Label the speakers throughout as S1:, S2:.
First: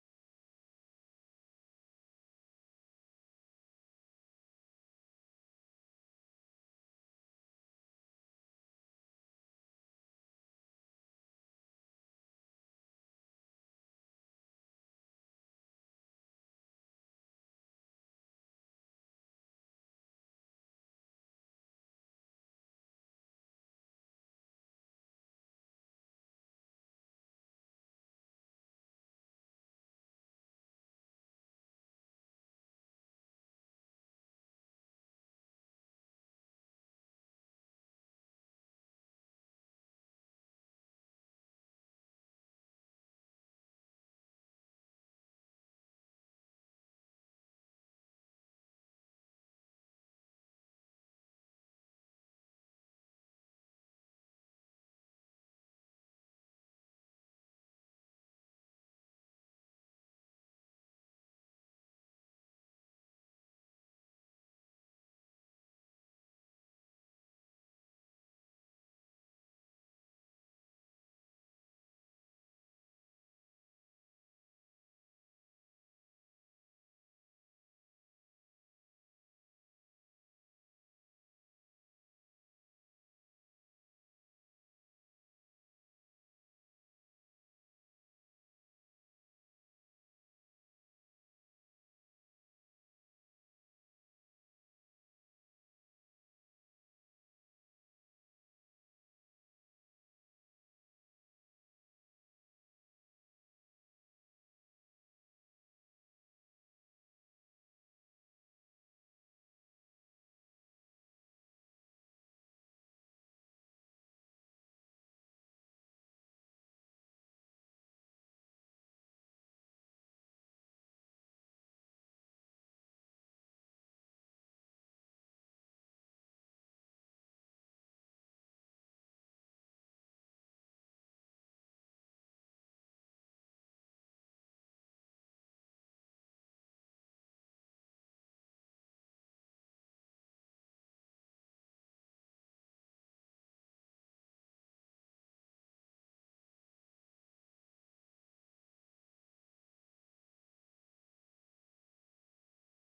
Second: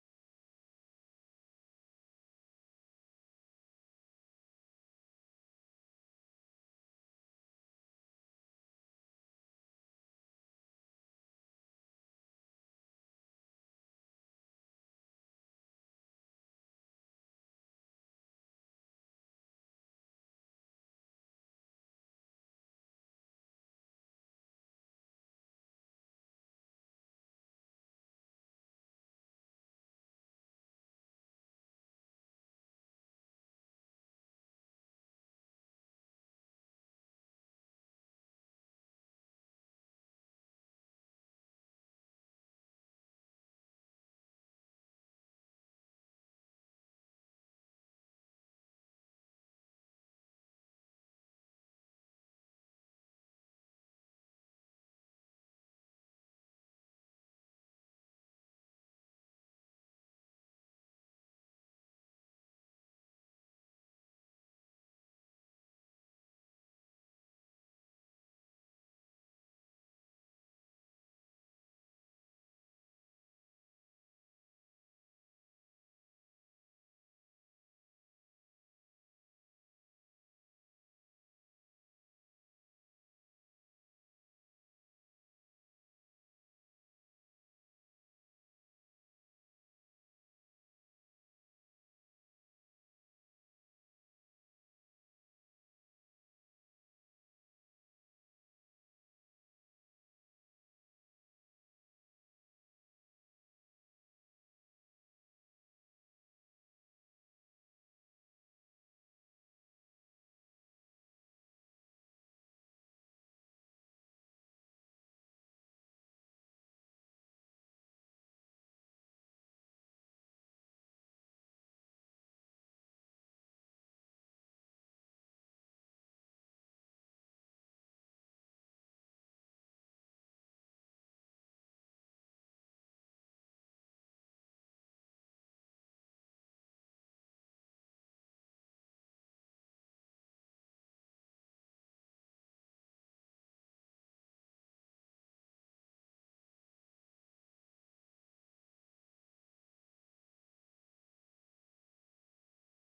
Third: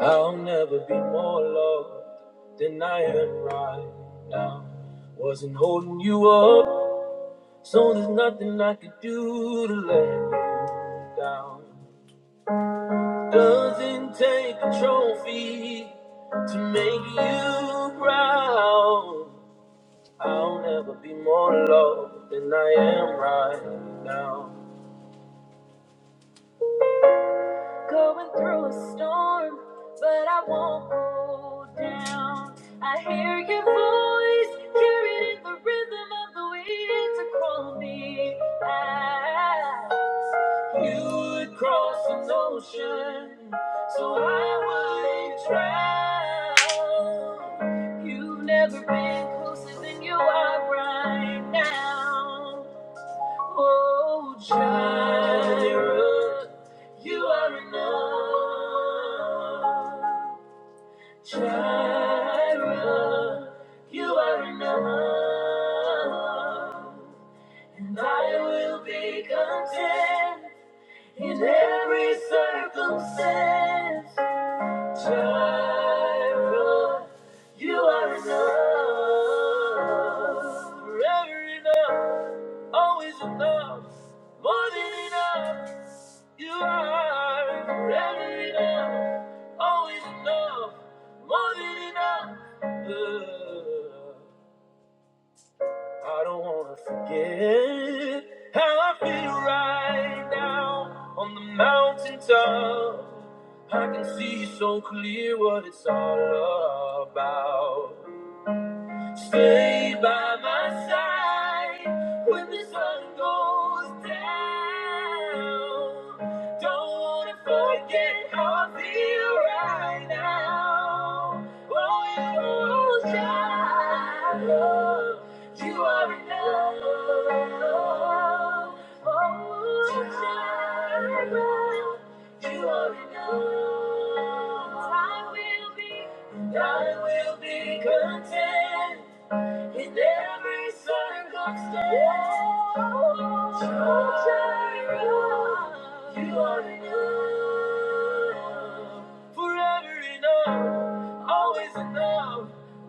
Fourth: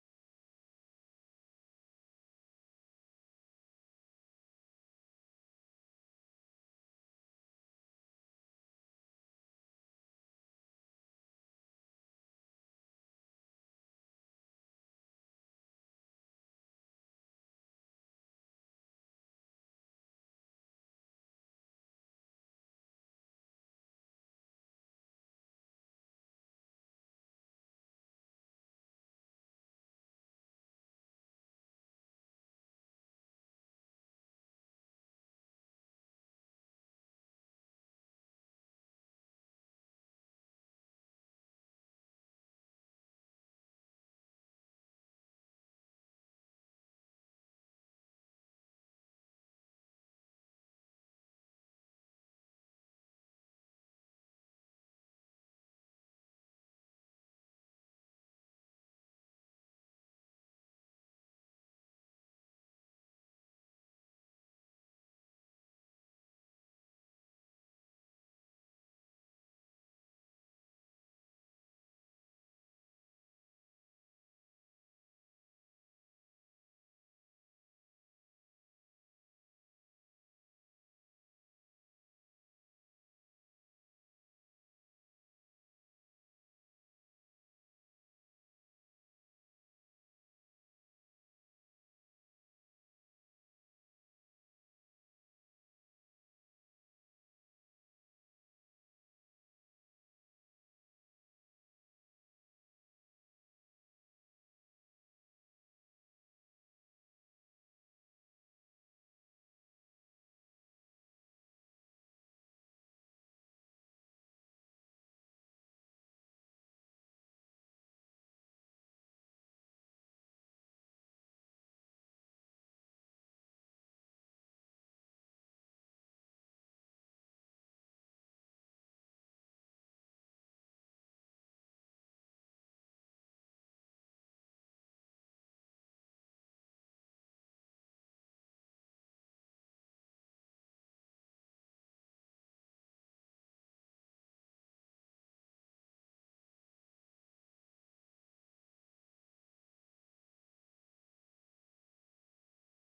S1: I'll never be more loved than I am right now. Wasn't holding you up, so there's nothing I could do to let you down. Doesn't take a trophy to make you proud. I'll never be more loved than I am right now. Going through a storm, but I won't go down. I hear your voice, carried in the rhythm of the wind to call me out. You would cross an ocean, so I wouldn't drown. You've never been closer than you are right now. Oh, Jireh, you are enough. Jireh, you are enough. And I will be content in every circumstance. Jireh, you are enough. Forever enough. Always enough, more than enough. You are forever enough. Always enough, more than enough. Uh, I don't wanna forget how I feel right now on the mountaintop. I can see so clear what it's all about. Stay by my side when the sun goes down. Don't wanna forget how I feel right now. Oh, you child, you are enough. Oh, child, you are enough. I will be, I will be content. In every circumstance, Jehovah Jireh, you are enough. Forever enough, always enough,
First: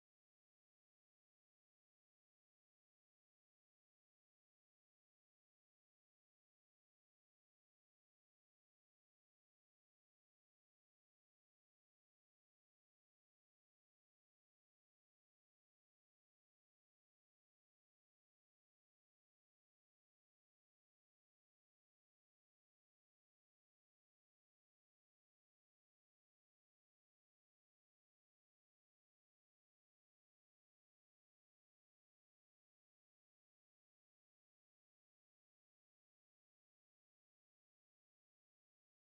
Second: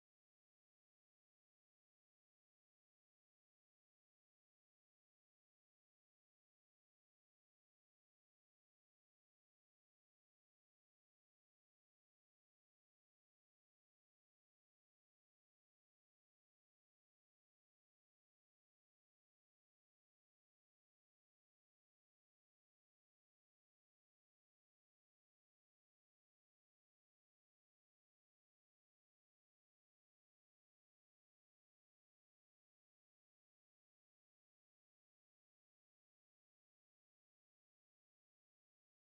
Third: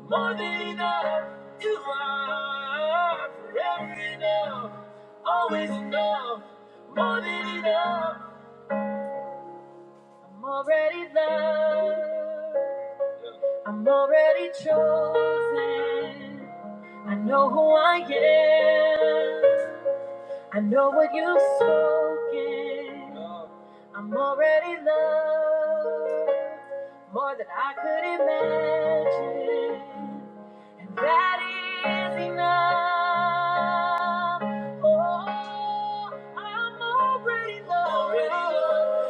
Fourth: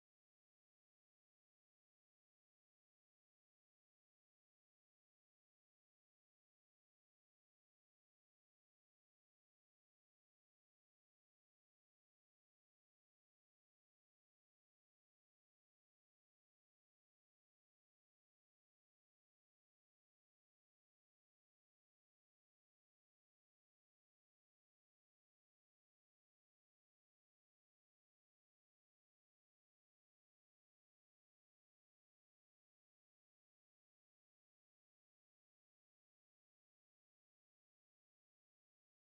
S1: more than enough. You are forever enough, always enough, more than enough. I'm already loved. I'm already chosen. I know who I am. I know what you've spoken. I'm already loved more than I could imagine, and that is enough. Oh, I'm already loved.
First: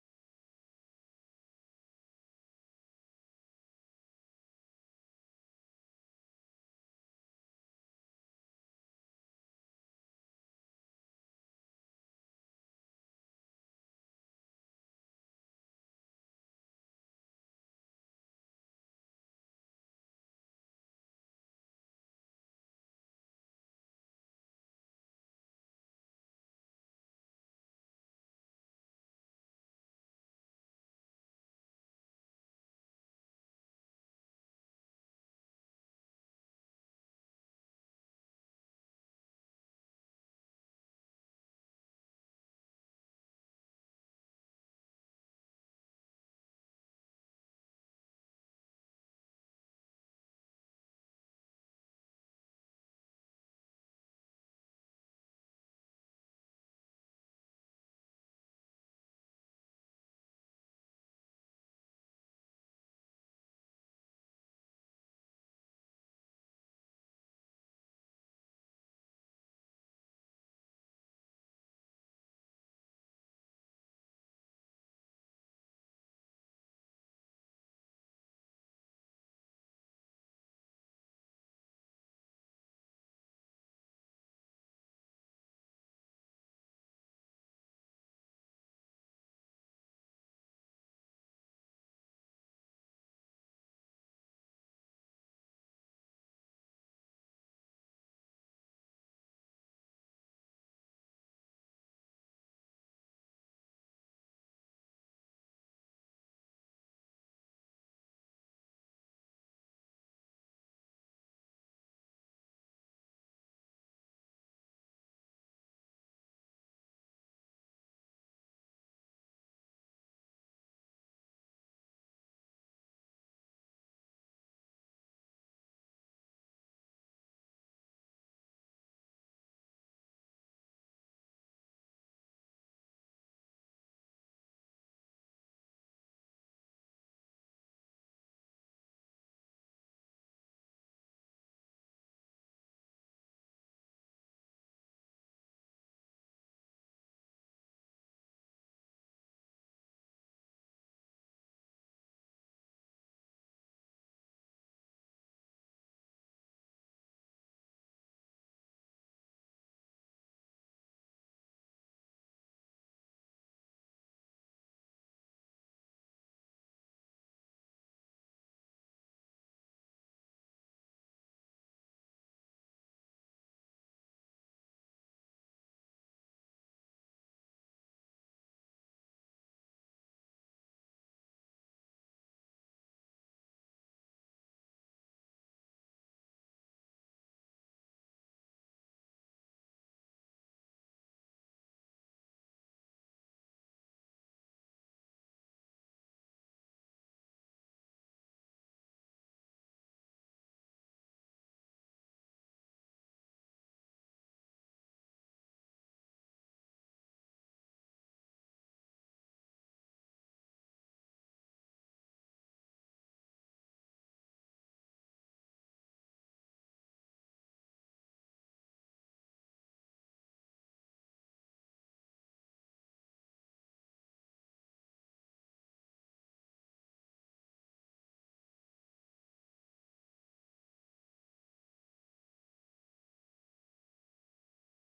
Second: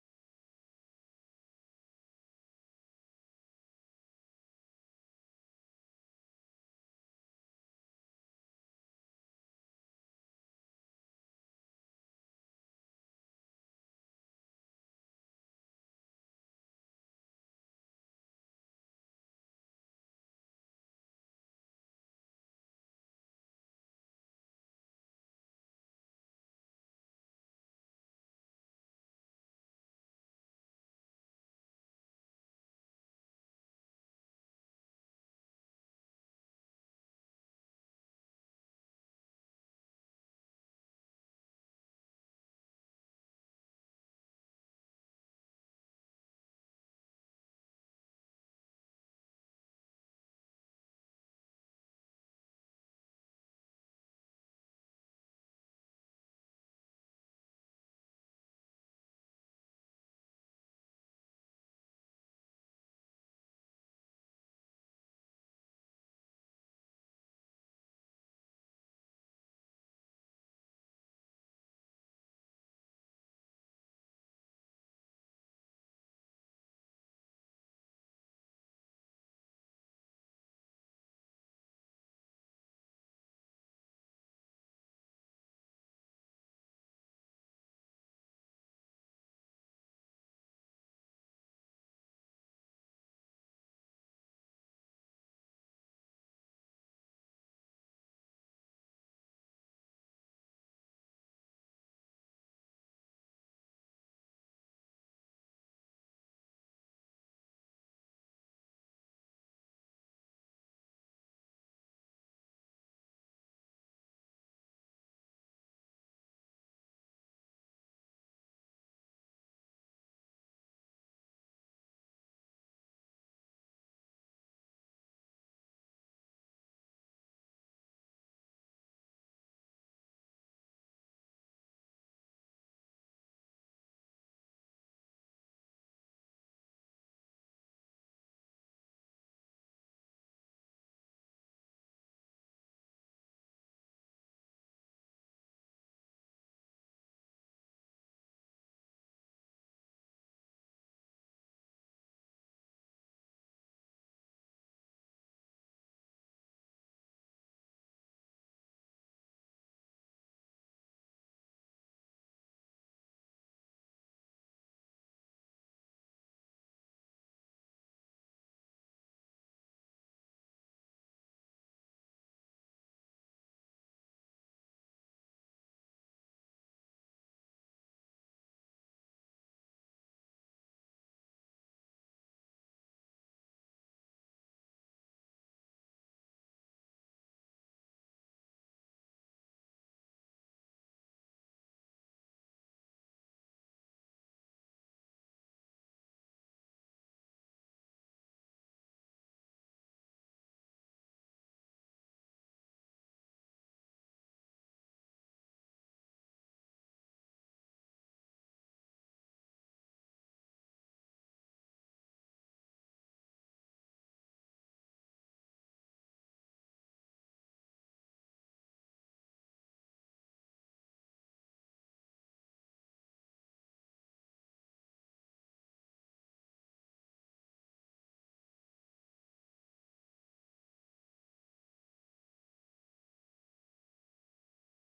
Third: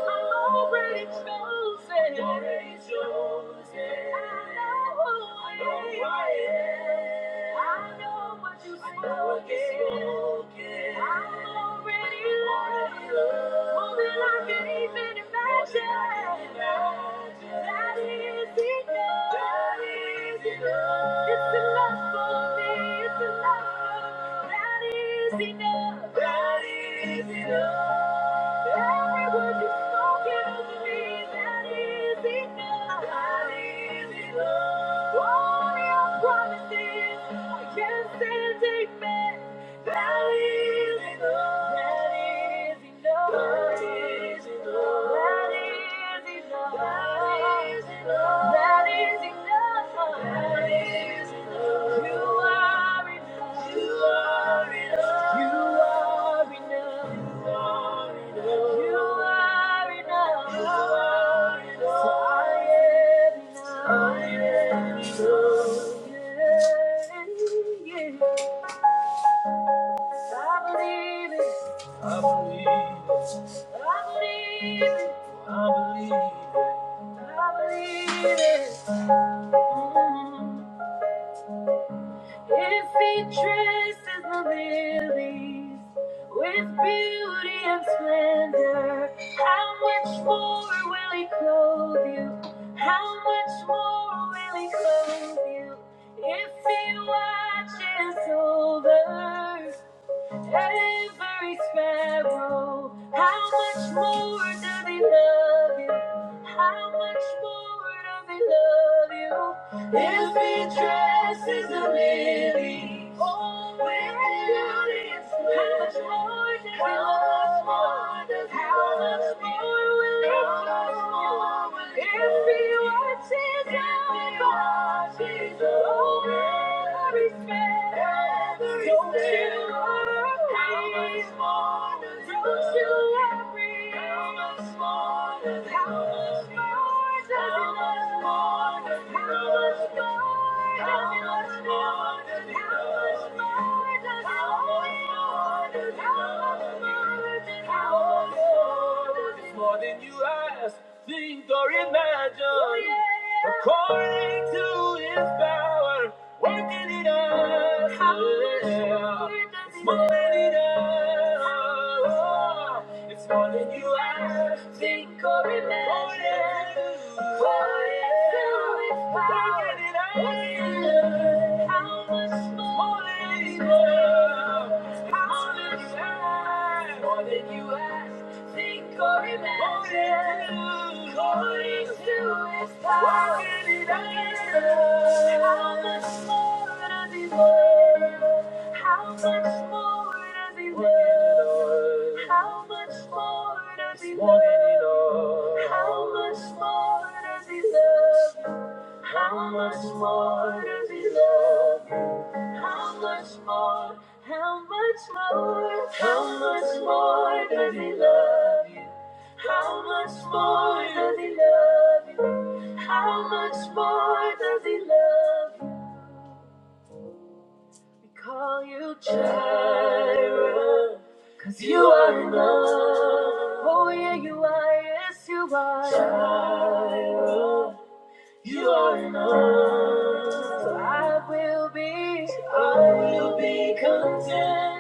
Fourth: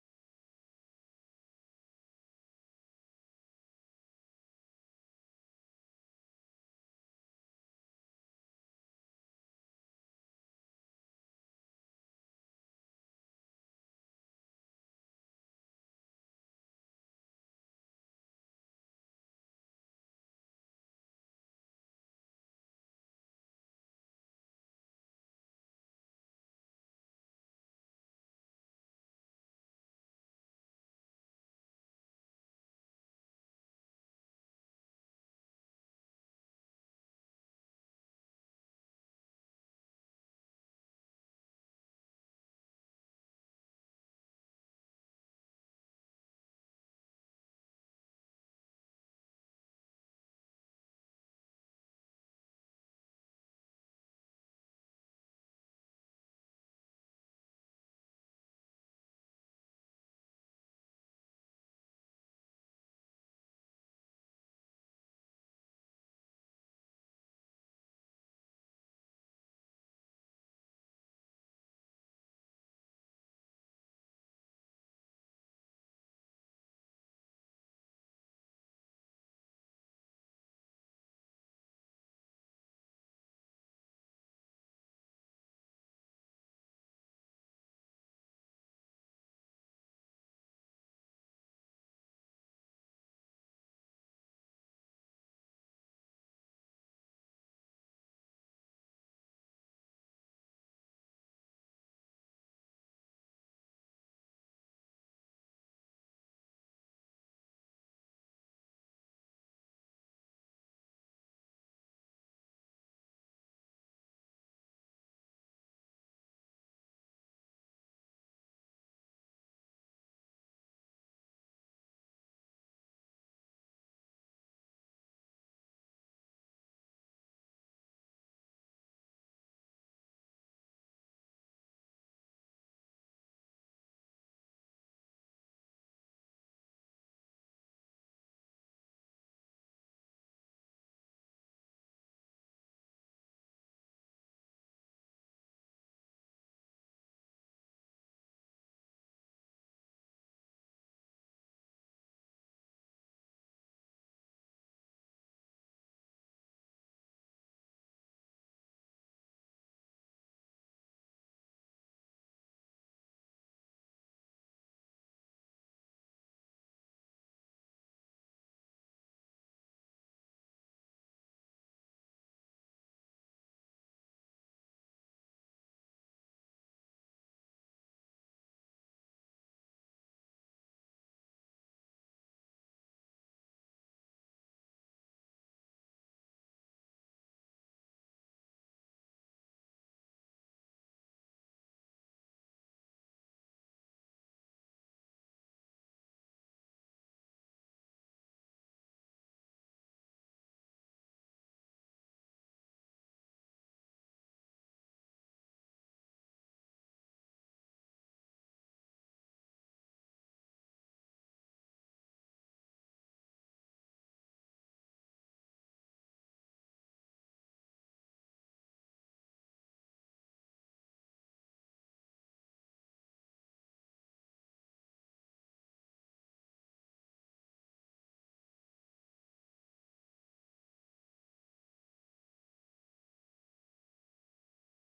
S1: I'm already chosen. Already chosen. I know who I am. I know what you I spoken. I'm already loved. More than I can even imagine. That is enough. That is enough. It's enough for me. It's enough. That is enough. That is enough. Every word you've spoken over me, that is enough. That is enough. All your promises, I can't stand amen. That is enough. That is enough. That is enough. That is enough. That is enough. That is enough. You are enough. You are enough. You are enough. You are enough. You are enough. So I am enough. I am enough. Yeah. I believe it. I believe it. I believe it. I believe it. I believe it. Mm. If he dresses the lilies with beauty and splendor, how much more will he clothe you? How much more will he clothe you? If he watches over every sparrow. How much more do they love you? How much more do they love you? Every dress is a lily. Oh, with beauty and splendor. How much more does how much more how much more will it more Every watch is every watch over. Every spell. Don't you spell. worry. More than you ask, think or imagine, according to His power Working it out, yeah. It's more than it out. It's more than you ever think or imagine. What it's doing, working it out. Working it out. How much more than it it is? How much more than you ask? Think or imagine, according to his power, how much more does he love? How much more does he love? How much more does he worth? How much more does he love? How much more does he love? How much more? How much more? How much more does he love you? How much more does he love you? How much more does he love you? We call you Jireh, cause you are enough. Oh yeah, you are, yes you are. Jireh, you are enough. So I will be, I will be content.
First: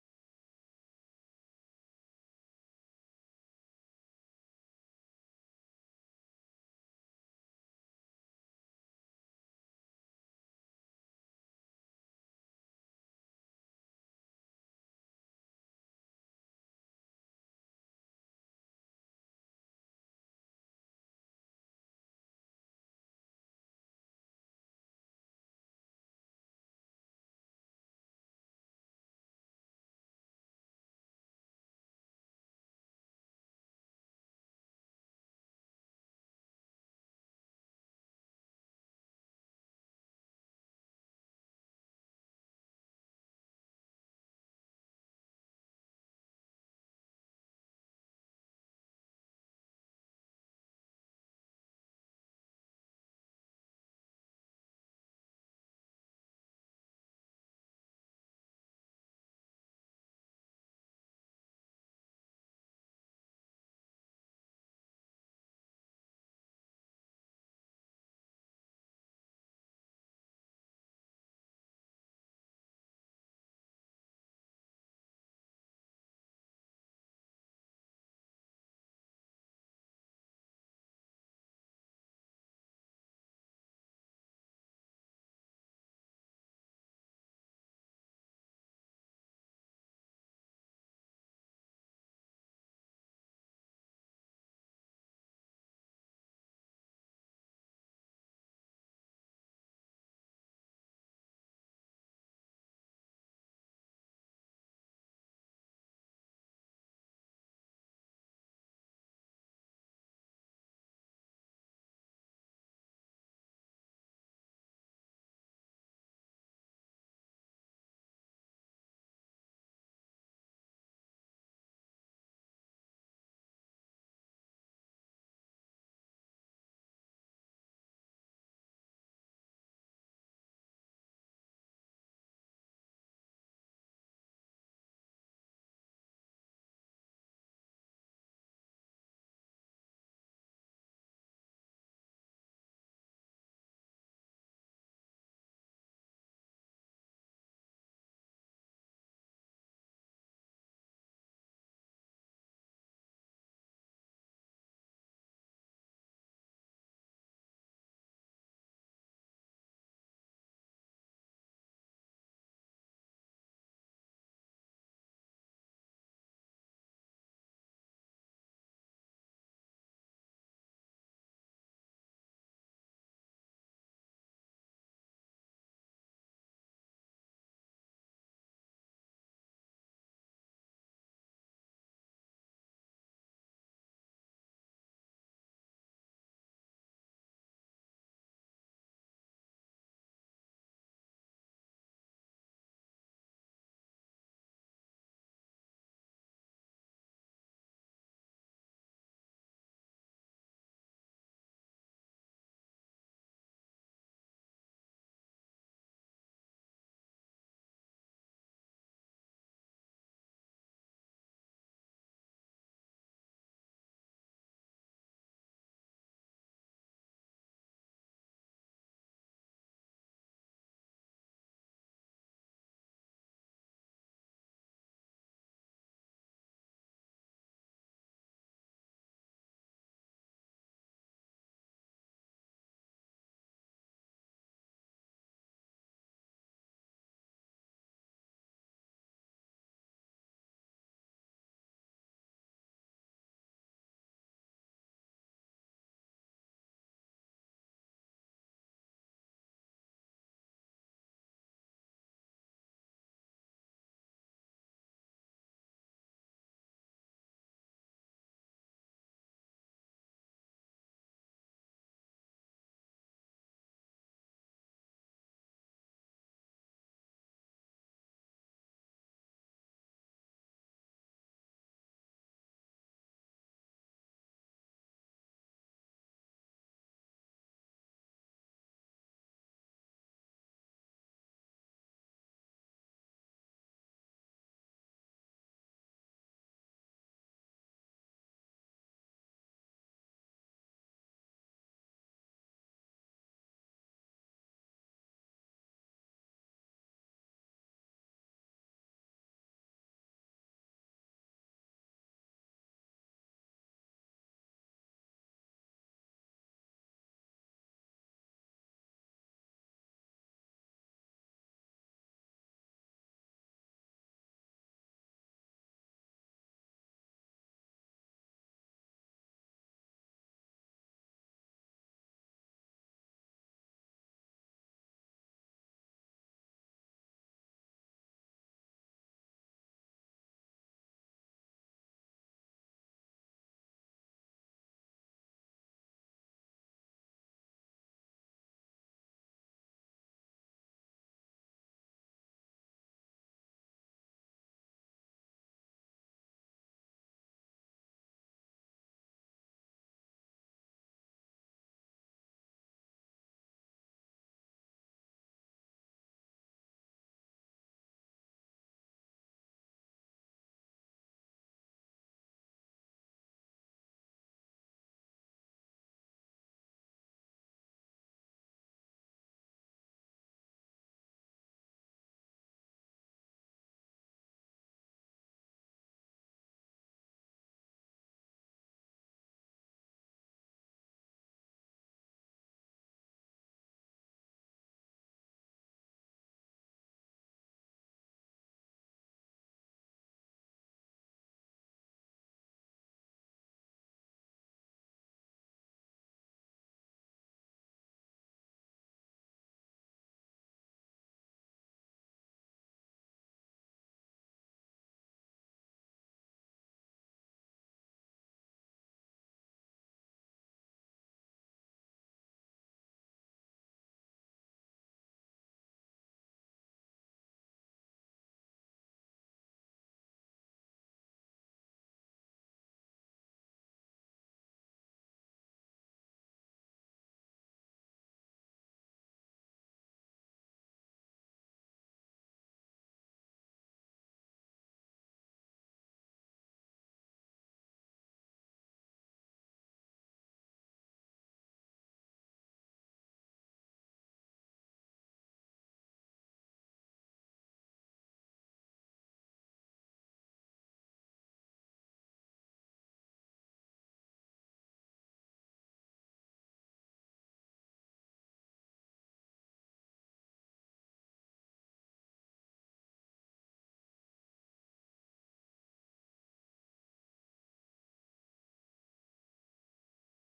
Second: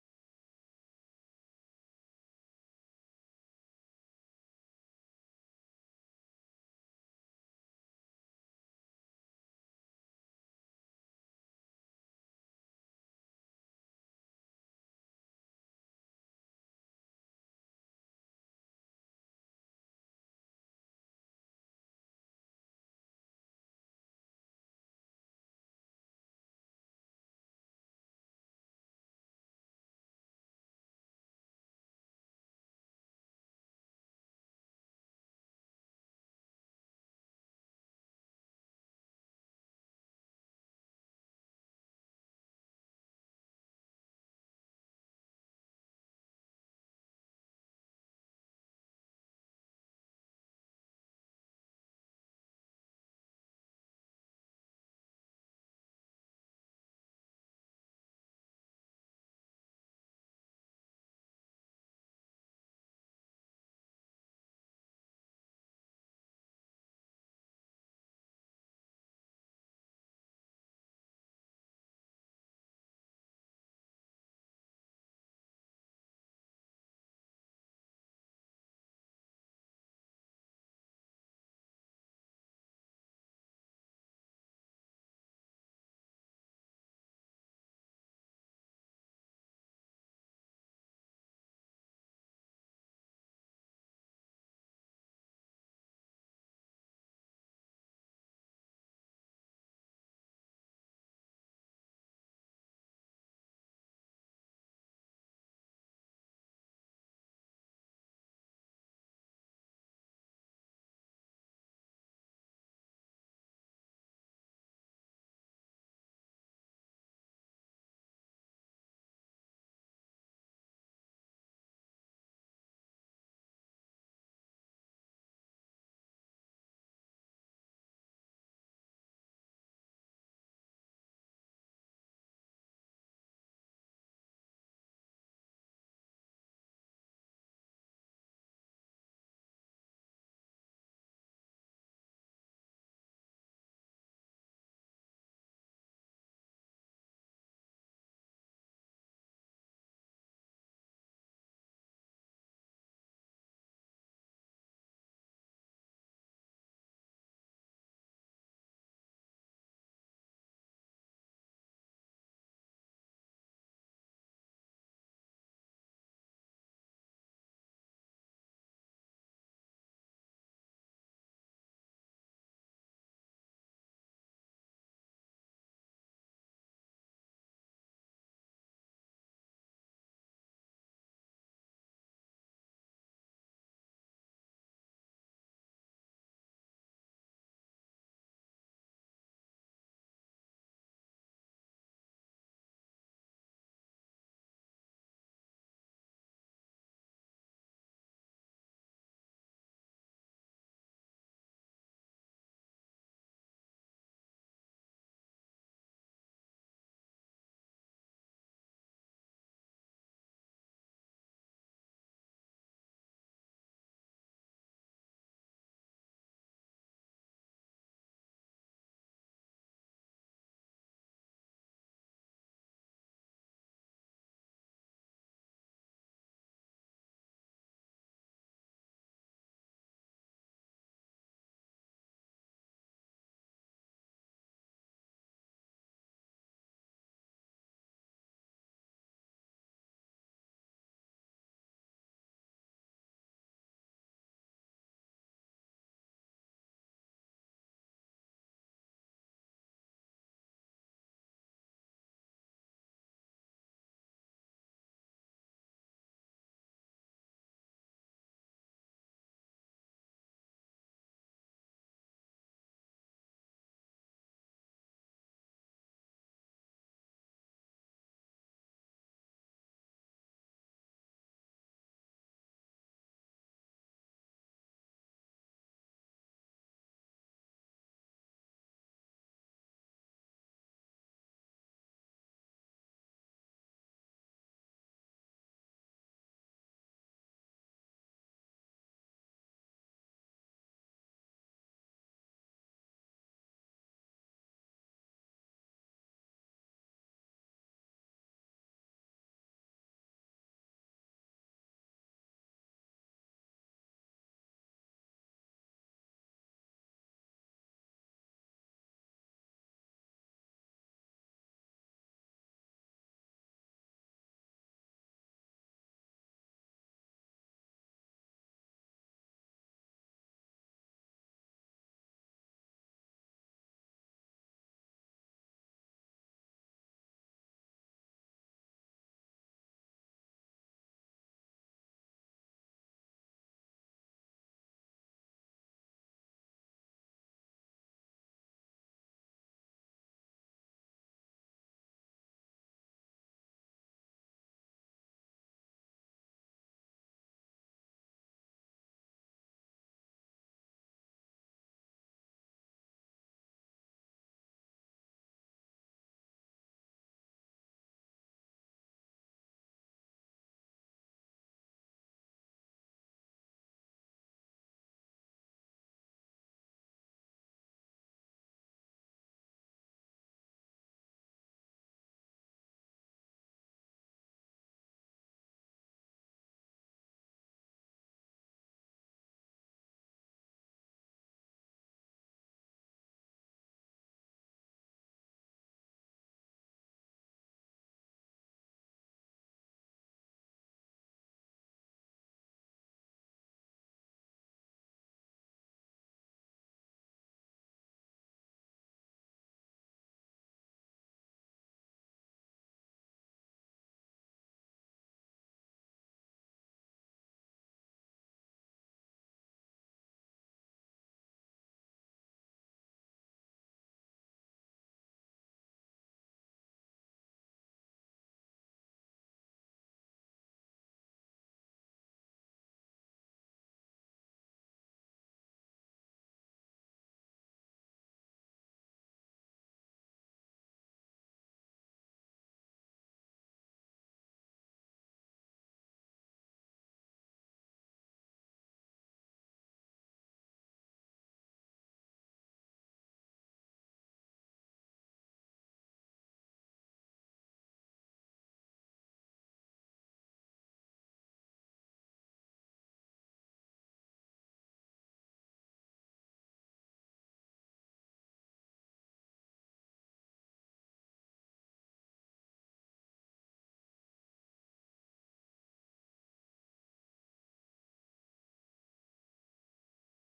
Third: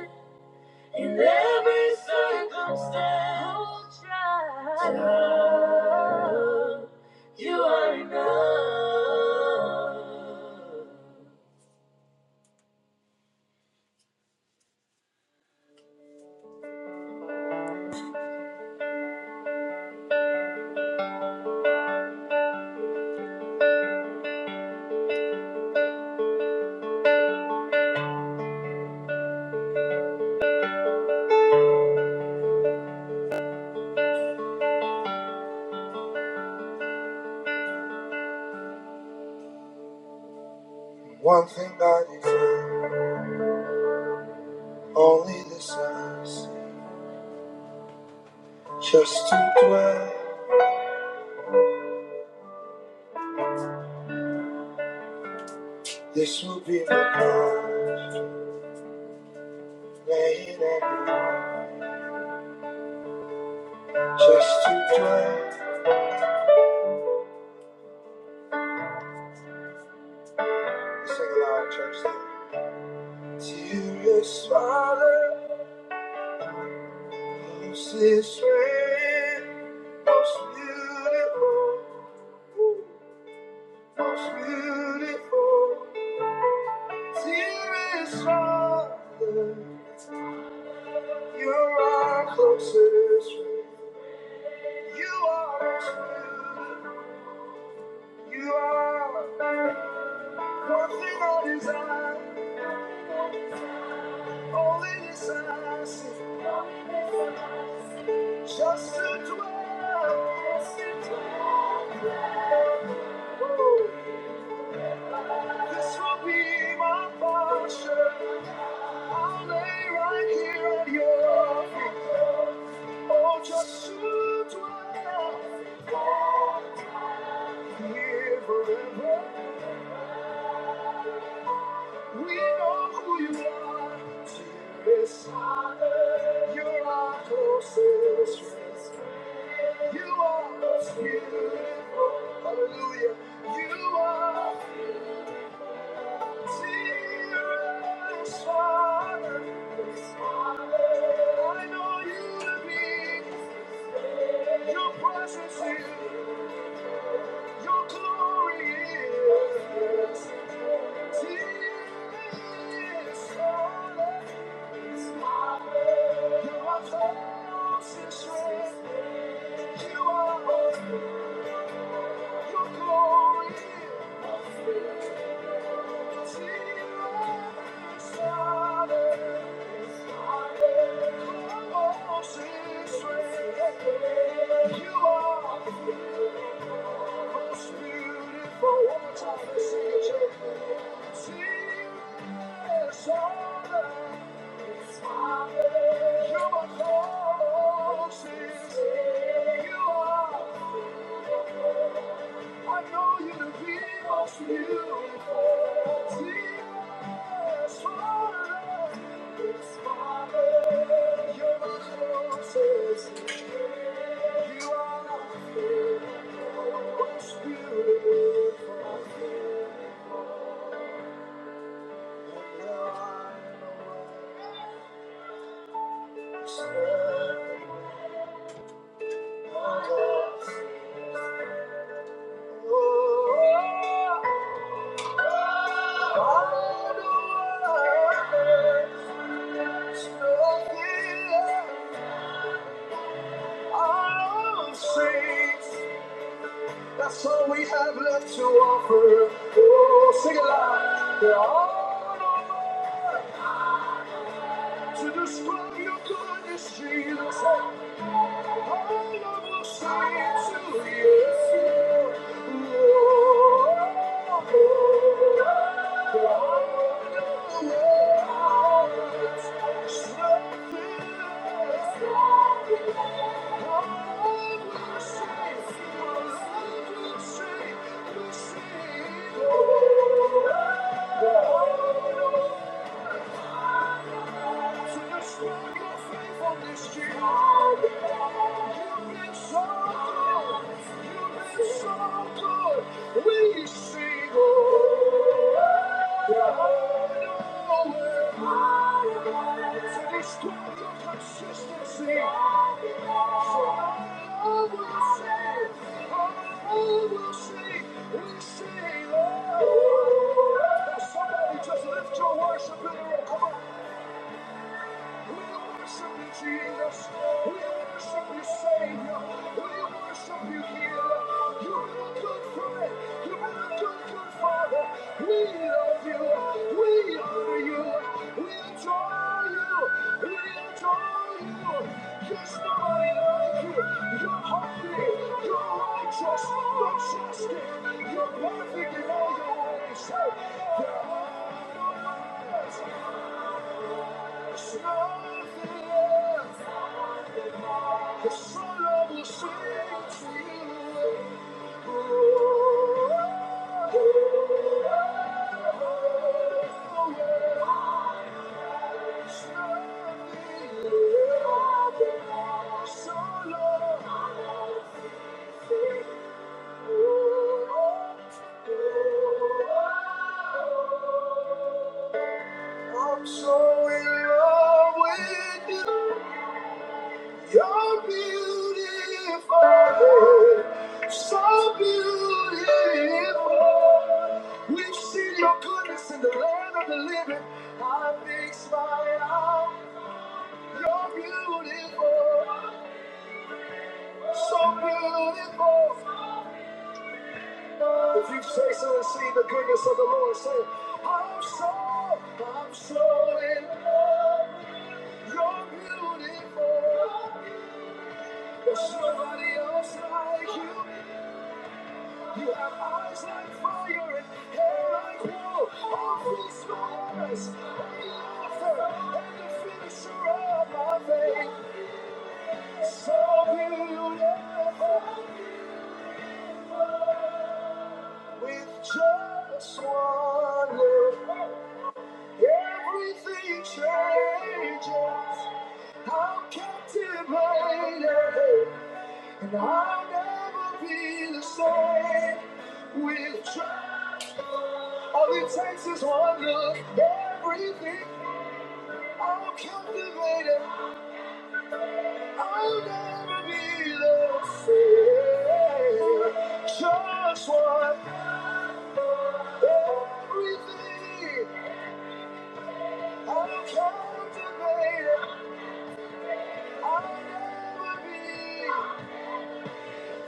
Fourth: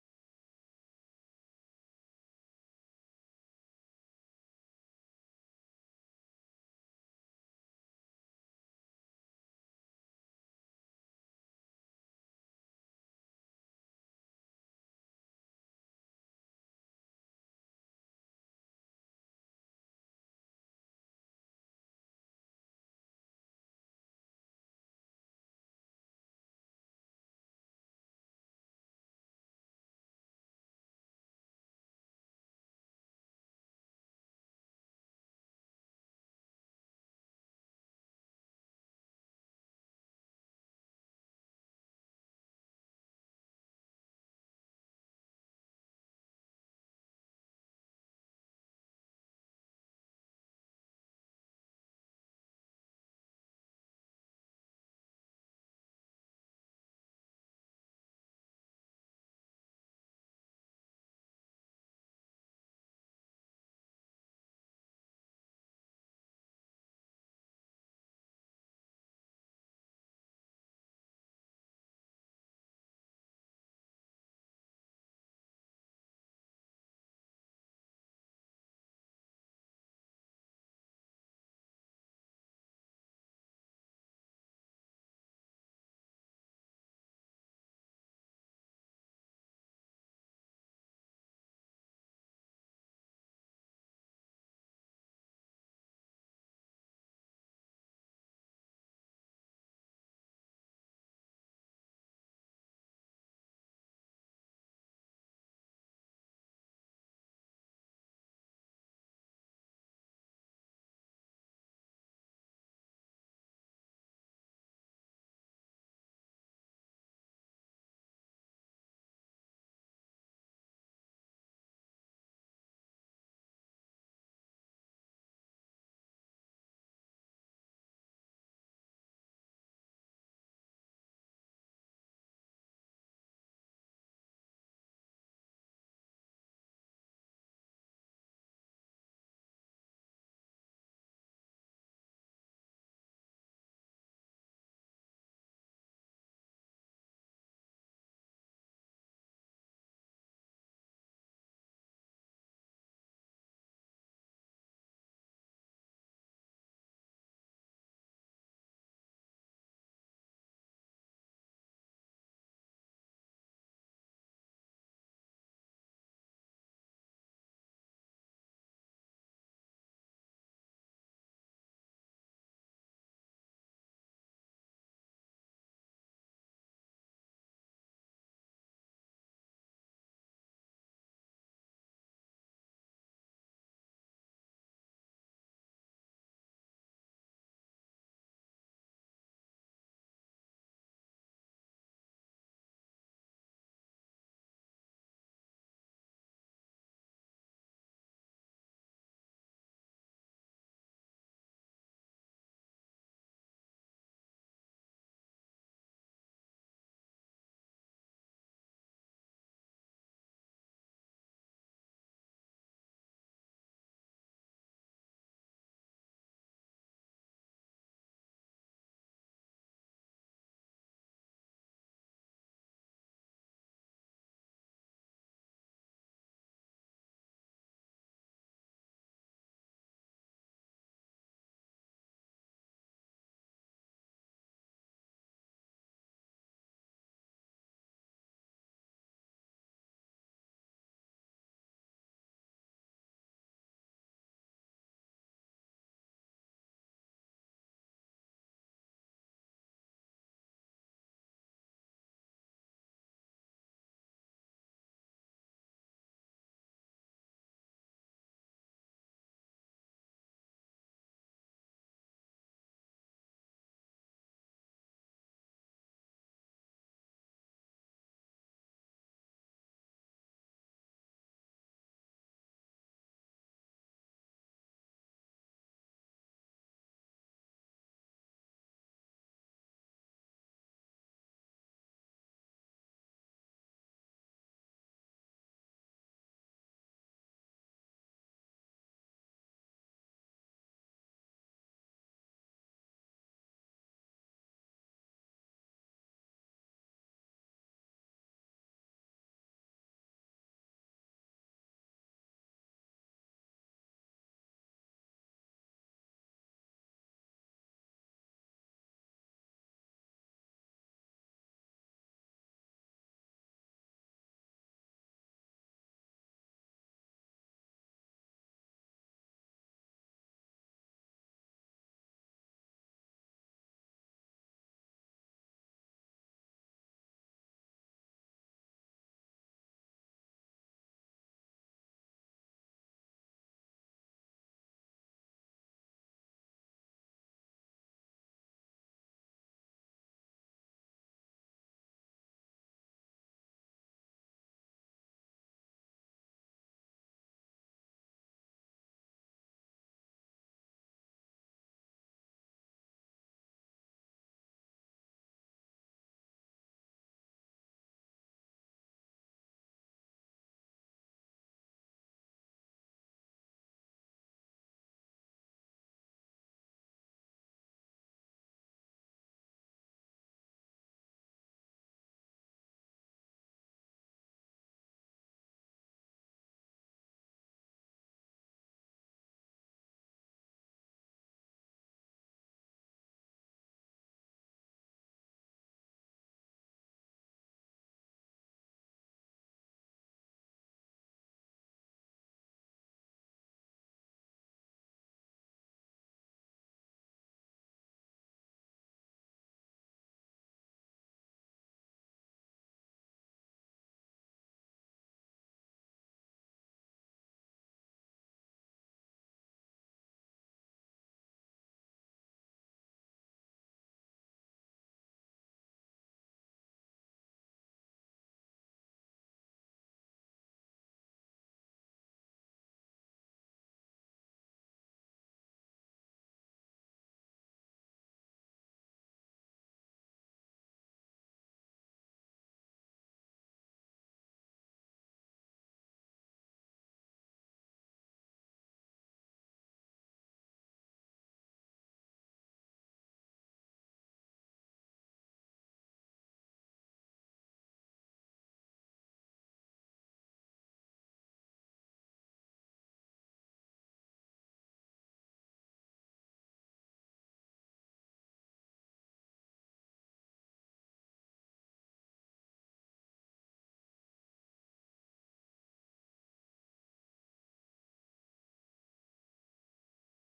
S1: In every circumstance, child, you are enough. One thing I desire, only desires, just to dwell. This will be my prayer, lay it at your feet, just to dwell. Sing aloud, church. Sing. Dearest Father, most is great, most beautiful. Most beautiful, dearest heart, just as it this will be my portion. I'll lay right here at your feet. Oh, just to dwell here forever. We know who you are, dearest Father. You're our closest friend. You are most beautiful. Hallelujah. You are dearest Father. I know you to be. Your presence is. Your glory is. Dearest Father. You are close and strong. You are. most beautiful. Your glory must be seen over Israel. Close Israel. You are most beautiful. One more time, let's sing it, church. Seen Israel. You are You are. I know you to be most beautiful. Jesus, forever, Father, you're my closest. friend. You are my favorite, most beautiful. No one knows the That's all we have left to offer. Oh, sing aloud. There are no words to describe your goodness, Jesus. Thank you. So let your faith on this year. You've been so good. You've been so good. We sing, oh, Yahweh. So destroy your consistency. So will sing. I will sing. We sing, oh. Now Somebody just lift your worship in the room. Come on. We worship you, Jesus. We worship you, Savior. We worship you, Healer. You're a good friend. You're a good, good Father. We love you. We honor you. We adore you. We adore you. There's nobody like you. You're holy. You're righteous. You're justice. You're perfect in all your ways. Solo. We could I fix my eyes. You're beautiful, so beautiful. If you say so and see the goodness of the Lord, say, I'm so, I'm so in love. You're beautiful. There's nobody else like you. You have eyes like fire and hair like wool. All these matters, the author and the finisher of my faith. So beautiful, with just one look, everything changes. I'm captivated, and I'll never be the same. With just all it takes is one look. Everything I'm captivated. I'll never be the same. Just one. Everything I'm captivated. I'll never be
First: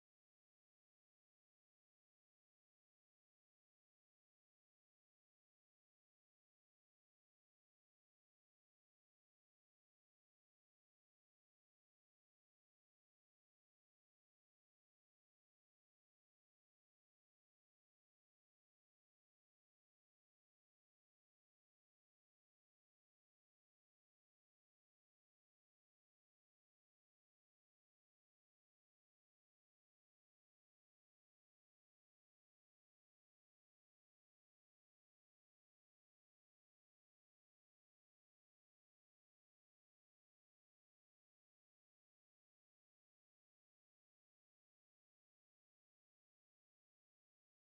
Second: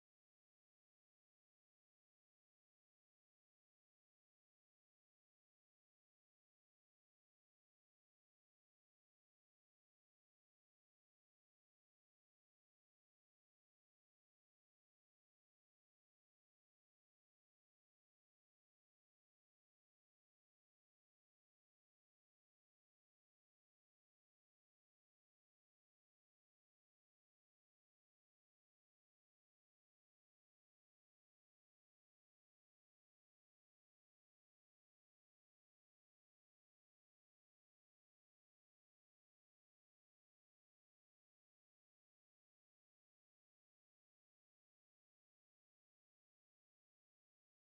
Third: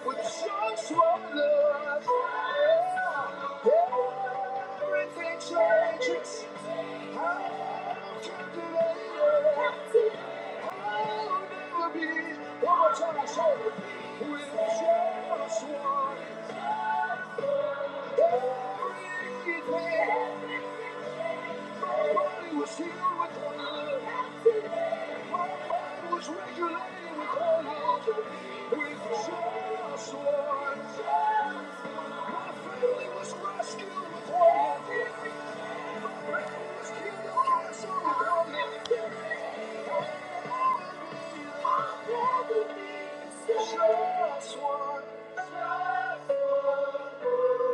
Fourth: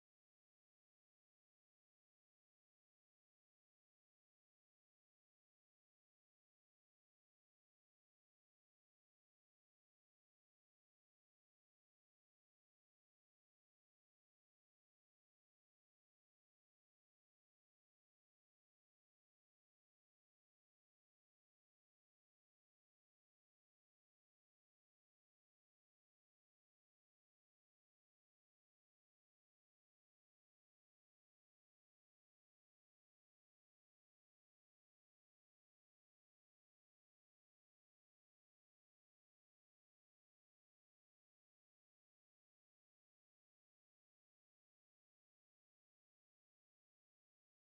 S1: with just one look. Yeah. Everything changes. I'm captivated. My family was Regulated with all of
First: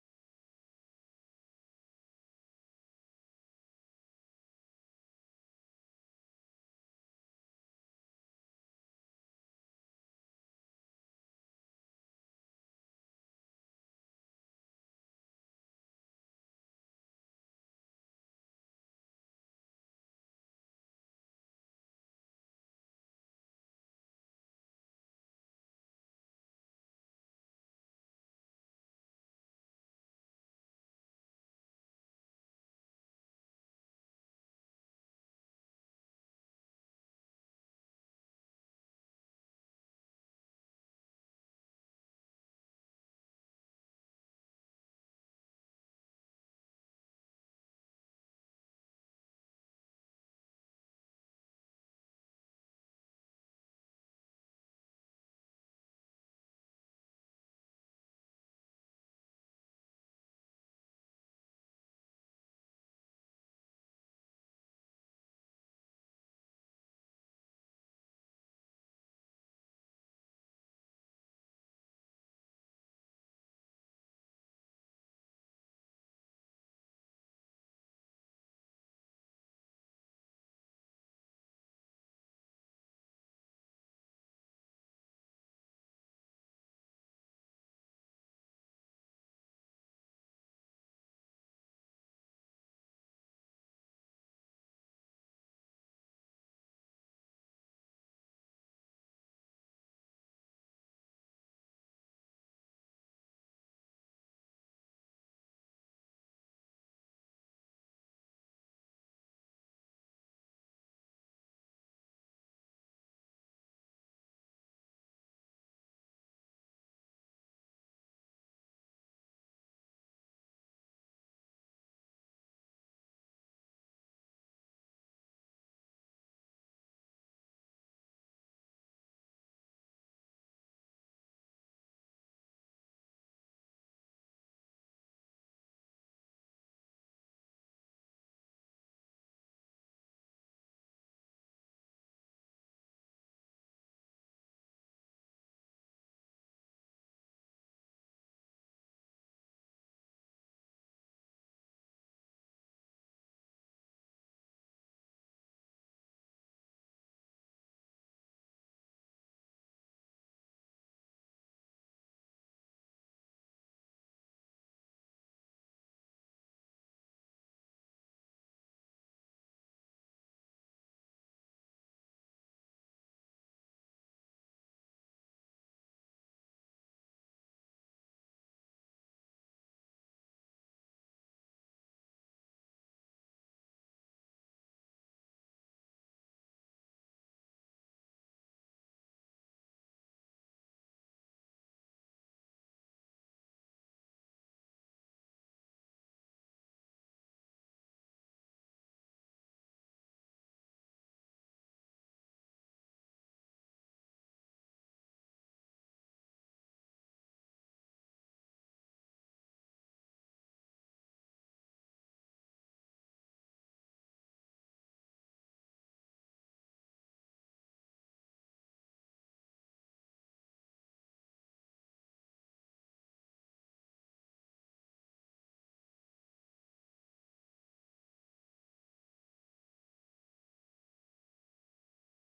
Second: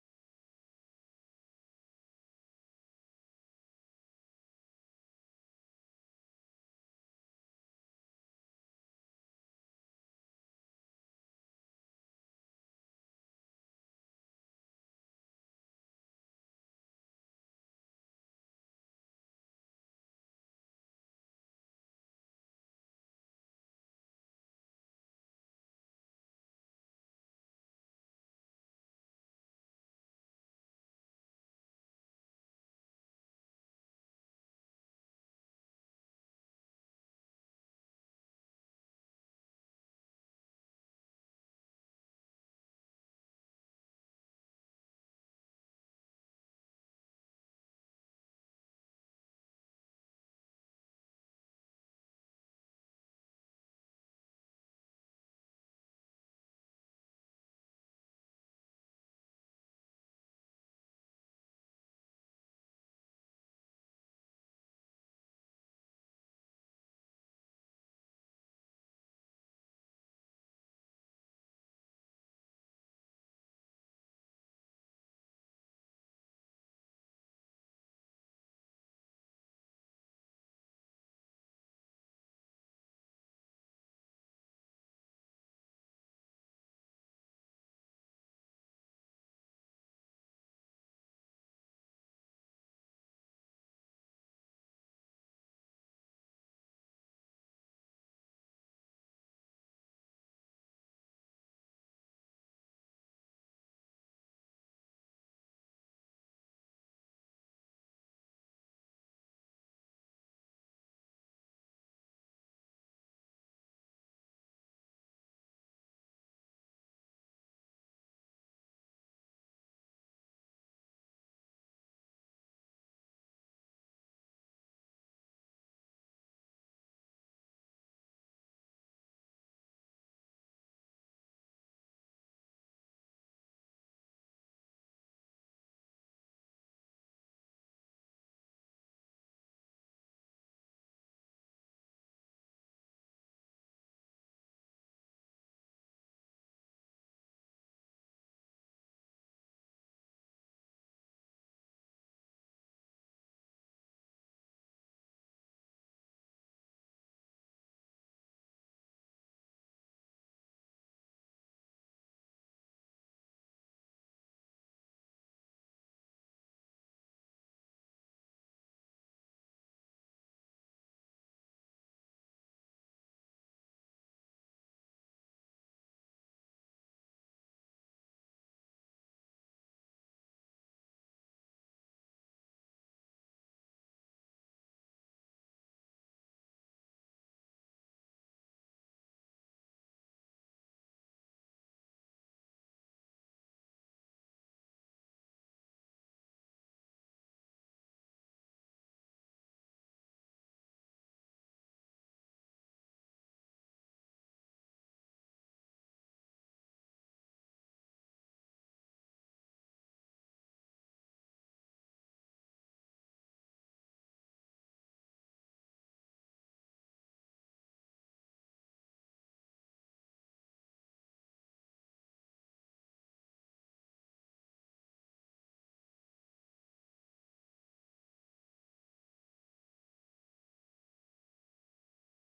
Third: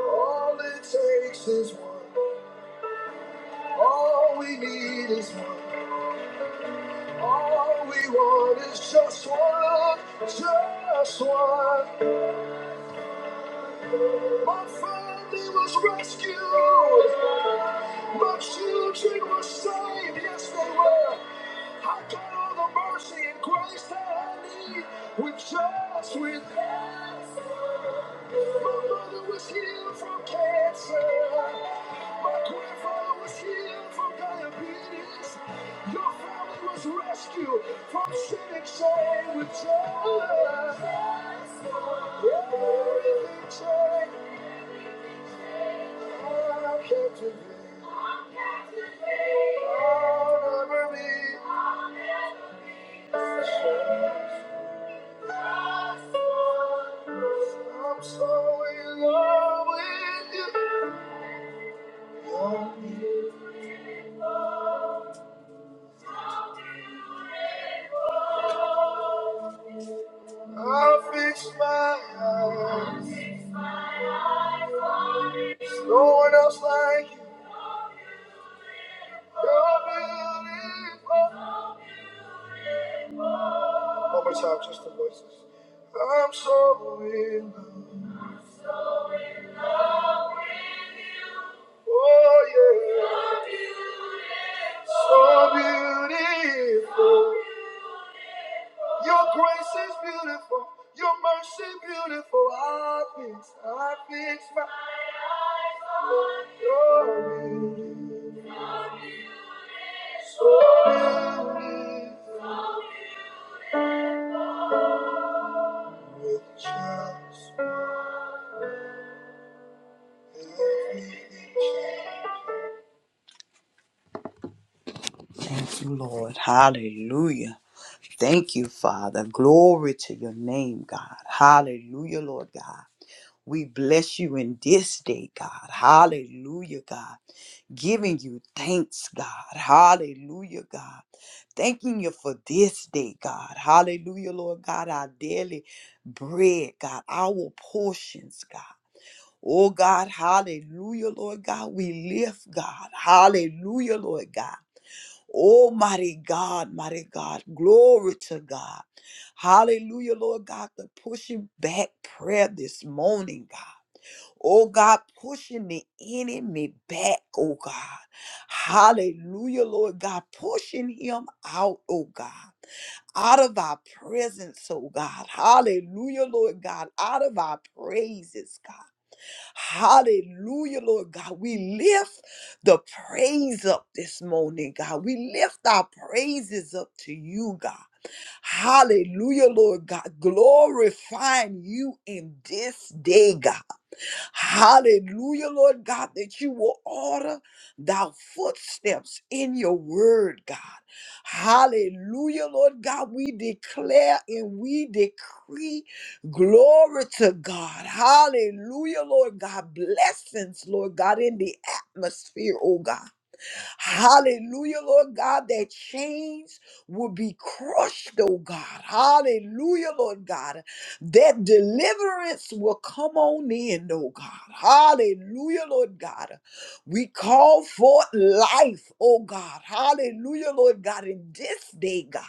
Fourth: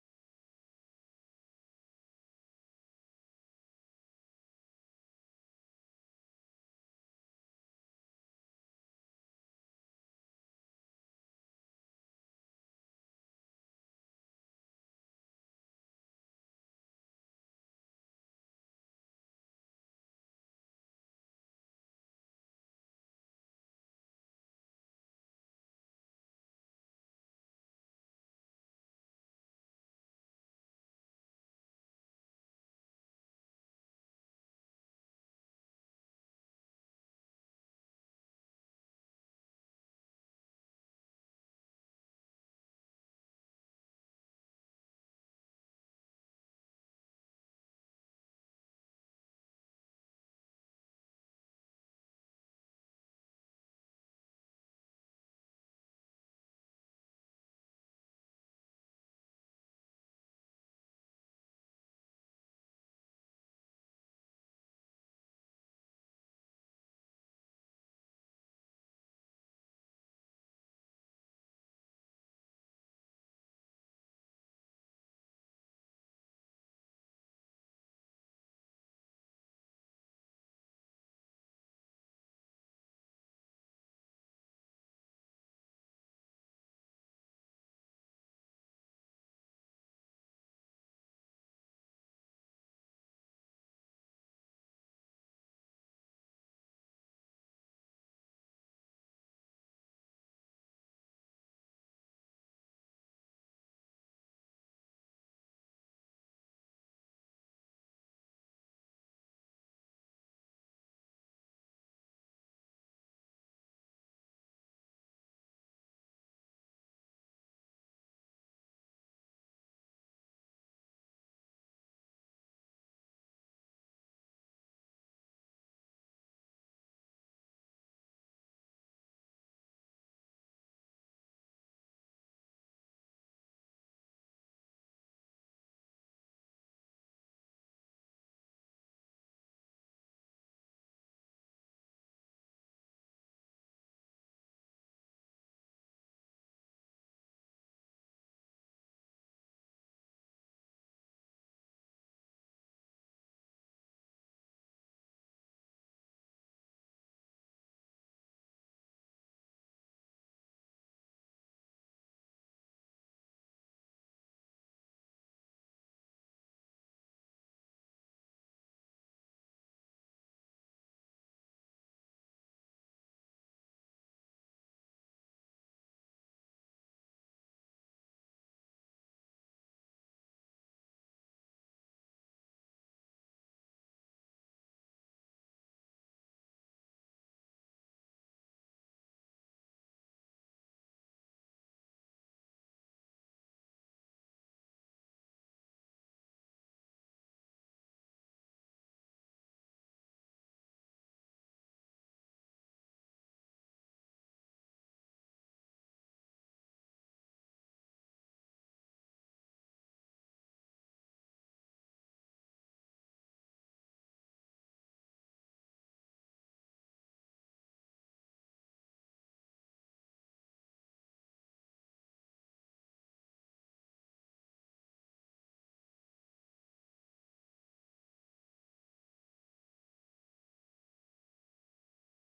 S1: all it takes is one. All we need is one. All we want is just one. Just one. My family was rescued. My children were saved. Yes, they were. I got all the mercy and grace that I need with just with My mother was healed from cancer. My grandfather was healed from diabetes. Your family was rescued from sin and shame with just. Everything changed. I'm so in love with you. I fix my eyes. No one else like you. You're beautiful. One more time, just the voices. I'm so in love. Oh yeah, so beautiful. Your grace is beautiful. Your mercy beautiful. I fix, I fix my glory. So beautiful. Thank you, Lord. Hallelujah. Thank you, Father. Glory to your name, God. Hallelujah, Lord God. We bless you in this day, God. Hallelujah, God. Giving you thanks, God. Hallelujah, God. Thanking you for this day, God. Hallelujah, Lord God. Our daily bread, God. Our portions, God. Oh, God. Hallelujah, Lord God. We lift, God. Hallelujah, Lord God. Almighty God, mighty God. Glory to God. Hallelujah, Lord God. The pushing back prayer this morning, God. Oh God, pushing the enemy back, oh God. Hallelujah, Lord God, pushing him out, oh God out of our presence, oh God. Hallelujah, Lord God. Out of our praises, God. Hallelujah, Lord God. We lift the praise up this morning, God. We lift our praises up to you, God. Hallelujah, Lord God. Glorifying you in this day, God. Hallelujah, Lord God, that you will order thy footsteps in your word, God. Hallelujah, Lord God. We declare and we decree glory to God. Hallelujah, Lord God. Blessings, Lord God, in the atmosphere, oh God. Hallelujah, Lord God, that chains will be crushed, oh God. Hallelujah, Lord God that deliverance will come on in, oh God. Hallelujah, Lord God. We call forth life, oh God. Hallelujah, Lord God, in this day, God.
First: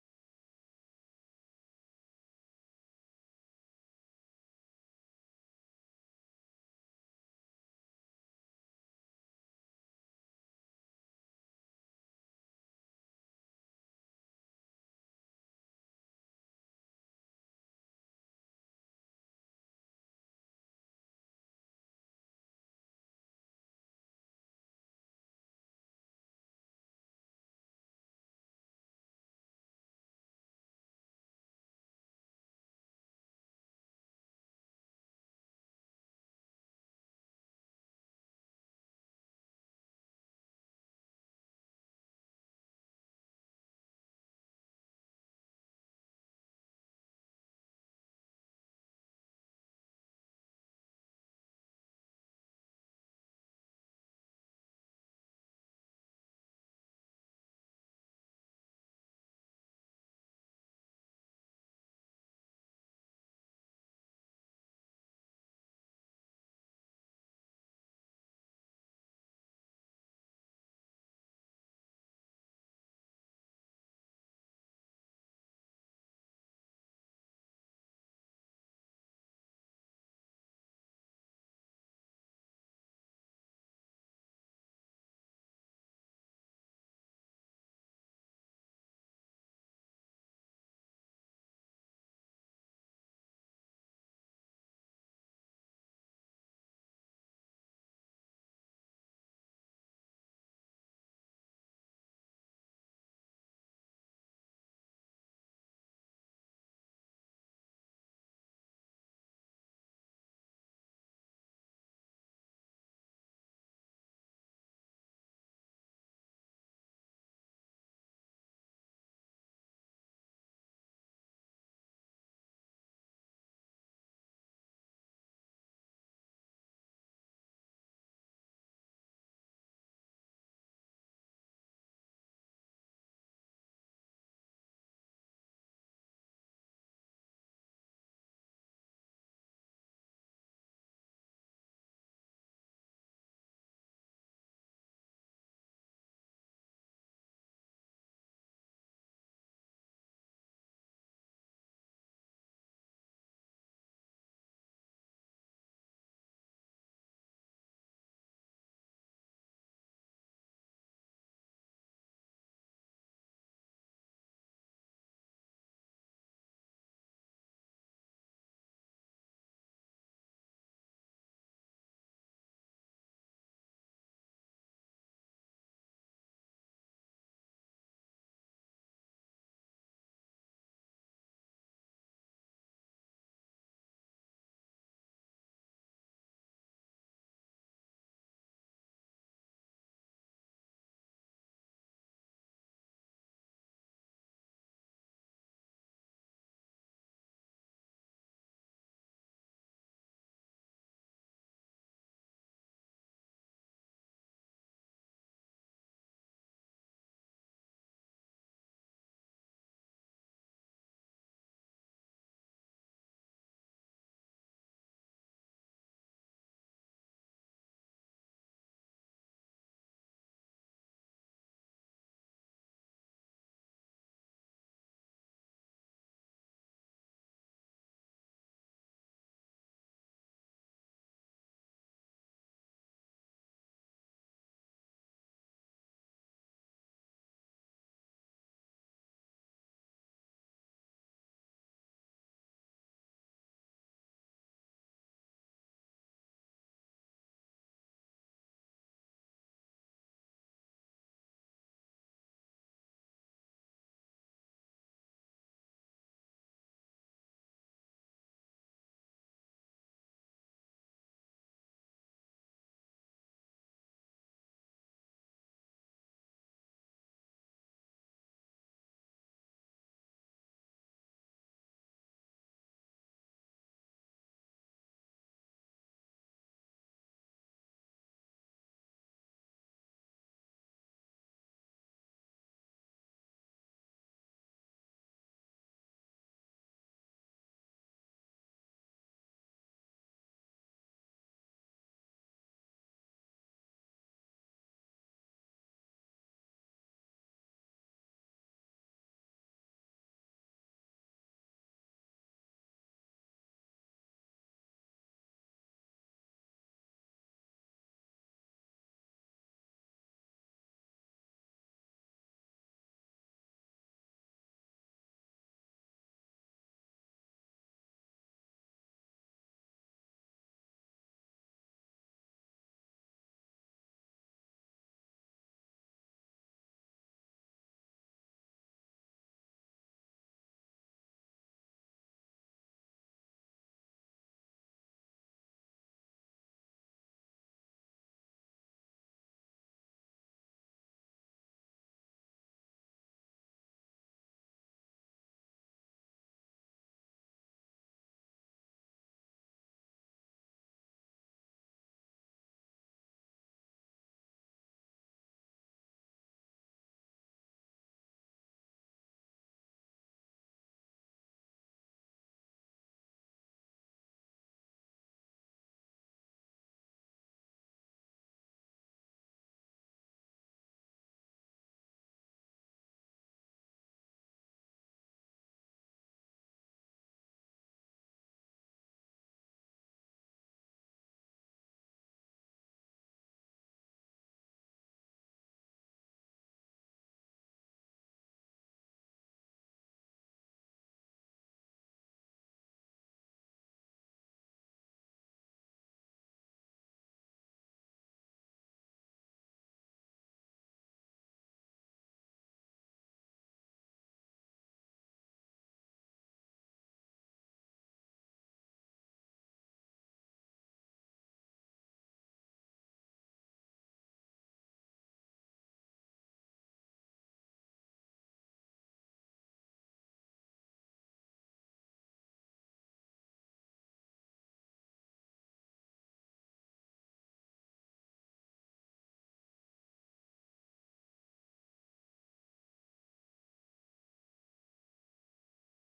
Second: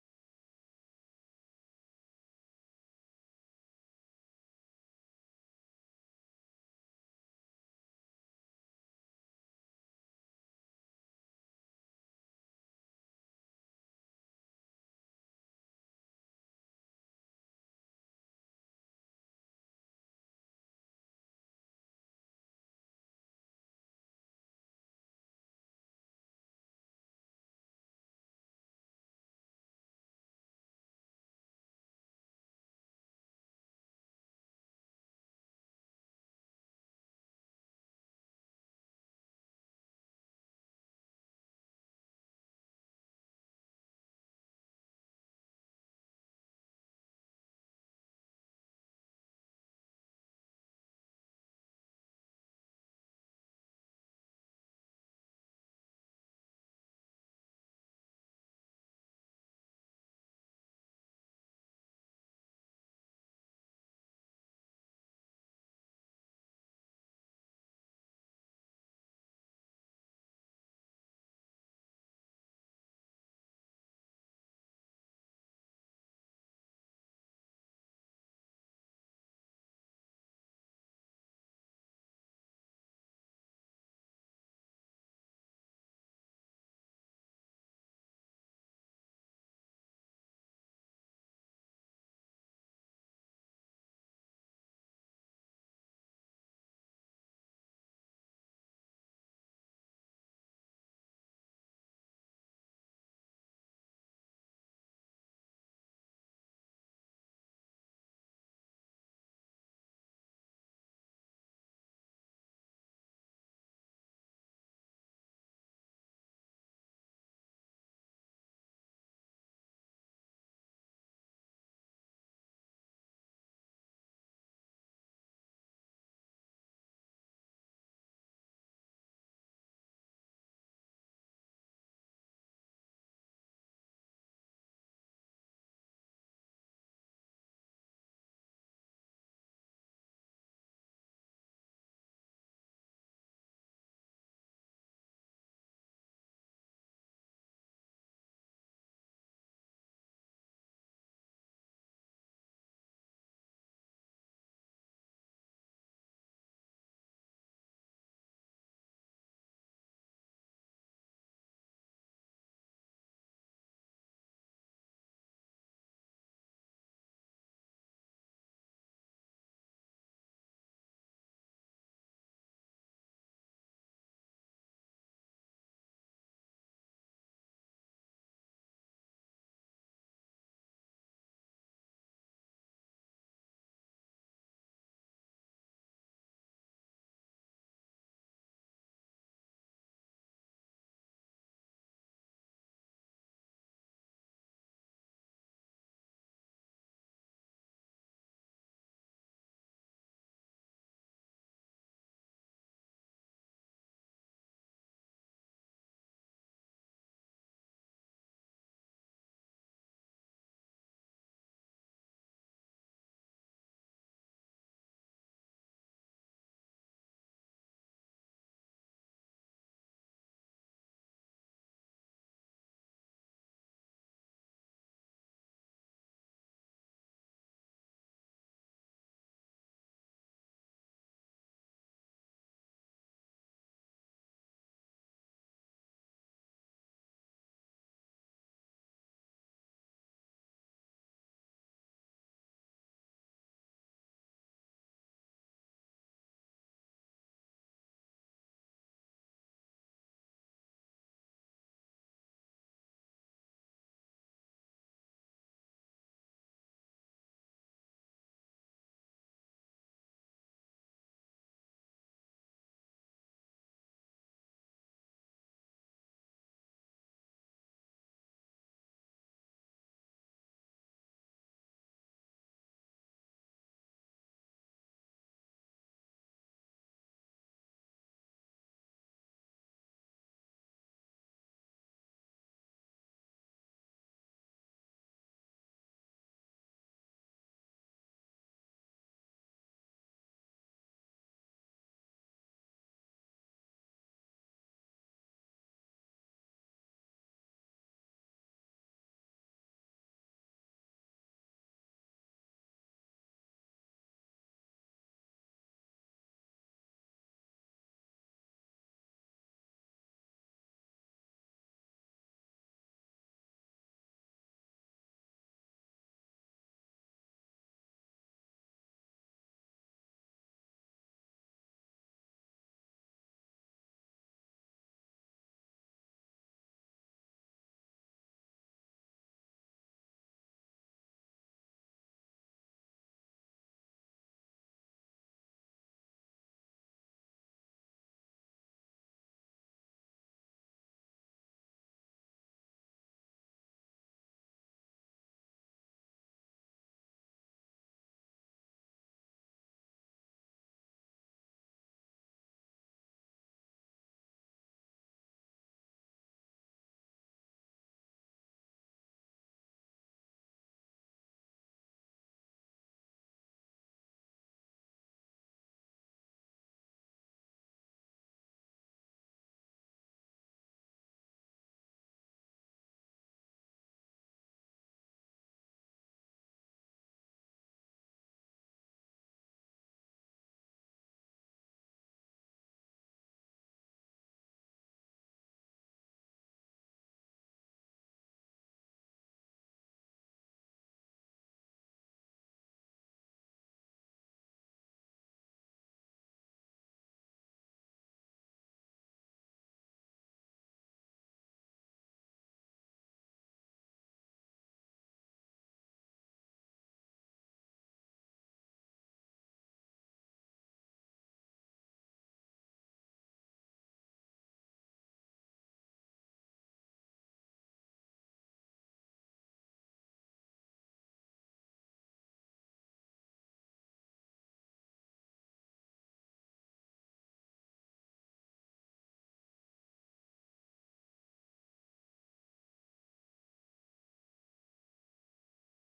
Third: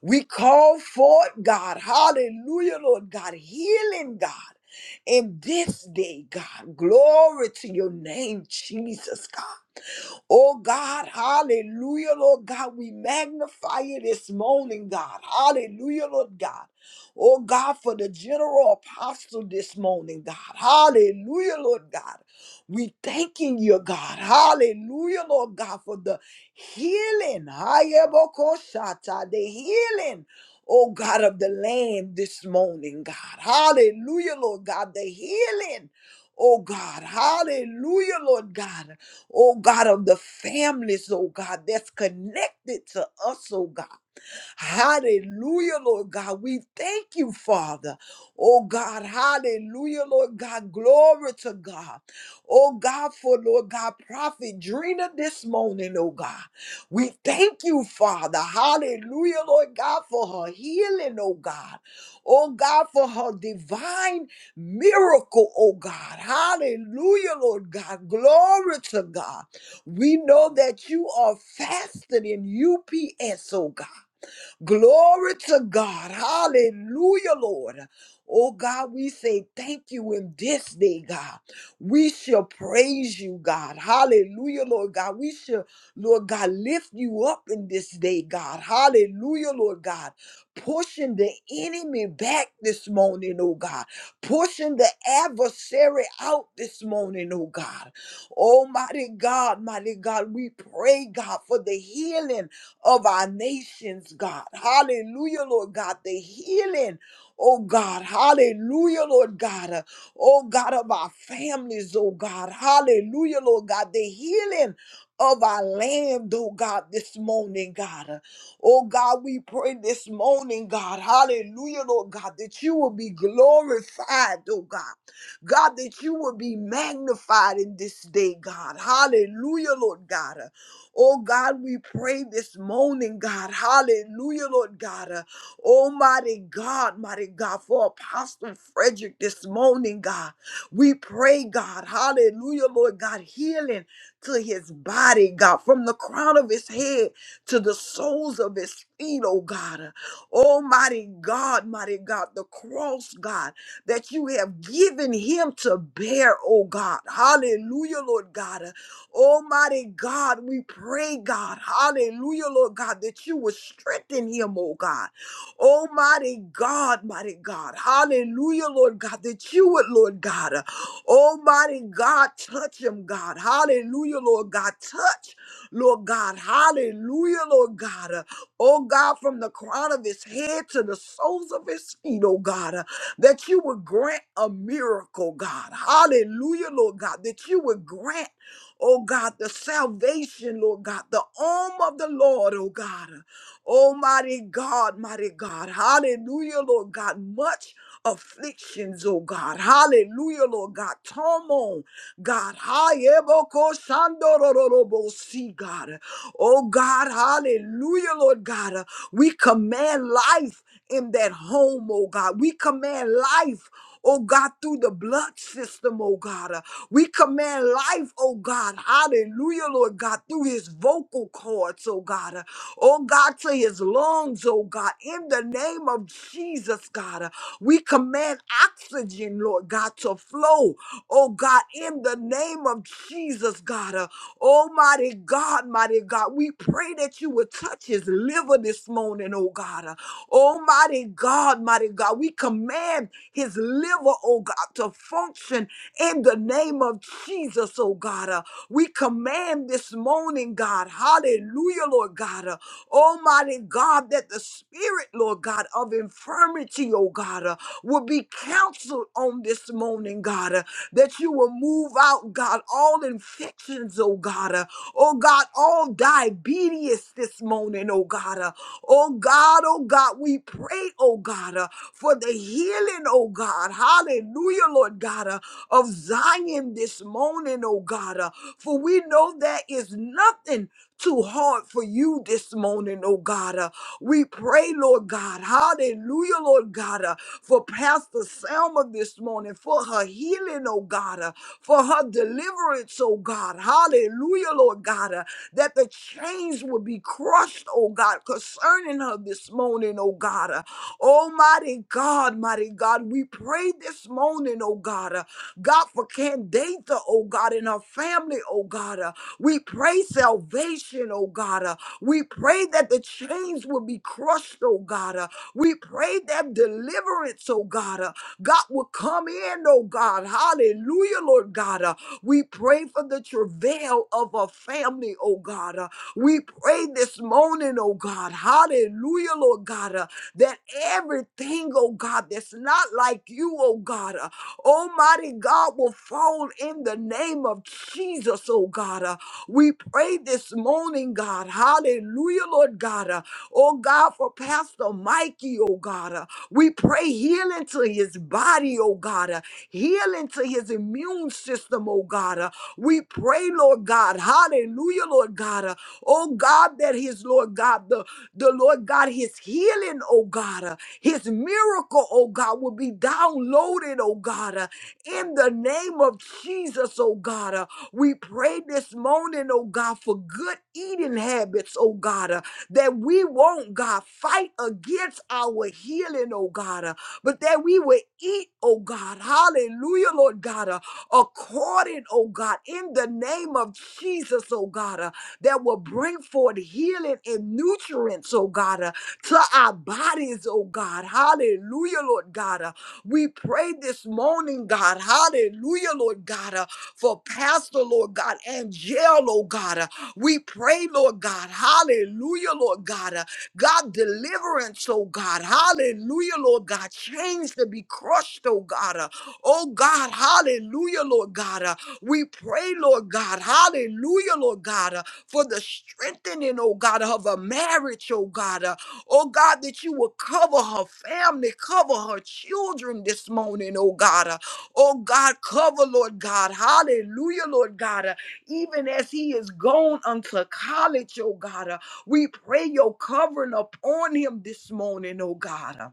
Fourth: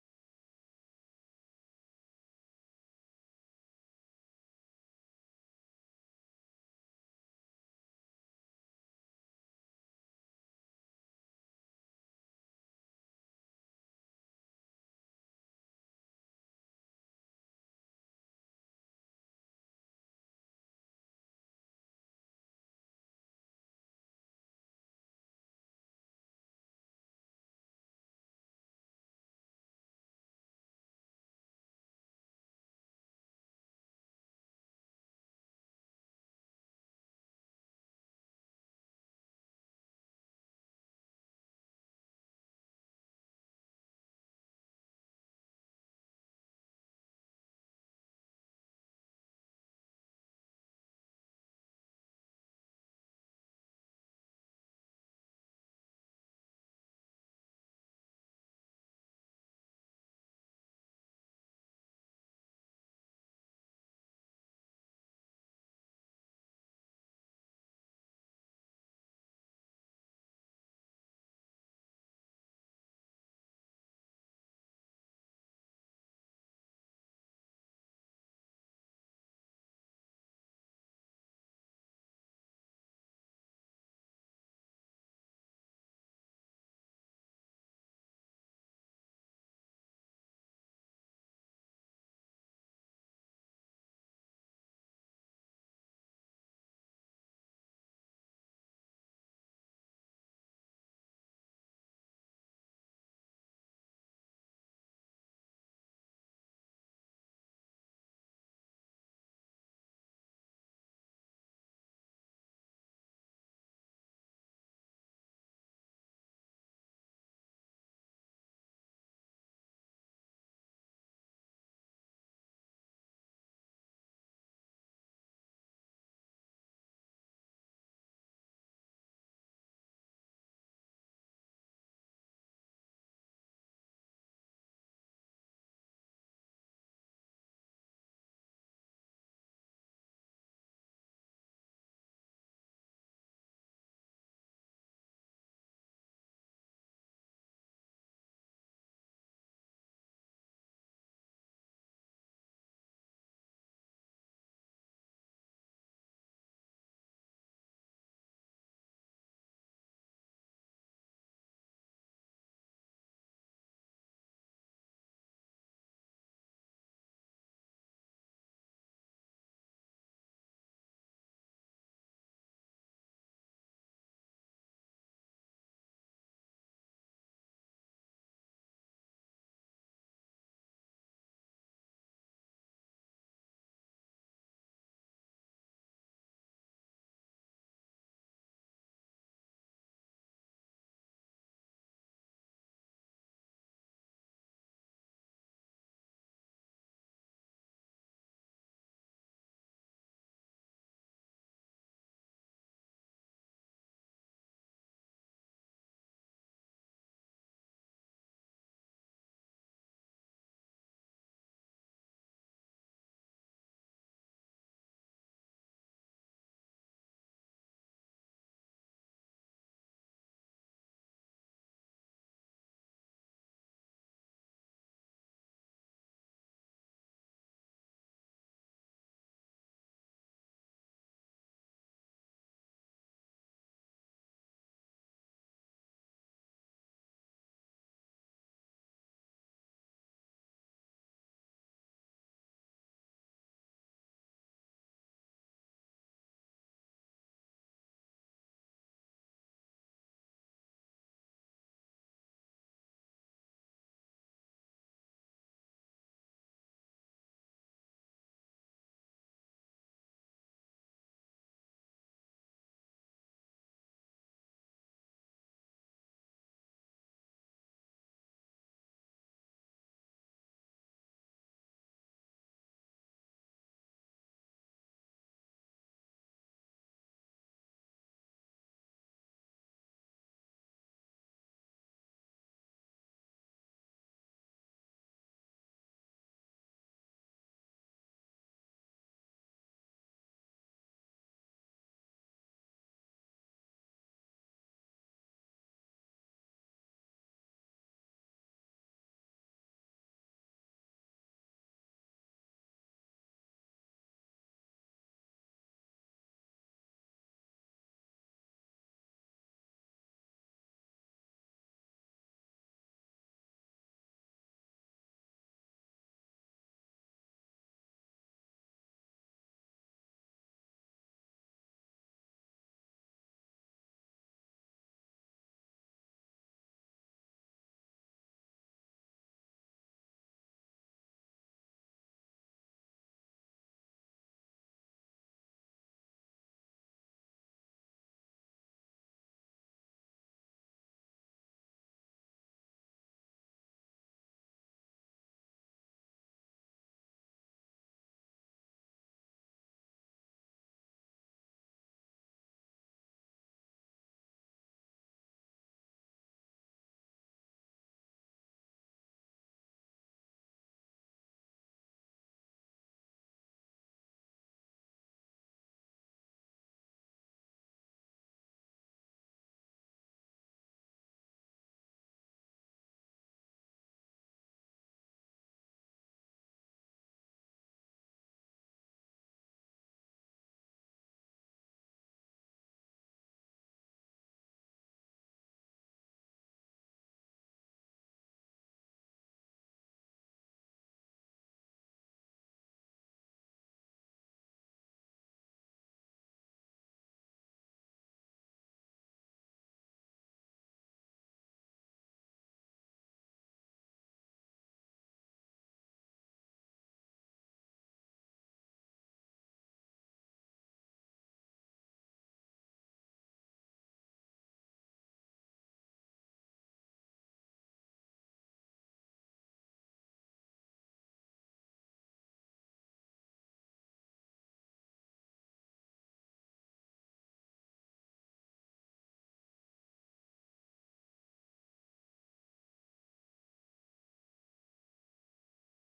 S1: We call forth, God. Hallelujah, Lord God, healing, God. In this day, God, glory to your name, Jesus, God. Oh God, hallelujah, Lord God. We magnify you this morning, God. Hallelujah, Lord God. Oh God, for the general apostle this morning, God. Hallelujah, Lord God. We thanking you, God. Hallelujah, Lord God, for the healing. Hayebokoshata, The healing. Oh God of the land this morning, God. Hallelujah, Lord God. The healing. Oh God. Hallelujah, Lord God oh God, of the families, oh God, that's connected to us, oh God. Hallelujah, Lord God. We thank you, Father. Oh God, hallelujah, Lord God. Glory to God. Oh God, for Lord God, Prophet Drina this morning, oh God. We thank you, Father. Hallelujah, Lord God, for her healing, oh God. Oh God, for her divine miracle, oh God. Hallelujah, Lord God. Glory to God. We know that you are faster than UPS, oh God. Glory to God. Hallelujah, Lord. Oh God, we say thank you in this day, God. We shall praise you, God. Hallelujah, Lord God. We shall, Lord God, lift you up in this day, God. Hallelujah, Lord God. Pushing the enemy back this morning, oh God. Pushing the adversary out this morning, oh God. Almighty God, mighty God, we pray, God, for the healing of our nations, God. Hallelujah, Lord God. The healing, oh God. Hallelujah, Lord God. Uh, Oh God, of our families, oh God. Hallelujah, Lord God. The healing of our land, oh God, this morning, God. Uh, Oh God, we pray this morning, God. Hallelujah, Lord God, that you will be glorified, oh God. God, that you will be magnified in this day, God. Hallelujah, Lord God. Oh God, we pray this morning, God. Hallelujah, Lord God. Uh, Almighty God, mighty God, for Apostle Frederick this morning, God. We pray, God. Hallelujah, Lord God, healing to his body, God, from the crown of his head to the soles of his feet, oh God. Uh, Almighty God, mighty God, the cross, God, that you have given him to bear, oh God. Hallelujah, Lord God. Uh, Almighty God, we pray, God, hallelujah, Lord God, that you will strengthen him, oh God. Almighty God, mighty God, hallelujah, Lord God, that you would, Lord God, uh, Almighty God, touch him, God, hallelujah, Lord God, touch, Lord God, hallelujah, Lord God, uh, oh God, from the crown of his head to the soles of his feet, oh God, uh, that you would grant a miracle, God, hallelujah, Lord God, that you would grant. Oh God, the salvation, Lord God, the arm of the Lord, oh God. Almighty God, mighty God. Hallelujah, Lord God. Much afflictions, oh God. Hallelujah, Lord God. Torment, God. See, God. Oh God, hallelujah, Lord God. We command life in that home, oh God. We command life oh God, through the blood system, oh God. Uh, we command life, oh God. Hallelujah, Lord God, through his vocal cords, oh God. Uh, oh God, to his lungs, oh God. In the name of Jesus, God, uh, we command oxygen, Lord God, to flow, oh God, in the name of Jesus, God. Uh, Oh, mighty God, mighty God, we pray that you would touch his liver this morning, oh God. Uh, Oh, mighty God, mighty God, we command his liver, oh God, to function in the name of Jesus, oh God. Uh, We command this morning, God, hallelujah, Lord God. Uh, Almighty God, that the spirit, Lord God, of infirmity, oh God, uh, will be counseled on this morning, God, uh, that you will move out, God, all infections, oh God, uh, oh God, all diabetes this morning, oh God, uh, Oh God, oh God, we pray, oh God, uh, for the healing, oh God. Hallelujah, Lord God, uh, of Zion this morning, oh God. uh, for we know there is nothing too hard for you this morning, oh God. uh. we pray, Lord God. Hallelujah, Lord God, uh, for Pastor Selma this morning, for her healing, oh God, uh, for her deliverance, oh God. Hallelujah, Lord God, uh, that the chains will be crushed, oh God, concerning her this morning, oh God. uh, Oh, mighty God, mighty God, we pray this morning, oh God, uh, God for Candatha, oh God, and her family, oh God. uh, we pray salvation, oh God. uh, we pray that the chains will be crushed, oh God. uh, we pray that deliverance, oh God, uh, God will come in, oh God. Hallelujah, Lord God. uh, we pray for the travail of a family, oh God. uh, we pray this morning, oh God. Hallelujah, Lord God. uh, that everything, oh God, that's not like you, oh God, uh, Almighty God, will fall in the name of Jesus, oh God. uh, we pray this morning, God. Hallelujah, Lord God. uh, oh God, for Pastor Mikey, oh God. uh, we pray healing to his body, oh God. uh, healing to his immune system, oh God. uh, we pray, Lord God. Hallelujah, Lord God. uh, Oh God, that his Lord God, the, the Lord God, his healing, oh God, uh, his miracle, oh God, will be downloaded, oh God, uh, in the name of Jesus, oh God. uh, we pray this morning, oh God, for good eating habits, oh God, uh, that we won't, God, fight against our healing, oh God, uh, but that we will eat, oh God, hallelujah, Lord God, uh, according, oh God, in the name of Jesus, oh God. uh, that will bring forth healing and nutrients, oh God, uh, to our bodies, oh God. Hallelujah, Lord God. Uh, we pray this morning, God. Hallelujah, Lord God, uh, for Pastor, Lord God, and jail, oh God. uh, we pray, Lord God. Hallelujah, Lord God. uh, God, deliverance, oh God. Hallelujah, Lord God. Chains to be crushed, oh God. uh, oh God, hallelujah, Lord God. uh, we pray, Lord God. Hallelujah, Lord God. uh, for the strengthening, oh God, of her marriage, oh God. Uh, oh God, that you will cover her family, cover her children this morning, oh God. Uh, oh God, cover, Lord God. Hallelujah, Lord God. Uh, even as he is gone unto college, oh God, uh, we pray your covering upon him this morning, oh God. uh,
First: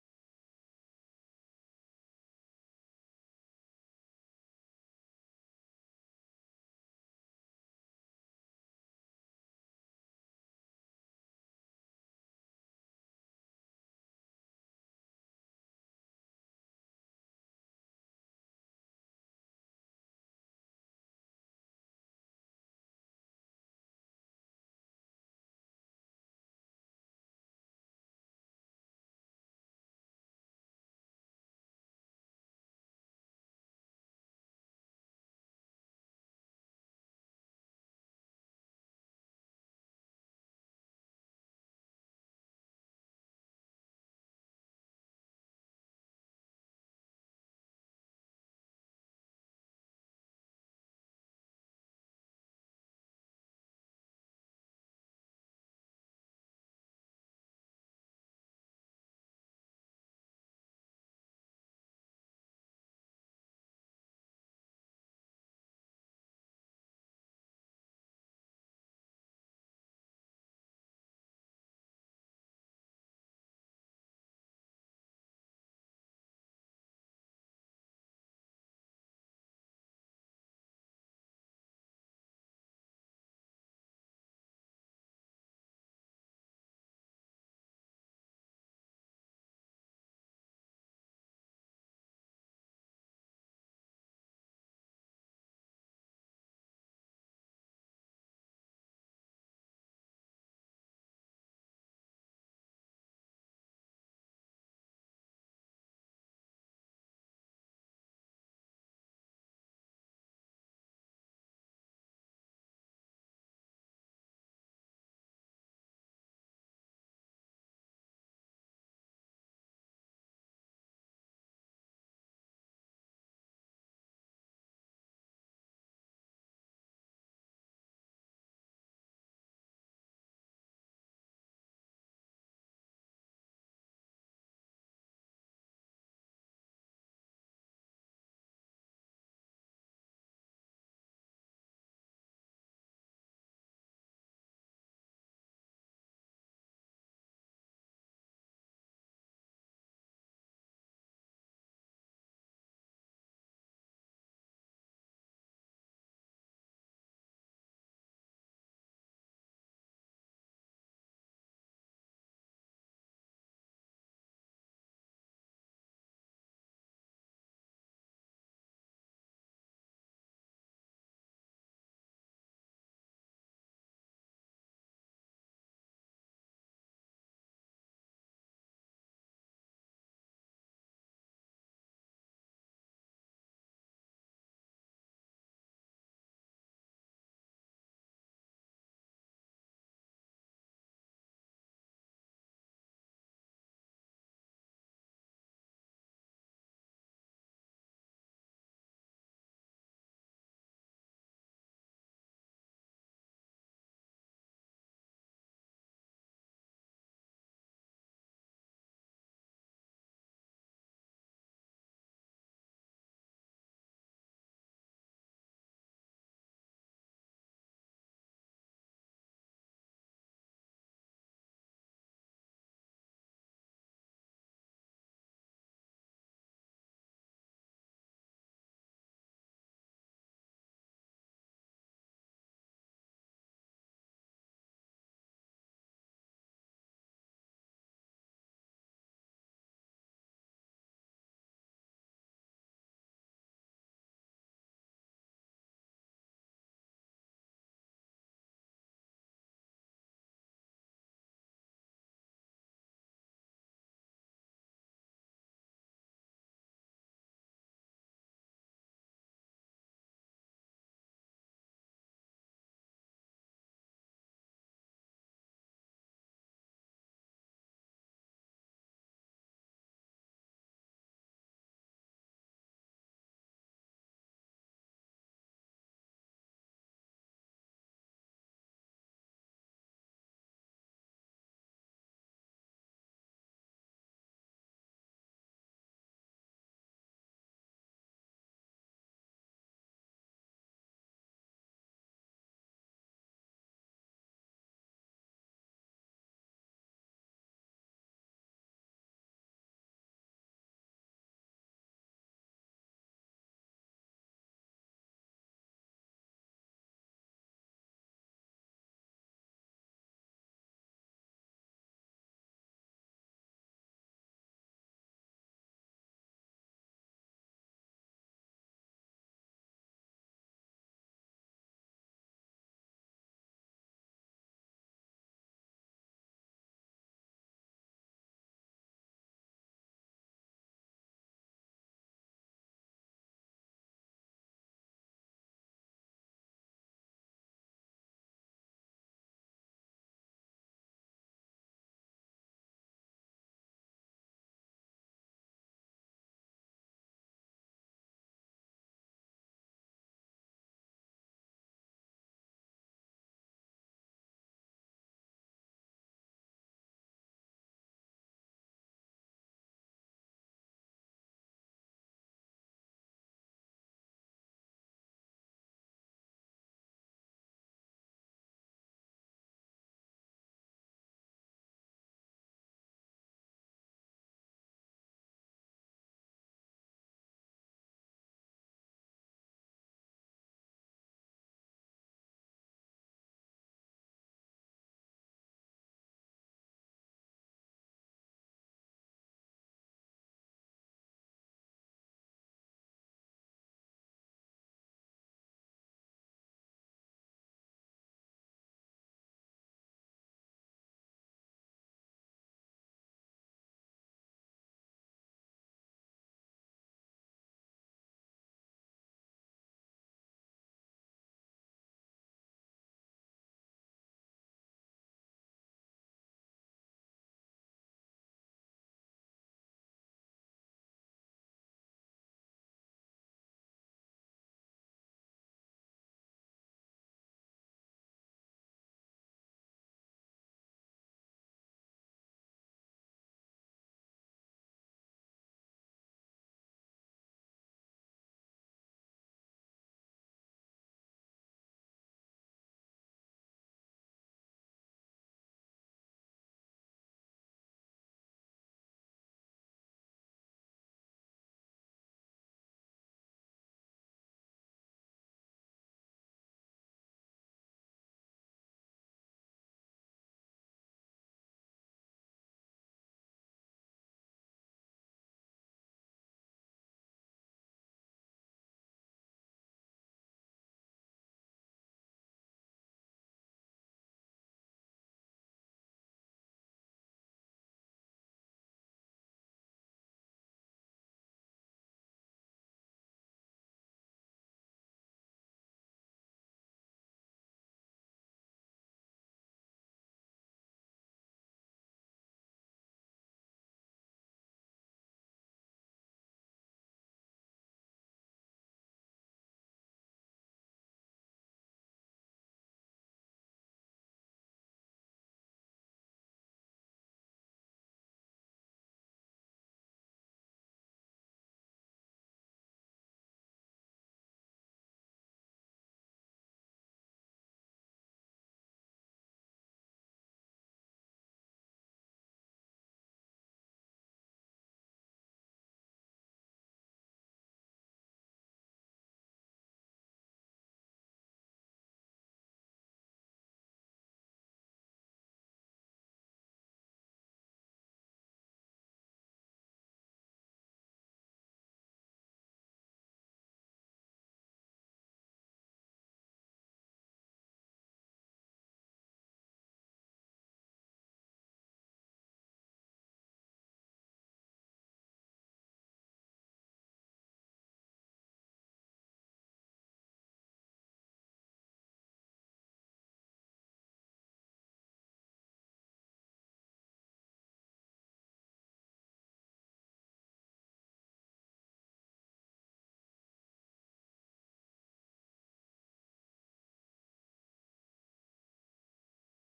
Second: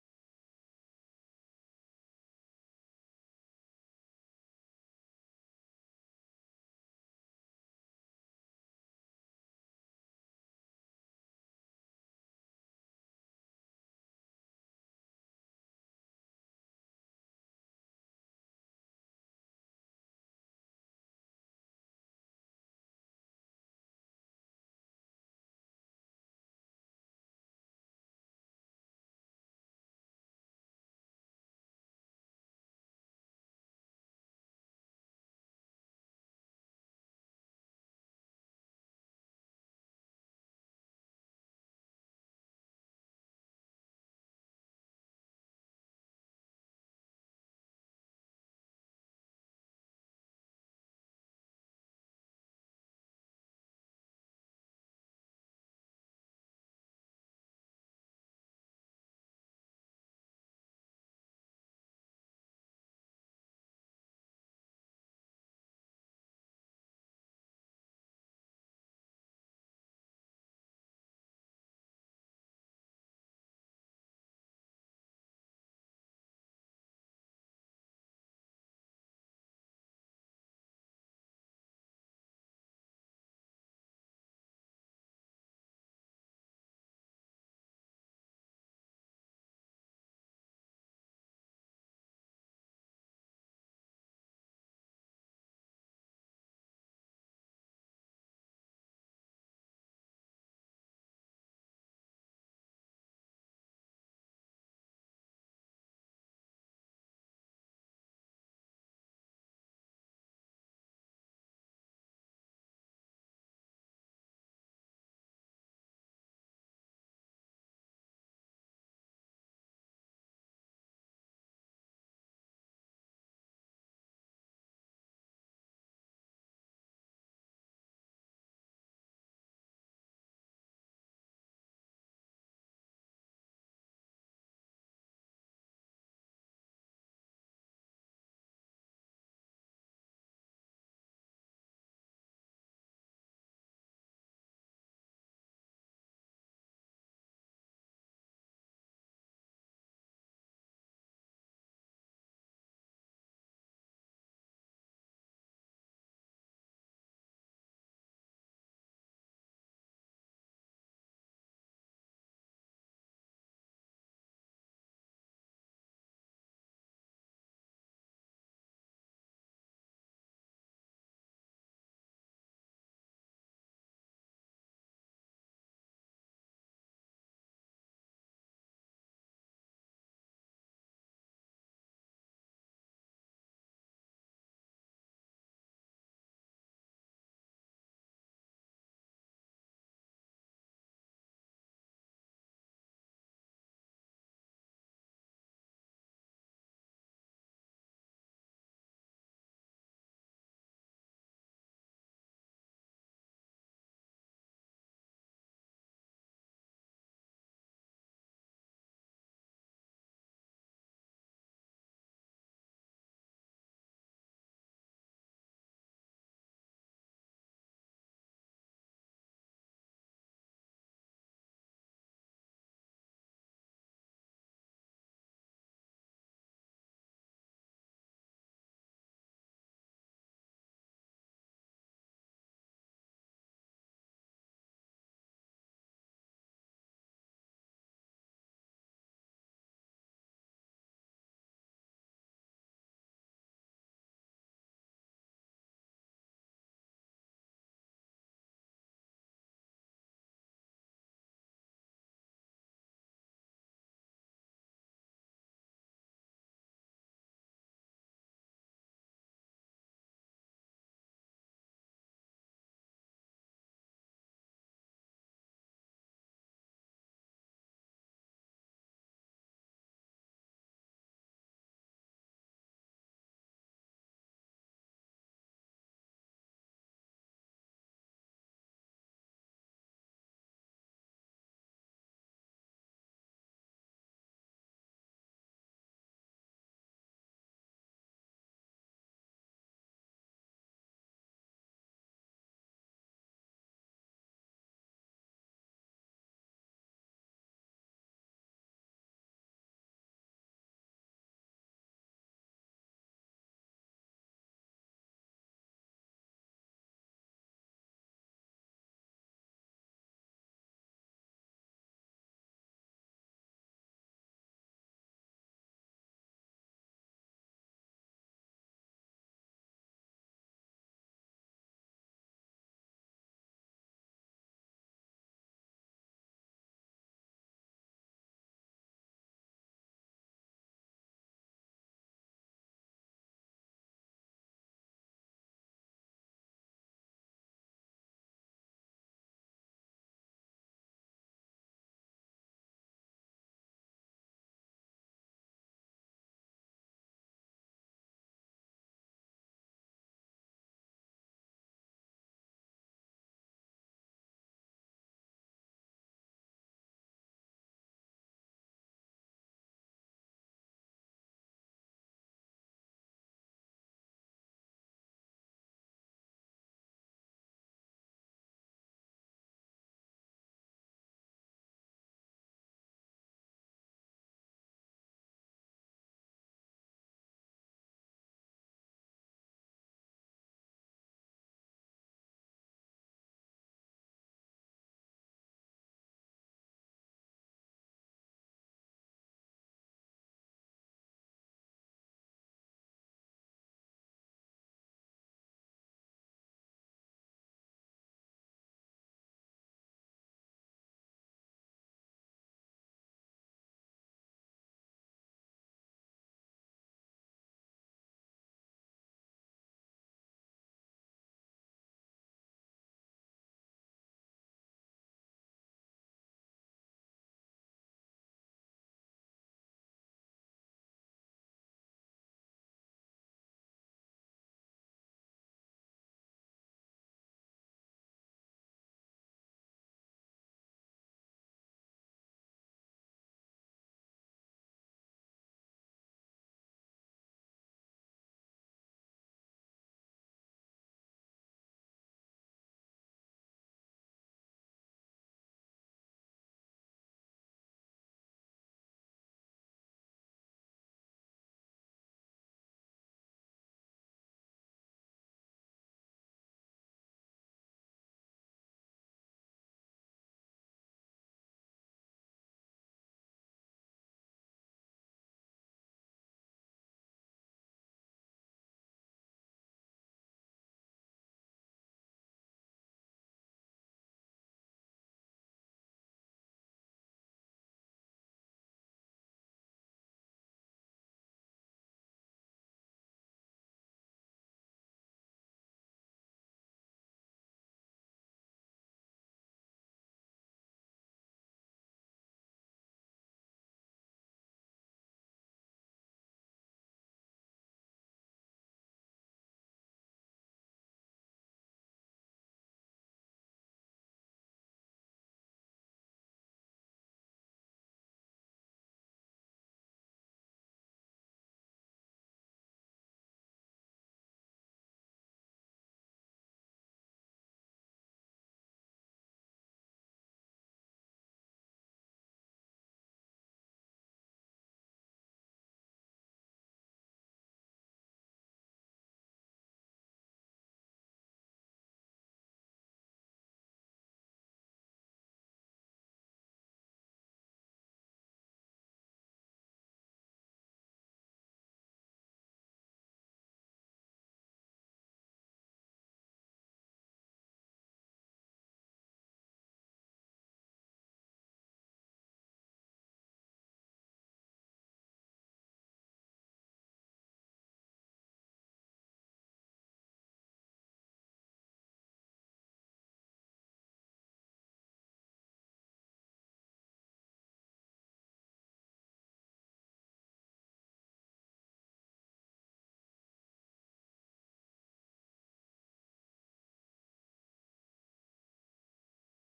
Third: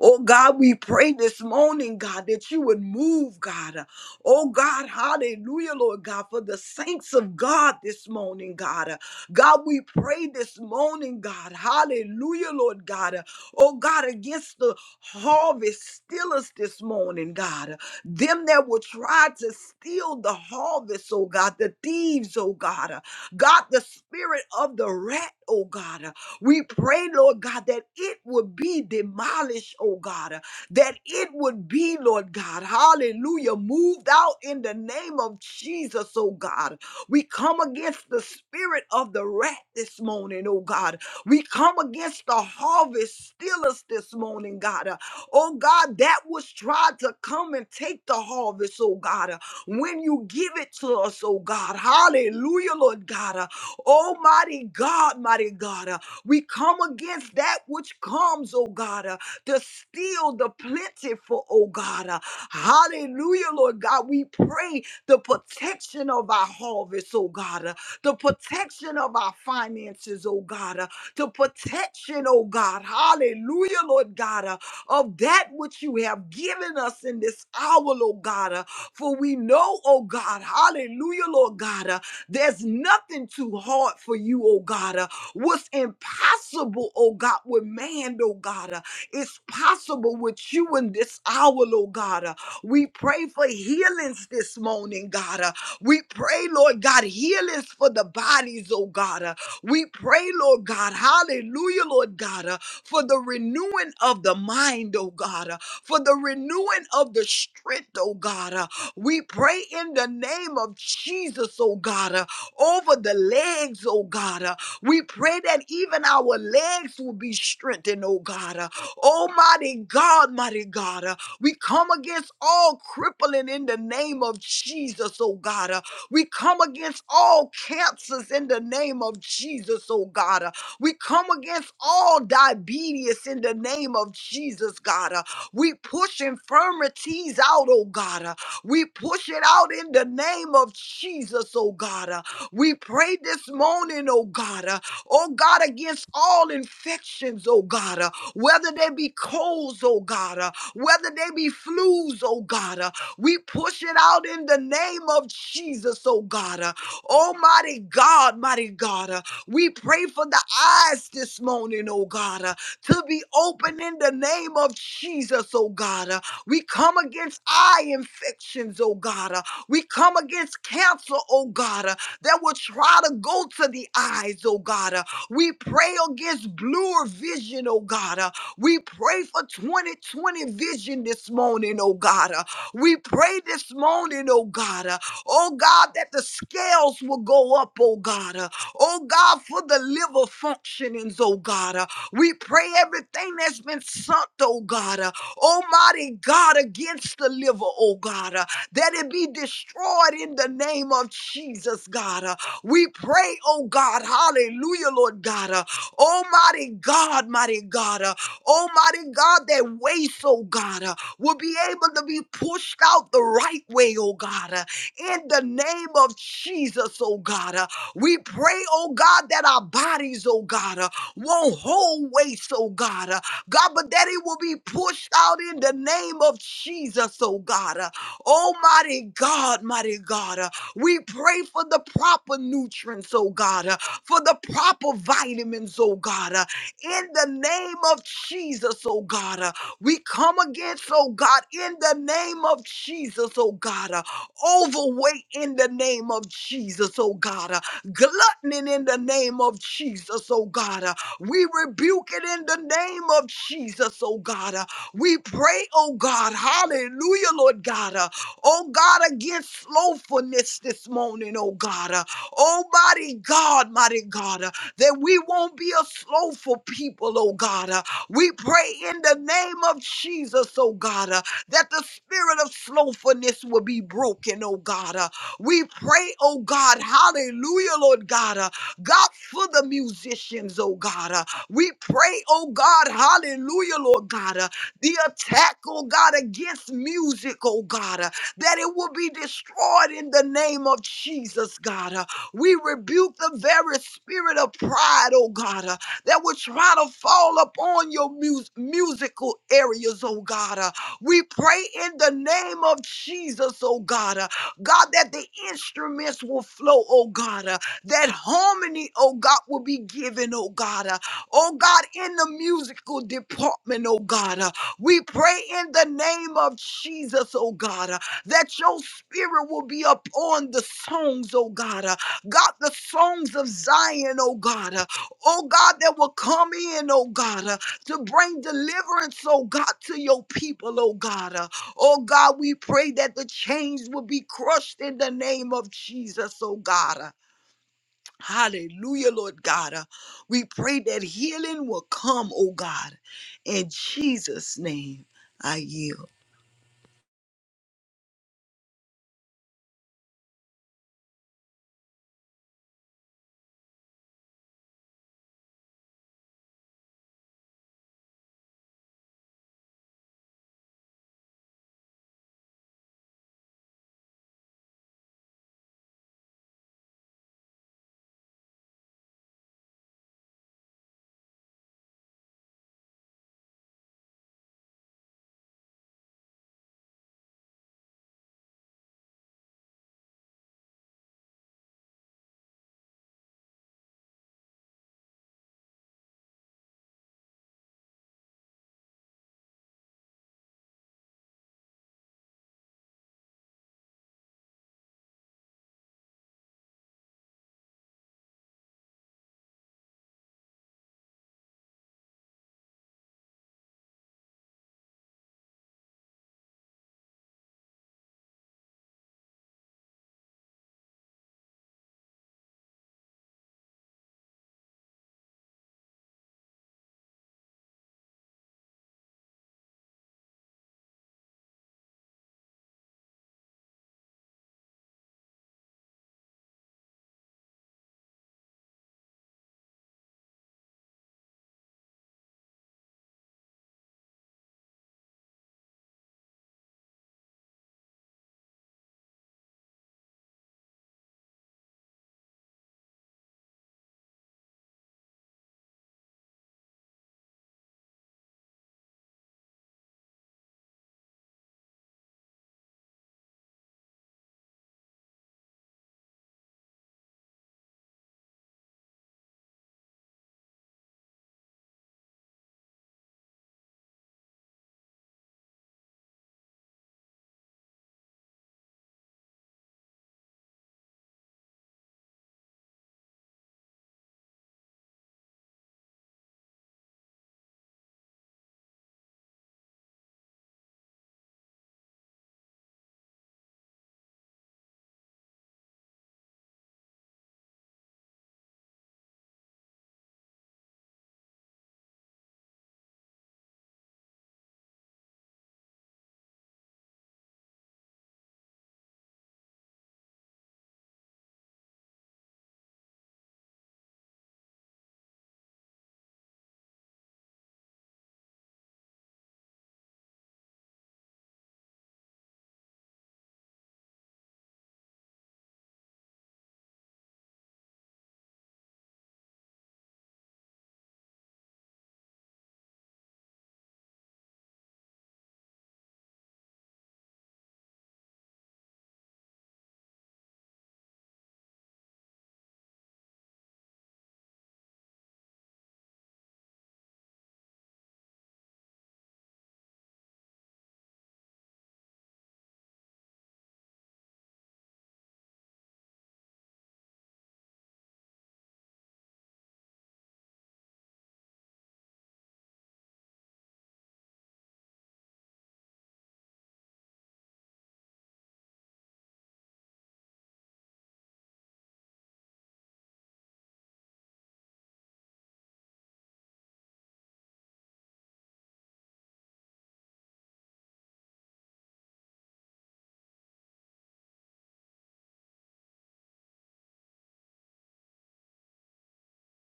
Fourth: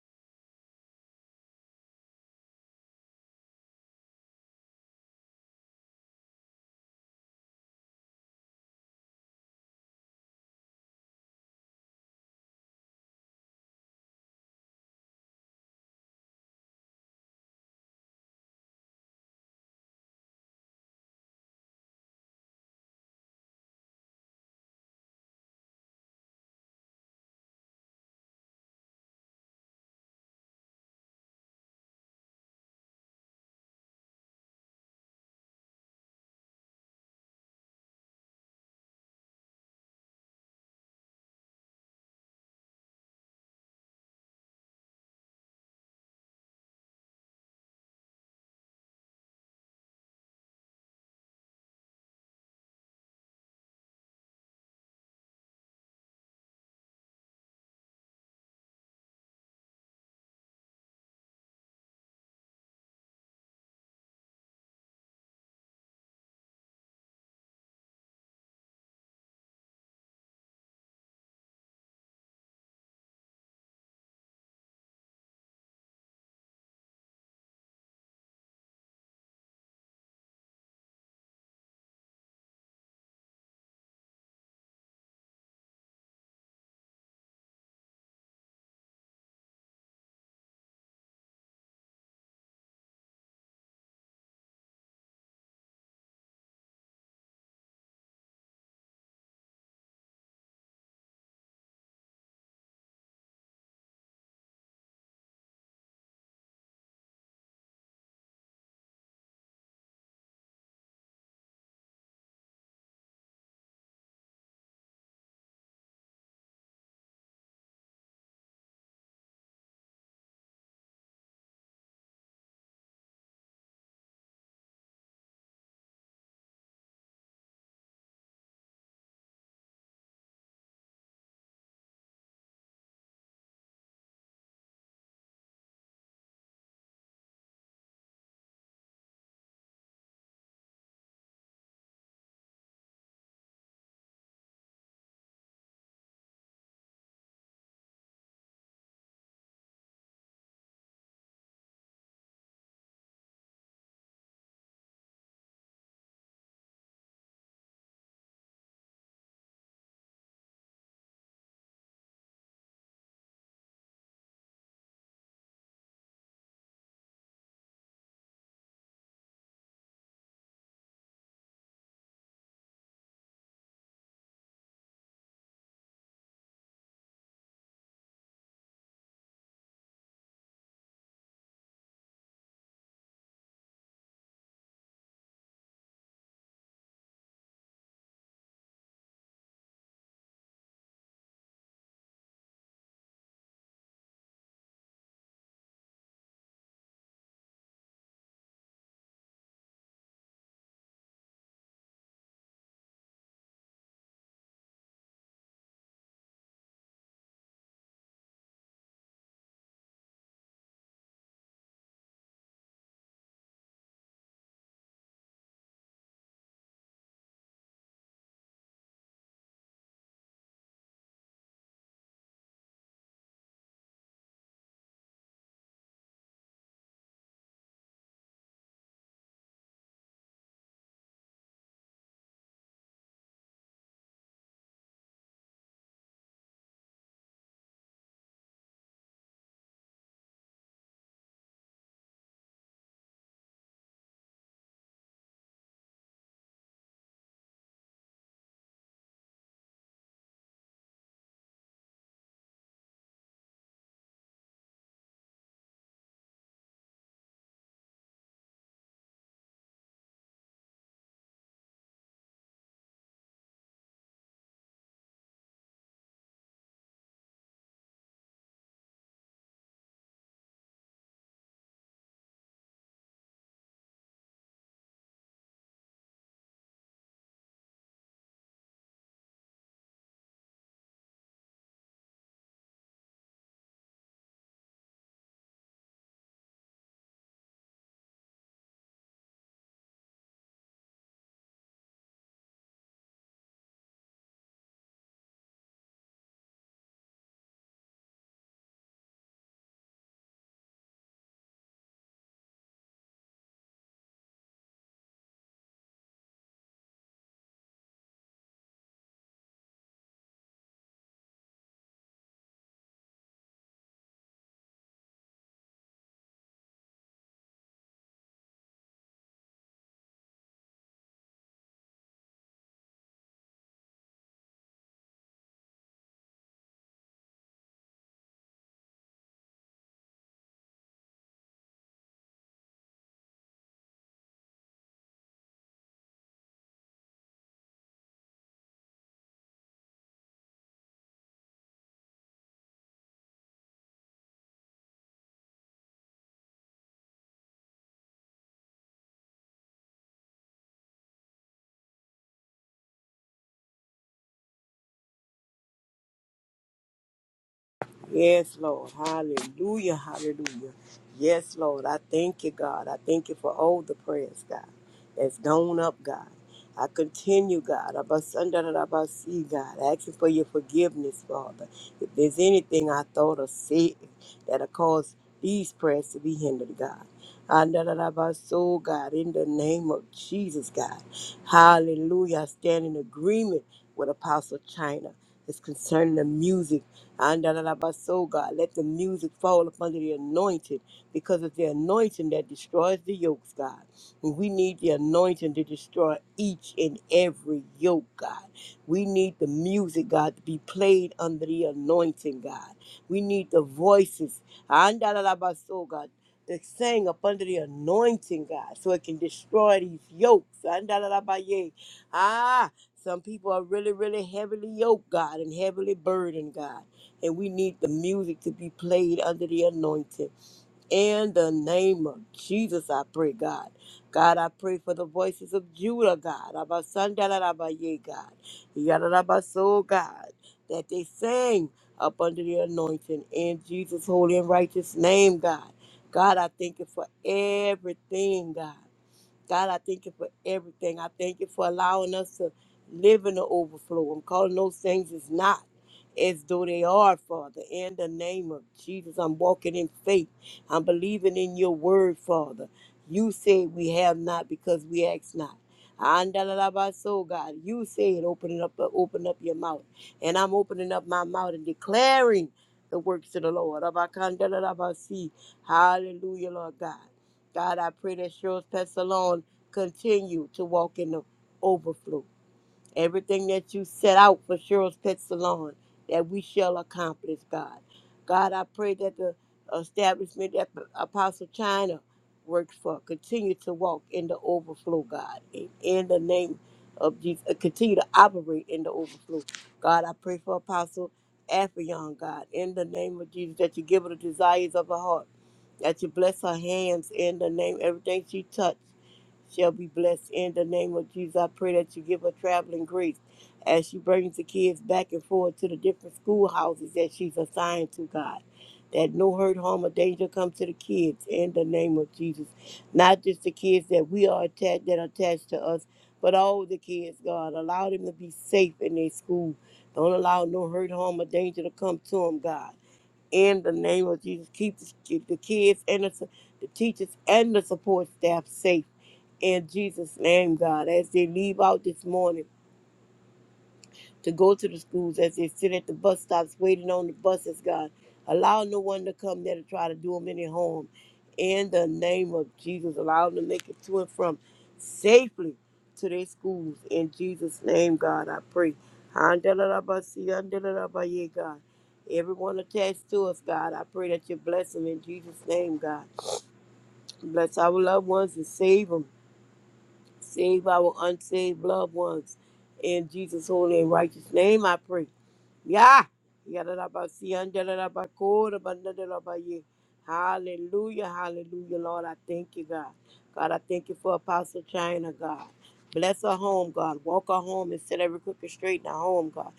S1: Oh God, we pray this morning, God, that you would move, God. Oh God, hallelujah, Lord God, for the saints of God this morning, God. God, we pray this morning, God. Hallelujah, Lord God. Oh God, against the harvest stealers this morning, God. Them that will try to steal the harvest, oh God, the thieves, oh God. God, the spirit of the rat, oh God. We pray, Lord God, that it would be demolished, oh God, uh, that it would be, Lord God, hallelujah, moved out in the name of Jesus, oh God. We come against the spirit of the rat this morning, oh God. We come against the harvest stealers this morning, God. Uh, Oh God, that was tried to come and take the harvest, oh God. Uh, When you give it to us, oh God, hallelujah, Lord God. Uh, Almighty God, mighty God. uh, we come against that which comes, oh God, uh, to steal the plentiful, oh God. uh, hallelujah, Lord God. We pray the protection of our harvest, oh God, uh, the protection of our finances, oh God, uh, the protection, oh God. Hallelujah, Lord God, uh, of that which you have given us in this hour, oh God. uh, for we know, oh God, hallelujah, Lord God. uh, there's nothing too hard for you, oh God. Uh, What's impossible, oh God, with man, oh God, uh, it's possible with you in this hour, oh God. Uh, We pray for healings this morning, God. Uh, We pray, Lord God, healings for the bodies, oh God. Uh, we pray, Lord God, hallelujah, Lord God, uh, for the renewing of the mind, oh God, uh, for the renewing of the strength, oh God. uh. we pray in the name of Jesus, oh God, uh, over the legs, oh God. uh. we pray that even our legs will be strengthened, oh God. uh. Almighty God, mighty God, uh, we come against all crippling in the name of Jesus, oh God. uh, we come against all cancers in the name of Jesus, oh God. Uh, We come against all diabetes in the name of Jesus, God. Uh, We push infirmities out, oh God. Uh, We push it out in the name of Jesus, oh God. Uh, We pray this morning, oh God. uh, oh God, against all infections, oh God, uh, whether they be colds, oh God, uh, whether they be flus, oh God, uh, we push it out in the name of Jesus, oh God, uh, almighty God, mighty God, uh, we pray for the eyes this morning, oh God, uh, to be open in the name of Jesus, oh God, uh, we come against eye infections, oh God, uh, we come against cancer, oh God, uh, that will try to go to the eyes, oh God. uh. We pray against bluer vision, oh God. uh, we pray for 2020 vision this morning, oh God. Uh, We pray this morning, oh God. uh, Oh God, that the scales will go up, oh God. uh, Oh God, for the liver functionings, oh God. uh, We pray everything that's been sunk, oh God. uh, Almighty God, against the liver, oh God. uh, That it be destroyed in the name of Jesus, God. uh, We pray, oh God. Hallelujah, Lord God. uh, Almighty God, mighty God. Uh, Almighty God, that waste, oh God, uh, will be able to be pushed out the right way, oh God, uh, in the name of Jesus, oh God. uh, we pray, oh God, that our bodies, oh God, uh, won't hold waste, oh God, uh, God, but that it will be pushed out in the name of Jesus, oh God. uh, Almighty God, mighty God, uh, we pray for the proper nutrients, oh God, uh, for the proper vitamins, oh God. uh, in the name of Jesus, oh God. Uh, we come against, oh God, in the name of Jesus, oh God. Uh, overweight in the name of Jesus, oh God. Uh, gluttony in the name of Jesus, oh God. Uh, we rebuke it in the name of Jesus, oh God. Uh, we pray, oh God, hallelujah, Lord God. uh, Oh God, against slowfulness this morning, oh God. Uh, oh mighty God, mighty God, uh, that we won't be a slowful people, oh God. Uh, we pray in the name of Jesus, oh God, uh, that the spirit of slowfulness will be broken, oh God. Uh, we pray, oh God, hallelujah, Lord God. Uh, God, for the musicians, oh God. Uh, we pray, oh God, hallelujah, Lord God. Uh, the attack, oh God, against music, oh God. Uh, that it will be destroyed in the name of Jesus, God. Uh, We rebuke the very spirit of pride, oh God, uh, that would try to fall upon your mus- musical areas, oh God. Uh, We pray in the name of Jesus, oh God, uh, God, that the instruments will flow, oh God, uh, that harmony, oh God, will be given, oh God, uh, oh God, in the musical department, oh God. uh, we pray in the name of Jesus, oh God. Uh, that your spirit will be upon the songs, oh God. Uh, God, the songs of Zion, oh God. Uh, oh God, that will come in, oh God, uh, to bring deliverance, oh God, to your people, oh God. Uh, oh God, we pray that the chains will be crushed in the name of Jesus, oh God. Uh, hallelujah, Lord God. Uh, we pray that healing will come, oh God. In Jesus' name, I yield.
S2: Yes, Lord. Hallelujah. Hallelujah. Yes, Lord. I thank you, God. I thank you for all the prayers, God, that's gone up, God. I continue, God. Abasandarabasi, God. Asking for your forgiveness, Father. If there's anything I thought or said that'll cause these prayers to be hindered, God. Andarabaso, God, in the name of Jesus, God. Hallelujah. I stand in agreement with Apostle China. It's concerning the music Andalabaso, God, let the music fall upon the anointed because it's the anointing that destroys the yokes, God. And we need the anointing to destroy each and every yoke, God. We need the music, God, to be played under the anointing, God. We need the voices, Andalabaso, God, to sing up under the anointing, God, so it can destroy these yokes. Andalabaye. Ah, some people are really, really heavily yoked, God, and heavily burdened, God. And we need the music to be played under the anointing. In the name of Jesus, I pray, God. God, I pray for the voices of Judah, God. Abba Sandalabaye, God. Yadalabaso, God. That they sing up under the anointing in Jesus' holy and righteous name, God. God, I thank you for everything, God. God, I thank you for everything. I thank you for allowing us to live in the overflow. I'm calling those things as not as though they are, Father. In the name of Jesus, I'm walking in faith. I'm believing in your word, Father. You say we have not because we ask not. Andalabaso, God, you said, open it up, open up your mouth. And I'm opening up my mouth and declaring the works of the Lord. Abakandalabasi. Hallelujah, Lord God. God, I pray that Cheryl's Pet Salon continue to walk in the overflow. Everything that you set out for Cheryl's Pet Salon, that we shall accomplish, God. God, I pray that the establishment that Apostle China works for continue to walk in the overflow, God. In, in the name of Jesus, uh, continue to operate in the overflow. God, I pray for Apostle Affion, God, in the name of Jesus, that you give her the desires of her heart that you bless her hands in the name. Everything she touched shall be blessed in the name of Jesus. I pray that you give her traveling grace as she brings the kids back and forth to the different schoolhouses that she's assigned to, God. That no hurt, harm, or danger come to the kids in the name of Jesus. Not just the kids that we are attached that are attached to us, but all the kids, God. Allow them to be safe in their school. Don't allow no hurt, harm, or danger to come to them, God in the name of Jesus. Keep the the kids and the, su- the teachers and the support staff safe in Jesus' name, God. As they leave out this morning, to go to the schools as they sit at the bus stops waiting on the buses, God. Allow no one to come there to try to do them any harm. In the name of Jesus, allow them to make it to and from safely to their schools. In Jesus' name, God, I pray. Handalalabasi, andalalabaye, God. Everyone attached to us, God, I pray that you bless them in Jesus' name, God. Bless our loved ones and save them. Save our unsaved loved ones. In Jesus' holy and righteous name, I pray. Yeah. Yadadabakodabanadadabaye. Hallelujah, hallelujah, Lord. I thank you, God. God, I thank you for Apostle China, God. Bless her home, God. Walk her home and set every crooked straight in her home, God.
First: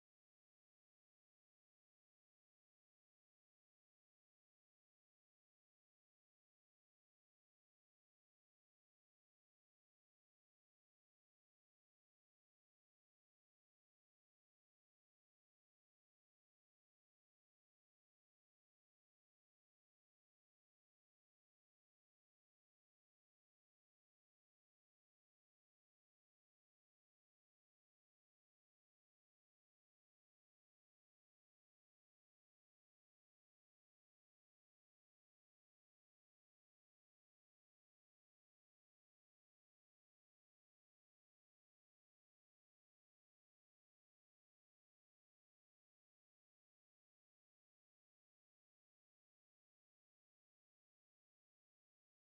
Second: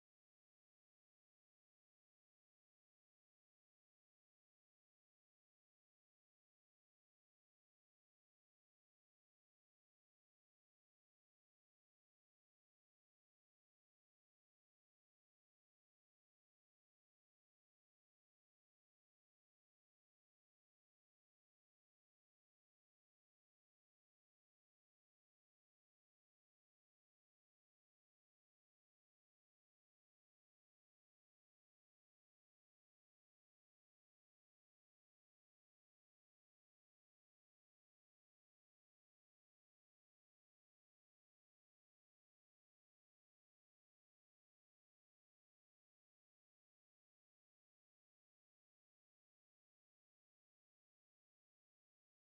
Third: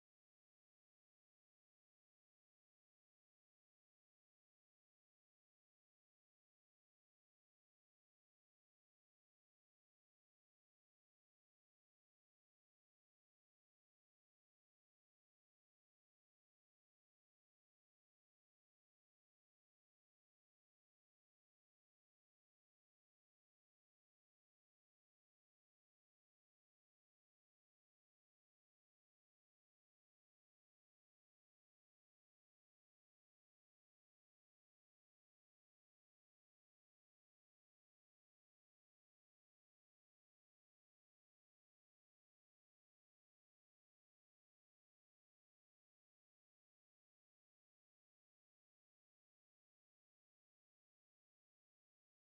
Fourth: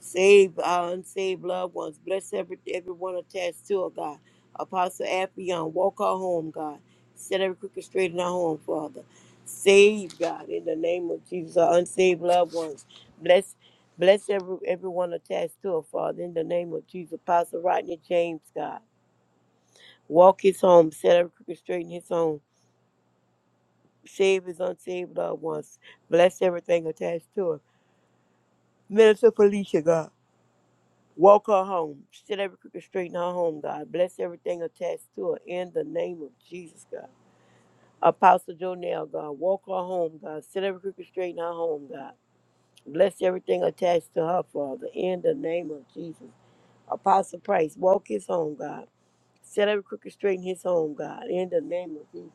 S2: Save our unsaved loved ones. Bless every everyone attached to her, God. Apostle Affion, walk her home, God. Set every crooked straight in her home, Father. Save, God, in the name of Jesus, our unsaved loved ones. Bless bless every, everyone attached to her, Father, in the name of Jesus. Apostle Rodney James, God. Walk his home. Set every crooked straight in his home. Save his unsaved loved ones. Bless everything attached to her. Minister Felicia, God. Walk her home. Set every crooked straight in her home, God. Bless everything attached to her in the name of Jesus, God. Apostle Jonell, God. Walk her home, God. Set every crooked straight in her home, God. Bless everything attached to her, Father, in the name of Jesus. Apostle Price, walk his home, God. Set every crooked straight in his home, God, in the name of Jesus.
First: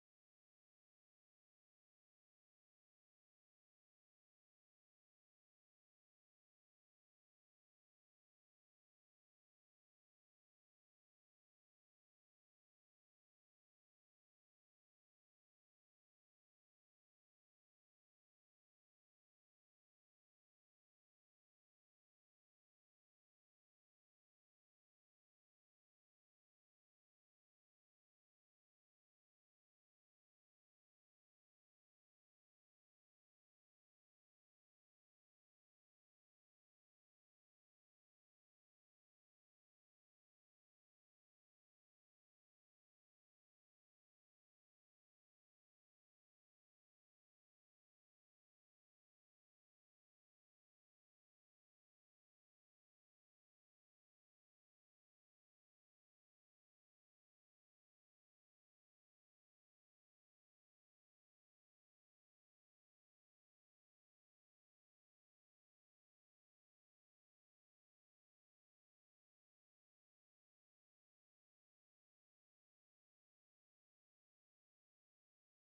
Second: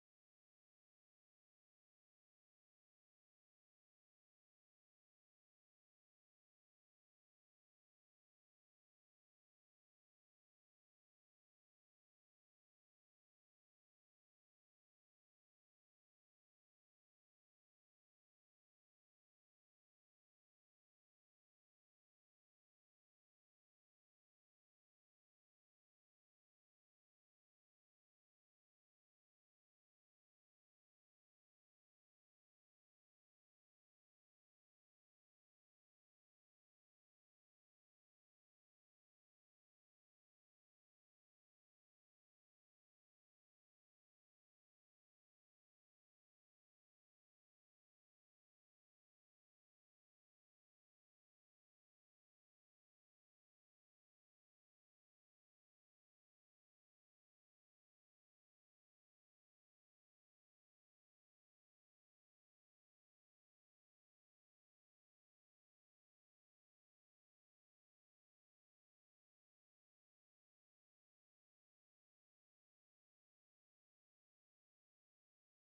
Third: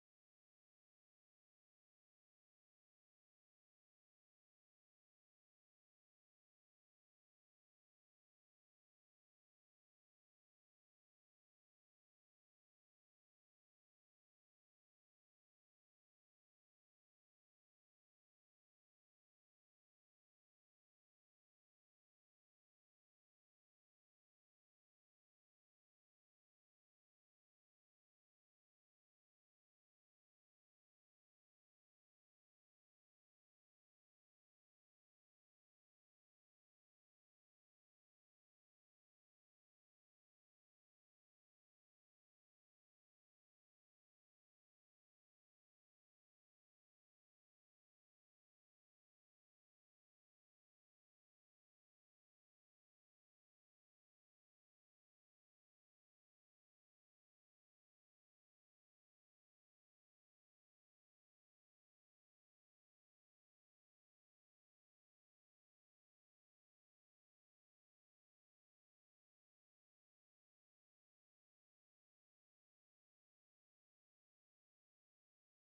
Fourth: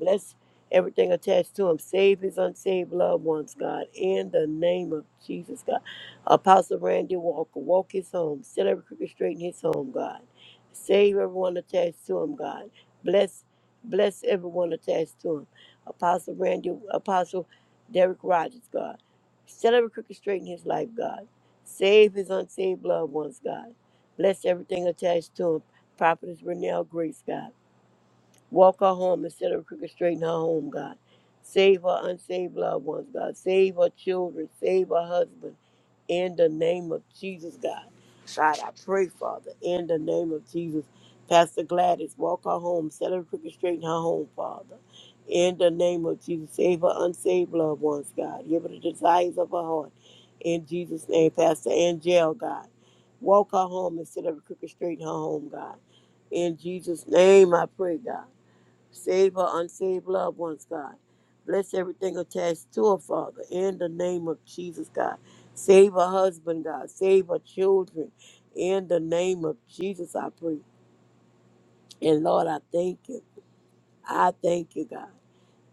S2: Bless everything attached to him. Save his unsaved loved ones, God, in the name of Jesus, God. Apostle Randy Walker, walk his home. Set every crooked straight in his home, God. Save everyone attached to him, God. Bless, bless everyone attached to him. Apostle Randy, Apostle Derek Rogers, God. Set every crooked straight in his life, God. Save his unsaved loved ones, God. Bless everything attached to him. Prophetess Renelle Grace, God. Walk her home instead of crooked, straighten her home, God. Save her unsaved loved ones, God. Save her children. Save her husband. In the name of Jesus, God. God, I pray, Father, in the name of Jesus. Pastor Gladys, walk her home. Set her crooked, straighten her home, Father. In the name of Jesus. Save her unsaved loved ones, God. Give her the desires of her heart. In Jesus' name, Pastor Angel, God. Walk her home instead of crooked, straighten her home, God. In Jesus' name, I pray, God. Save her unsaved loved ones, God. Bless everything attached to her, Father, in the name of Jesus, God. Save her husband, God. Save her children, in the name of Jesus, I pray. And Lord, I thank you. I thank you, God.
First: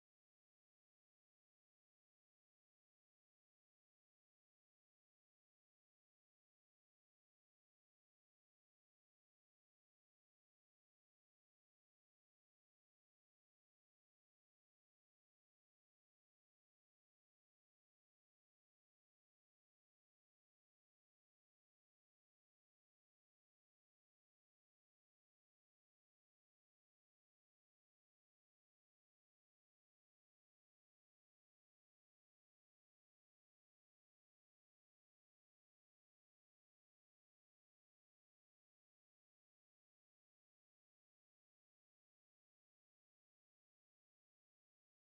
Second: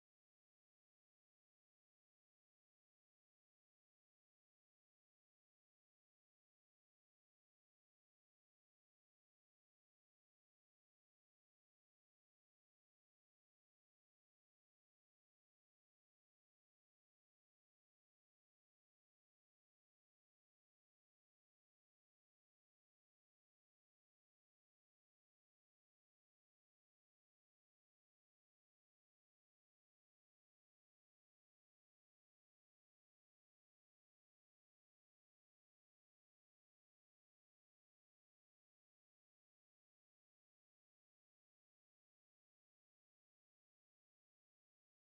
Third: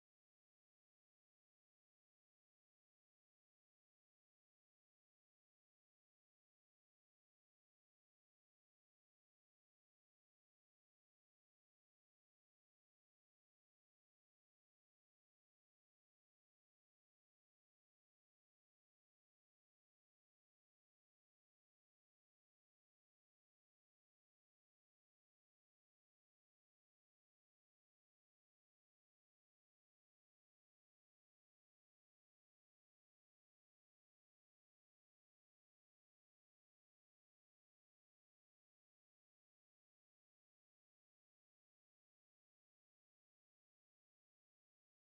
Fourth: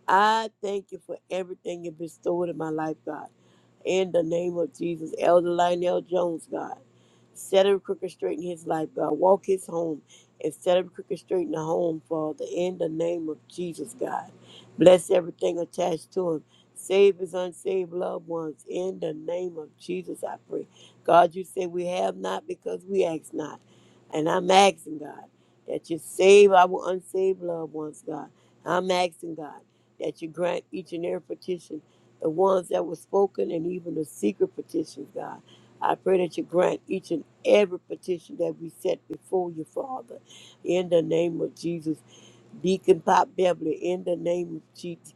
S2: I thank you for everything you bestowed in my life, God. In the name of Jesus, Elder Lionel Jones, God. Set him crooked straight in his life, God. Walk his home and set him crooked straight in the home, Father. In the name of Jesus, God. Bless everything attached to him. Save his unsaved loved ones. In the name of Jesus, I pray. God, you say we have not because we ask not. And I'm asking, God, that you save our unsaved loved ones, God. I'm asking, God that you grant each and every petition, the ones that were spoken and even the secret petitions, God. I pray that you grant each and every petition that we set before you, Father. In the name of Jesus, Deacon Pop Beverly, in the name of Jesus.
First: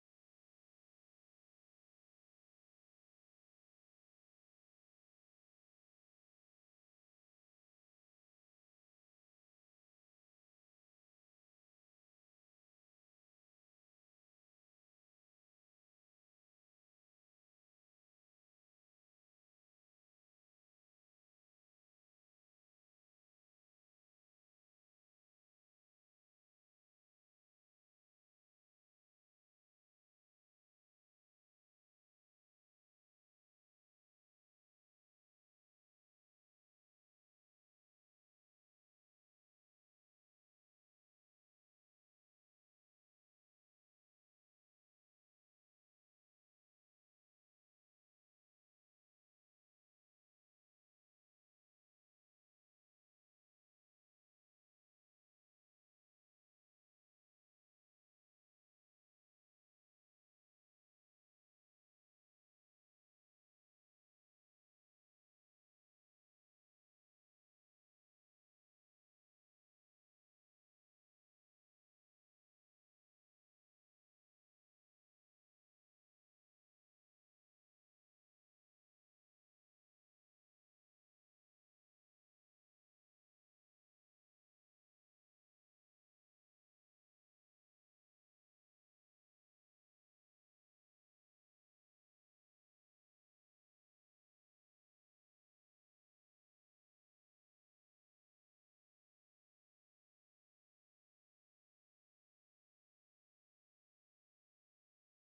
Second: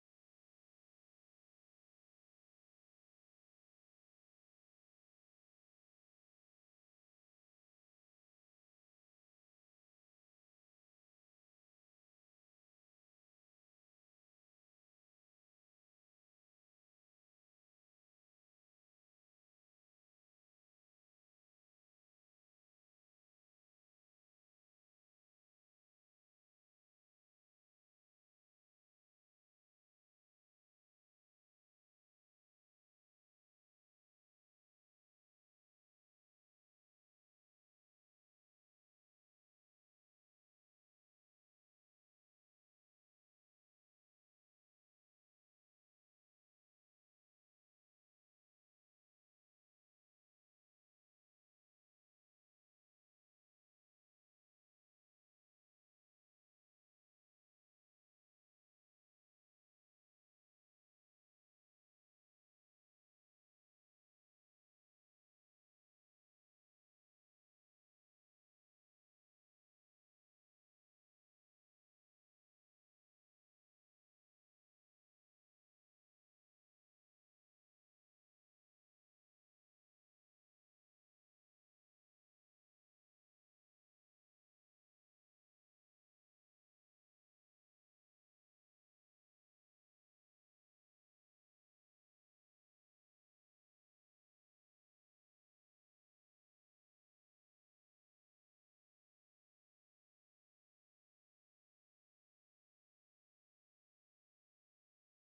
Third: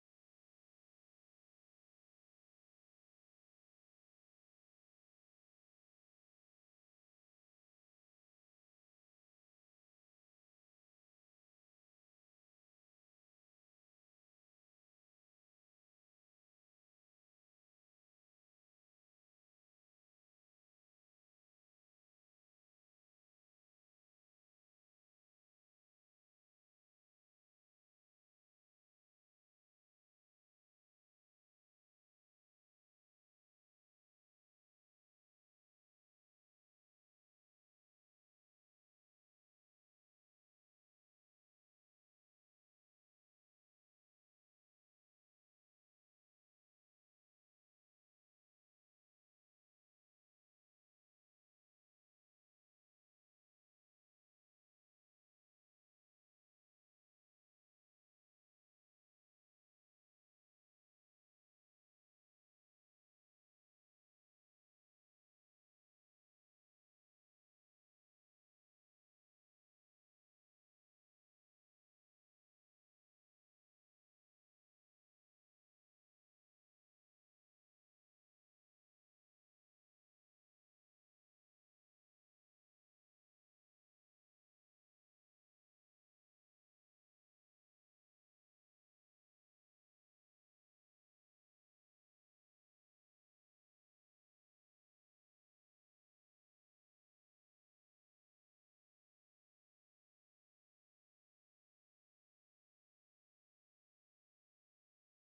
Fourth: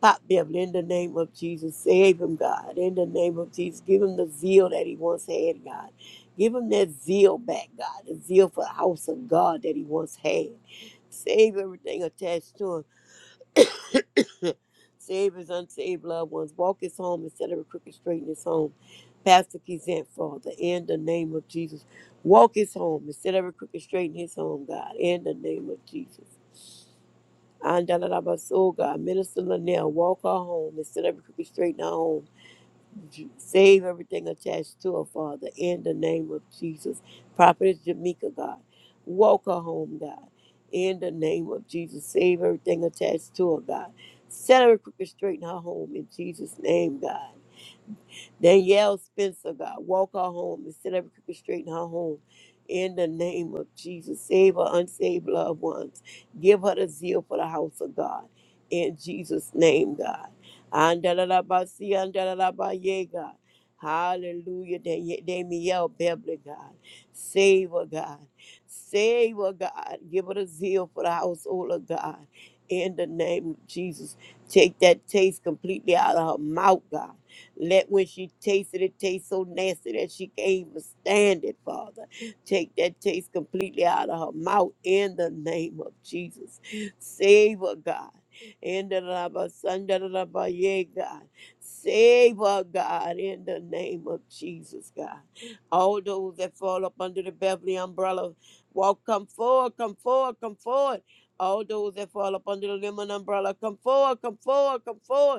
S2: Pop Beverly, in the name of Jesus, save him, God. In the name of Jesus, give him the zeal that he once had, God. Give him that zeal back, God. The zeal for the house of God that he once had. Save everything attached to him Save his unsaved loved ones. Walk his home instead of a crooked straight in his home. Pastor Kizant, Father, in the name of Jesus. Walk his home instead of a crooked straight in his home, God, in the name of Jesus. And God, Minister Linnell, walk our home instead of a crooked straight in her home. Save everything attached to her, Father, in the name of Jesus. Prophetess Jamaica, God. Walk her home, God, in the name of Jesus. Save everything attached to her, God. Set her crooked straight in her home in Jesus' name, God. Danielle Spencer, God, walk her home and set every crooked straight in her home. In the name of Jesus, save her unsaved loved ones. Give her the zeal for the house of God. In Jesus' name, God. Andalabasi, andalabaye, God. Hallelujah. Dan- Danielle Beverly, God. Save her, God. Save her, God. Give her the zeal for the household of God. In the name of Jesus. Take that taste completely out of her mouth, God let when she tasted it taste so nasty that she can't even stand it, Father. Take that taste completely out of her mouth in the name of Jesus. Save her, God. In the Rabba Sanda Rabba Ye, God. Save her, God, in the name of Jesus, God. All those that fall up under the Beverly umbrella, walk, come forward, come forward, come forward. All those that fall up under the lemon umbrella, come forward, come forward, come forward.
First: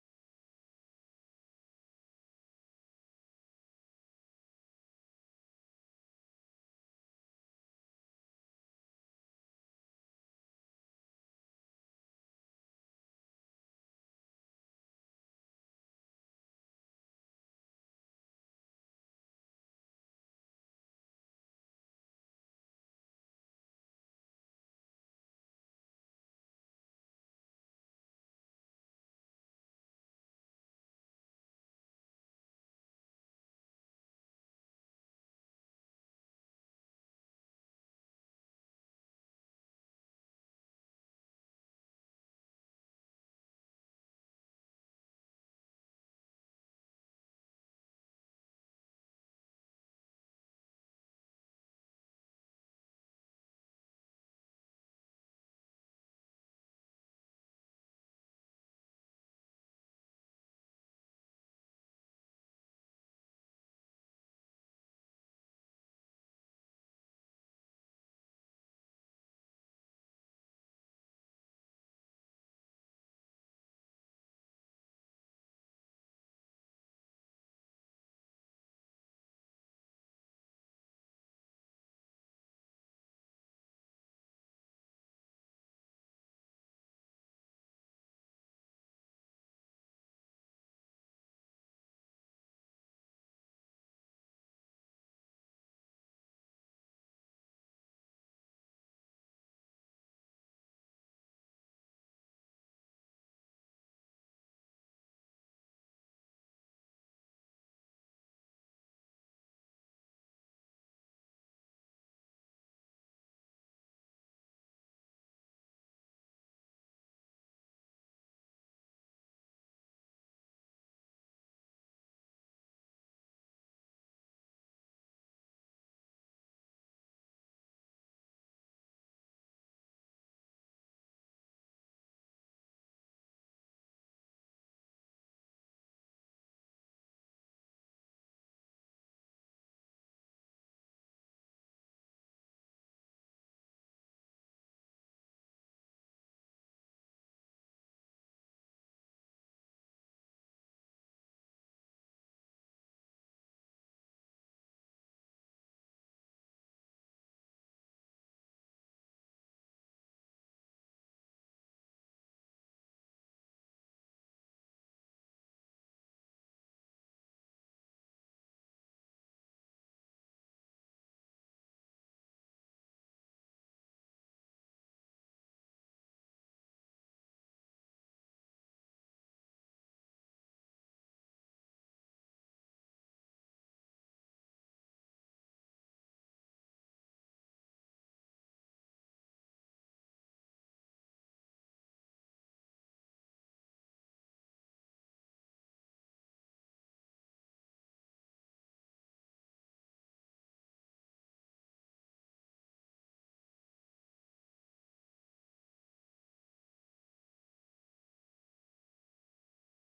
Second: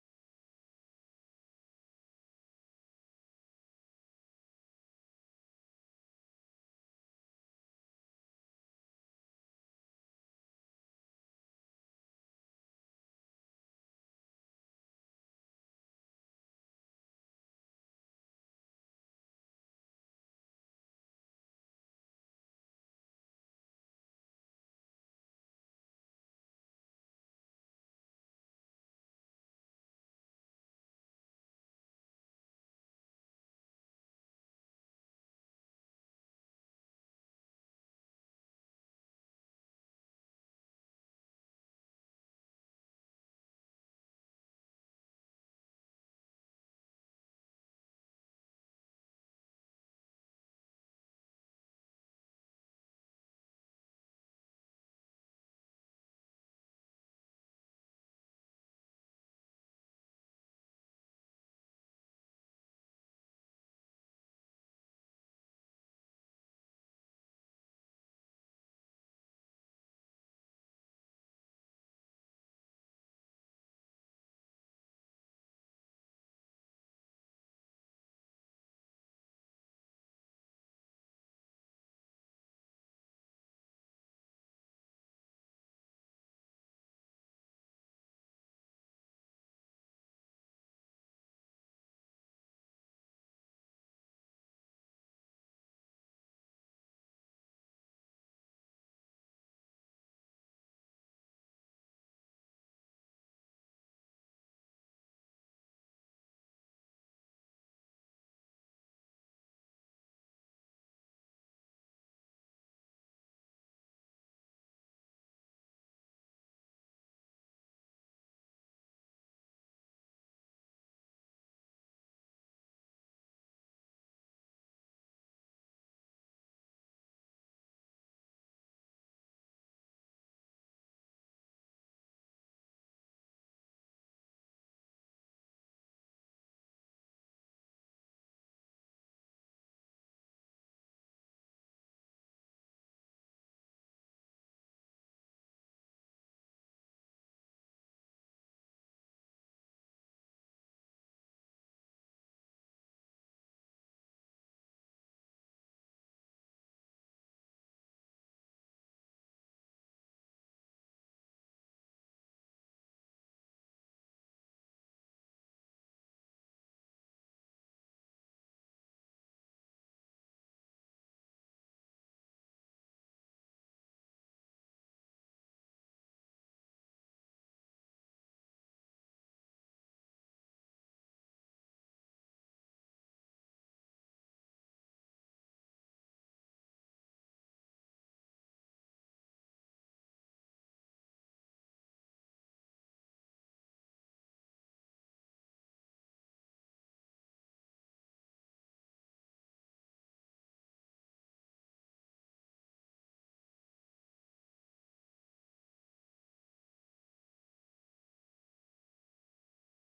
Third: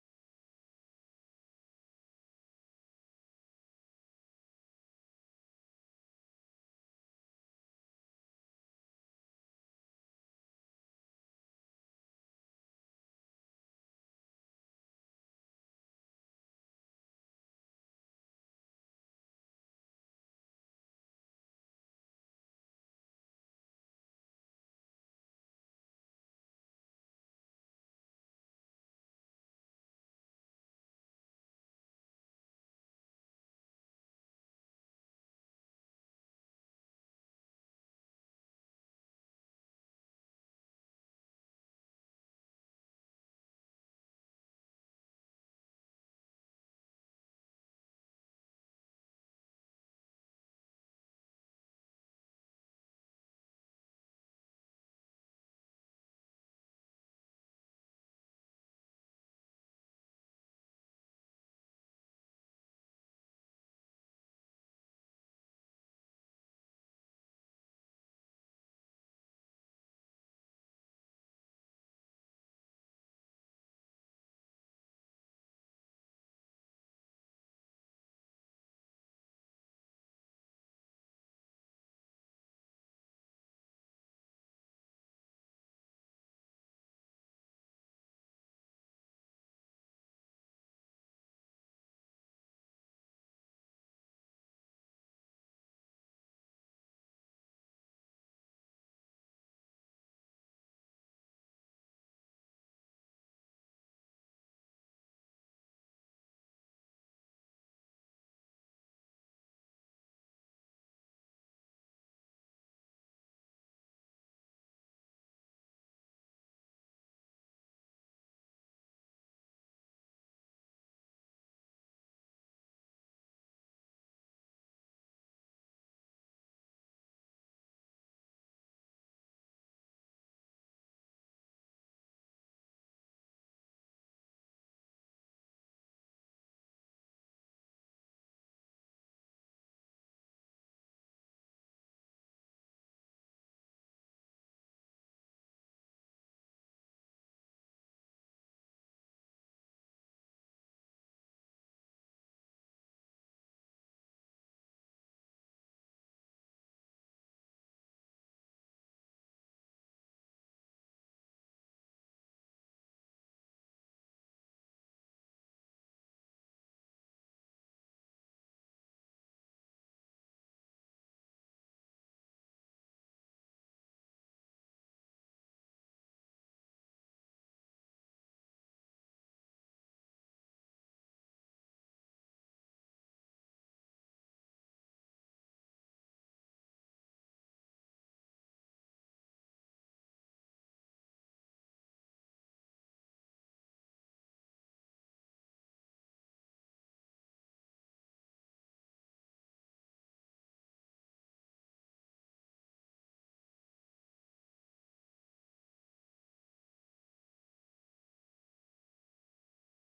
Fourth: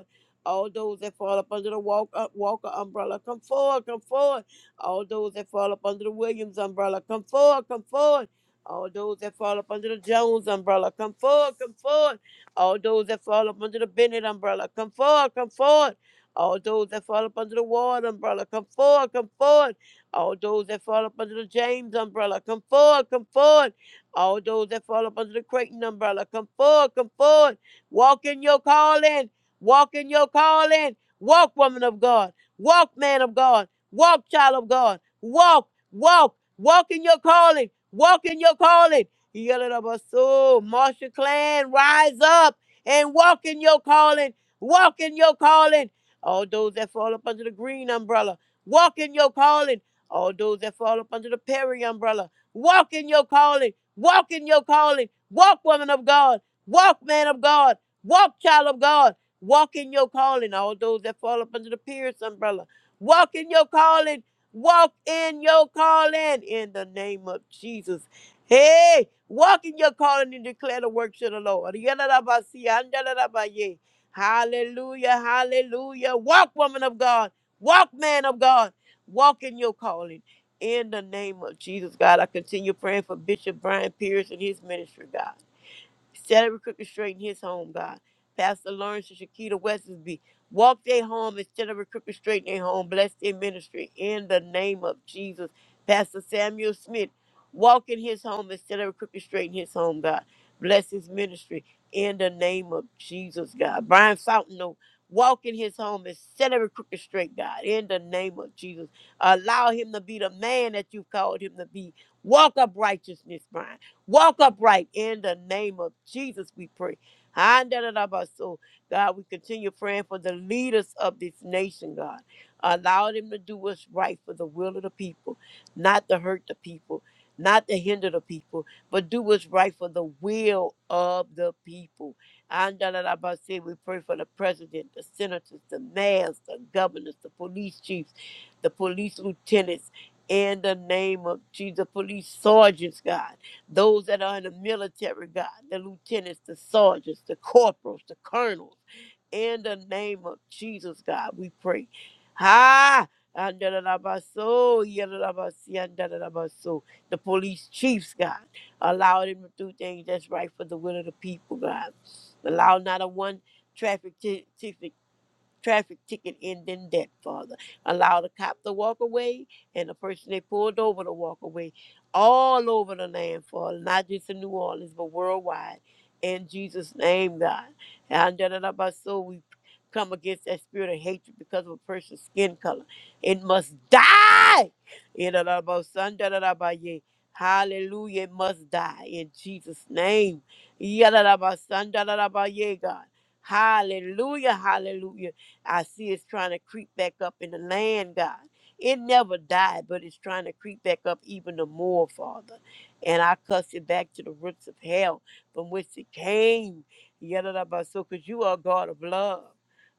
S2: All those that fall up under the walk, uh, Walker umbrella, come forward, come forward. All those that fall up under the Williams umbrella, come forward, come forward. All those that fall up under the Jones umbrella, come forward, come forward. All those that fall up under the Bennett umbrella, come forward, come forward. All those that fall up under the Ward umbrella, come forward, come forward. All those that fall up under the James umbrella, come forward, come forward. All those that fall up under the Creighton umbrella, come forward, come forward. Walk in your calling. Walk in your calling. Walk, woman of God. Walk, man of God. Walk, child of God. Walk, walk, walk in your calling. Walk in your calling. Yalabaso, Marsha Clan, rise up and walk in your calling. Walk in your calling. All those that fall up under the green umbrella, walk in your calling. All those that fall up under the Perry umbrella, walk in your calling. Walk in your calling. Walk, woman of God. Walk, man of God. Walk, child of God. Walk in your calling, all those that fall up under the Pierce umbrella. Walk in your calling. Walk in your calling in the name of Jesus. Hey, walk in your calling and declare the works of the Lord. Yalalabasi, andalalabaye. Hallelujah, hallelujah. Walk, woman of God. Walk, man of God. Walk in your calling. In the name of Jesus, God, I continue praying for Bishop Brian Pierce and his ministry, God. Set every crooked straight in his home, God. Pastor Lawrence and Shakita Wesley, walk their home Instead of every crooked straight in their home. Bless their ministry in the name of Jesus. Pastor Samuel Smith, walk in his home Instead of every crooked straight in his home, God. Bless his ministry in the name of Jesus, God. Brian Fountain, oh, walk in his home Instead of every crooked straight, God, in the name of Jesus. Allow him to be the man that you've called him to be. Walk up righteousness, Brian. Walk upright in the name of Jesus, we pray. So, God, we continue praying for the leaders of this nation, God. Allow them to do what's right for the will of the people, not to hurt the people, not to hinder the people, but do what's right for the will of the people. And say we pray for the president, the senators, the mayors, the governors, the police chiefs, the police lieutenants, in the name of Jesus, police sergeants, God those that are in the military, God, the lieutenants, the sergeants, the corporals, the colonels. In the name of Jesus, God, we pray. Ha! Andalabaso, yadalabasi, andalabaso. The police chiefs, God, allow them to do things that's right for the will of the people, God. Allow not a one traffic ti- ticket traffic ticket in than that, Father. Allow the cop to walk away and the person they pulled over to walk away all over the land, Father, not just in New Orleans, but worldwide. In Jesus' name, God. And da- da- da- ba- so we come against that spirit of hatred because of a person's skin color. It must die. Yeah, da- da- ba- son, da- da- da- ba- ye, Hallelujah. It must die in Jesus' name. Yeah, da- da- ba- son, da- da- da- ba- ye, God. Hallelujah, hallelujah. I see it's trying to creep back up in the land, God. It never died, but it's trying to creep back up even the more, Father. And I cuss it back to the roots of hell from which it came. Yadadabaso, because you are God of love.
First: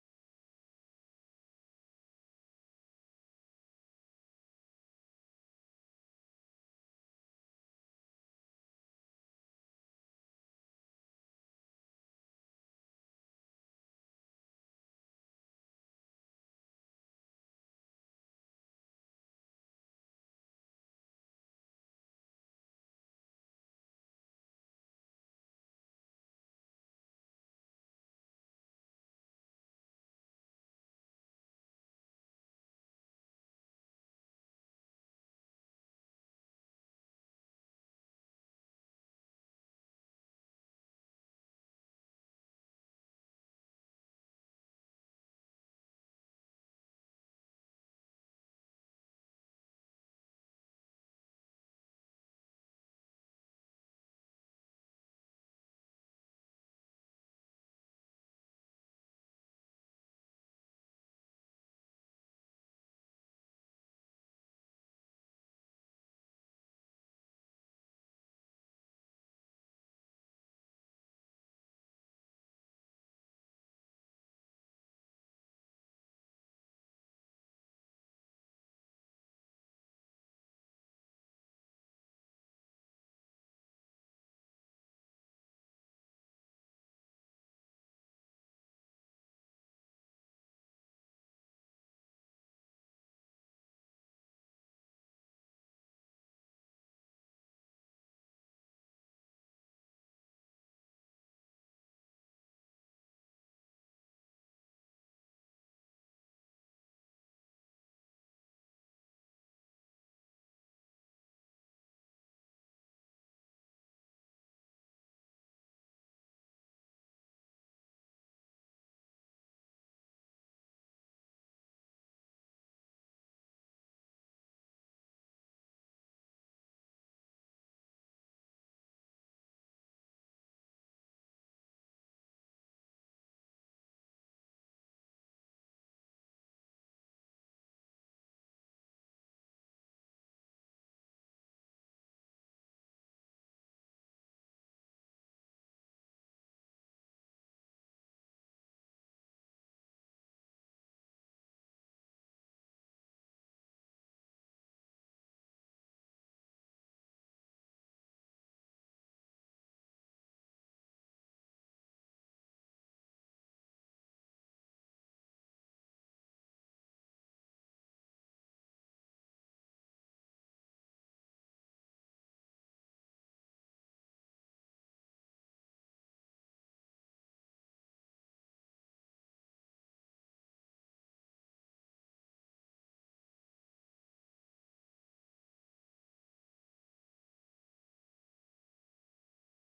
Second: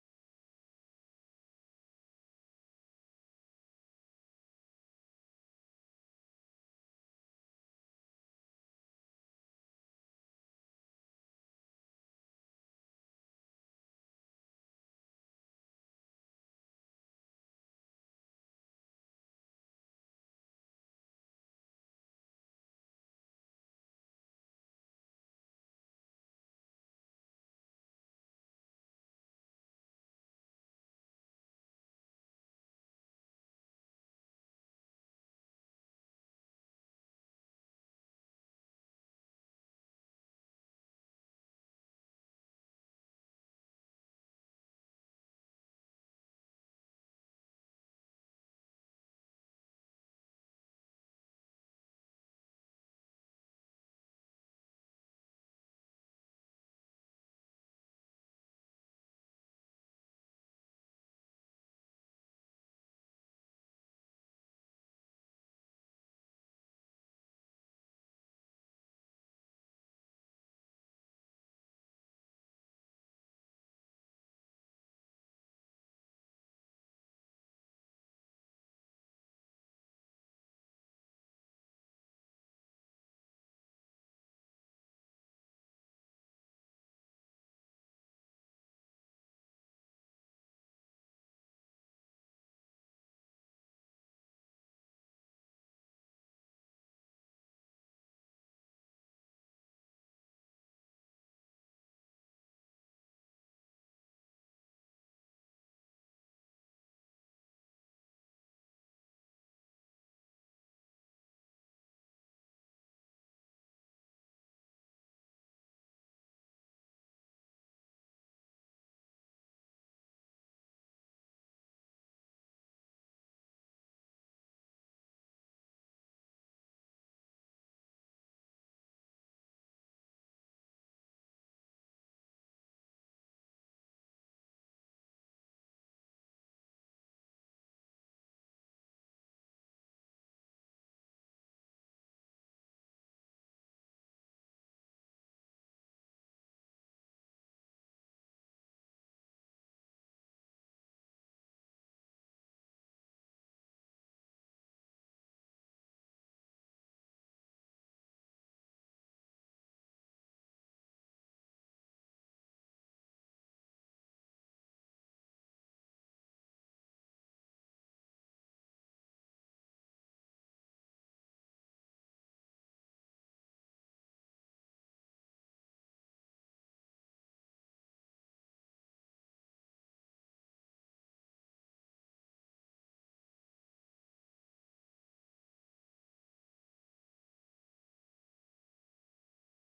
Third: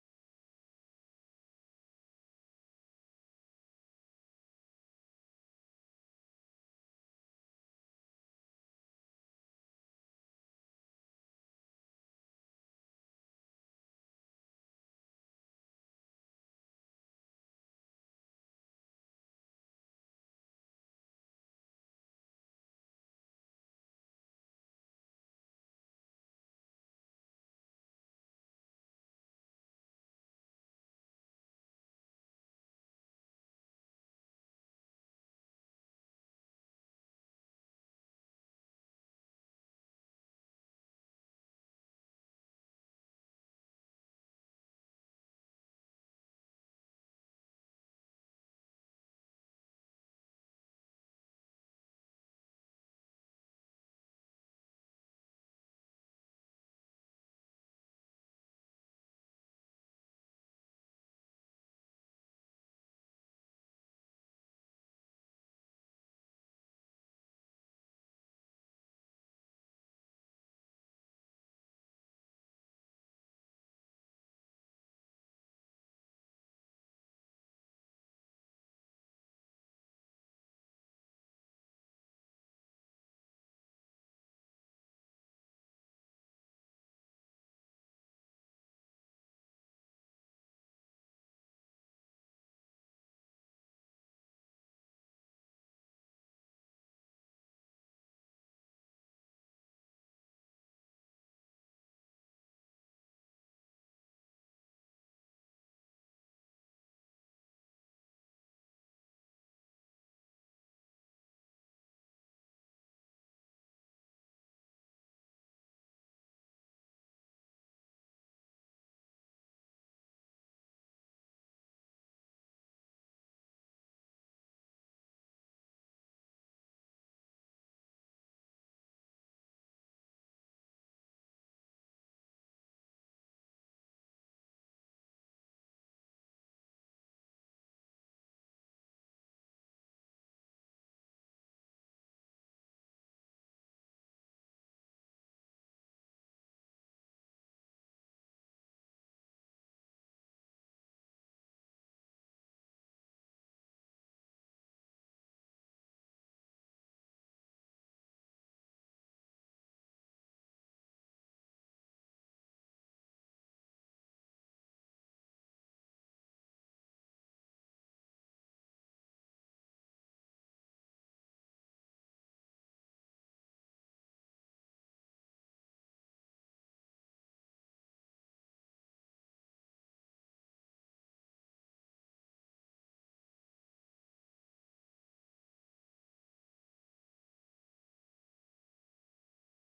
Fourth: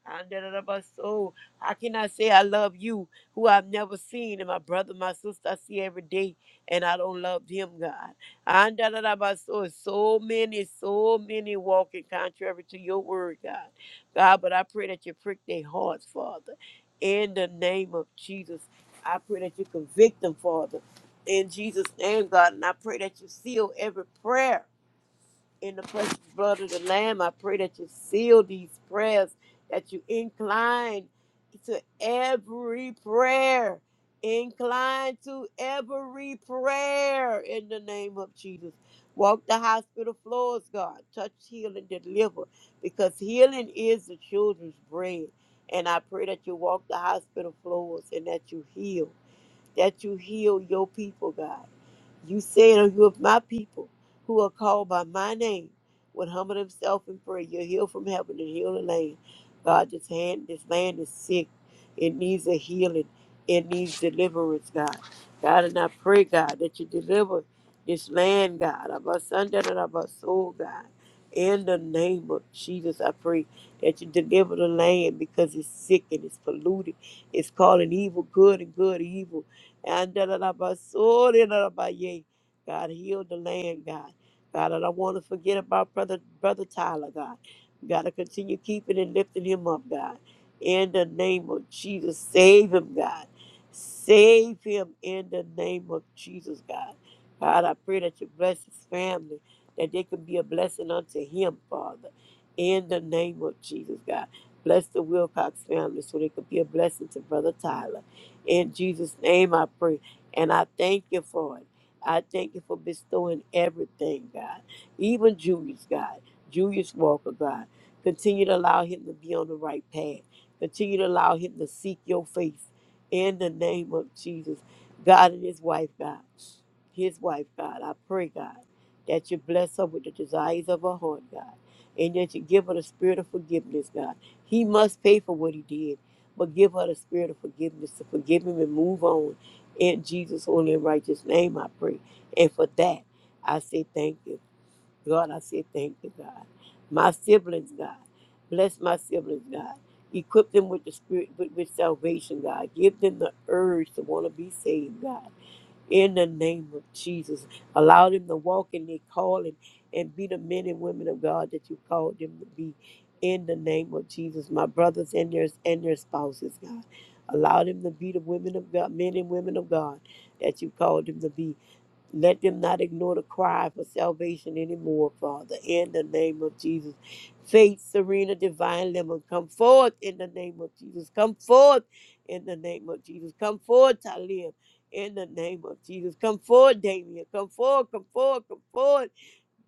S2: Andadadabaso. How can I say I love you, who I've never seen, and my brother, my sister, I see every day, and I don't love him, God? Andadadabaso. So many, so many walking contrary to your word, God. God, but I pray that you prick their hearts, Father. In the name of Jesus, I pray that you convict them, Father. In Jesus' name, God, and I pray that you seal every prayer in the precious blood of the Lamb. I pray that you seal these prayers, that you incline to every prayer. Incline to every prayer in the name of Jesus. Walk the hospital floors, God. Touch, heal, and deliver because healing is the children's bread. And I pray that you walk the hospital floors and that you heal that you heal your people, God. You said, "If you of my people who are called by my name would humble themselves and pray, you'll heal from heaven and heal the land. God, this, hand, this land is sick. It needs a healing. It needs deliverance, God. God, and I pray, God, that you deliver this land, God, of our son and of our soul, God. In the name of Jesus, I pray that you deliver the land because it's sick and it's polluted. It's calling evil good and good evil and da- da- da- ba- so- da- da- da- ba- yay. God, heal the land, God. God, I don't want to forget about brother brother Tyler, God. You Got to continue keeping and lifting him up, God. In the name of Jesus, save him, God. Save him in the name of Jesus, God. God, I pray that you bless his family, that they can be a blessing unto him, Father. In the name of Jesus, God. Bless the Wilcox family so they could be a blessing to Brother Tyler in Jesus' name I pray. And I thank you for it. I thank you for bestowing everything, God. Even Julius, God. Julius Walker, God. Continue to allow him to be on the right path. Continue to allow him to seek your face in the name of Jesus. God and his wife, God. His wife, God. I pray, God, that you bless her with the desires of her heart, God. And that you give her the spirit of forgiveness, God. He must pay for what he did but give her the spirit of forgiveness to forgive him and move on. In Jesus' holy and righteous name, I pray. And for that, I say thank you. God, I say thank you, God. My siblings, God. Bless my siblings, God. Equip them with the spirit, with, with salvation, God. Give them the urge to want to be saved, God in the name of Jesus. Allow them to walk in their calling and be the men and women of God that you called them to be in the name of Jesus. My brothers and their and their spouses, God. Allow them to be the women of God, men and women of God that you called them to be let them not ignore the cry for salvation anymore, Father. In the name of Jesus. Faith, Serena, Divine Lemon, come forth in the name of Jesus. Come forth in the name of Jesus. Come forth, Talia, in the name of Jesus. Come forth, Damien. Come forth, come forth, come forth.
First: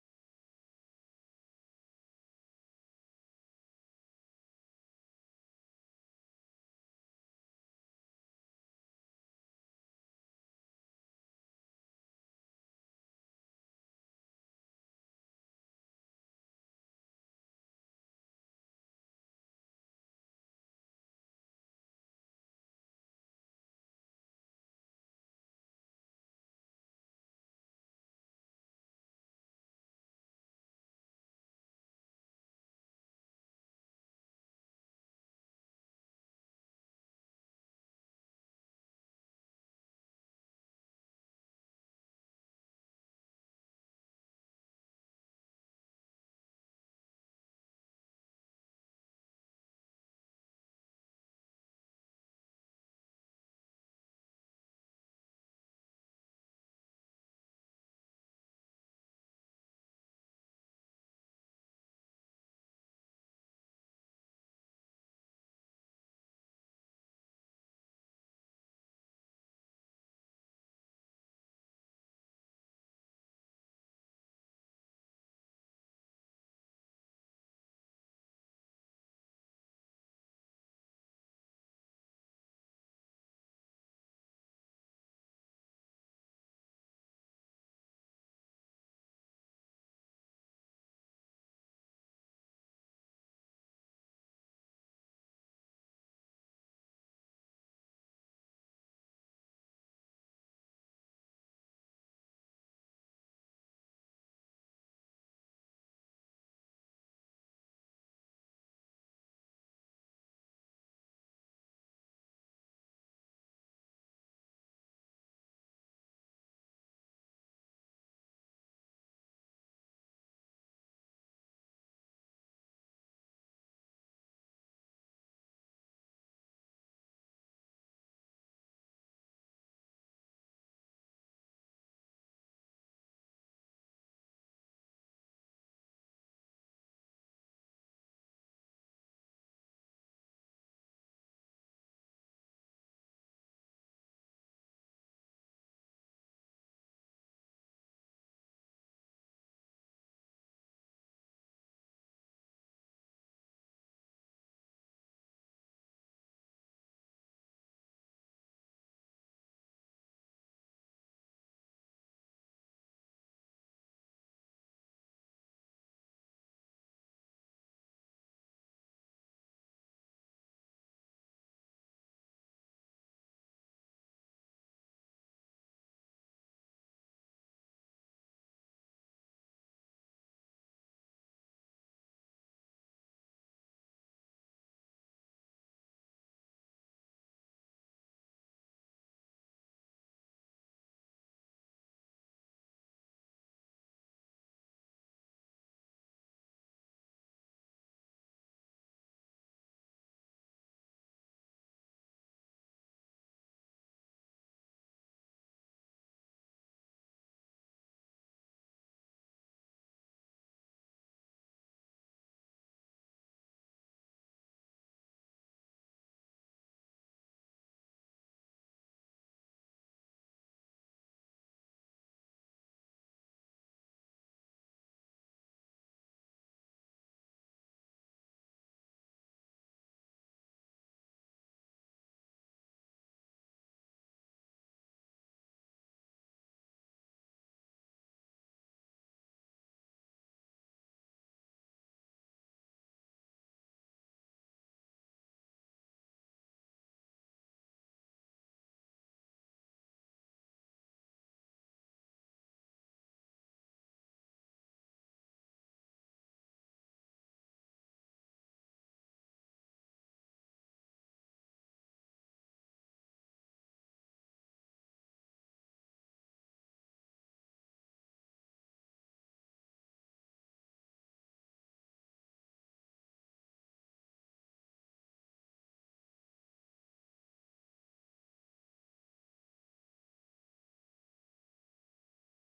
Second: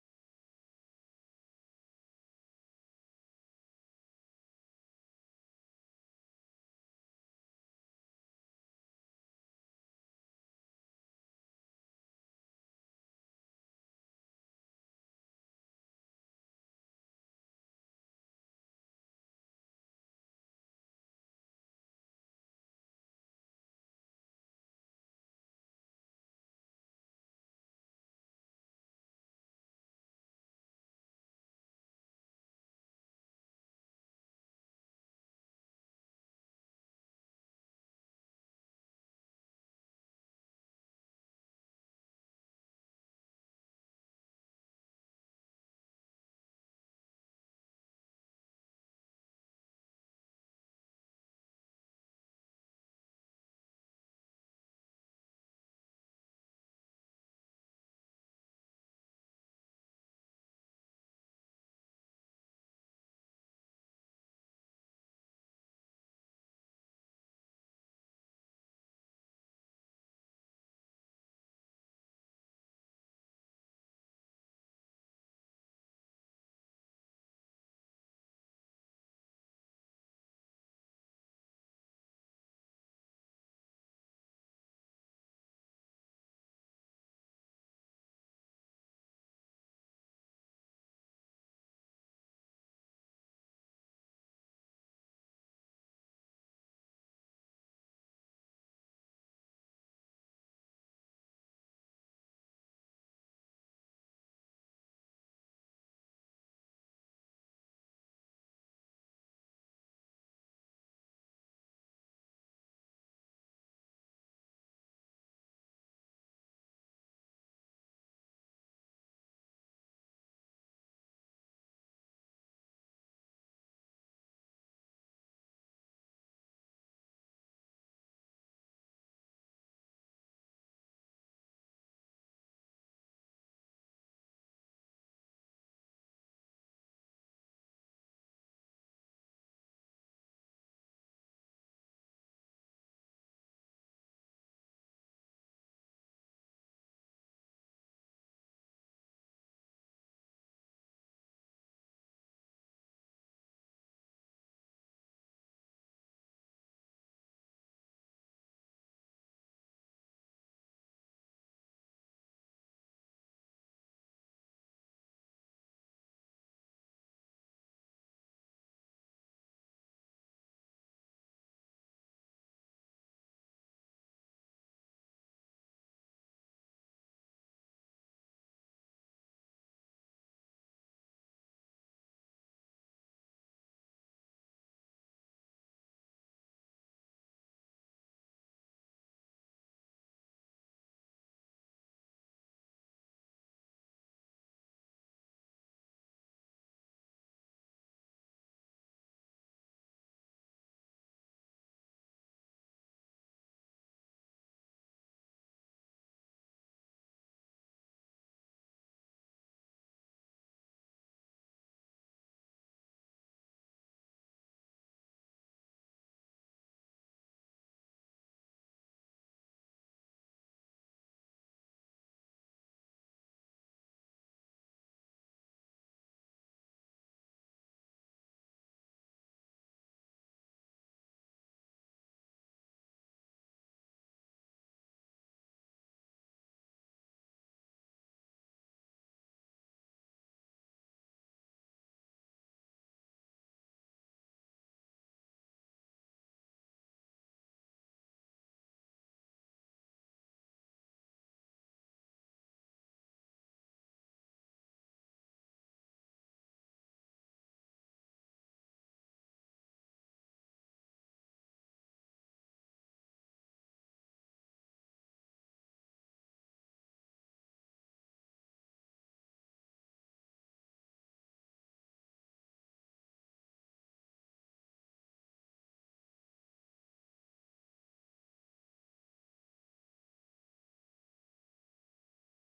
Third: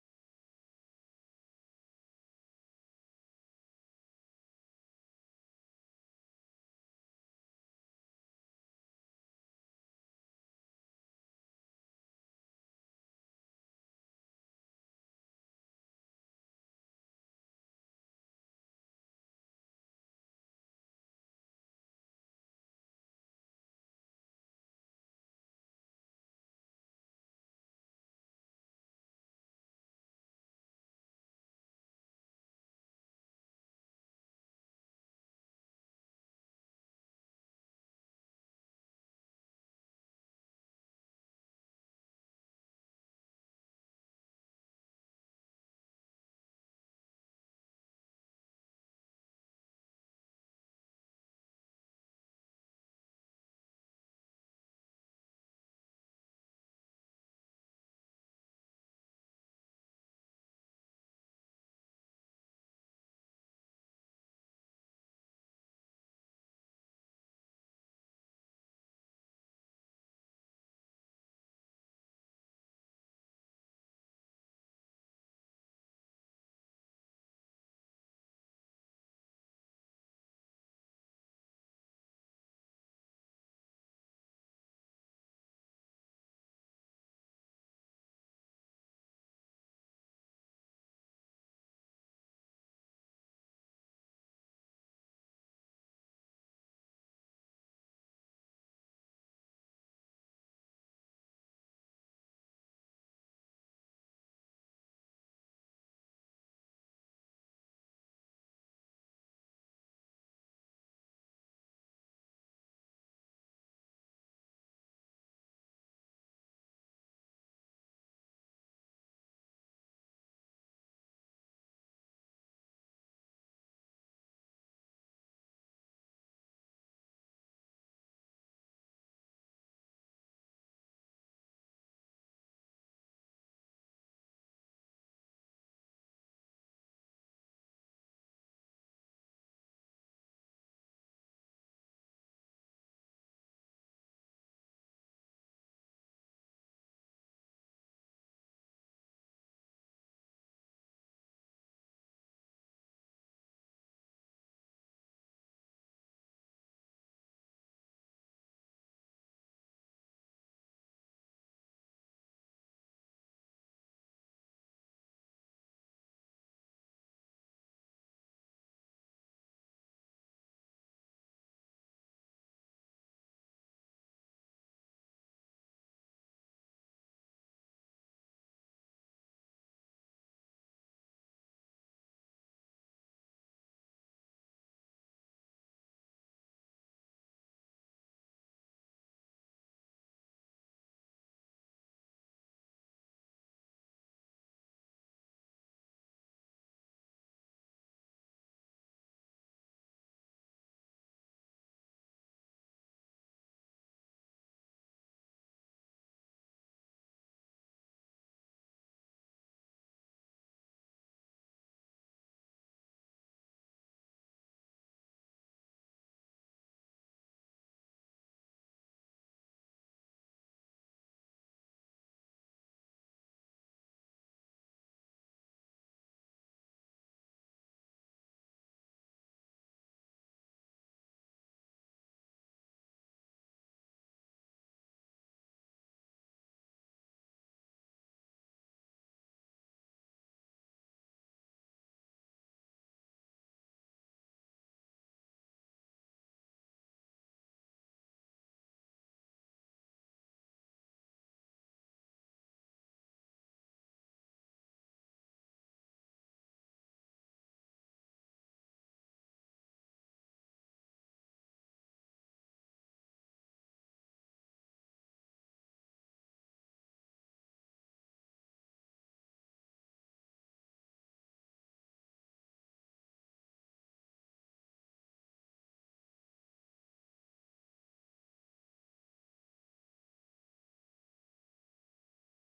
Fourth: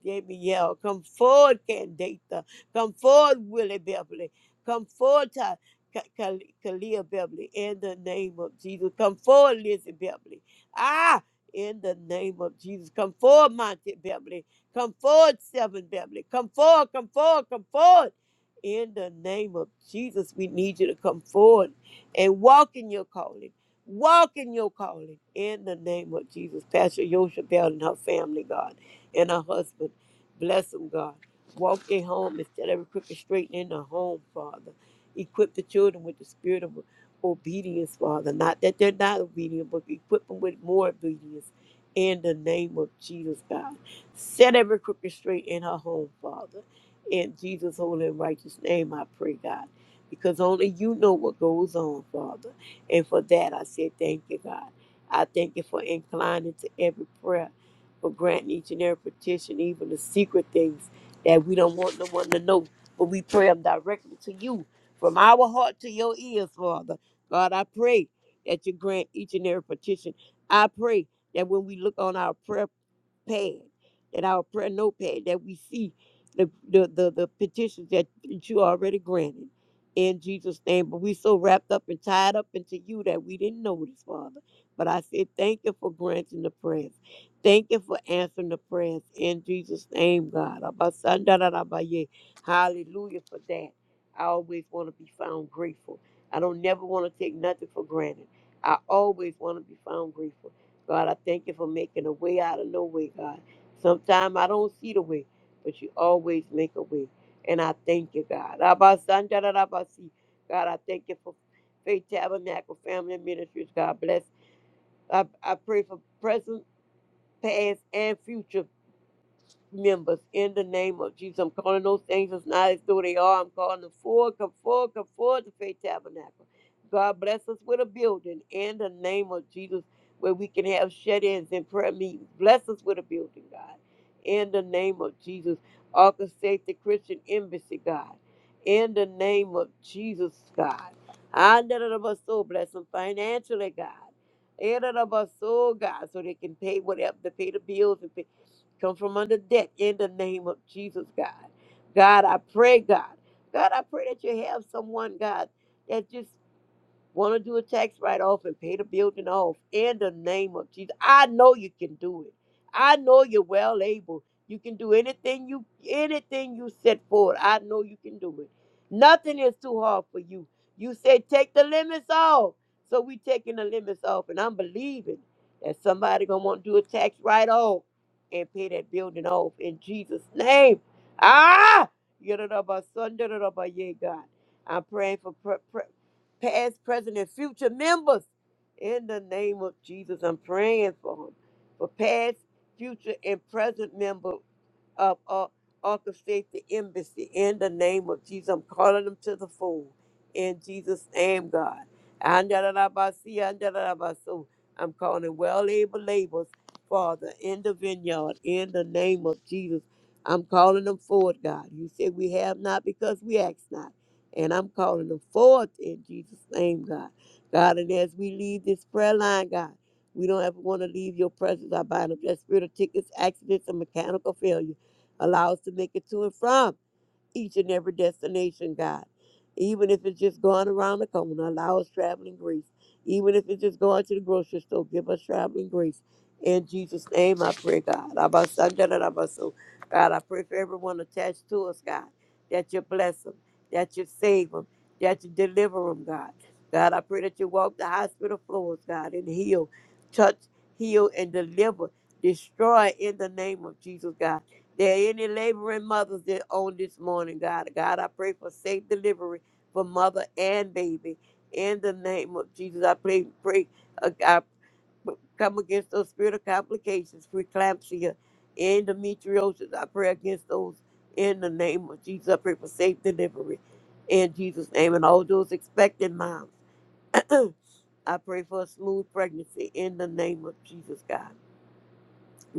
S2: JBL. Come forward, Candata. Come forward, Willie Beverly. Come forward, Ty- Ka- Ka- Kalia Beverly, in the name of Jesus. Come forward, Lizzie Beverly. Ah, in the name of Jesus. Come forward, Monty Beverly. Come forward, Seven Beverly. Come forward, come forward, come forward. In the name of Jesus, we need you to come forward and walk in your calling. Walk in your calling. In the name of Jesus, Pastor Yosha Bell and her family, God, and her husband. Bless them, God. Walk their home and Set every crooked straight in the home, Father. Equip the children with the spirit of obedience, Father. Not that they're not obedient, but equip them with more obedience. In the name of Jesus, God. Set every crooked straight in her home, Father. In Jesus' holy and righteous name, I pray, God. Because only you know what goes on, Father. And for that, I say thank you, God. I thank you for inclining to every prayer but grant each and every petition, even the secret things that we don't want no one to know. But we pray them directly to you, from our heart to your ears, Father. God, I pray that you grant each and every petition. I pray that when we look on our prayer pad, that our prayer notepad, that we see the, the, the, the petitions that you already granted in Jesus' name. But we so wrapped up and tied up into you that we didn't notice, Father. But I said, thank you for granting the prayers. Thank you for answering the prayers in Jesus' name, God. Abasandarabaye. Hallelujah for that. I always want to be found grateful. I don't never want to take nothing for granted. I always want to be found grateful. God, I thank you for making a way out of no way, God. Sometimes I don't see the way, but you always make a way. And I thank you, God. Abasandalabasi. God, I thank you for Faith Tabernacle Family Ministries. God bless. I, I pray for present, past, and future members in the name of Jesus. I'm calling those things as not as though they are. I'm calling them forward, come forward, come forward to Faith Tabernacle. God bless us with a building in the name of Jesus where we can have shut ins and prayer meetings. Bless us with a building, God, in the name of Jesus. Orchestrate the Christian Embassy, God, in the name of Jesus, God. I none of us so bless them financially, God. And of us so God, so they can pay whatever to pay the bills and pay. Come from under deck in the name of Jesus, God. God, I pray, God. God, I pray that you have someone, God, that just Want to do a tax write off and pay the building off in the name of Jesus. I know you can do it. I know you're well able. You can do anything you anything you set forward. I know you can do it. Nothing is too hard for you. You say take the limits off. So we taking the limits off and I'm believing that somebody gonna want to do a tax write off and pay that building off in Jesus' name. Ah! Yadadaba, sundadadaba, yeah, God. I'm praying for pre pre past, present, and future members. In the name of Jesus, I'm praying for them. For past, future, and present members up, or orchestrate the embassy in the name of Jesus. I'm calling them to the fold in Jesus' name, God. Andalabasi, andalabaso. I'm calling well able laborers, Father, in the vineyard in the name of Jesus. I'm calling them forward, God. You said we have not because we ask not. And I'm calling them forth in Jesus' name, God. God, and as we leave this prayer line, God, we don't ever want to leave your presence. I bind up that spirit of tickets, accidents, and mechanical failure. Allow us to make it to and from each and every destination, God. Even if it's just going around the corner, allow us traveling grace. Even if it's just going to the grocery store, give us traveling grace. In Jesus' name, I pray, God. Abasandarabaso. God, I pray for everyone attached to us, God, that you bless them, that you save them, that you deliver them, God. God, I pray that you walk the hospital floors, God, and heal, touch, heal, and deliver, destroy in the name of Jesus, God. There are any laboring mothers that on this morning, God. God, I pray for safe delivery for mother and baby. In the name of Jesus, I pray, pray, uh, I b- come against those spirit of complications, preeclampsia, endometriosis. I pray against those in the name of Jesus. I pray for safe delivery in Jesus' name. And all those expecting moms, I pray for a smooth pregnancy in the name of Jesus, God.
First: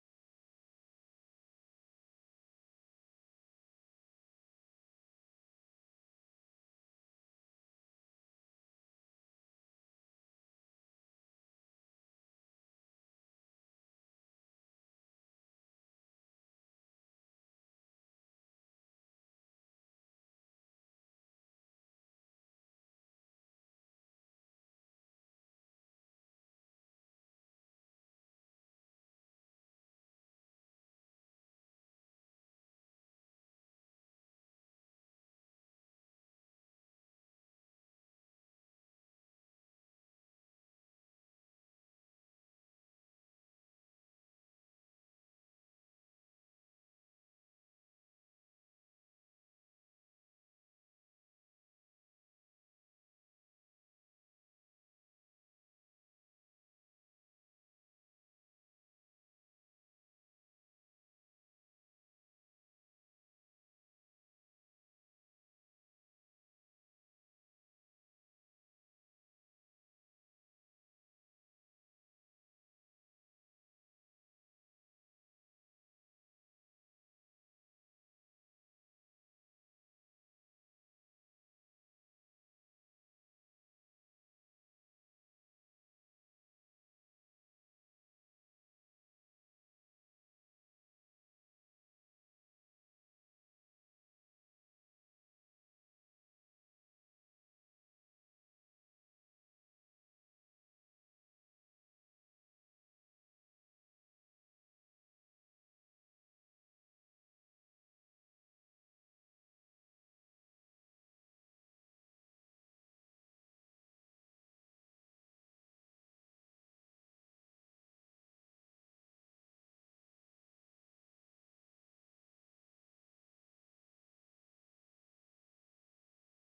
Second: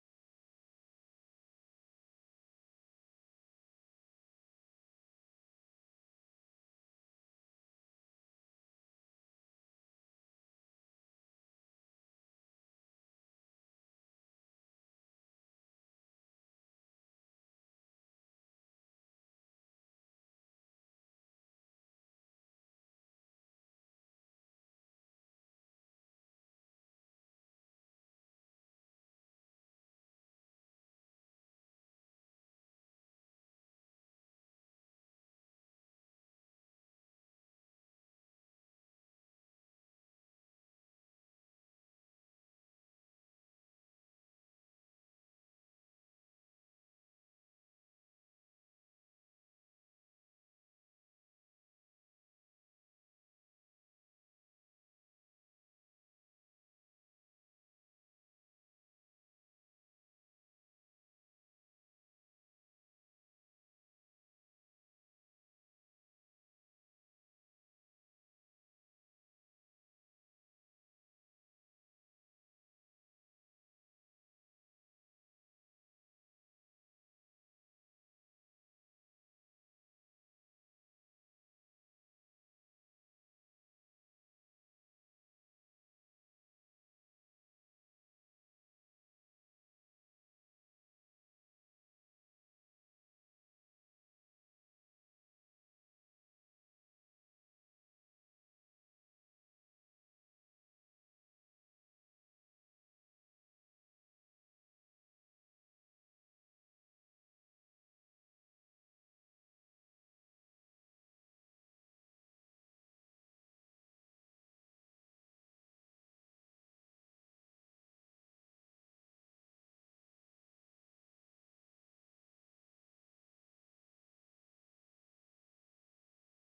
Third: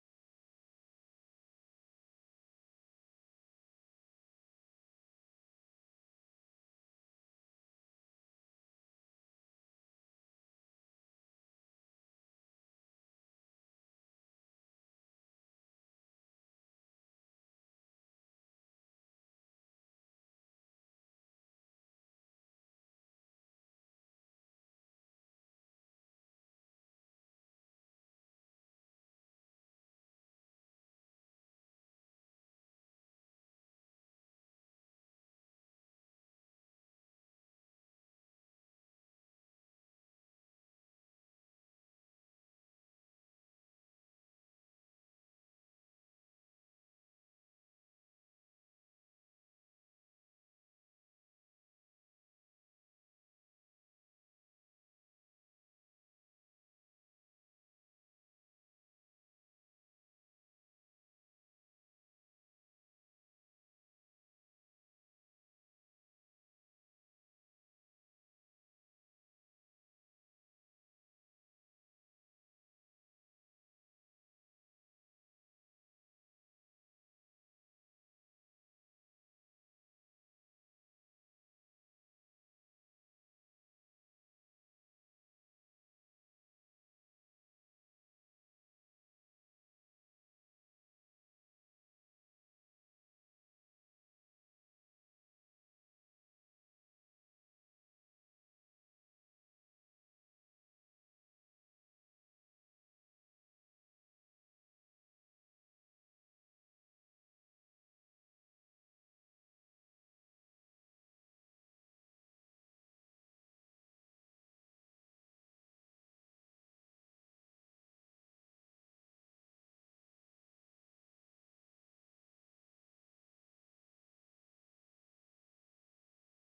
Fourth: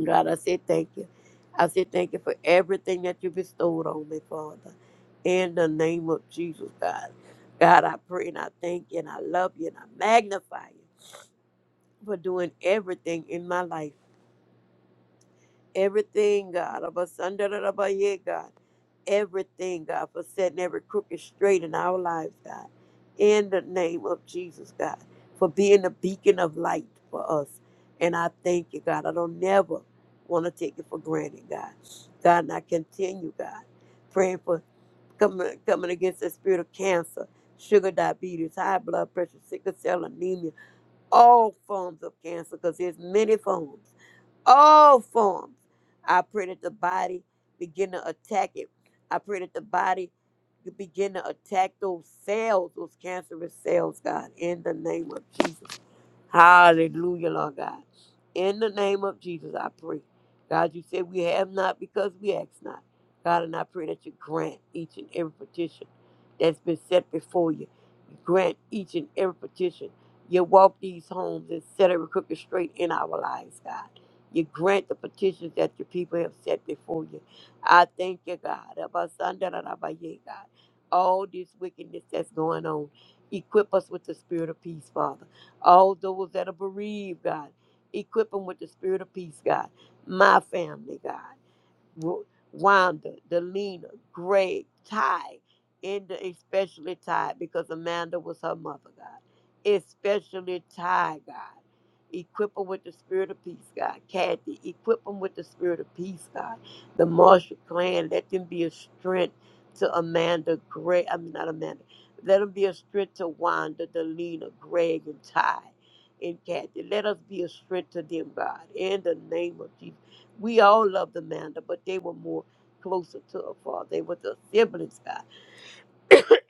S2: God, I say thank you. I say thank you for everything that you bestowed on me, Father. In the name of Jesus, God. God, I pray and I thank you and I love you and I magnify you for doing everything in my life. Everything, God. Abasandarabaye, God. Everything, God, for setting every crooked straight in our lives, God. In the name of Jesus, God, for being a beacon of light for us. And I thank you, God. I don't never want to take it for granted, God. God, and I continue, God, praying for coming, coming against the spirit of cancer, sugar diabetes, high blood pressure, sickle cell anemia, all forms of cancer, because there's many forms all forms. I pray that the body begin to attack it. I pray that the body begin to attack those cells, those cancerous cells, God, in the name of Jesus. Hallelujah, Lord God. In the name of Jesus, I pray. God, you said we have not because we ask not. God, and I pray that you grant each and every petition that's been set before you. Grant each and every petition. You walk these homes and set every crooked straight in our lives, God. You grant the petitions that your people have set before you. I thank you, God. Abasandarabaye, God. All this wickedness that's going on, equip us with the spirit of peace, Father. All those that are bereaved, God, equip them with the spirit of peace, God. My family, God. Ru- Wanda, Delina, Greg, Ty, and especially Ty, because Amanda was her mother, God. Especially Ty, God. Equip them with the spirit of peace, God. Kathy, equip them with the spirit of peace, God. The Marshall clan, let them be a strength to Amanda, Greg, I mean, not Amanda. Let them be a strength to Wanda, Delina, Greg, and Ty, and Kathy. Let us be a strength to them, God. In the name of Jesus. We all loved Amanda, but they were more closer to her father. They were the siblings, God.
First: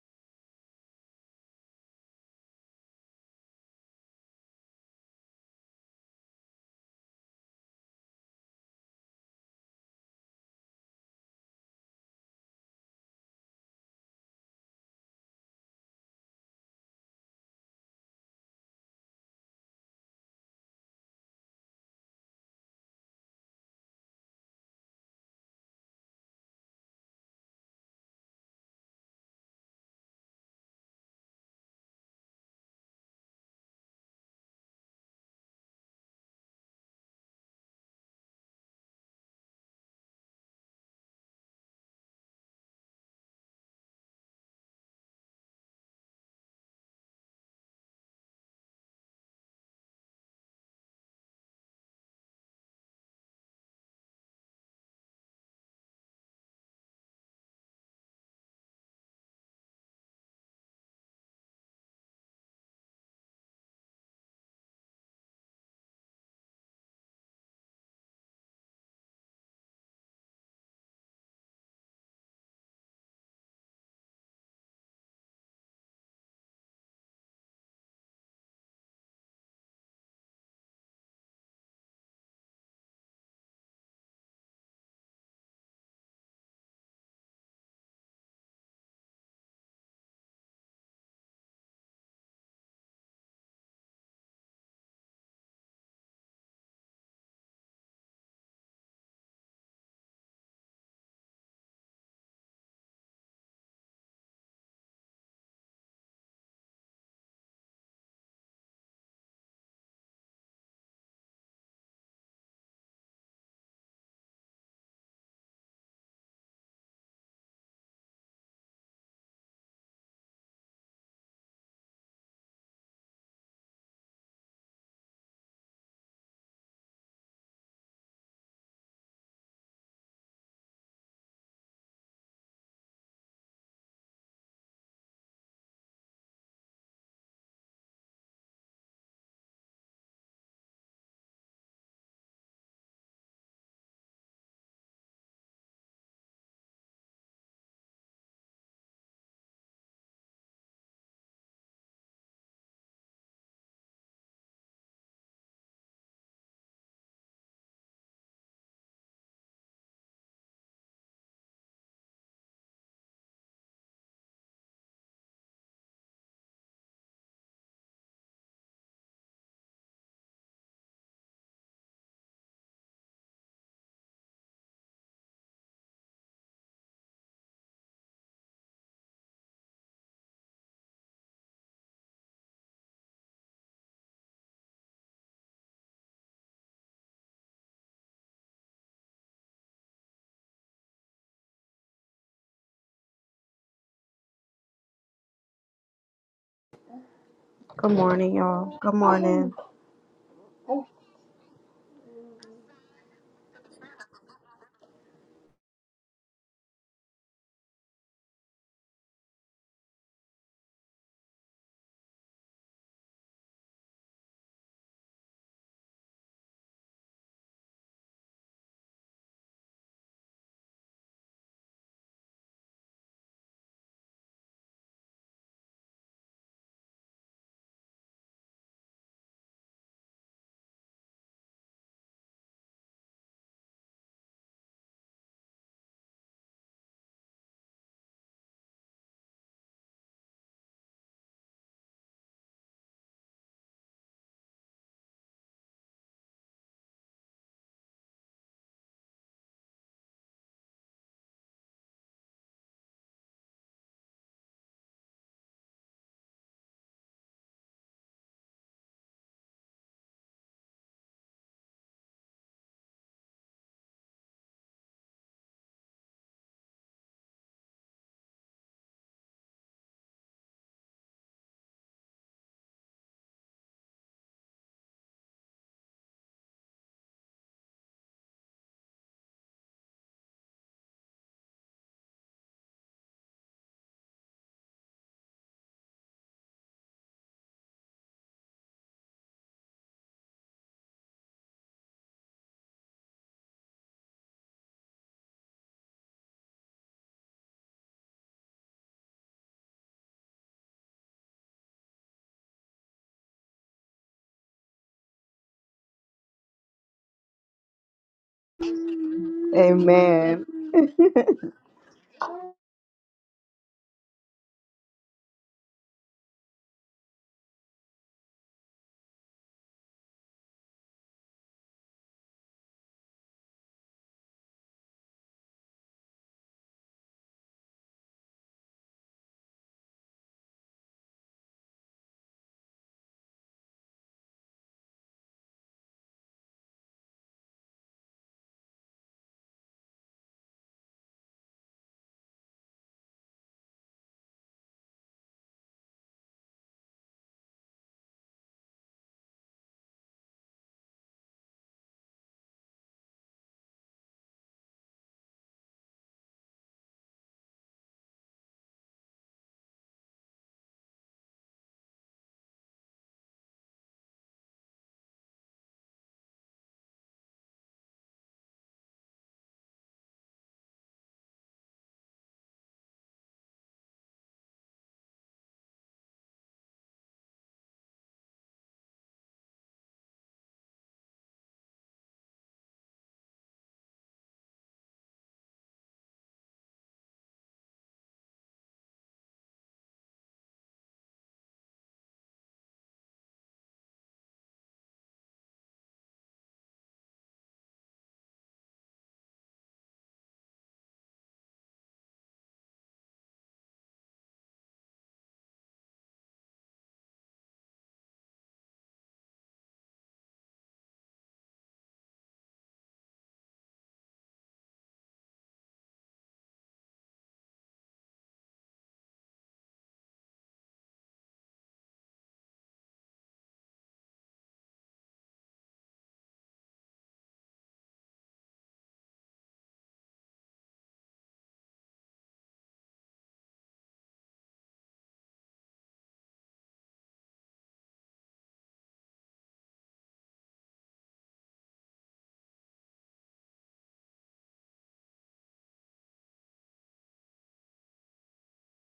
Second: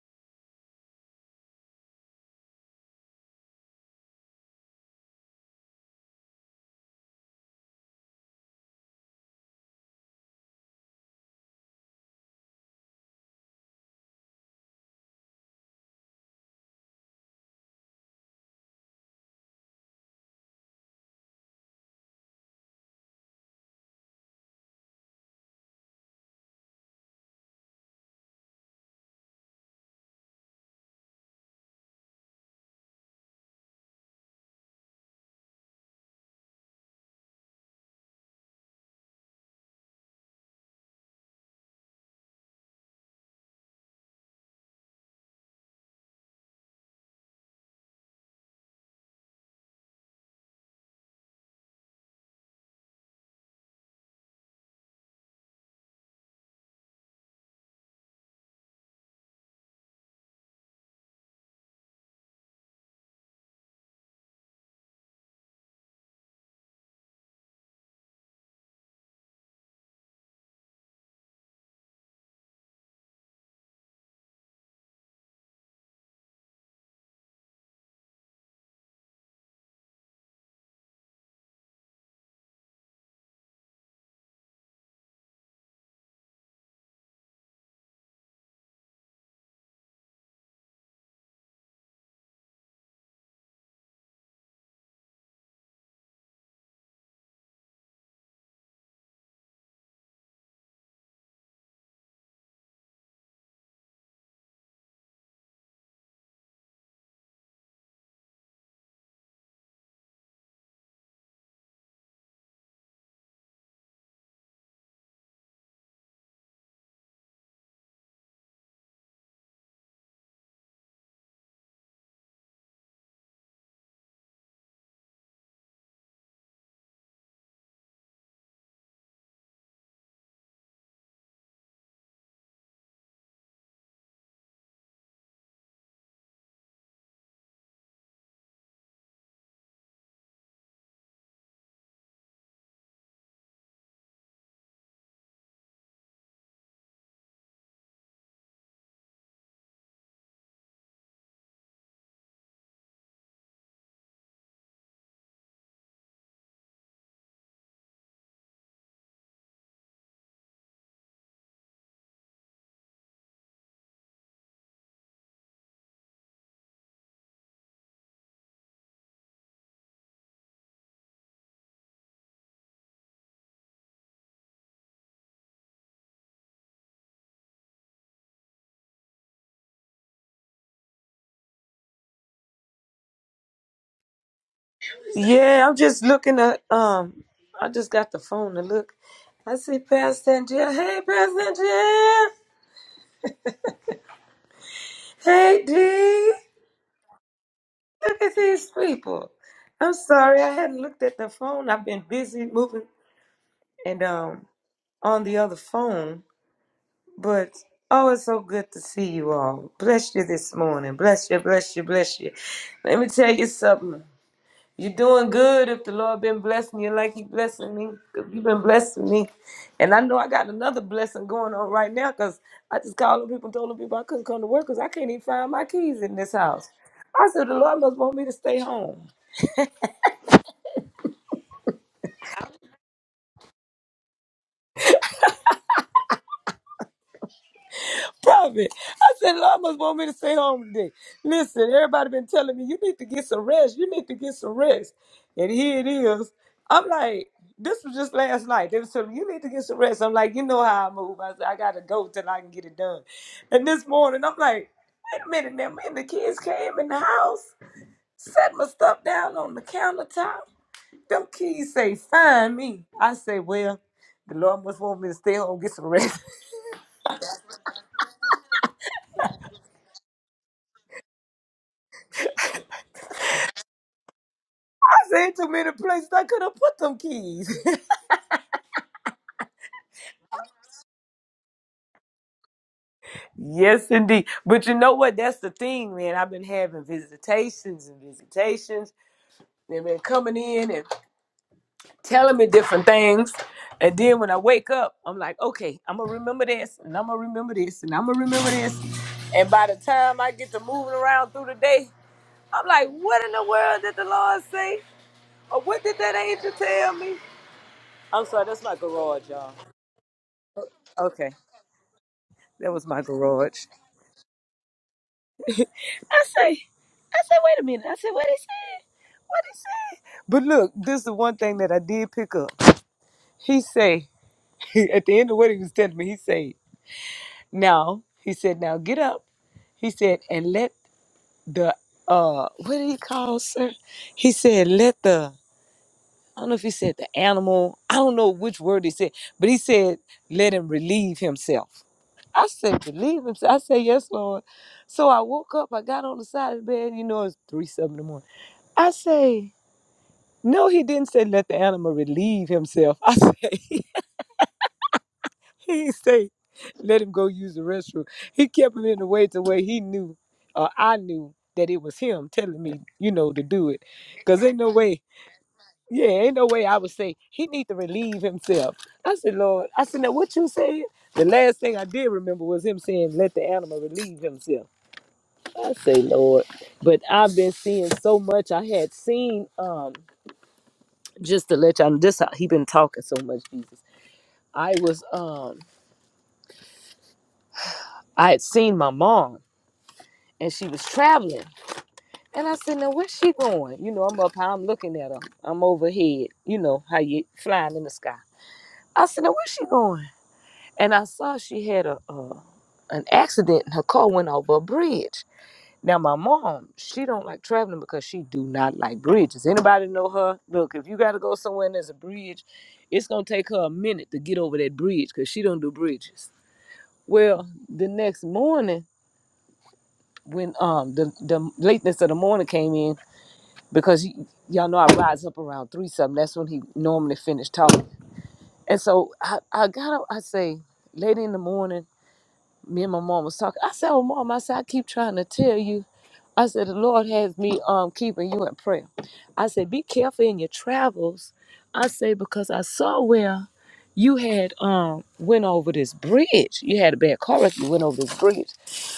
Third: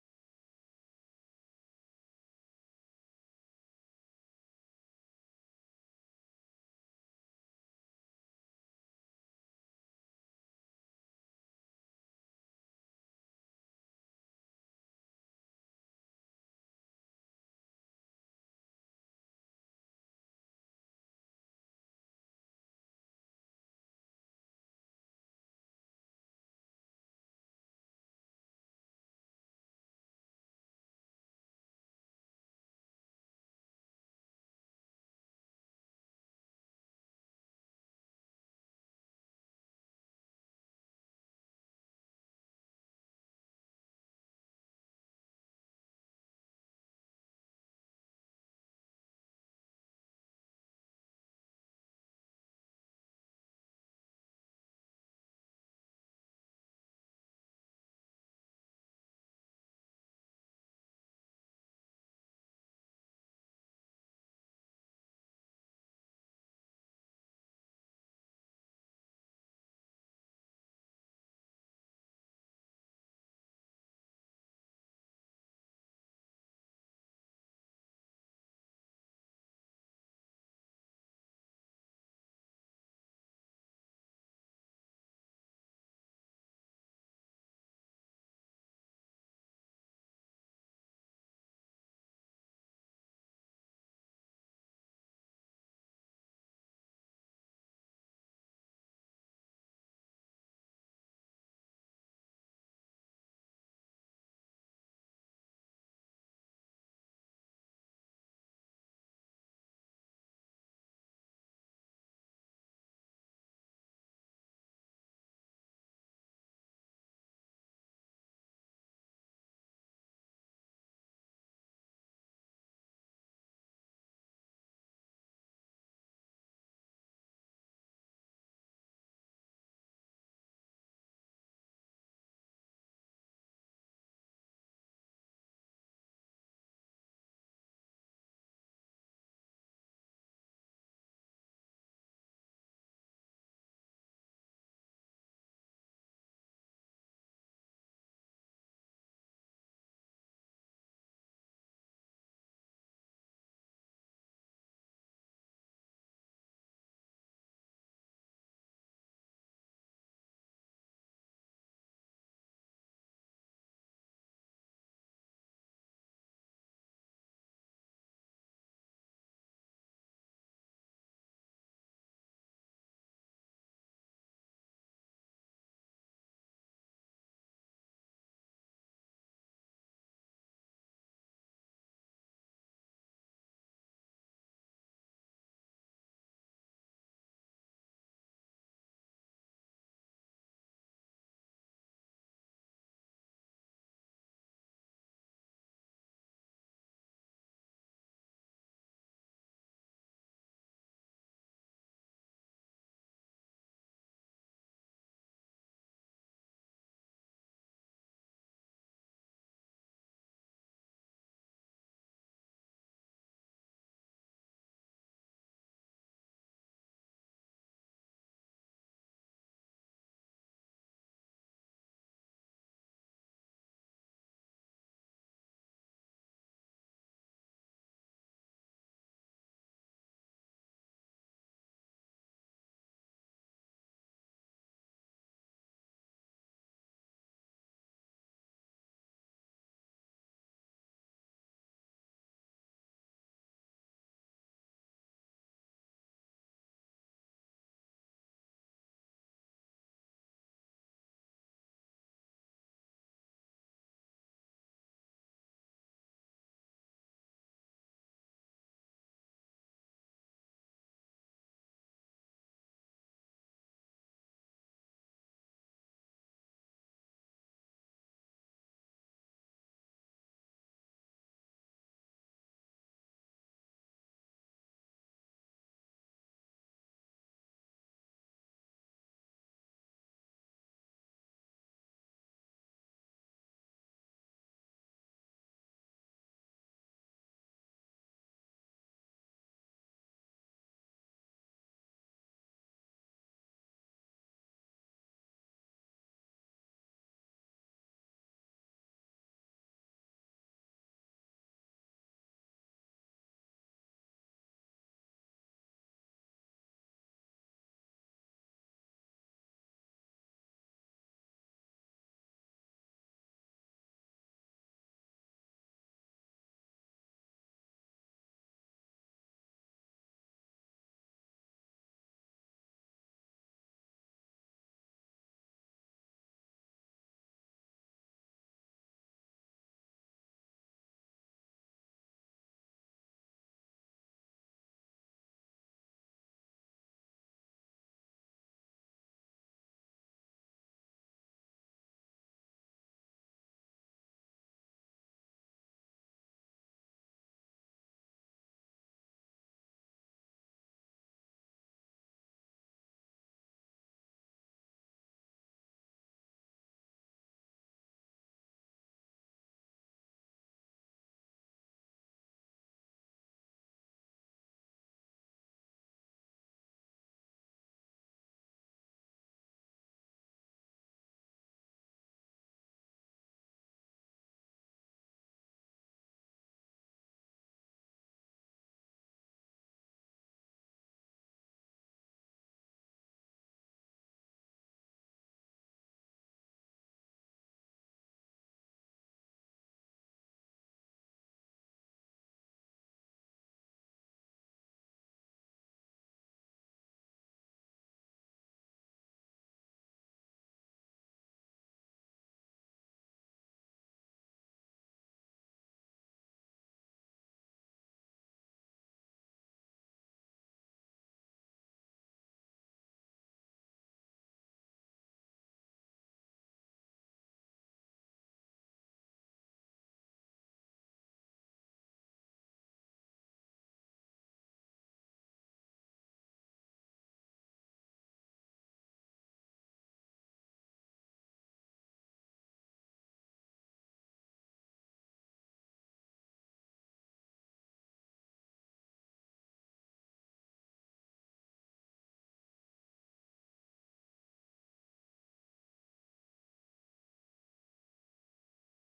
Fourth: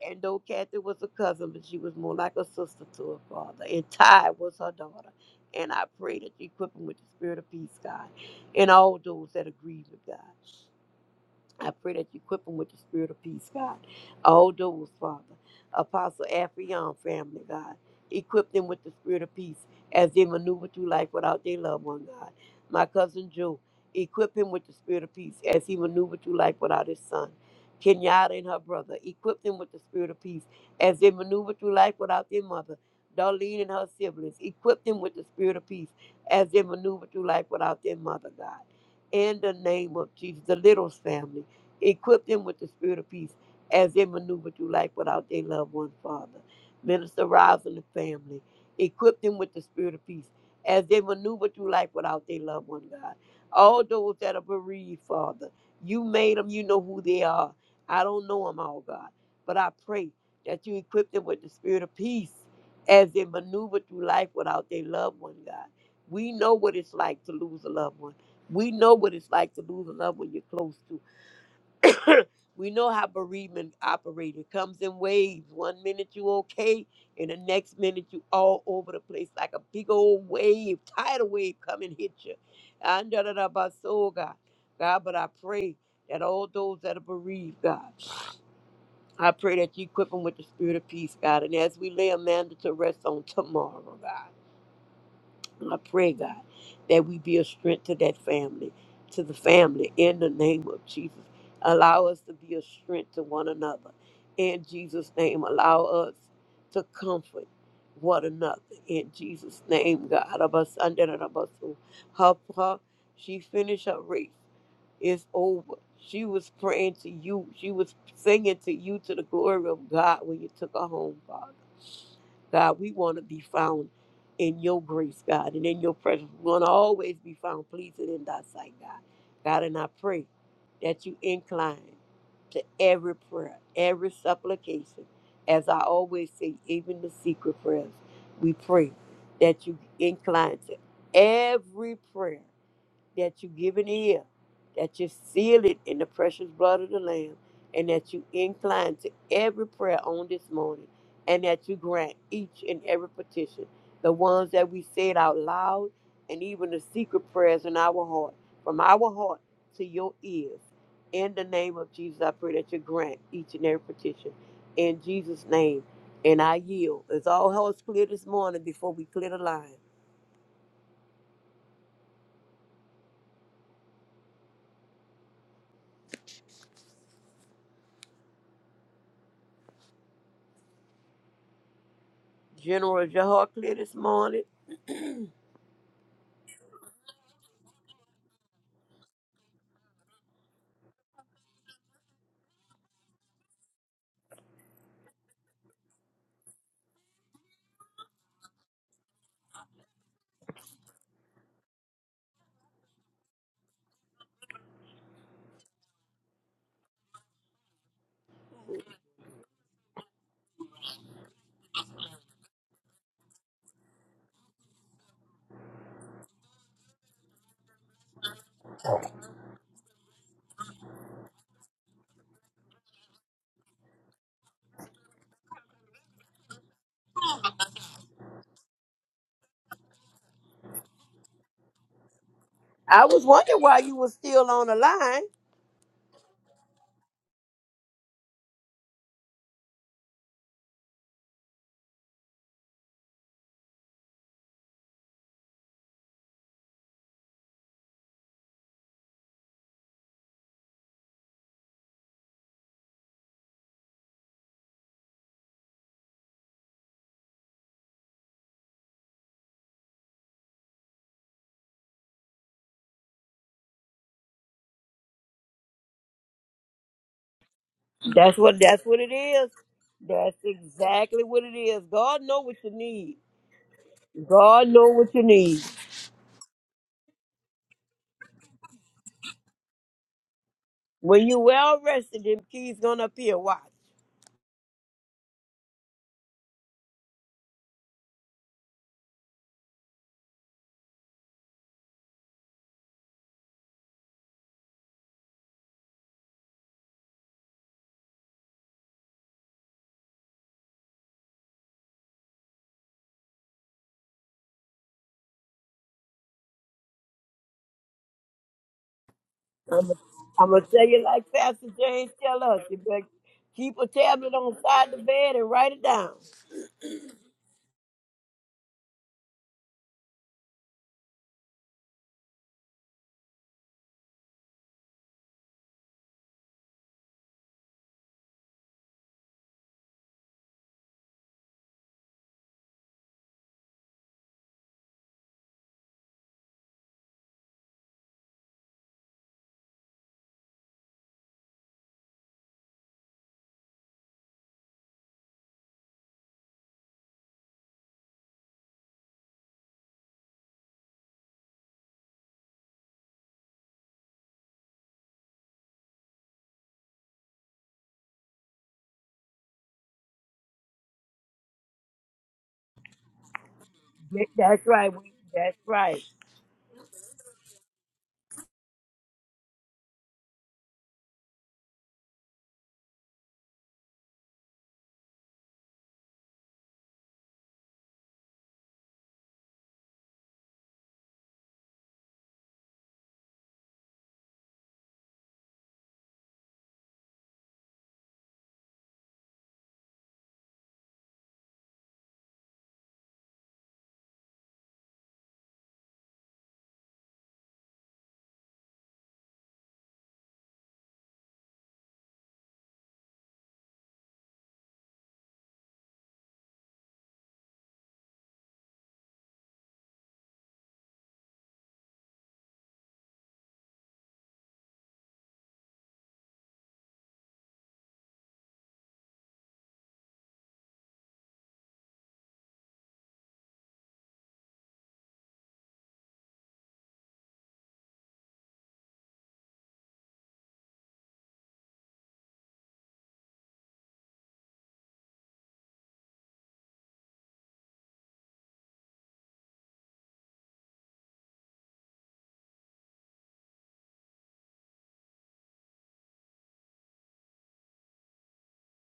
S2: And though Kathy was a cousin, but she was more like a sister to her father. And Ty was her daughter. And I pray that you equip them with the spirit of peace, God, and all those that agree with God. I pray that you equip them with the spirit of peace, God. All those, Father, Apostle Afrion family, God, equip them with the spirit of peace as they maneuver through life without their loved one, God. My cousin Joe, equip him with the spirit of peace as he maneuvered through life without his son. Kenyatta and her brother, equip them with the spirit of peace as they maneuver through life without their mother. Darlene and her siblings, equip them with the spirit of peace as they maneuver through life without their mother, God. In the name of Jesus, the Littles family Equip them with the spirit of peace as they maneuver through life without their loved one, Father. Minister Rise and the family. Equip them with the spirit of peace as they maneuver through life without their loved one, God. All those that are bereaved, Father, you made them, you know who they are. I don't know them all, God, but I pray that you equip them with the spirit of peace as they maneuver through life without their loved one, God. We know what it's like to lose a loved one. We know what it's like to lose a loved one you're close to. we know how bereavement operates. It comes in waves. One minute you okay, and the next minute you all over the place like a big old wave, tidal wave come and hit you. And da da da ba so God. God, but I pray that all those that are bereaved, God, I pray that you equip them with the spirit of peace, God. And as we lay Amanda to rest on tomorrow, God. I pray, God, that we be a strength to that family, to the family in the name of Jesus. Allow us to be a strength to one another. In Jesus' name, allow us to comfort one another. In Jesus' name, God. Abasandarabasu. Her, her, she finished her race. It's over. She was praying to you. She was singing to you to the glory of God when you took her home, Father. God, we want to be found in your grace, God, and in your presence. We want to always be found pleasing in thy sight, God. God, and I pray that you incline to every prayer, every supplication. As I always say, even the secret prayers, we pray that you incline to every prayer that you give an ear, that you seal it in the precious blood of the Lamb, and that you incline to every prayer on this morning, and that you grant each and every petition, the ones that we said out loud, and even the secret prayers in our heart, from our heart to your ears. In the name of Jesus, I pray that you grant each and every petition. In Jesus' name, and I yield. Is all hearts clear this morning before we clear the line? General, is your heart clear this morning?
S3: Yeah, I'm just looking at um I just got the phone to look. I see Pastor Angel. Hey Pastor Angel. Hey D.
S4: Good
S3: Look at
S4: morning,
S3: these
S4: y'all. Good
S3: people.
S4: morning.
S3: I'm sorry, I hadn't looked at the phone. I've been busy moving and um on the other phone, but oh it's so good to see you all. Bless you this morning. Bless you, bless you, bless you. Let me tell you something. You're doing good if the Lord been blessing you like He blessing me. You've been blessing me. And I know I got another blessing going on right now because I just called on people and told them people I couldn't come to work because I can't even find my keys in this house. I said, the Lord must want me to stay home.
S2: I was wondering why you were still on the line.
S3: Prophet. I said, Lord must want me to stay home today. Listen, everybody been telling me, you need to get some rest. You need to get some rest. And here it is. I'm like, this was just last night. They was telling me, you need to get some rest. I'm like, you know how I move. I said, I got to go till I can get it done. And this morning, I'm like, wait a minute now. Me and the kids came in the house, set my stuff down on the countertop. Them kids say, find me. I say, well, the Lord must want me to stay home, and get some rest.
S2: That's what that's what it is. That's exactly what it is. God know what you need. God know what you
S3: Ain't too
S2: need.
S3: many places I could have put them keys.
S2: When you well rested, them keys gonna appear. Watch.
S3: yes, indeed. But you know what? That's the thing, man. I've been having visitations and visitations. They've been coming in and telling me different things. And then when I wake up, I'm like, okay, I'm going to remember this, and I'm going to remember this, and I'm going to remember this. And by the time I get to moving around through the day, I'm like, what in the world did the Lord say? Or what did that angel tell me? I'm sorry, that's my garage, y'all.
S2: I'm gonna
S4: Amen.
S2: I'm gonna tell you like
S3: Okay,
S2: Pastor James tell us.
S3: that
S2: You
S3: was my
S2: better
S3: garage.
S2: keep a tablet on the side of the bed and write it down.
S3: I say, I say, wait a minute. I said, what he said? What he said? But look, this is the one thing that I did pick up. He say, at the end of what he was telling me, he said, now, he said, now get up. He said, and let the, uh, what did he call, sir? He said, let the, I don't know if he said the animal. I don't know which word he said, but he said, let him relieve himself. I said, relieve himself. I said, yes, Lord. So I woke up, I got on the side of the bed, you know, it's three something in the morning. I say, no, he didn't say let the animal relieve himself. I say, he didn't say let him go use the restroom. He kept him in the way to where he knew, or I knew that it was him telling me, you know, to do it.
S2: That-
S3: Cause ain't
S2: That's
S3: no
S2: right.
S3: way.
S2: we- That's right.
S3: Yeah, ain't no way I would say he need to relieve himself. I said, Lord, I said, now what you said? The last thing I did remember was him saying, let the animal relieve himself. I say, Lord, but I've been seeing so much. I had seen, um, just to let y'all know, this how he been talking so much, Jesus. I was, um, I had seen my mom and she was traveling. And I said, now where's she going? You know, I'm up high, I'm looking at her. I'm overhead, you know, how you flying in the sky. I said, now where's she going? and I saw she had a, a an accident and her car went over a bridge. Now my mom, she don't like traveling because she do not like bridges. Anybody know her? Look, if you gotta go somewhere and there's a bridge, it's gonna take her a minute to get over that bridge because she don't do bridges. Well, the next morning when um the, the lateness of the morning came in because y- y'all know I rise up around three something. That's when he normally finished talking. And so I, I got up. I say, late in the morning. me and my mom was talking. I said, "Well, mom, I said I keep trying to tell you. I said the Lord has me um keeping you in prayer. I said be careful in your travels. I say because I saw where you had um went over this bridge. You had a bad car wreck. You went over this bridge.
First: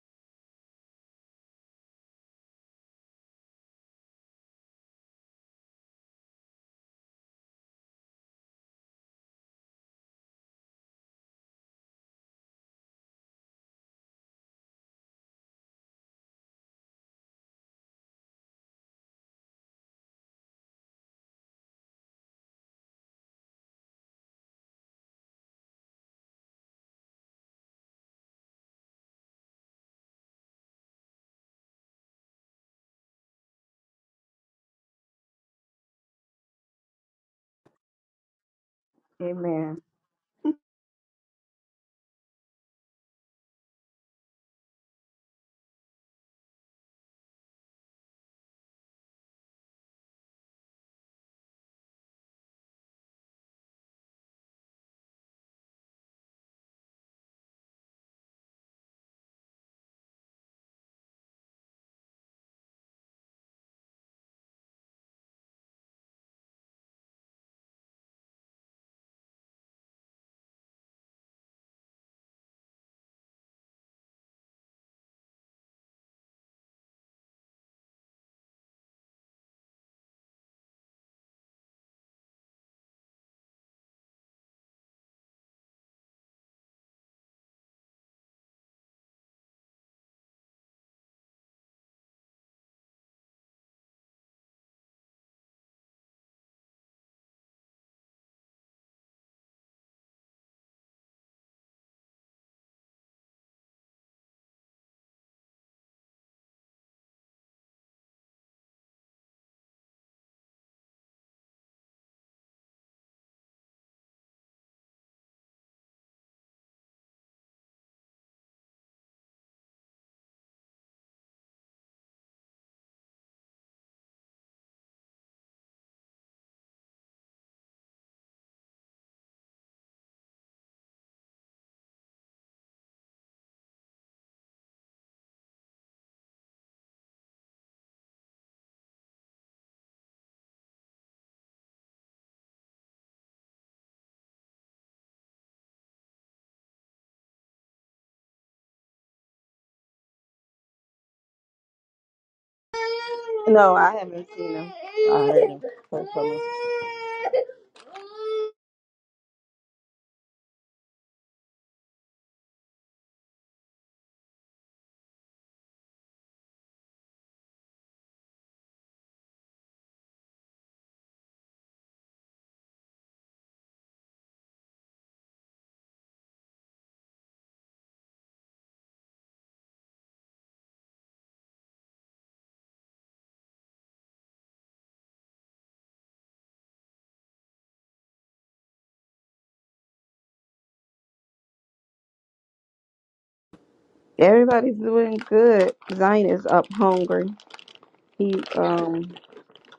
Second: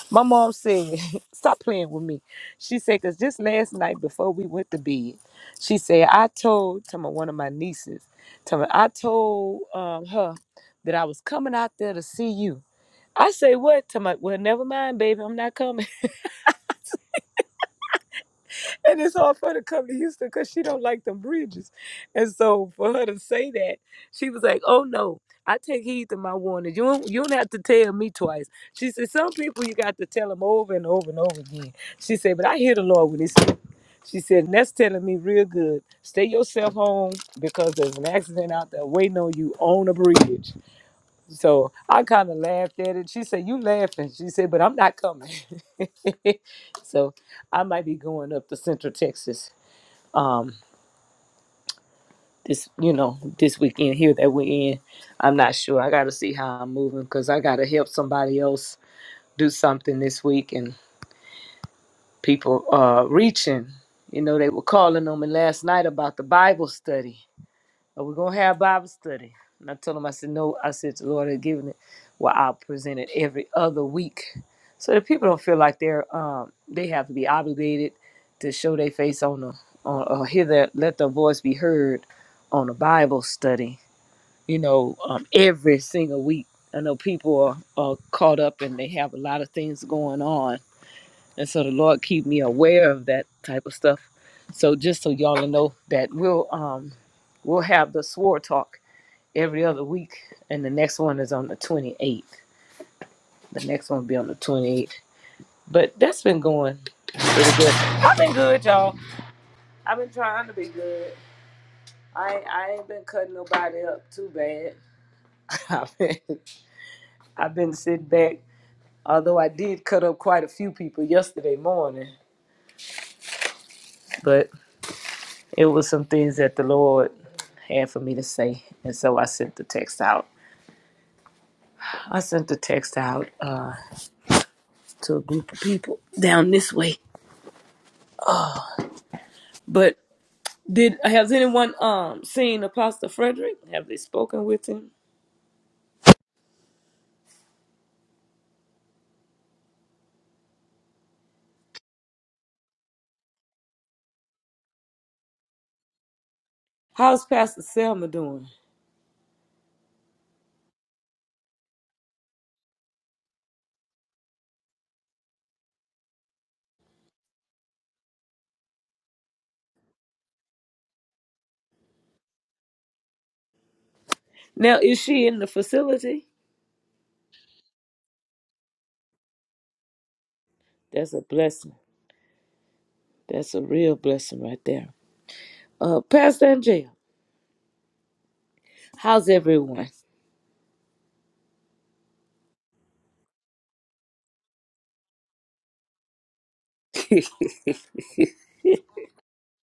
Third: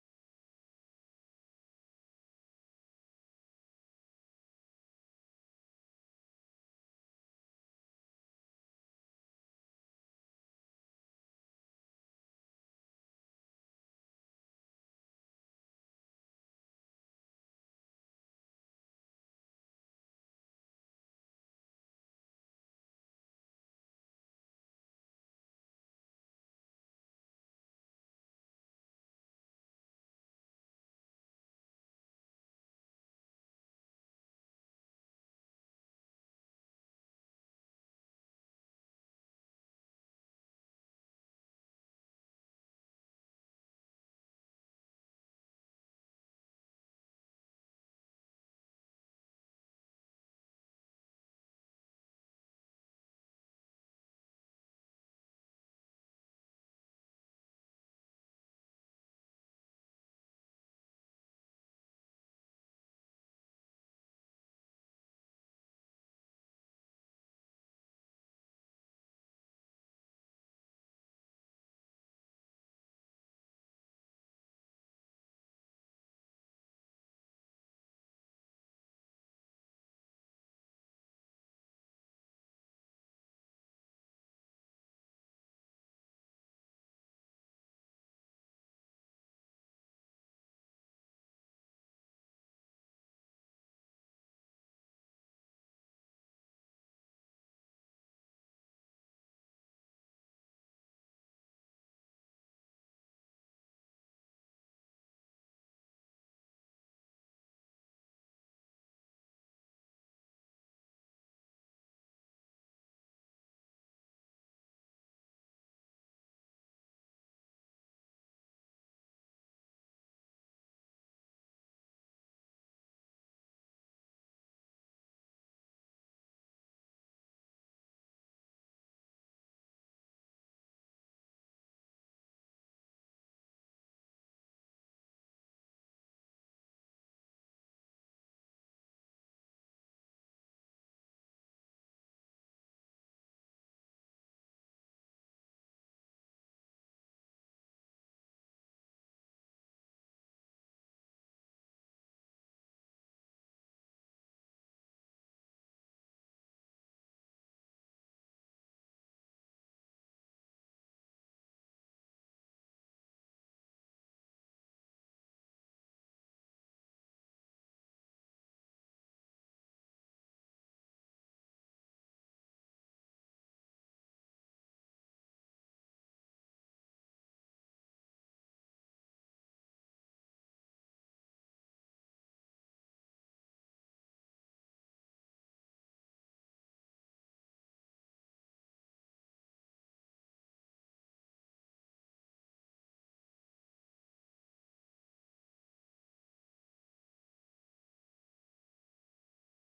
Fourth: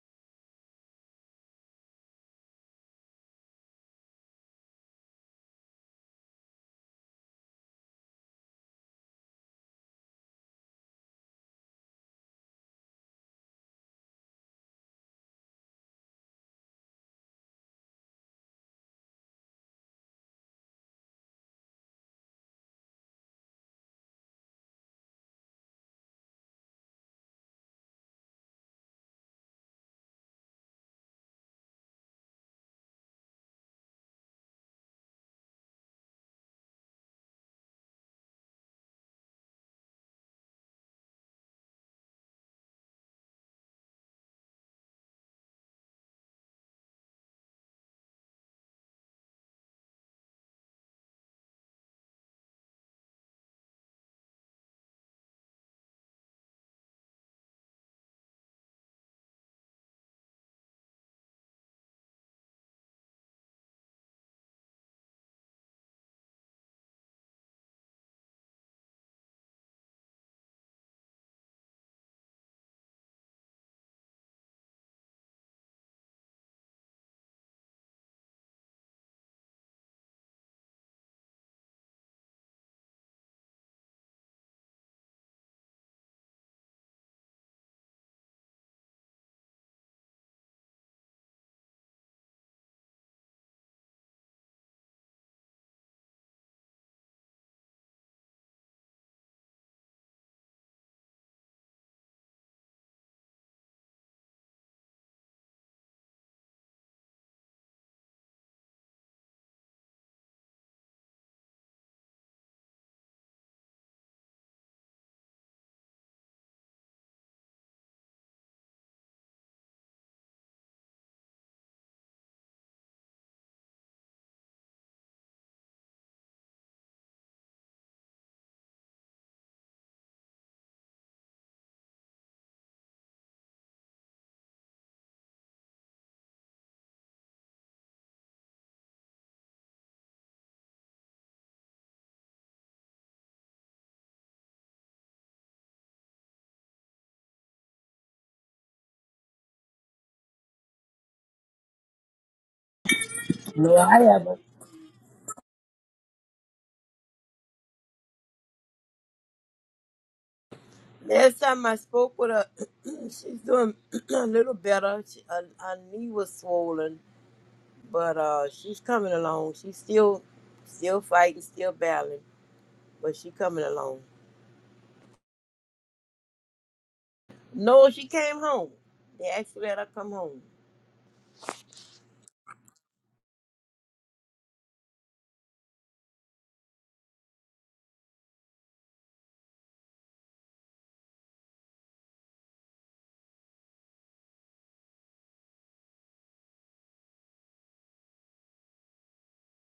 S3: My mom said, "Stop playing with me." She said, "Cause just last night before we went to bed, she said I told to my one of my nieces, to my, I told um her." That I was coming out there to see you. I say what to my well, never mind, baby, I'm not coming. And it's hard for her to come to Houston because she don't like them bridges. And so for her to say that, she was like, Oh no, I take heed to my warning. You don't you don't have to tell me twice. She said, Some people you got to tell them over and over and over again. She said, But I hear the Lord when he speaks. She said, and that's telling me real good. Stay yourself home because there's an accident out there waiting on you
S4: Amen.
S3: on a bridge. So I kind of laughed at it. She said, "You laughing?" She said, "But I'm not coming." so I might be going up to Central Texas. Um, this you know this weekend here that we're in. I'm not sure. I got to see how I'm moving because I got to help somebody else do something this week and people uh reaching. You know they were calling on me last night about the Bible study. But we gonna have Bible study. And I told him, I said, no, I said the Lord had given it where I'll present it every other week. So that people don't feel like they're um they have to be obligated to show their face on the on or hear their let their voice be heard on a Bible study, you know, um every single week. I know people are, are caught up and they have a lot of things going on. And so the Lord keep me aware of that type of stuff. So just so y'all know that we'll um we'll have the swore talk every other week, and the next one is on the 28th. The next one will be on the 28th. But that's been going pretty good. I've been good, y'all. I've been trying to be good. I I ain't been cutting nobody up too bad. I've been I've been sitting back. Although I did cut up quite a few people yesterday morning, but it was some things that the Lord had for me to say, and so I sent the text out. I sent the text out uh, to a group of people down this way, but Did has anyone um seen Apostle Frederick? Have they spoken with him?
S4: No,
S2: No,
S4: I
S2: I
S4: haven't
S2: haven't.
S4: seen him. I heard him. Heard from him.
S3: How's Pastor Selma doing?
S2: Last time I spoke with her, she's doing a little better. She, her, her knee was swollen but uh, she's coming along. She's still, still fighting, still battling, but she coming along.
S3: Now is she in the facility?
S2: No, she came home. They actually let her come home.
S3: That's a blessing. That's a real blessing right there. Uh Pastor Angel, how's everyone?
S4: Everybody's doing good. Zion is up
S3: oh
S4: hungry. He um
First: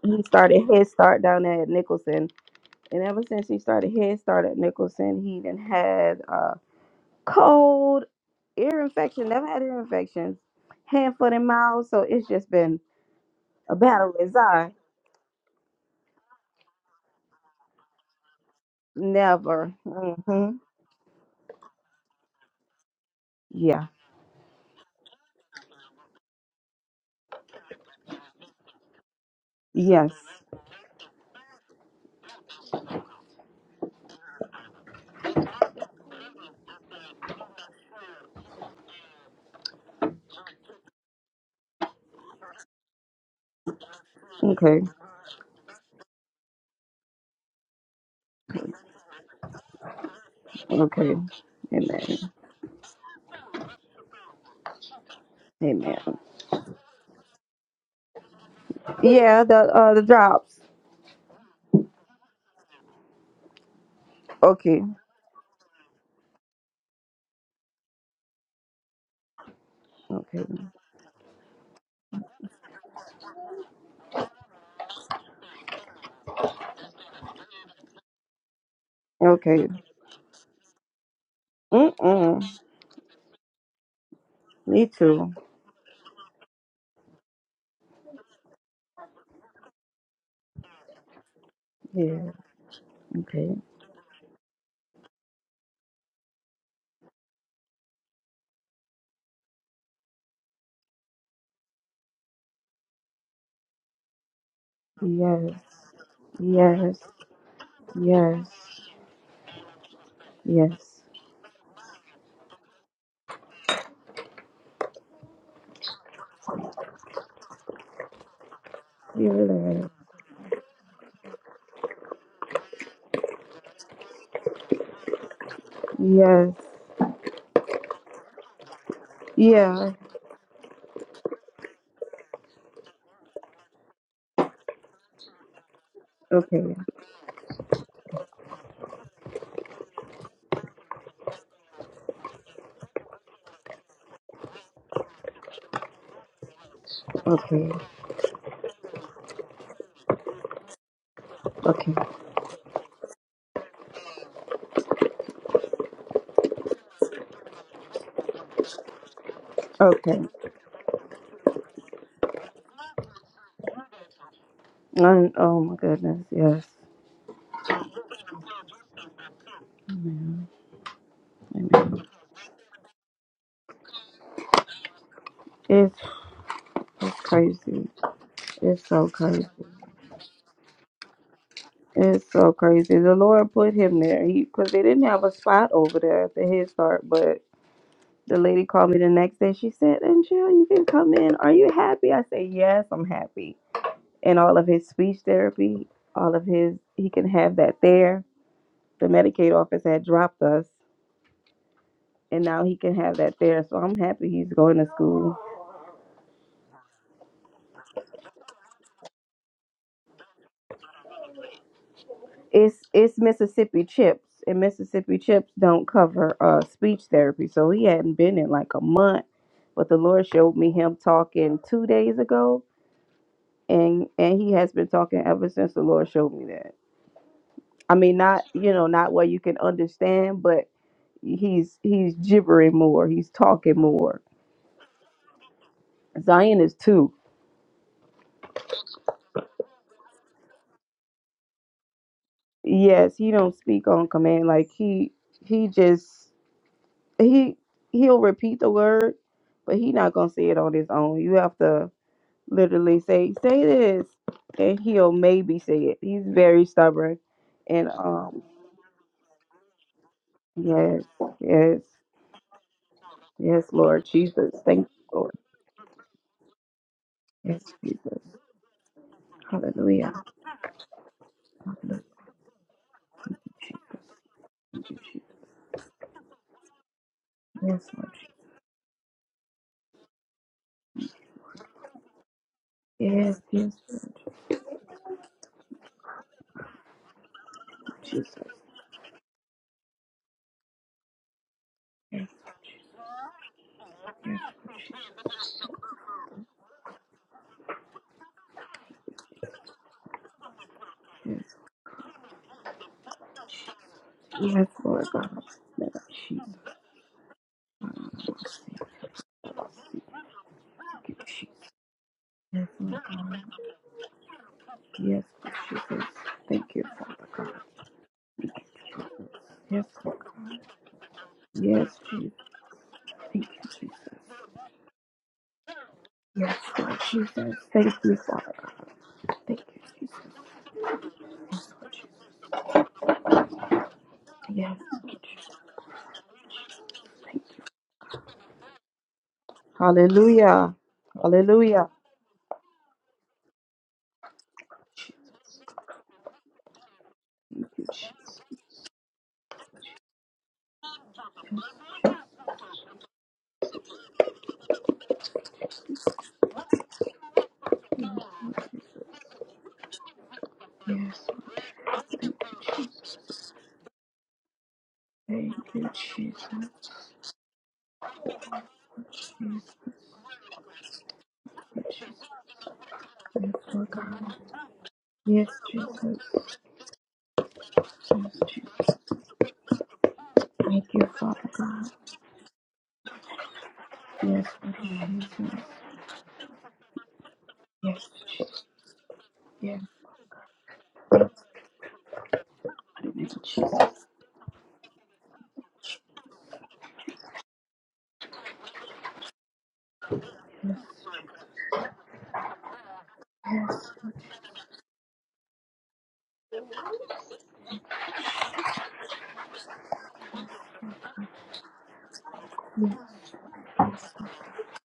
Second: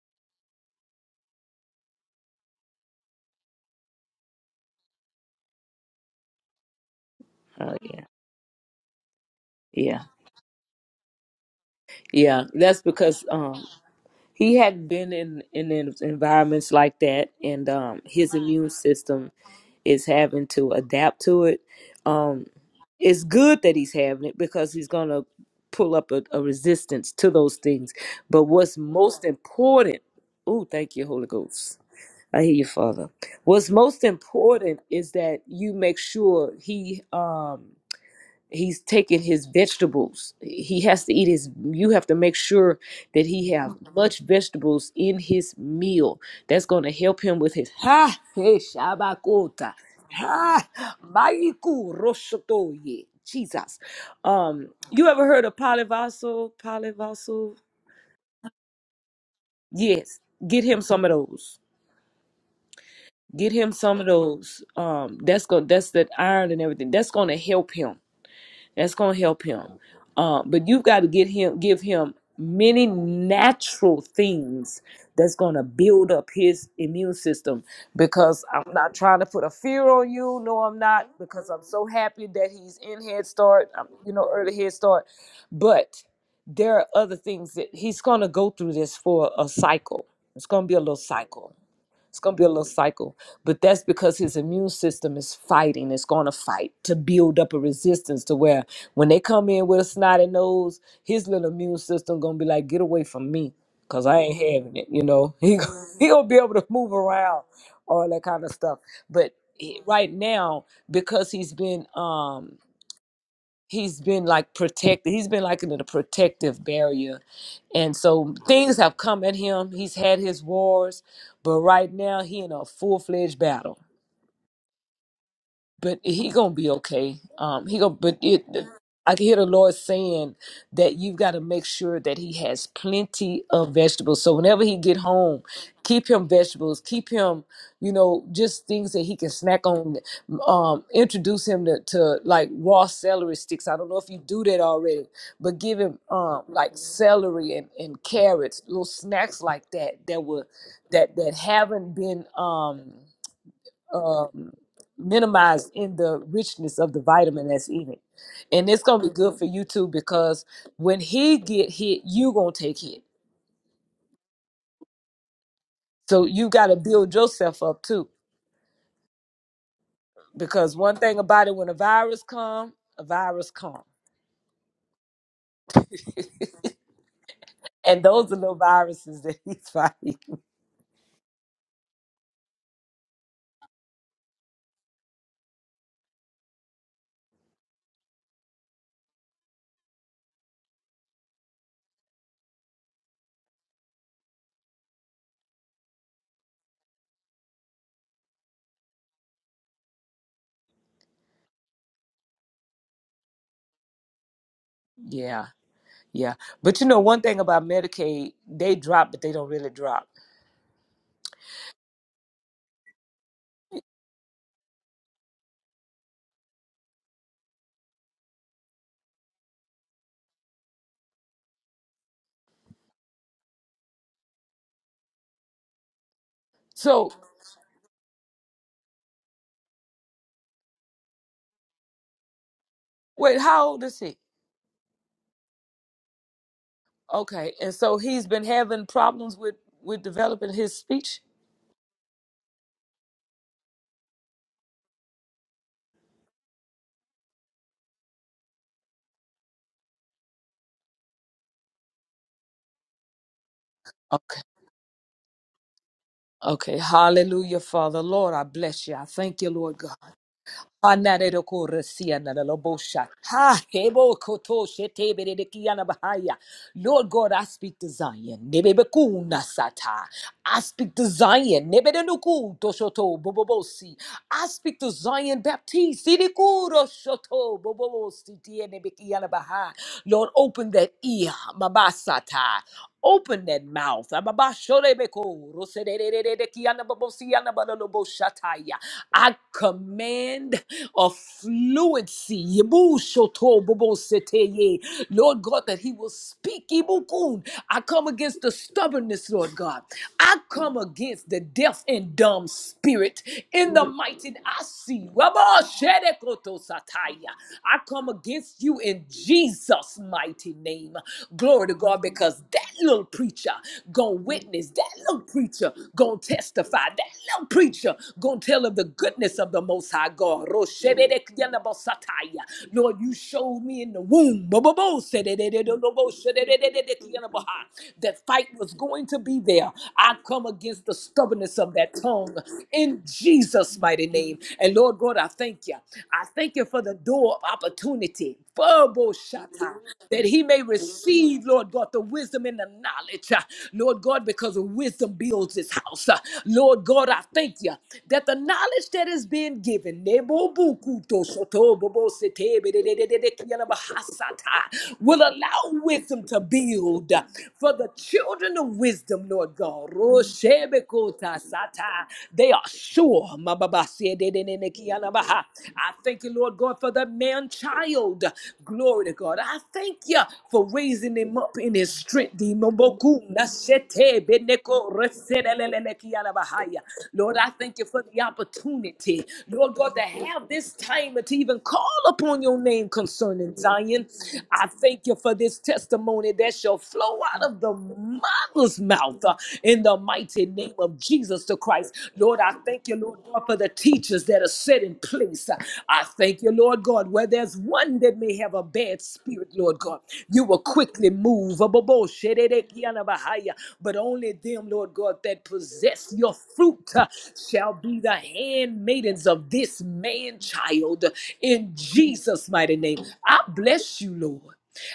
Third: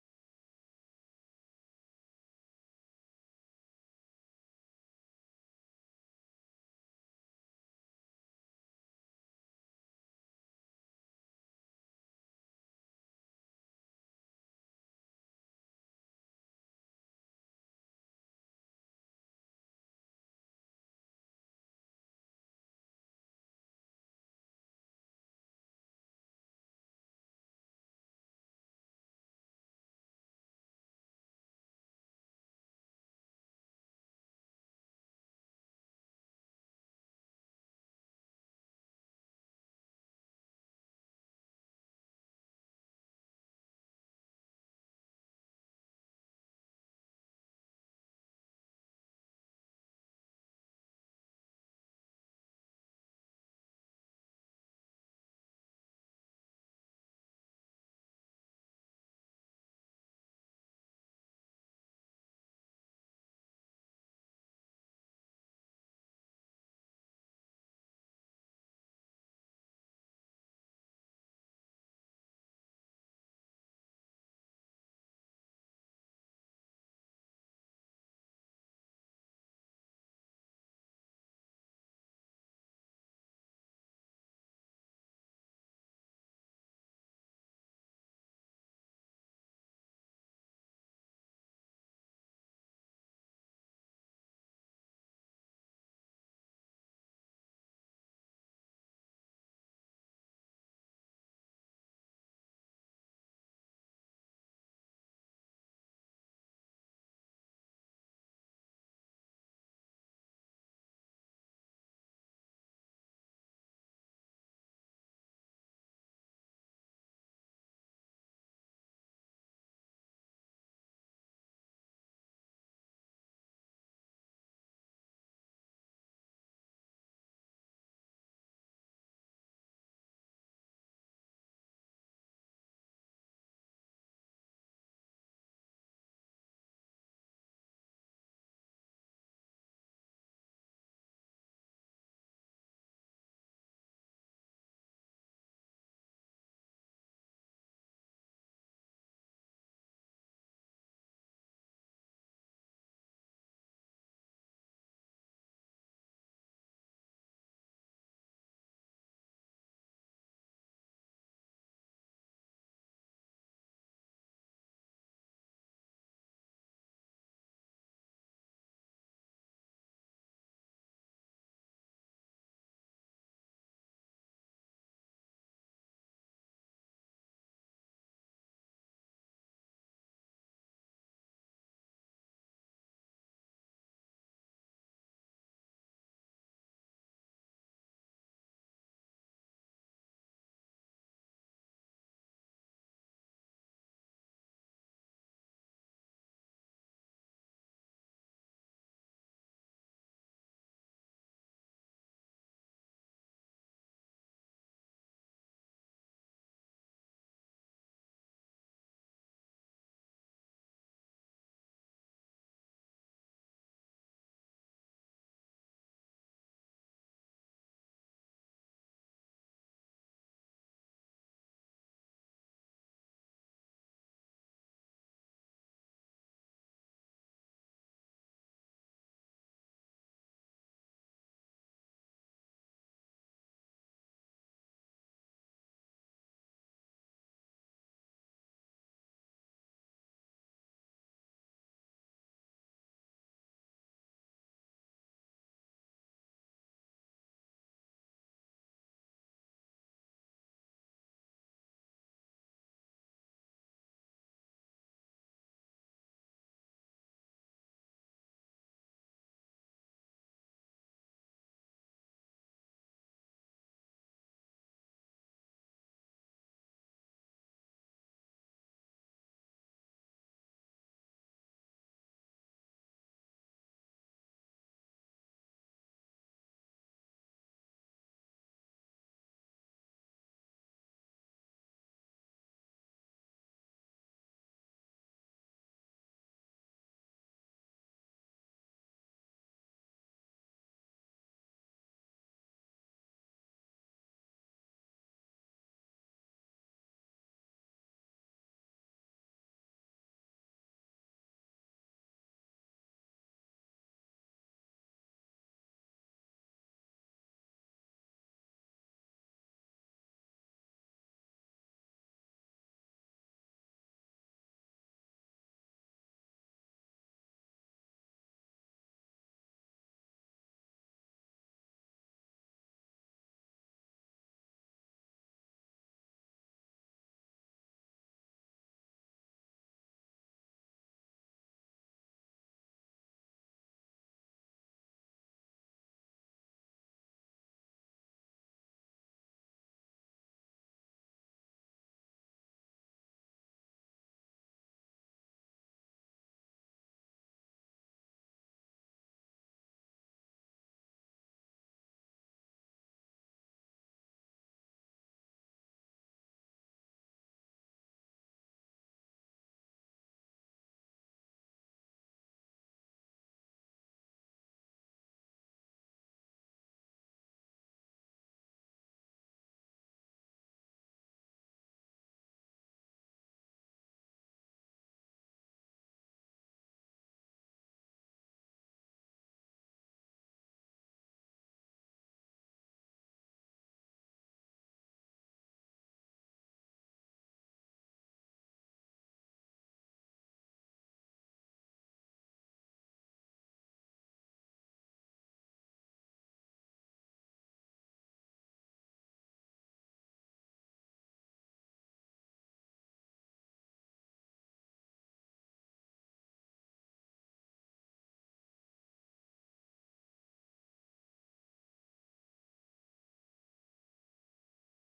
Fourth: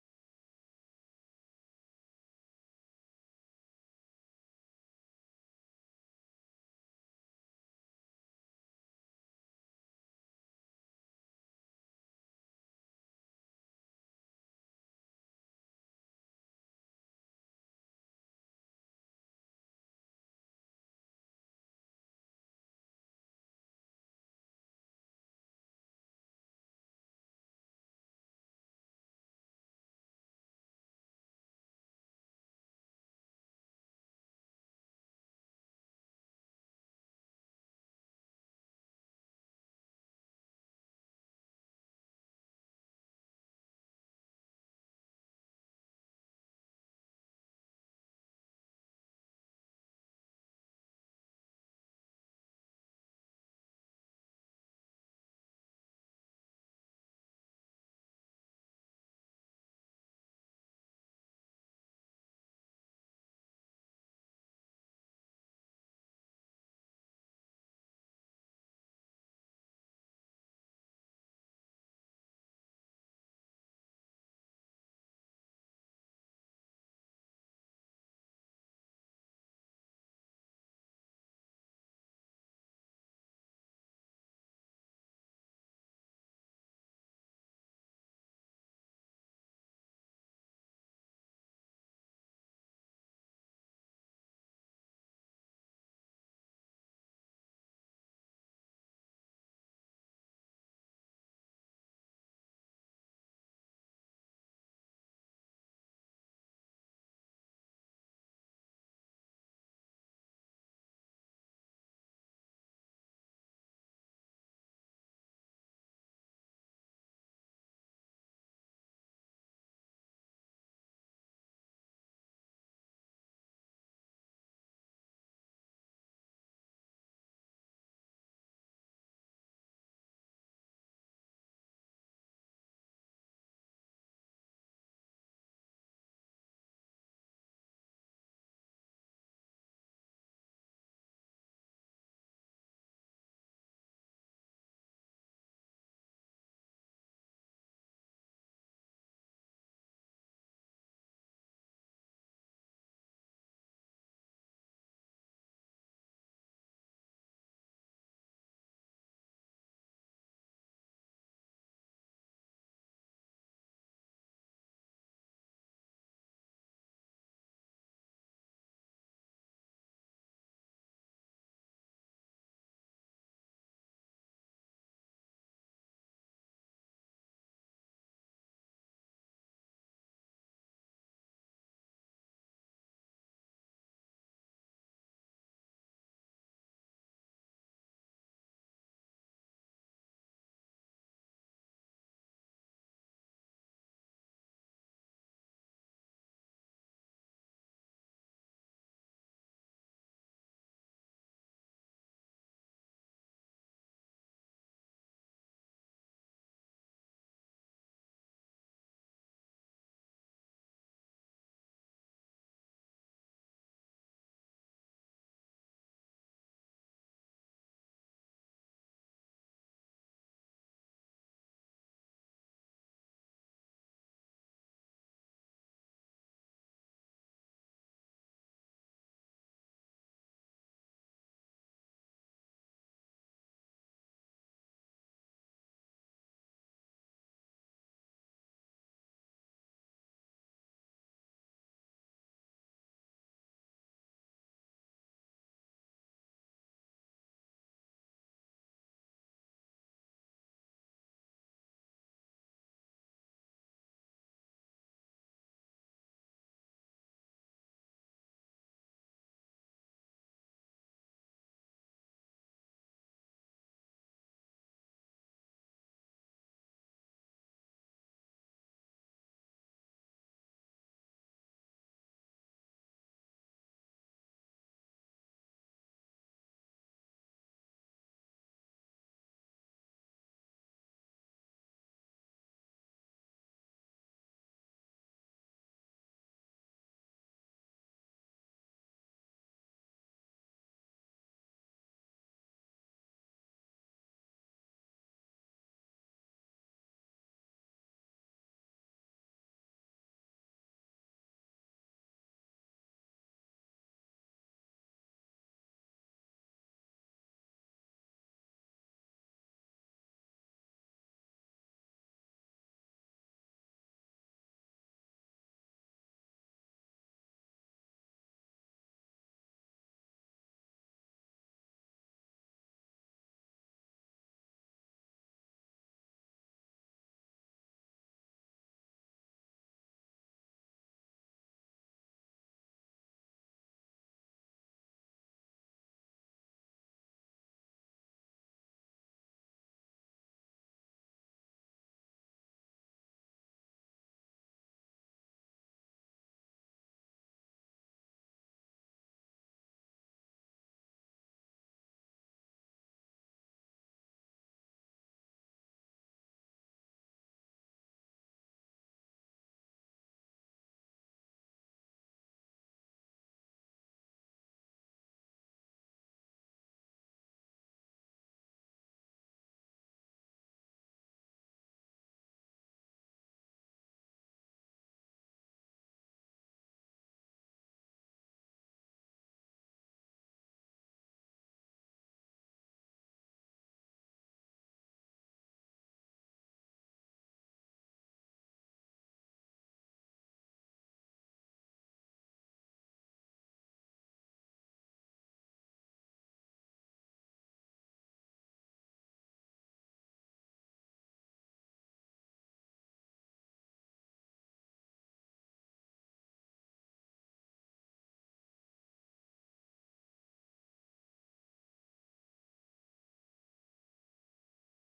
S4: he started Head Start down there at Nicholson, and ever since he started Head Start at Nicholson, he done had uh
S3: yeah.
S4: cold, ear infection. Never had ear
S3: Yeah.
S4: infections, hand, foot, and mouth. So it's
S3: Yeah.
S4: just been
S3: That's because um
S4: a battle with
S3: he
S4: Zion.
S3: hadn't been in in en- environments like that and um his immune system
S4: Never.
S3: is
S4: Mm-hmm.
S3: having to adapt to it. Um, it's good that
S4: Yeah.
S3: he's having it because he's going to pull up a, a resistance to those things. But what's most important,
S4: Yes.
S3: oh, thank you, Holy Ghost. I hear you, Father. What's most important is that you make sure he um he's taking his vegetables he has to eat his you have to make sure that he have much
S4: Okay.
S3: vegetables in his meal that's going to help him with his ha he shabakota ha
S4: Okay.
S3: maiku
S4: Amen.
S3: roshotoye jesus um you ever heard of
S4: Amen.
S3: polyvaso polyvaso
S4: Yeah, the uh the
S3: yes
S4: drops.
S3: get him some of those get him some of those
S4: Okay.
S3: um that's going that's that iron and everything that's going to help him That's gonna help him. Uh,
S4: Okay.
S3: but you've got to get him, give him many natural things that's gonna build up his immune system. Because I'm not trying to put a
S4: Okay.
S3: fear on you. No, I'm not. Because I'm so happy
S4: Mm-mm.
S3: that he's in Head Start. um, You know, early Head
S4: Me
S3: Start.
S4: too.
S3: But there are other things that he's gonna go through this for a cycle. It's gonna be a little cycle it's
S4: Yeah.
S3: going to be a little cycle,
S4: Okay.
S3: but that's because his immune system is fighting. It's going to fight to build up a resistance to where when they come in with a snotty nose, his little immune system going to be like, get away from me because I ain't having it. You know,
S4: Yes.
S3: he, he going to be able to move
S4: Yes.
S3: around, all that kind of stuff.
S4: Yes.
S3: But he- right now,
S4: Yes.
S3: because he's been, um, he's been like protected. He's been like in a protective barrier. And so things have come at him.
S4: Feel it.
S3: He's had his wars, but right now he in a full-fledged battle but he gonna
S4: Yes.
S3: be okay. Um, he go, but it. I can hear the Lord
S4: Yeah.
S3: saying that you've got to make sure that he has plenty of vegetables. So whenever he get home, keep him
S4: Okay.
S3: vegetables, keep him, you know, just things that he can snack on. Um, introduce him to, to like raw celery sticks. I don't know if you do that already, but give him um like celery and,
S4: Okay.
S3: and carrots, little snacks like that that were that that
S4: Okay.
S3: haven't been um um, minimized in the richness of the vitamin that's in it. And it's gonna be good for you too
S4: Okay.
S3: because when he get hit, you gonna take hit.
S4: And, oh my
S3: So
S4: goodness.
S3: you
S4: Yes.
S3: gotta build yourself up too.
S4: Amen.
S3: Because one thing about it, when a
S4: Amen.
S3: virus come, a virus come.
S4: It's, it's crazy.
S3: And those are little
S4: It's so
S3: viruses that
S4: crazy.
S3: he's fighting.
S4: It's so crazy. The Lord put him there because they didn't have a spot over there at the Head Start. But the lady called me the next day. She said, "And Jill, you can come in. Are you happy?" I said, "Yes, I'm happy." And all of his speech therapy, all of his, he can have that there. The Medicaid office had dropped us, and now he can have that there. So I'm happy he's going to school.
S3: Yeah, yeah. But you know, one thing about Medicaid, they drop, but they don't really drop.
S4: it's it's Mississippi chips, and Mississippi chips don't cover uh speech therapy. So he hadn't been in like a month, but the Lord showed me him talking two days ago, and and he has been talking ever since the Lord showed me that.
S3: So
S4: I mean, not you know, not where you can understand, but he's he's gibbering more, he's
S3: wait, how
S4: talking
S3: old is he?
S4: more. Zion is too.
S3: Okay, and so he's been having problems with with developing his speech.
S4: Yes, he don't speak on command. Like he he just he he'll repeat the word, but he not gonna say it on his own. You have to literally say say this,
S3: Okay.
S4: and he'll maybe say it. He's very
S3: Okay,
S4: stubborn,
S3: hallelujah,
S4: and
S3: Father. Lord, I
S4: um
S3: bless you. I thank you, Lord God.
S4: yes, yes,
S3: Hanarerokoresianarabosha. Ha,
S4: yes, Lord Jesus, thank you, Lord,
S3: hebokotosheteberedekianabahaya. Lord God, I
S4: yes,
S3: speak to
S4: Jesus,
S3: Zion. Nebebekunasata.
S4: Hallelujah,
S3: I speak to Zion.
S4: Hallelujah.
S3: Nebedenukutoshotobobobosi. I speak
S4: Thank
S3: to
S4: you, Jesus.
S3: Zion Baptist. Sirikuro shoto
S4: Yes,
S3: bobobo
S4: Lord.
S3: sitiye nebekiya na baha. Lord, open that ear, Mabasata.
S4: Yes,
S3: Open that
S4: yes,
S3: mouth.
S4: Lord
S3: Ababashorebeko,
S4: Jesus.
S3: rosededededekiyanababosikiyanabaloloboshataya. I command a
S4: Yes,
S3: fluency. Yebushotoboboseteye. Lord God, that He will speak. Ibukun. I come against the stubbornness, Lord God. I come against the
S4: yes,
S3: deaf and dumb spirit in the mighty. I
S4: yes, Lord
S3: see.
S4: God. Thank
S3: Rabasherekotosataya. I come against you in Jesus' mighty name.
S4: you, Jesus.
S3: Glory to God, because that
S4: Yes, Lord
S3: little
S4: God.
S3: preacher gonna witness, that little
S4: Yes, Lord
S3: preacher
S4: Jesus.
S3: gonna
S4: Thank
S3: testify,
S4: you,
S3: that
S4: Father.
S3: little preacher gonna tell of the goodness of the
S4: Yes,
S3: Most High
S4: Lord.
S3: God.
S4: Yes, Jesus.
S3: Roshedekyanabosataya. Lord, you
S4: Thank you,
S3: showed me in the
S4: Jesus.
S3: womb
S4: Yes, Lord
S3: Bobobosededededoboshedededededekianabaha,
S4: Jesus. Thank you,
S3: that fight
S4: Father.
S3: was going to be
S4: Thank
S3: there.
S4: you.
S3: I come against the stubbornness of that tongue in Jesus' mighty name. And
S4: Yes.
S3: Lord God, I thank you. I thank you for the door of opportunity. Furbo shata, That he may
S4: Hallelujah.
S3: receive, Lord
S4: Hallelujah.
S3: God, the wisdom and the knowledge. uh, Lord God, because wisdom builds his house. uh, Lord God, I thank
S4: Thank
S3: you
S4: you, Jesus.
S3: that the knowledge that is being given, nebo bukuto soto bobo sete bedededede kiana bahasata, will allow wisdom to build uh, for the children of wisdom, Lord God.
S4: Yes.
S3: Roshebekota sata. They are sure. I
S4: Thank you,
S3: thank you,
S4: Jesus.
S3: Lord God, for the man child. Glory to God. I
S4: Yes,
S3: thank you for raising him up in
S4: Lord
S3: his
S4: Jesus.
S3: strength. Lord, I
S4: Yes, Lord
S3: thank
S4: God. Yes, Jesus.
S3: you for the
S4: Yes, Jesus.
S3: opportunity, Lord God, to have this
S4: Thank you,
S3: time to
S4: Father
S3: even call
S4: God.
S3: upon your name concerning Zion.
S4: Yes,
S3: I
S4: Lord
S3: thank you for this
S4: Jesus.
S3: testimony that shall flow out of the
S4: Yes, Jesus.
S3: mother's mouth uh,
S4: Yes,
S3: in the mighty name of Jesus the Christ. Lord, I thank thank you,
S4: Lord
S3: Lord God, for the
S4: Jesus.
S3: teachers that are set in place. I thank you, Lord God, where there's one that may have a bad spirit, Lord God. You will quickly move. But
S4: Yes,
S3: only them, Lord God, that possess your fruit uh, shall be the handmaidens of this man child in Jesus' mighty name. I bless you, Lord.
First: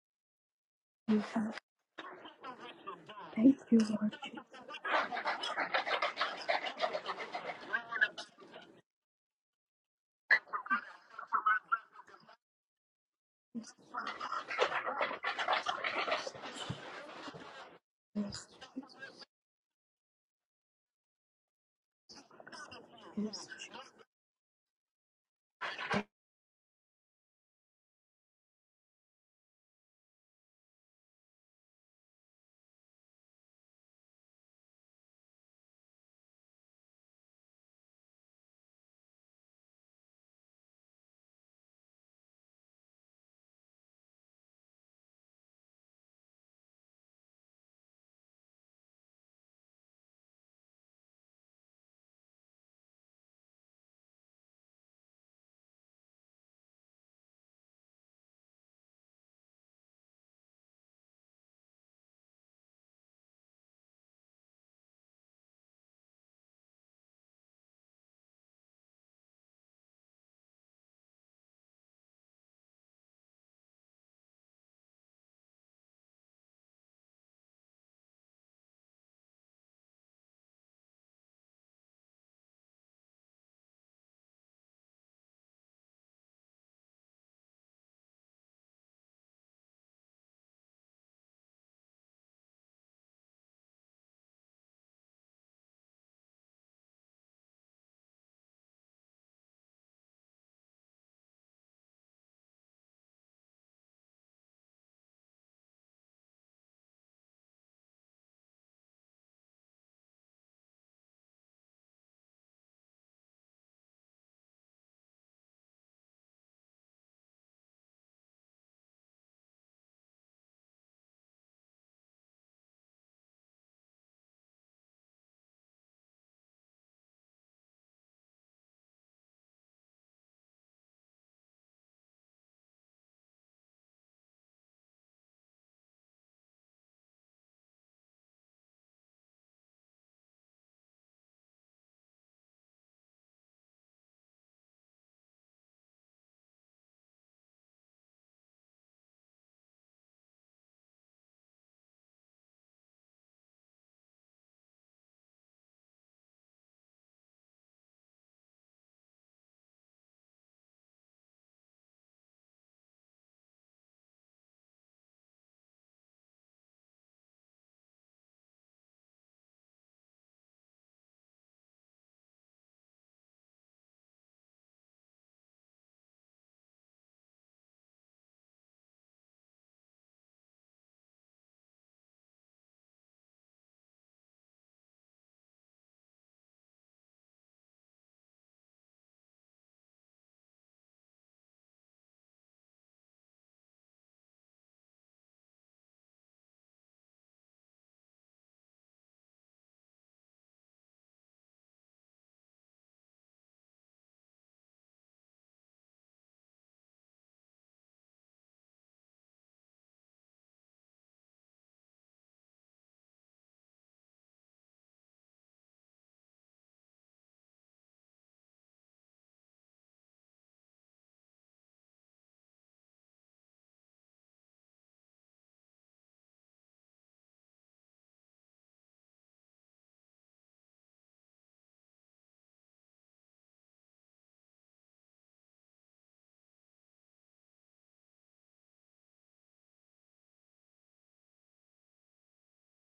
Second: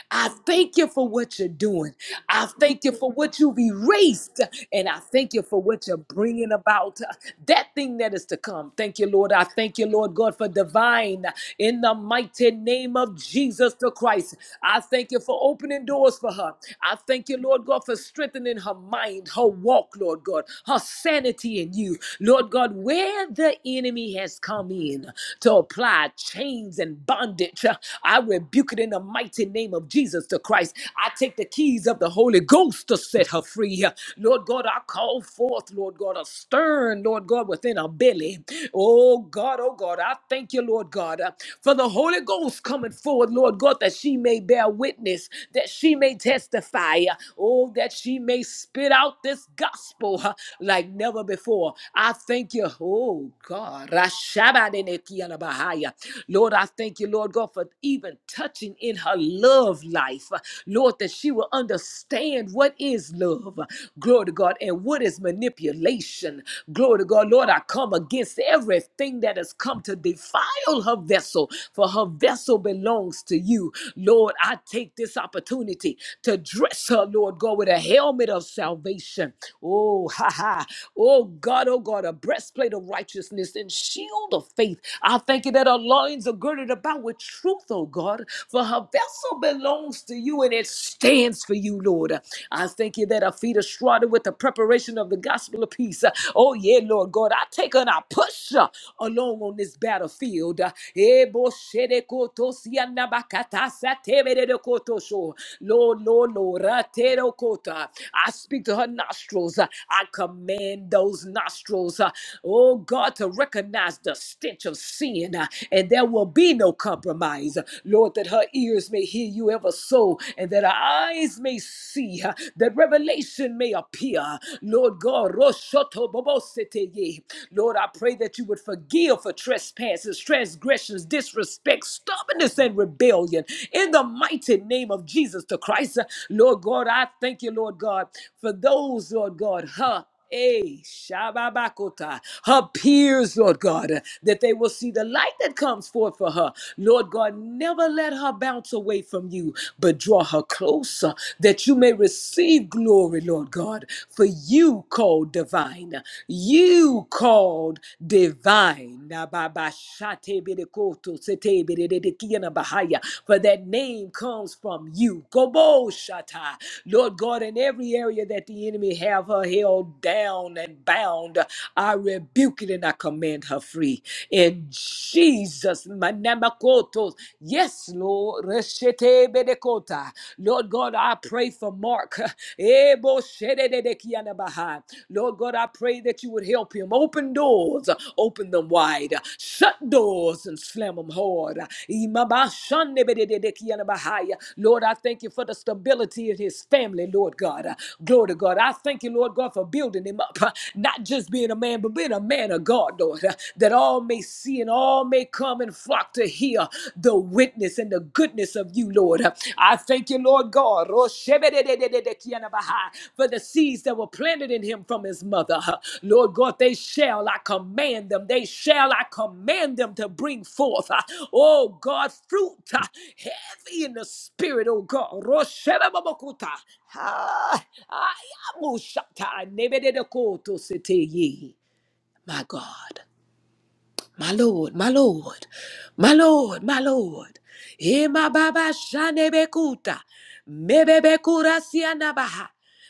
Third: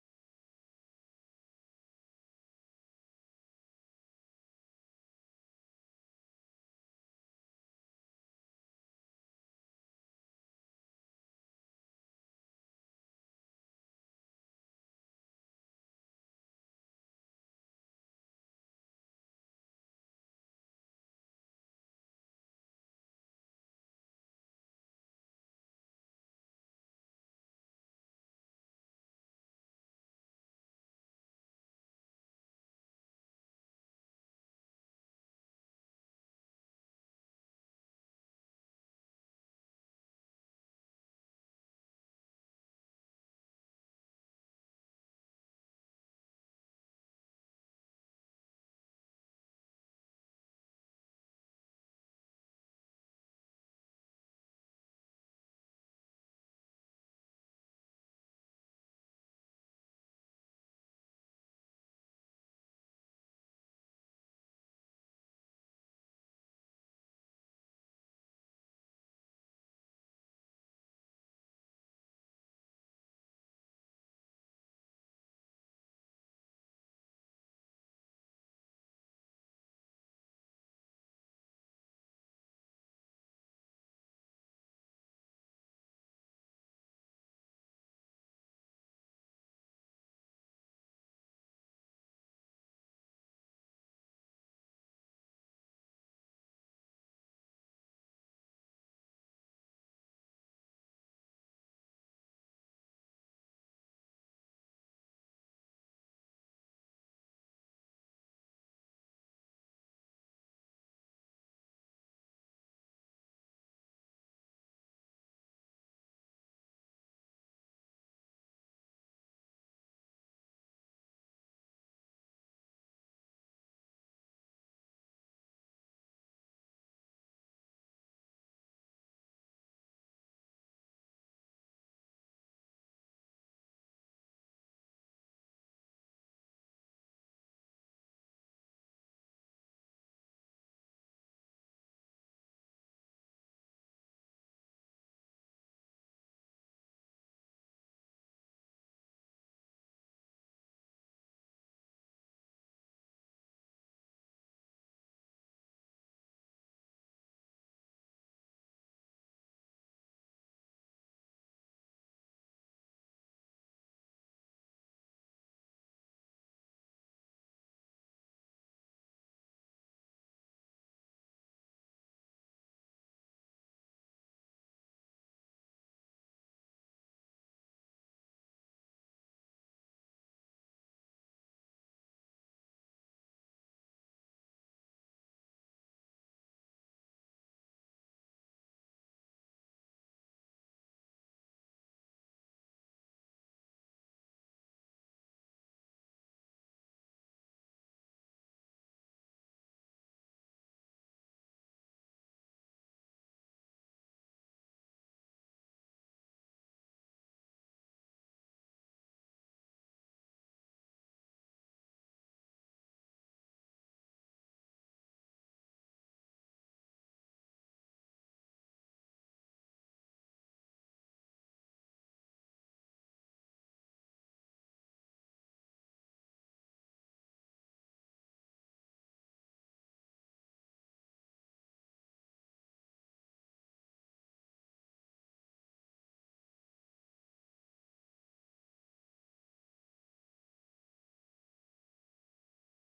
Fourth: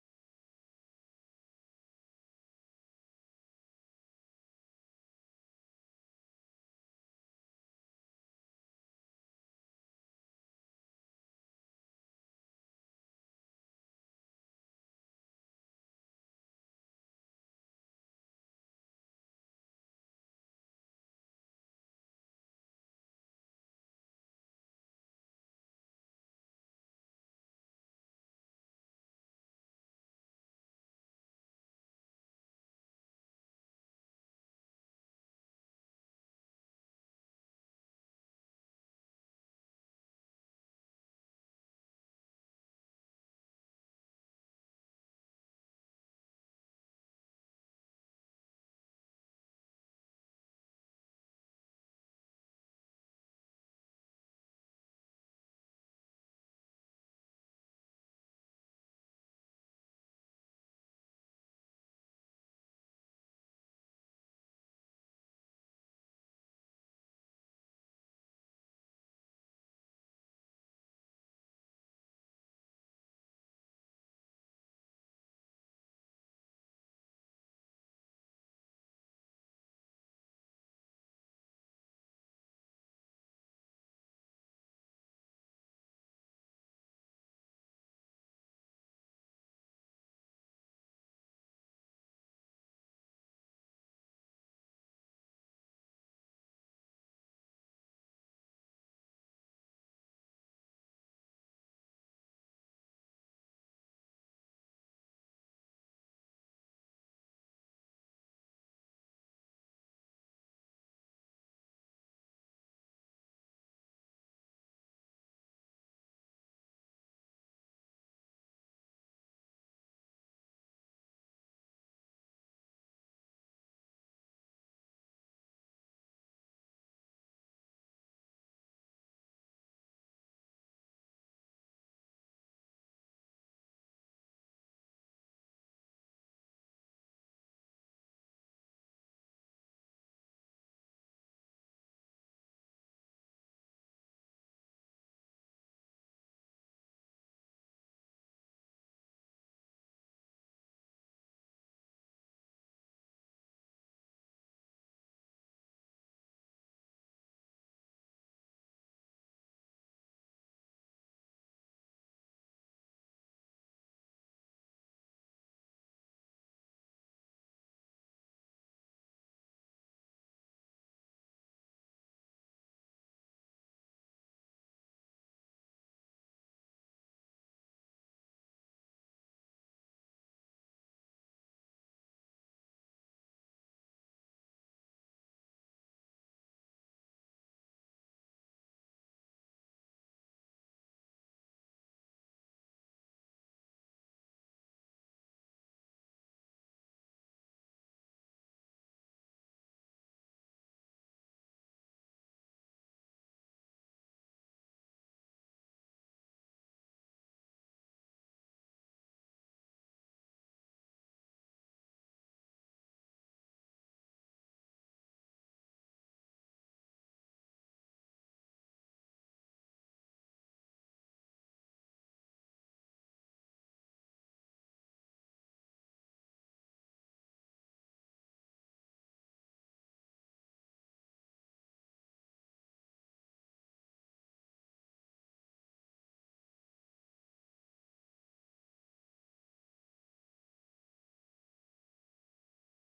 S3: I thank you for
S4: Jesus.
S3: what you're doing. I thank you for what
S4: Thank
S3: you've
S4: you, Lord
S3: erased. And I thank you for what you're bringing about. uh, That thing that is to come. Thank you, Lord. I thank you, Lord God, for divine. In the mighty name of Jesus the Christ, I thank you for opening doors for her. I thank you, Lord God, for strengthening her mind, her walk, Lord God, her sanity in you. Lord God, where the enemy has come in to apply chains and bondage, uh, I rebuke rebuke it in the mighty name of Jesus the Christ. I take the keys of the Holy Ghost to set her free. Lord God, I call forth, Lord God, a stern, Lord God, within her belly. Oh God, oh God, I thank you, Lord God, uh, for the Holy Ghost coming forward, Lord God, that she may bear witness, that she may testify, uh, oh, that she may spit out this gospel uh, like never before. I thank you, oh God. Rashabadinekianabahaya. Lord, I thank you, Lord God, for for even touching in her love life. Lord, that she will understand what is love. Glory to God. And what is manipulation. Glory to God. Lord, I come against everything that has come to defile her vessel, for her vessel belongs to you. Lord, I take this opportunity to dress her, Lord God, with a helmet of salvation. Oh, ha ha. Oh, God, oh, God, a breastplate of righteousness and shield of faith. I thank you that her loins are girded girded about with truth, oh God, for her vessel belongs to you and it stands for you, Lord. I thank you that her feet are shrouded with the preparation of the gospel of peace. Oh, yeah, Lord God, I take her and I push her along on this battlefield. Eh, bo shere koto siana bakata sa tebere de koto sho. Lord, Lord, Lord, ra te ro kota. I speak to her nostrils. I command those nostrils, uh, oh God, to recognize the stench of sin and there will be no compromise. Lord, that her ears may hear you ever so, and that her eyes may see, uh, that revelation may appear. Lord God, Roshoto Boboseteye. Lord, I pray that you would forgive for trespasses, transgressions, disrespect, stubbornness, and rebellion. In the mighty name of Jesus the Christ, uh, Lord God, I thank you, Lord God, for those, Lord God, huh? Hey, Shababakota, her peers, Lord God, uh, that they will see the light that comes forth for her. Lord God, never let her bounce away from you, but draw her closer that you may receive glory, Lord God, for you called divine. You called divine. Nababashatebedekotosete- Bahaya for that name comes from you. Kobo Shatai. Lord God, in every area that the enemy have her held down and bound, I rebuke it and I command her free. In Jesus, manamakotos. Yes, Lord. Reshete bedekota. Lord God, I pray for Mark. Ebo shedede kianabaha. Lord God, I pray pray that you would help him. Open doors, uh, open them wide. Shut doors and slam them hard. Lord, I thank you for the stability in his family, Lord God. Uh, Glory to God. I thank you, Lord God, for building him up. Uh, Not just being a man, but being a man of God, Lord, uh, that all may see and all may come and flock to hear the witness and the goodness of you you, Lord. I thank you, Lord God, Roshebededededekiyanabaha, for the seeds that were planted in him from his mother. Lord God, they shall, I command them, they shall, I command them to bring forth, uh, oh God, fruit uh, heavy in the spirit, oh God. Roshebebabakuta. Ah, ayamushata, nebededekotositeye. My God. My Lord, my Lord, my Lord, my Lord. Ema baba shanebekuta. Mebebekura sianabaha.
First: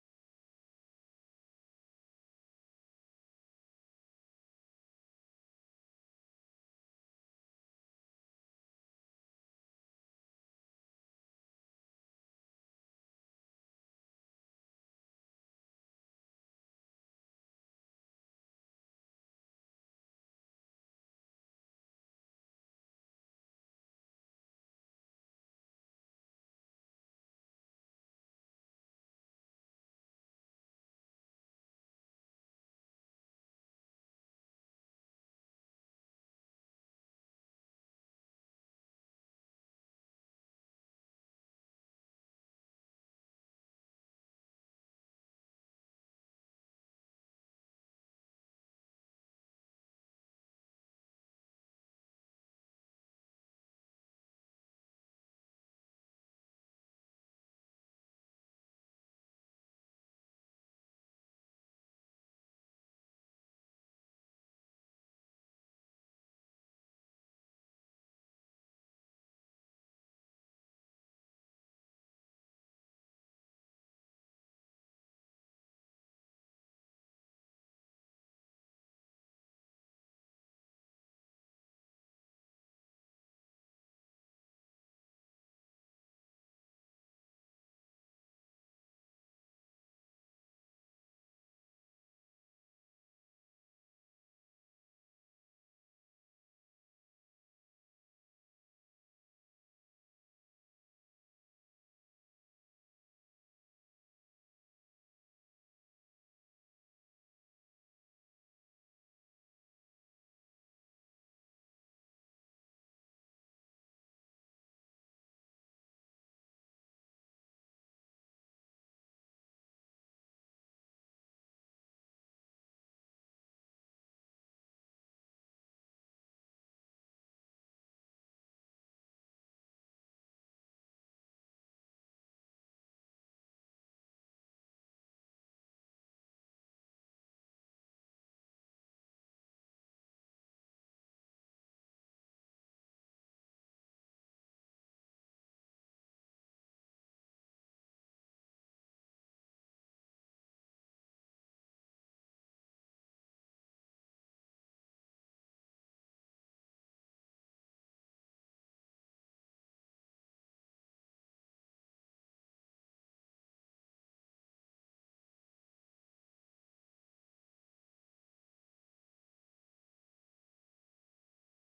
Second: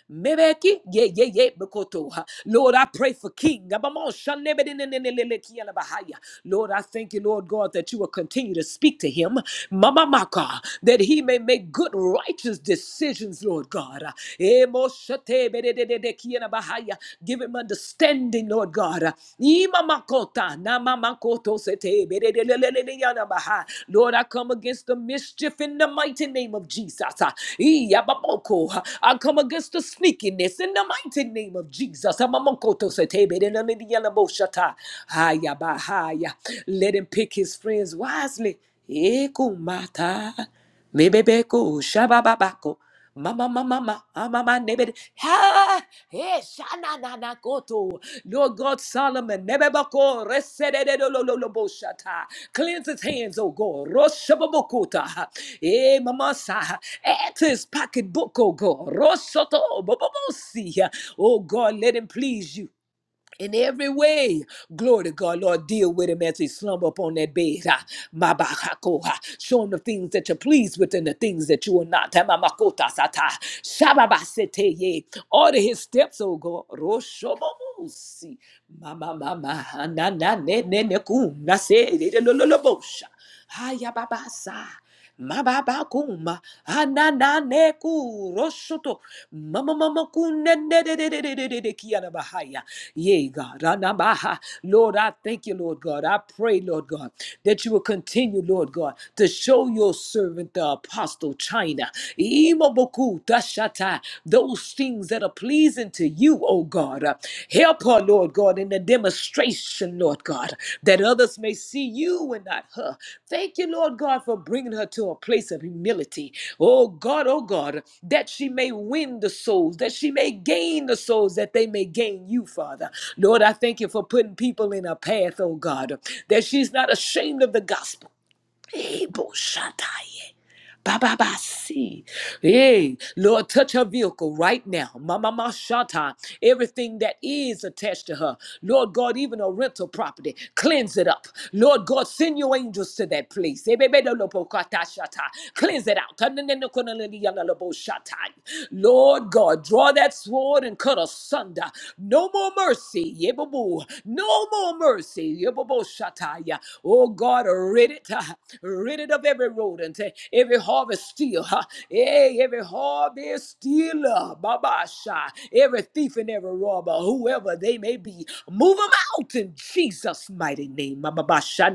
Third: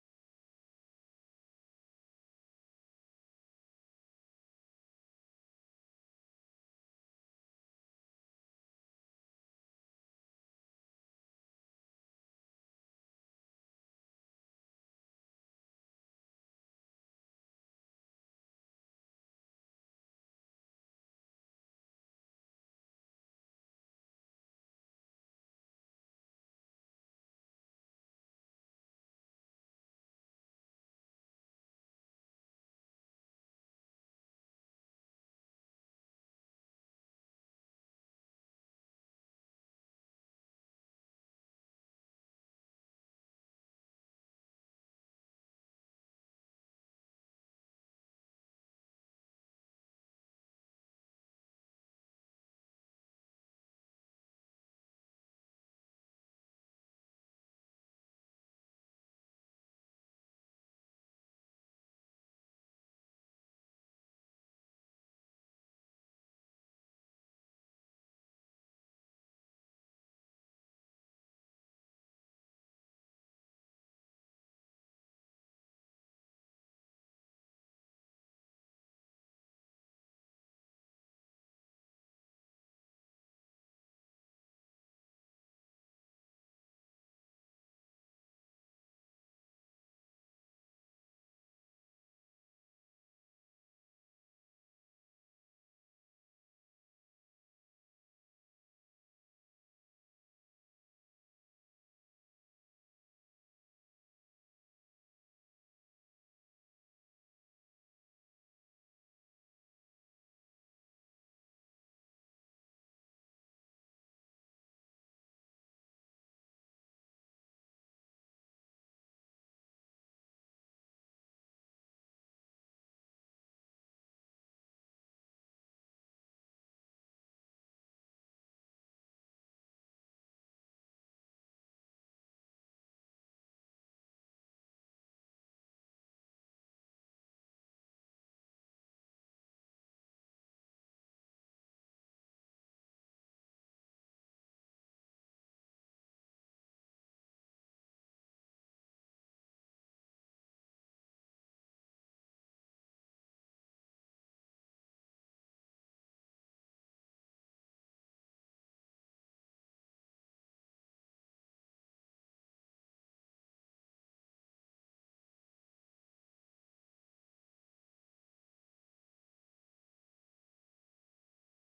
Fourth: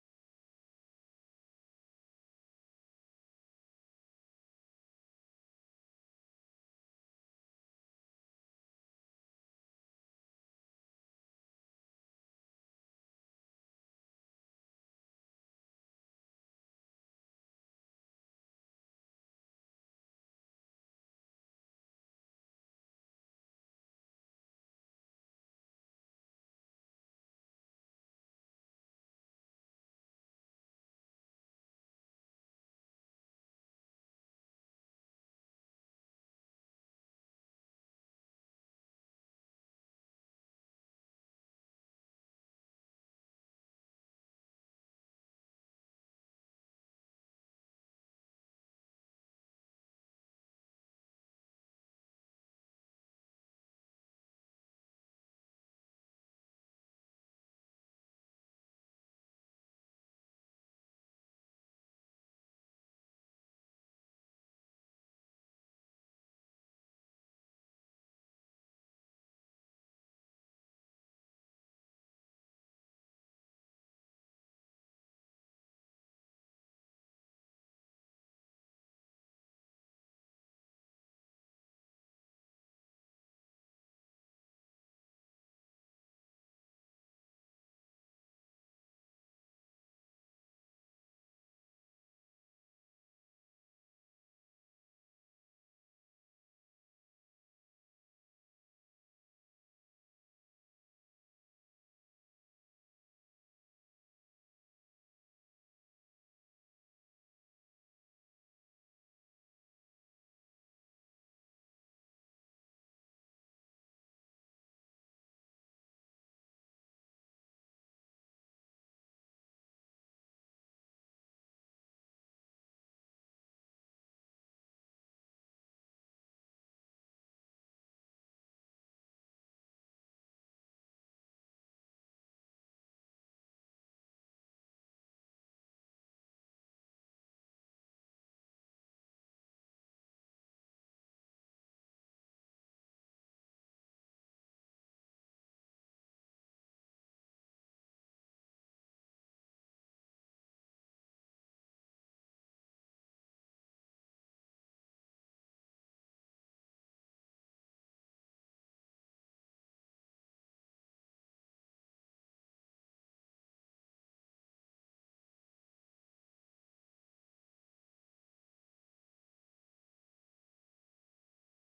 S3: Mebeki, ye, ye, ye, bekoto. Lord, I pray for King. Abamon shanebedinenenenelekianabahaya. Lord, I thank you, Lord God, that you will continue to speak to him, Mama Maka, that he may make good, righteous decisions, Lord God. Emo shatebedinenenelekianabahaya. Give him understanding, Lord God. Ima makota, Lord, I come against the mischief in the mighty name of Jesus. Ah, I come against the sneakiness in the mighty name of Jesus. Let him pick his friends wisely. Mebebeku, shabababako. Mama, mama, mama, mama, nebede. Ha! Eh, shana, na, na, koto. Lord God Solomon, nebebako, resedede, lo, lo, lo, lo, bo, shata. cleanse his hands, oh God. Roshababokota. Eh, mama, sa. Add to his pocketbook, oh God. Rosoto, bobobosi. Oh God, let him please you in every way. Glory to God, Lord, deal with him as he slumber upon that bed. Ah, ma ba ha ko ha. Show him the things that you're pleased with and the things that you are not. Ah, ma ma ko ta sa ta. Sha ba ba se te ye. Order his steps, oh God. Ro sho mo mo si. Ma ma ma ma ha na na ne ne ne ku na se de de lo lo lo bo sha. Ha ya ba ba sa. Mababakuma, anananeku, rosoto, mamamakunenededededededekiyarabahaya. Yea, God, anabaha. Lord, I thank you, Lord God. I pray, Lord God, that you will continue, Lord God, to show your servant, the apostle China, Imoboku, dashata, those things that are pleasing to you, oh Oh God, uh, help her, Lord God, in the demonstration, Lord God, that others may see you and not her. Thank you, Lord God, for bringing her to a place of humility. Oh God, oh God, that she may win the souls, that she may gain the souls, that they may gain you, Father. Lord, I thank you for putting people in her path, oh God, that she's not ashamed of the gospel. Ebo Shaddai. Ba ba ba see. Hey, Lord, touch her vehicle right now. Mama Mashata. Everything that is attached to her. Lord God, even a rental property. Cleanse it up. Lord God, send your angels to that place. Ebebedolopokatashata. Cleanse it out. Tanenenokoneleliyalaloboshata. Lord God, draw that sword and cut asunder. No more mercy. Yebabu. No more your mercy, Yeboboshataya. Oh God, rid it, uh, rid it of every rodent, uh, every harvest steal, uh, eh, every harvest stealer, Babasha, every thief and every robber, whoever they may be, move them out in Jesus' mighty name. Babasha,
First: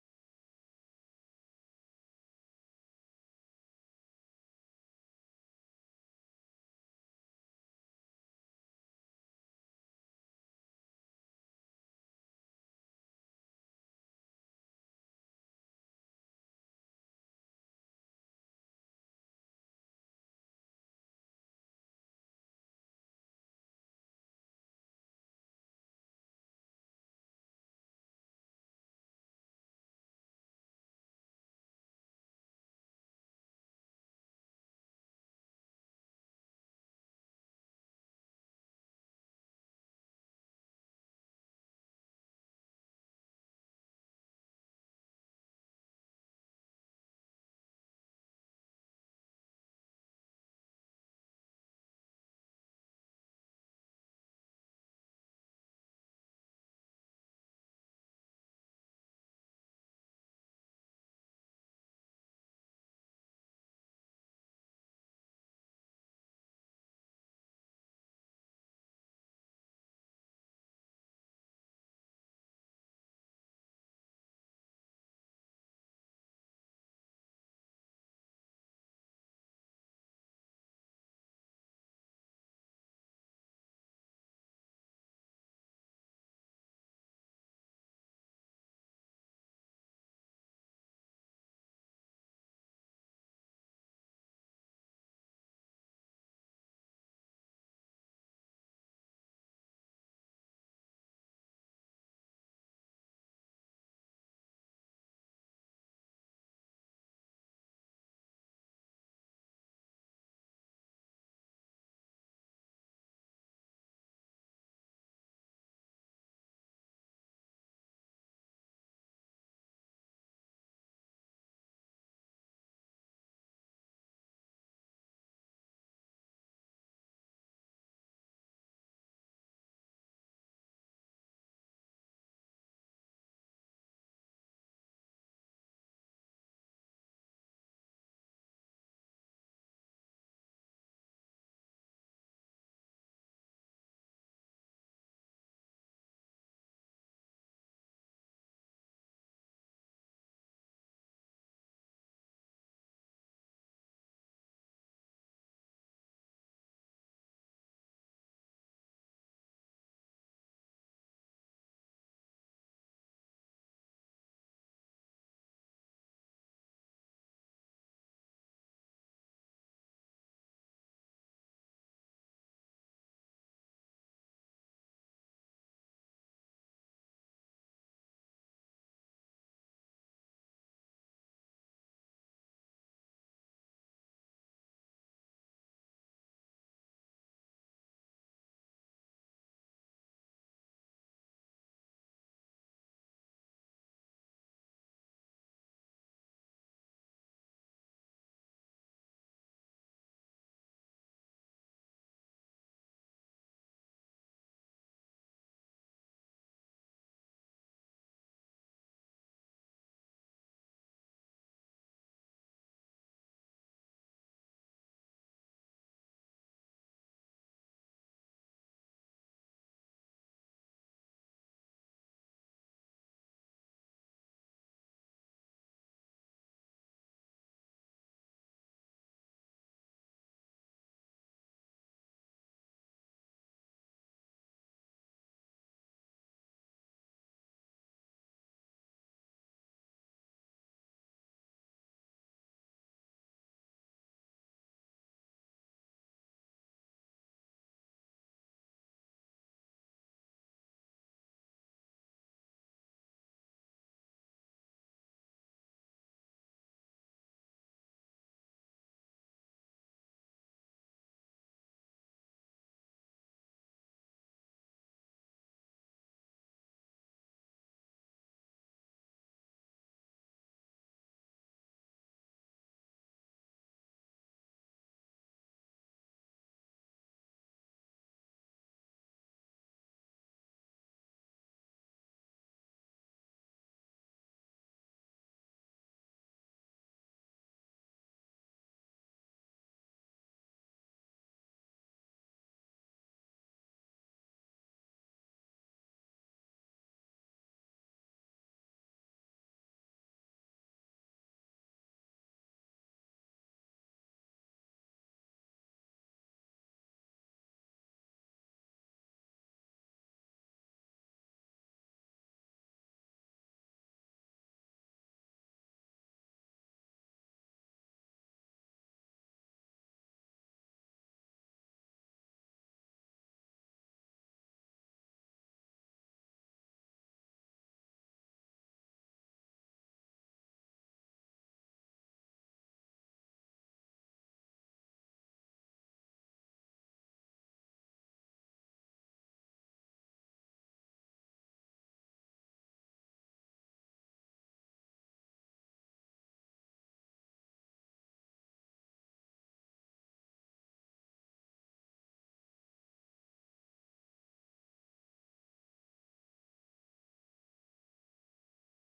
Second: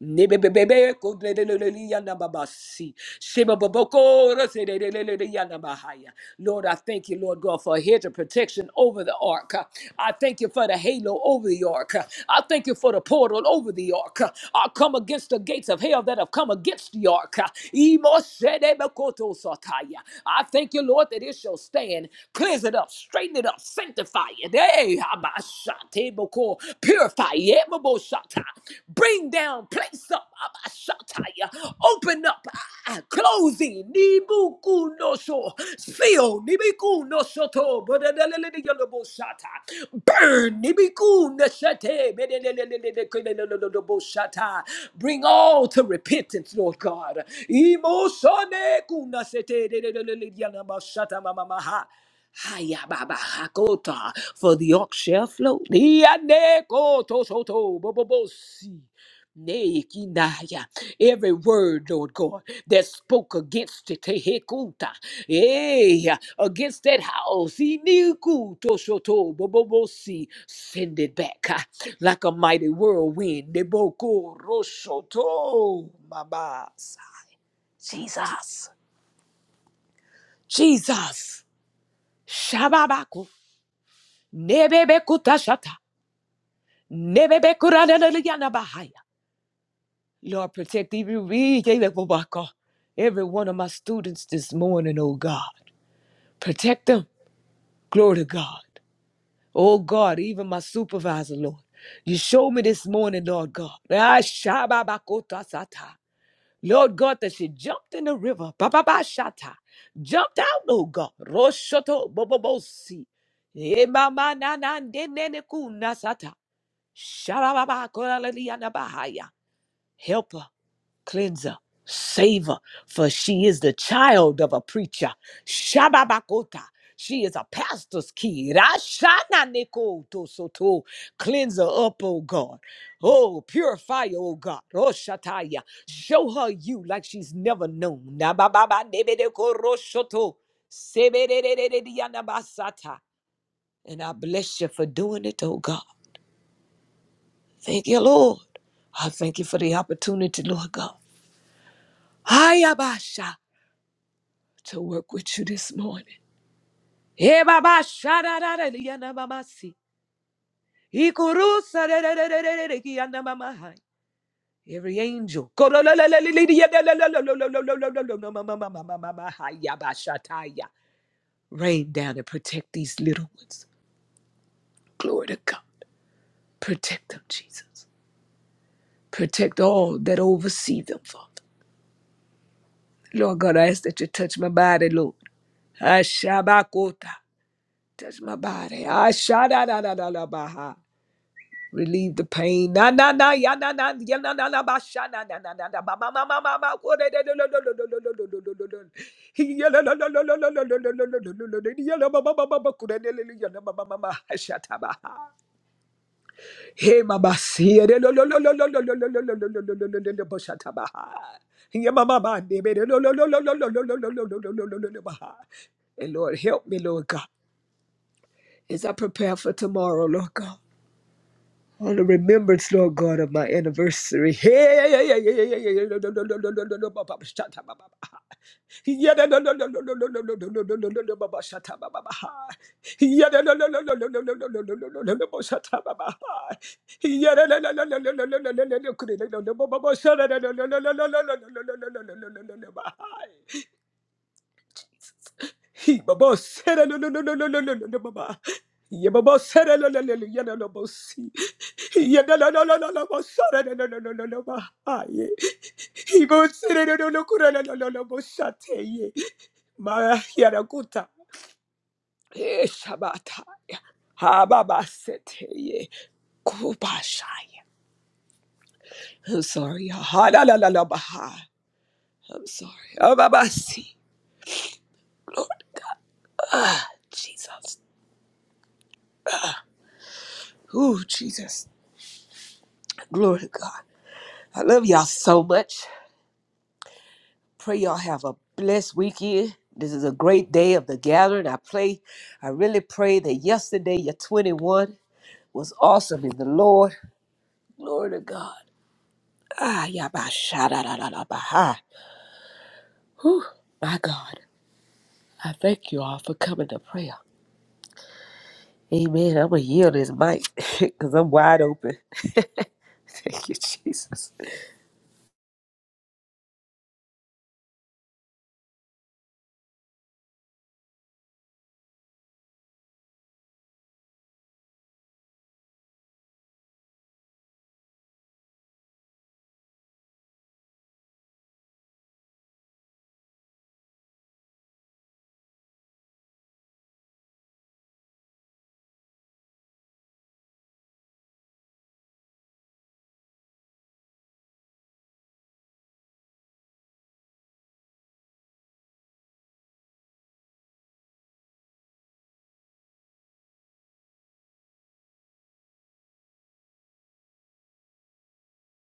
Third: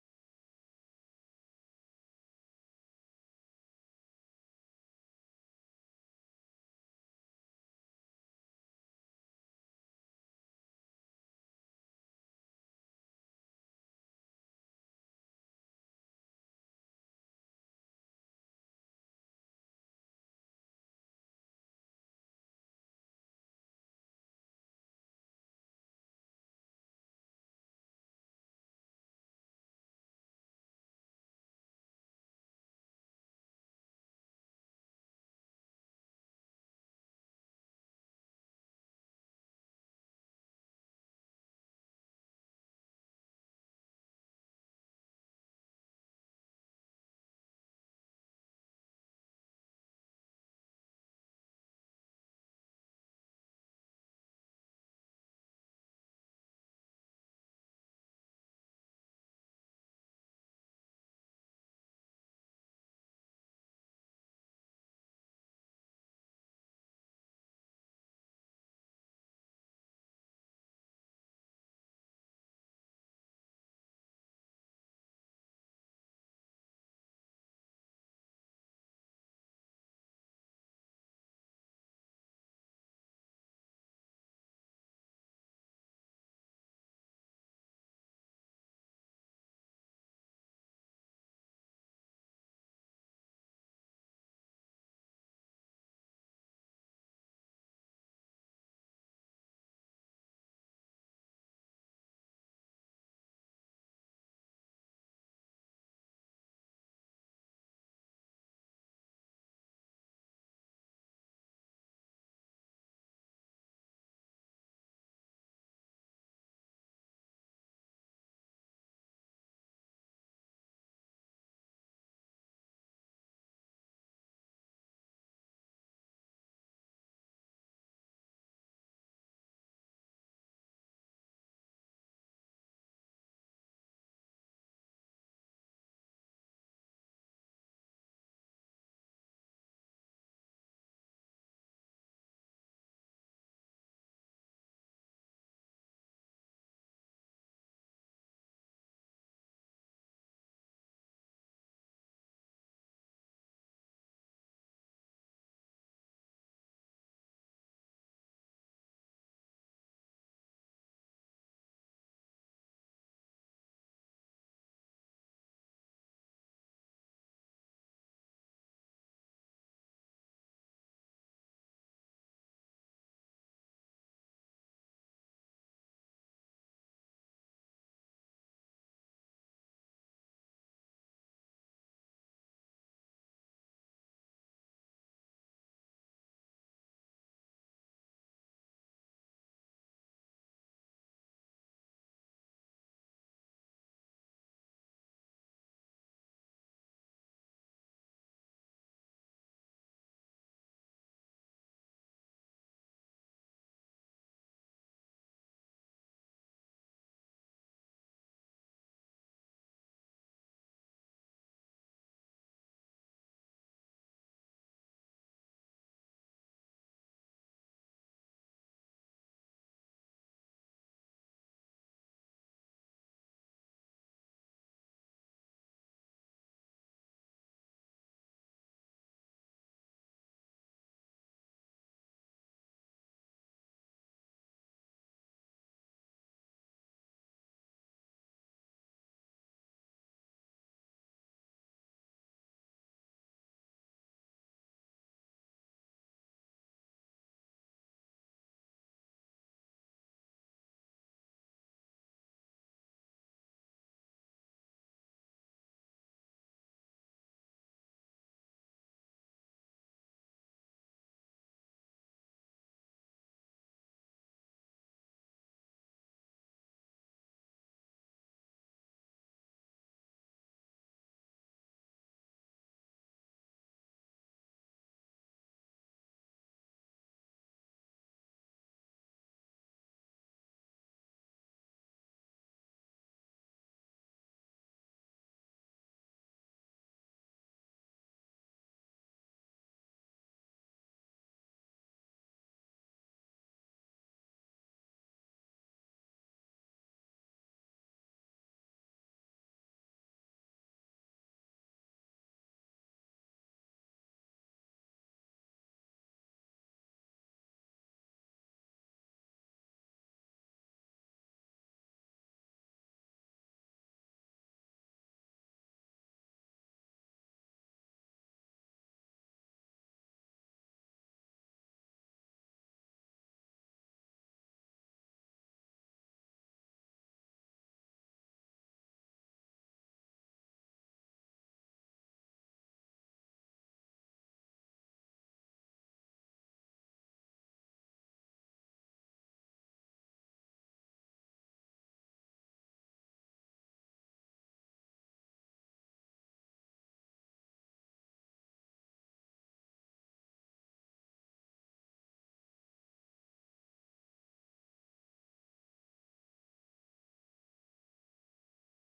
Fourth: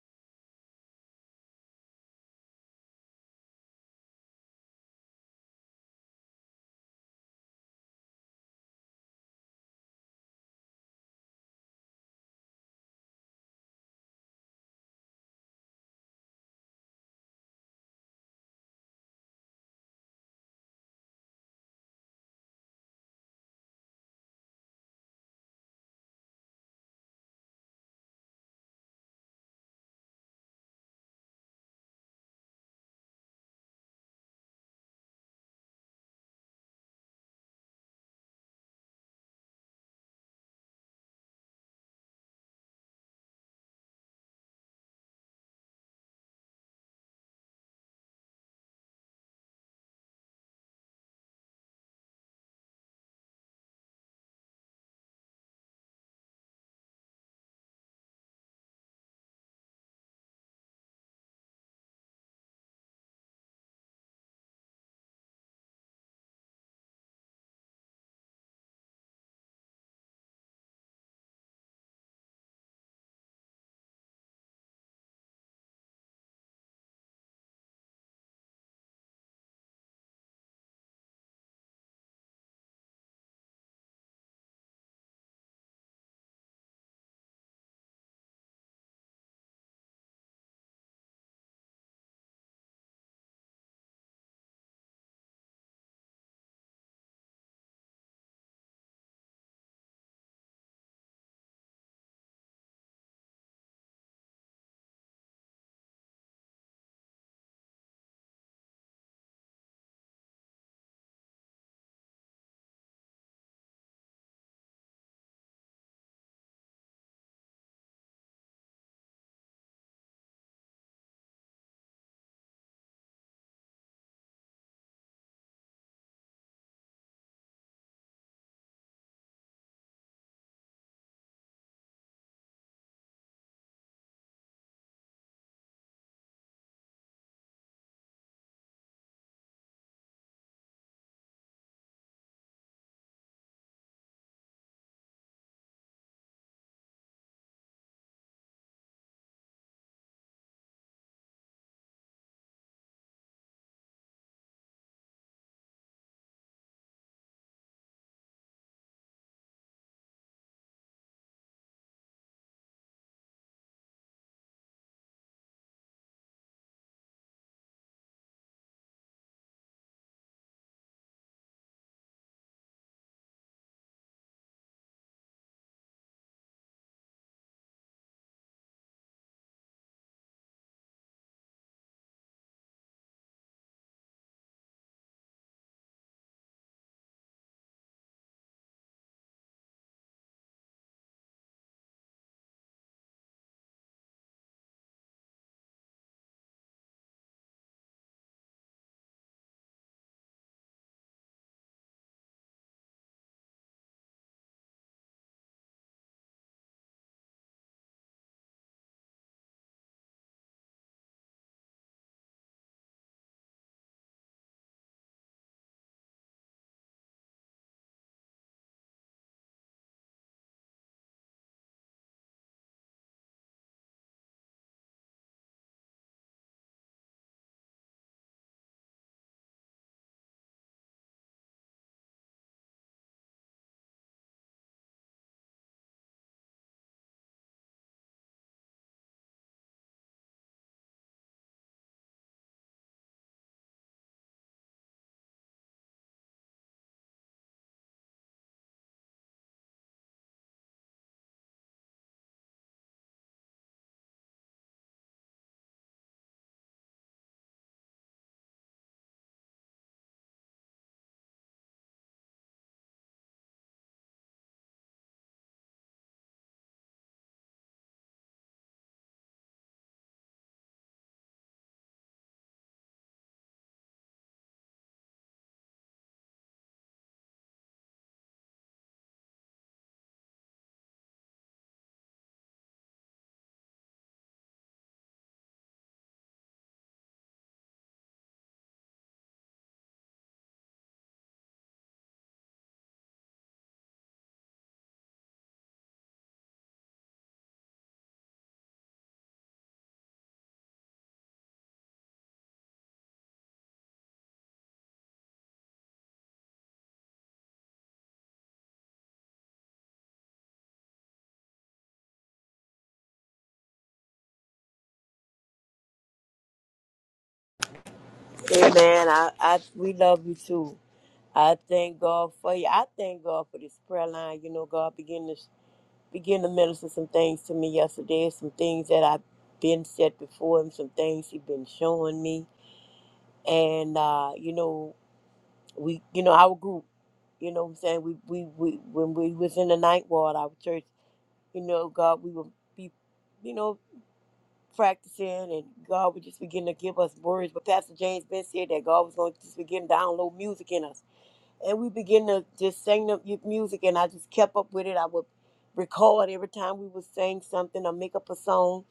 S3: Nebebebebe kodelelelele yanda babasi. Shebababoko roselelelele yanda bahaya. Lord, I thank you, Lord God, for a hedge of protection over the ark. I thank you for the halo over the ark. I thank you for the portal over the ark. I come against the gates of hell that have come against the ark. Imoshedebekoto sataya. I thank you, Lord, that it shall stand. Cleanse it up, straighten it up, sanctify it. Hey, Table, call purify. Ye mo bo shatta. Bring down, place up. Ah shatta. Open up, closing. Nibukuno so. Fill. Nibukuno soto. Bo da da da da da da da da bo shatta. Burn. Nibukun a sete. Bo da da da da da da da da bo shatta. Bring all to repentance, Lord God. Imosone kun a sete. Da da da da da da da da bo shatta. Mamma ha. Haya baba Hakota, for the Yorkshire ox shall float. Dianekotosoto bobobosi. Nekinaya. Every word, Lord God, that spoke against it, tehekuta, eh, against that house, inikutosoto bobobosi. send it back ah, like a mighty whirlwind. Nebokorosoto mabasa. Jesus, Jesus, Shabbat. Nebebe kutashata. Nebebe kurananayana bahaya. Lord, protect even me, every one of my students this morning, oh God. Protect them. Glory to God. Oh God, even my supervisor, Lord. You showed me this morning, Lord God. Ah, shababakotasata. Lord God, that she jumped in the river. Bababa shata. Jumped out, oh God. Roshoto bobobosi. Emama nanandenene kunasata. Sha-ra-ba-ba-ko-la-la-li-ya-na-ba-ha-ya. Helper, cleanser, saver, for she is the child of a preacher. Shababakota. She is a pastor's kid. ashana neko to so Cleanse her up, O God. Oh, purify her, oh God. Roshataya, Show her you like she's never known. na ba ba ba ne de ko ro shoto Sebe-de-de-de-de-de-ya-na-ba-sata. And I bless you for doing it, O God. Thank you, Lord. I thank you for the opportunity, Lord God. I abasha to work with you this morning. Every angel, rain down and protect these little ones. Glory to God. Protect them, Jesus. Protect all that oversee them, Father. Lord God, I ask that you touch my body, Lord. Ashabakota. Touch my body. Ashadadadadabaha. Relieve the pain. Na na na ya na na ya na na na ba sha na na na na na ba ma ma ma ma ma ko de de lo lo lo lo lo lo lo lo lo lo lo. He ya lo lo lo lo lo lo lo lo lo lo lo lo lo lo. He Ya lo ba ba ba ba ba ko de de lo lo ya na ba ba ba ba. Ashatabaha. Hey, Mama, see it. Lo- lo- lo- lo- lo- lo- lo- lo- lo- lo- lo- lo- lo- lo- lo- Boshata Baha. Yeah, Mama, Mama, baby. Lo- lo- lo- lo- lo- lo- lo- lo- lo- lo- lo- lo- lo- lo- lo- Baha. And Lord, help me, Lord God, as I prepare for tomorrow, Lord God. On the remembrance, Lord God, of my anniversary. Hey, yeah, yeah, yeah, yeah, yeah, yeah, yeah, no, no, no, no, no, no, no, no, Baba, shut up, Baba. Yeah, no, no, no, no, no, no, no, no, no, no, no, no, no, no, Baba, shut up, Baba. Yeah, no, no, no, no, no, no, no, no, no, no, no, no, no, no, no, shut up, Baba. Yeah, no, no, no, no, no, no, no, no, no, no, no, no, no, no, no, no, Baba, shut up, no, no, no, no, no, no, no, no, no, no, no, no, no, no, no, no, no, no, Baba. He baba sera no no no no no no no no no baba. Ye baba sera no no no no no yeah, no no si. Ye no no no no no no no sera no no no no no no ba. Aye. He baba sera no no no no, kura no no no no no ye. Ma ya na kuta. Eh shabata. Ha baba sete ye. Kuba shaya. I'm sorry. Ha la la la la ba ha. I'm sorry. Oh baba si. Lord Jesus. Ooh Jesus. Glory to God. I love y'all so much. Pray y'all have a blessed weekend. This is a great day of the gathering. I play, I really pray that yesterday, your 21, was awesome in the Lord. Glory to God. Ah, yabba, shada, da, da, da, ba, ha. Whew, my God. I thank you all for coming to prayer. Amen. I'm going to yield this mic because I'm wide open. thank you, Jesus.
S2: Amen. I, I, we love you too. I thank God for you. I thank God for this prayer line. You know, God began to begin to minister some things to me yesterday. Some things that I've been set before Him. Some things He's been showing me. And uh, you know, we, you know, our group. You know, what I'm saying we, we, we when we was in the night ward, our church. you know, God, we will be, you know, practicing and God would just begin to give us words. But Pastor James Ben said that God was going to just begin to download music in us. And we begin to just sing the mu- music and I just kept up with it. I would record every time we would sing something or make up a song.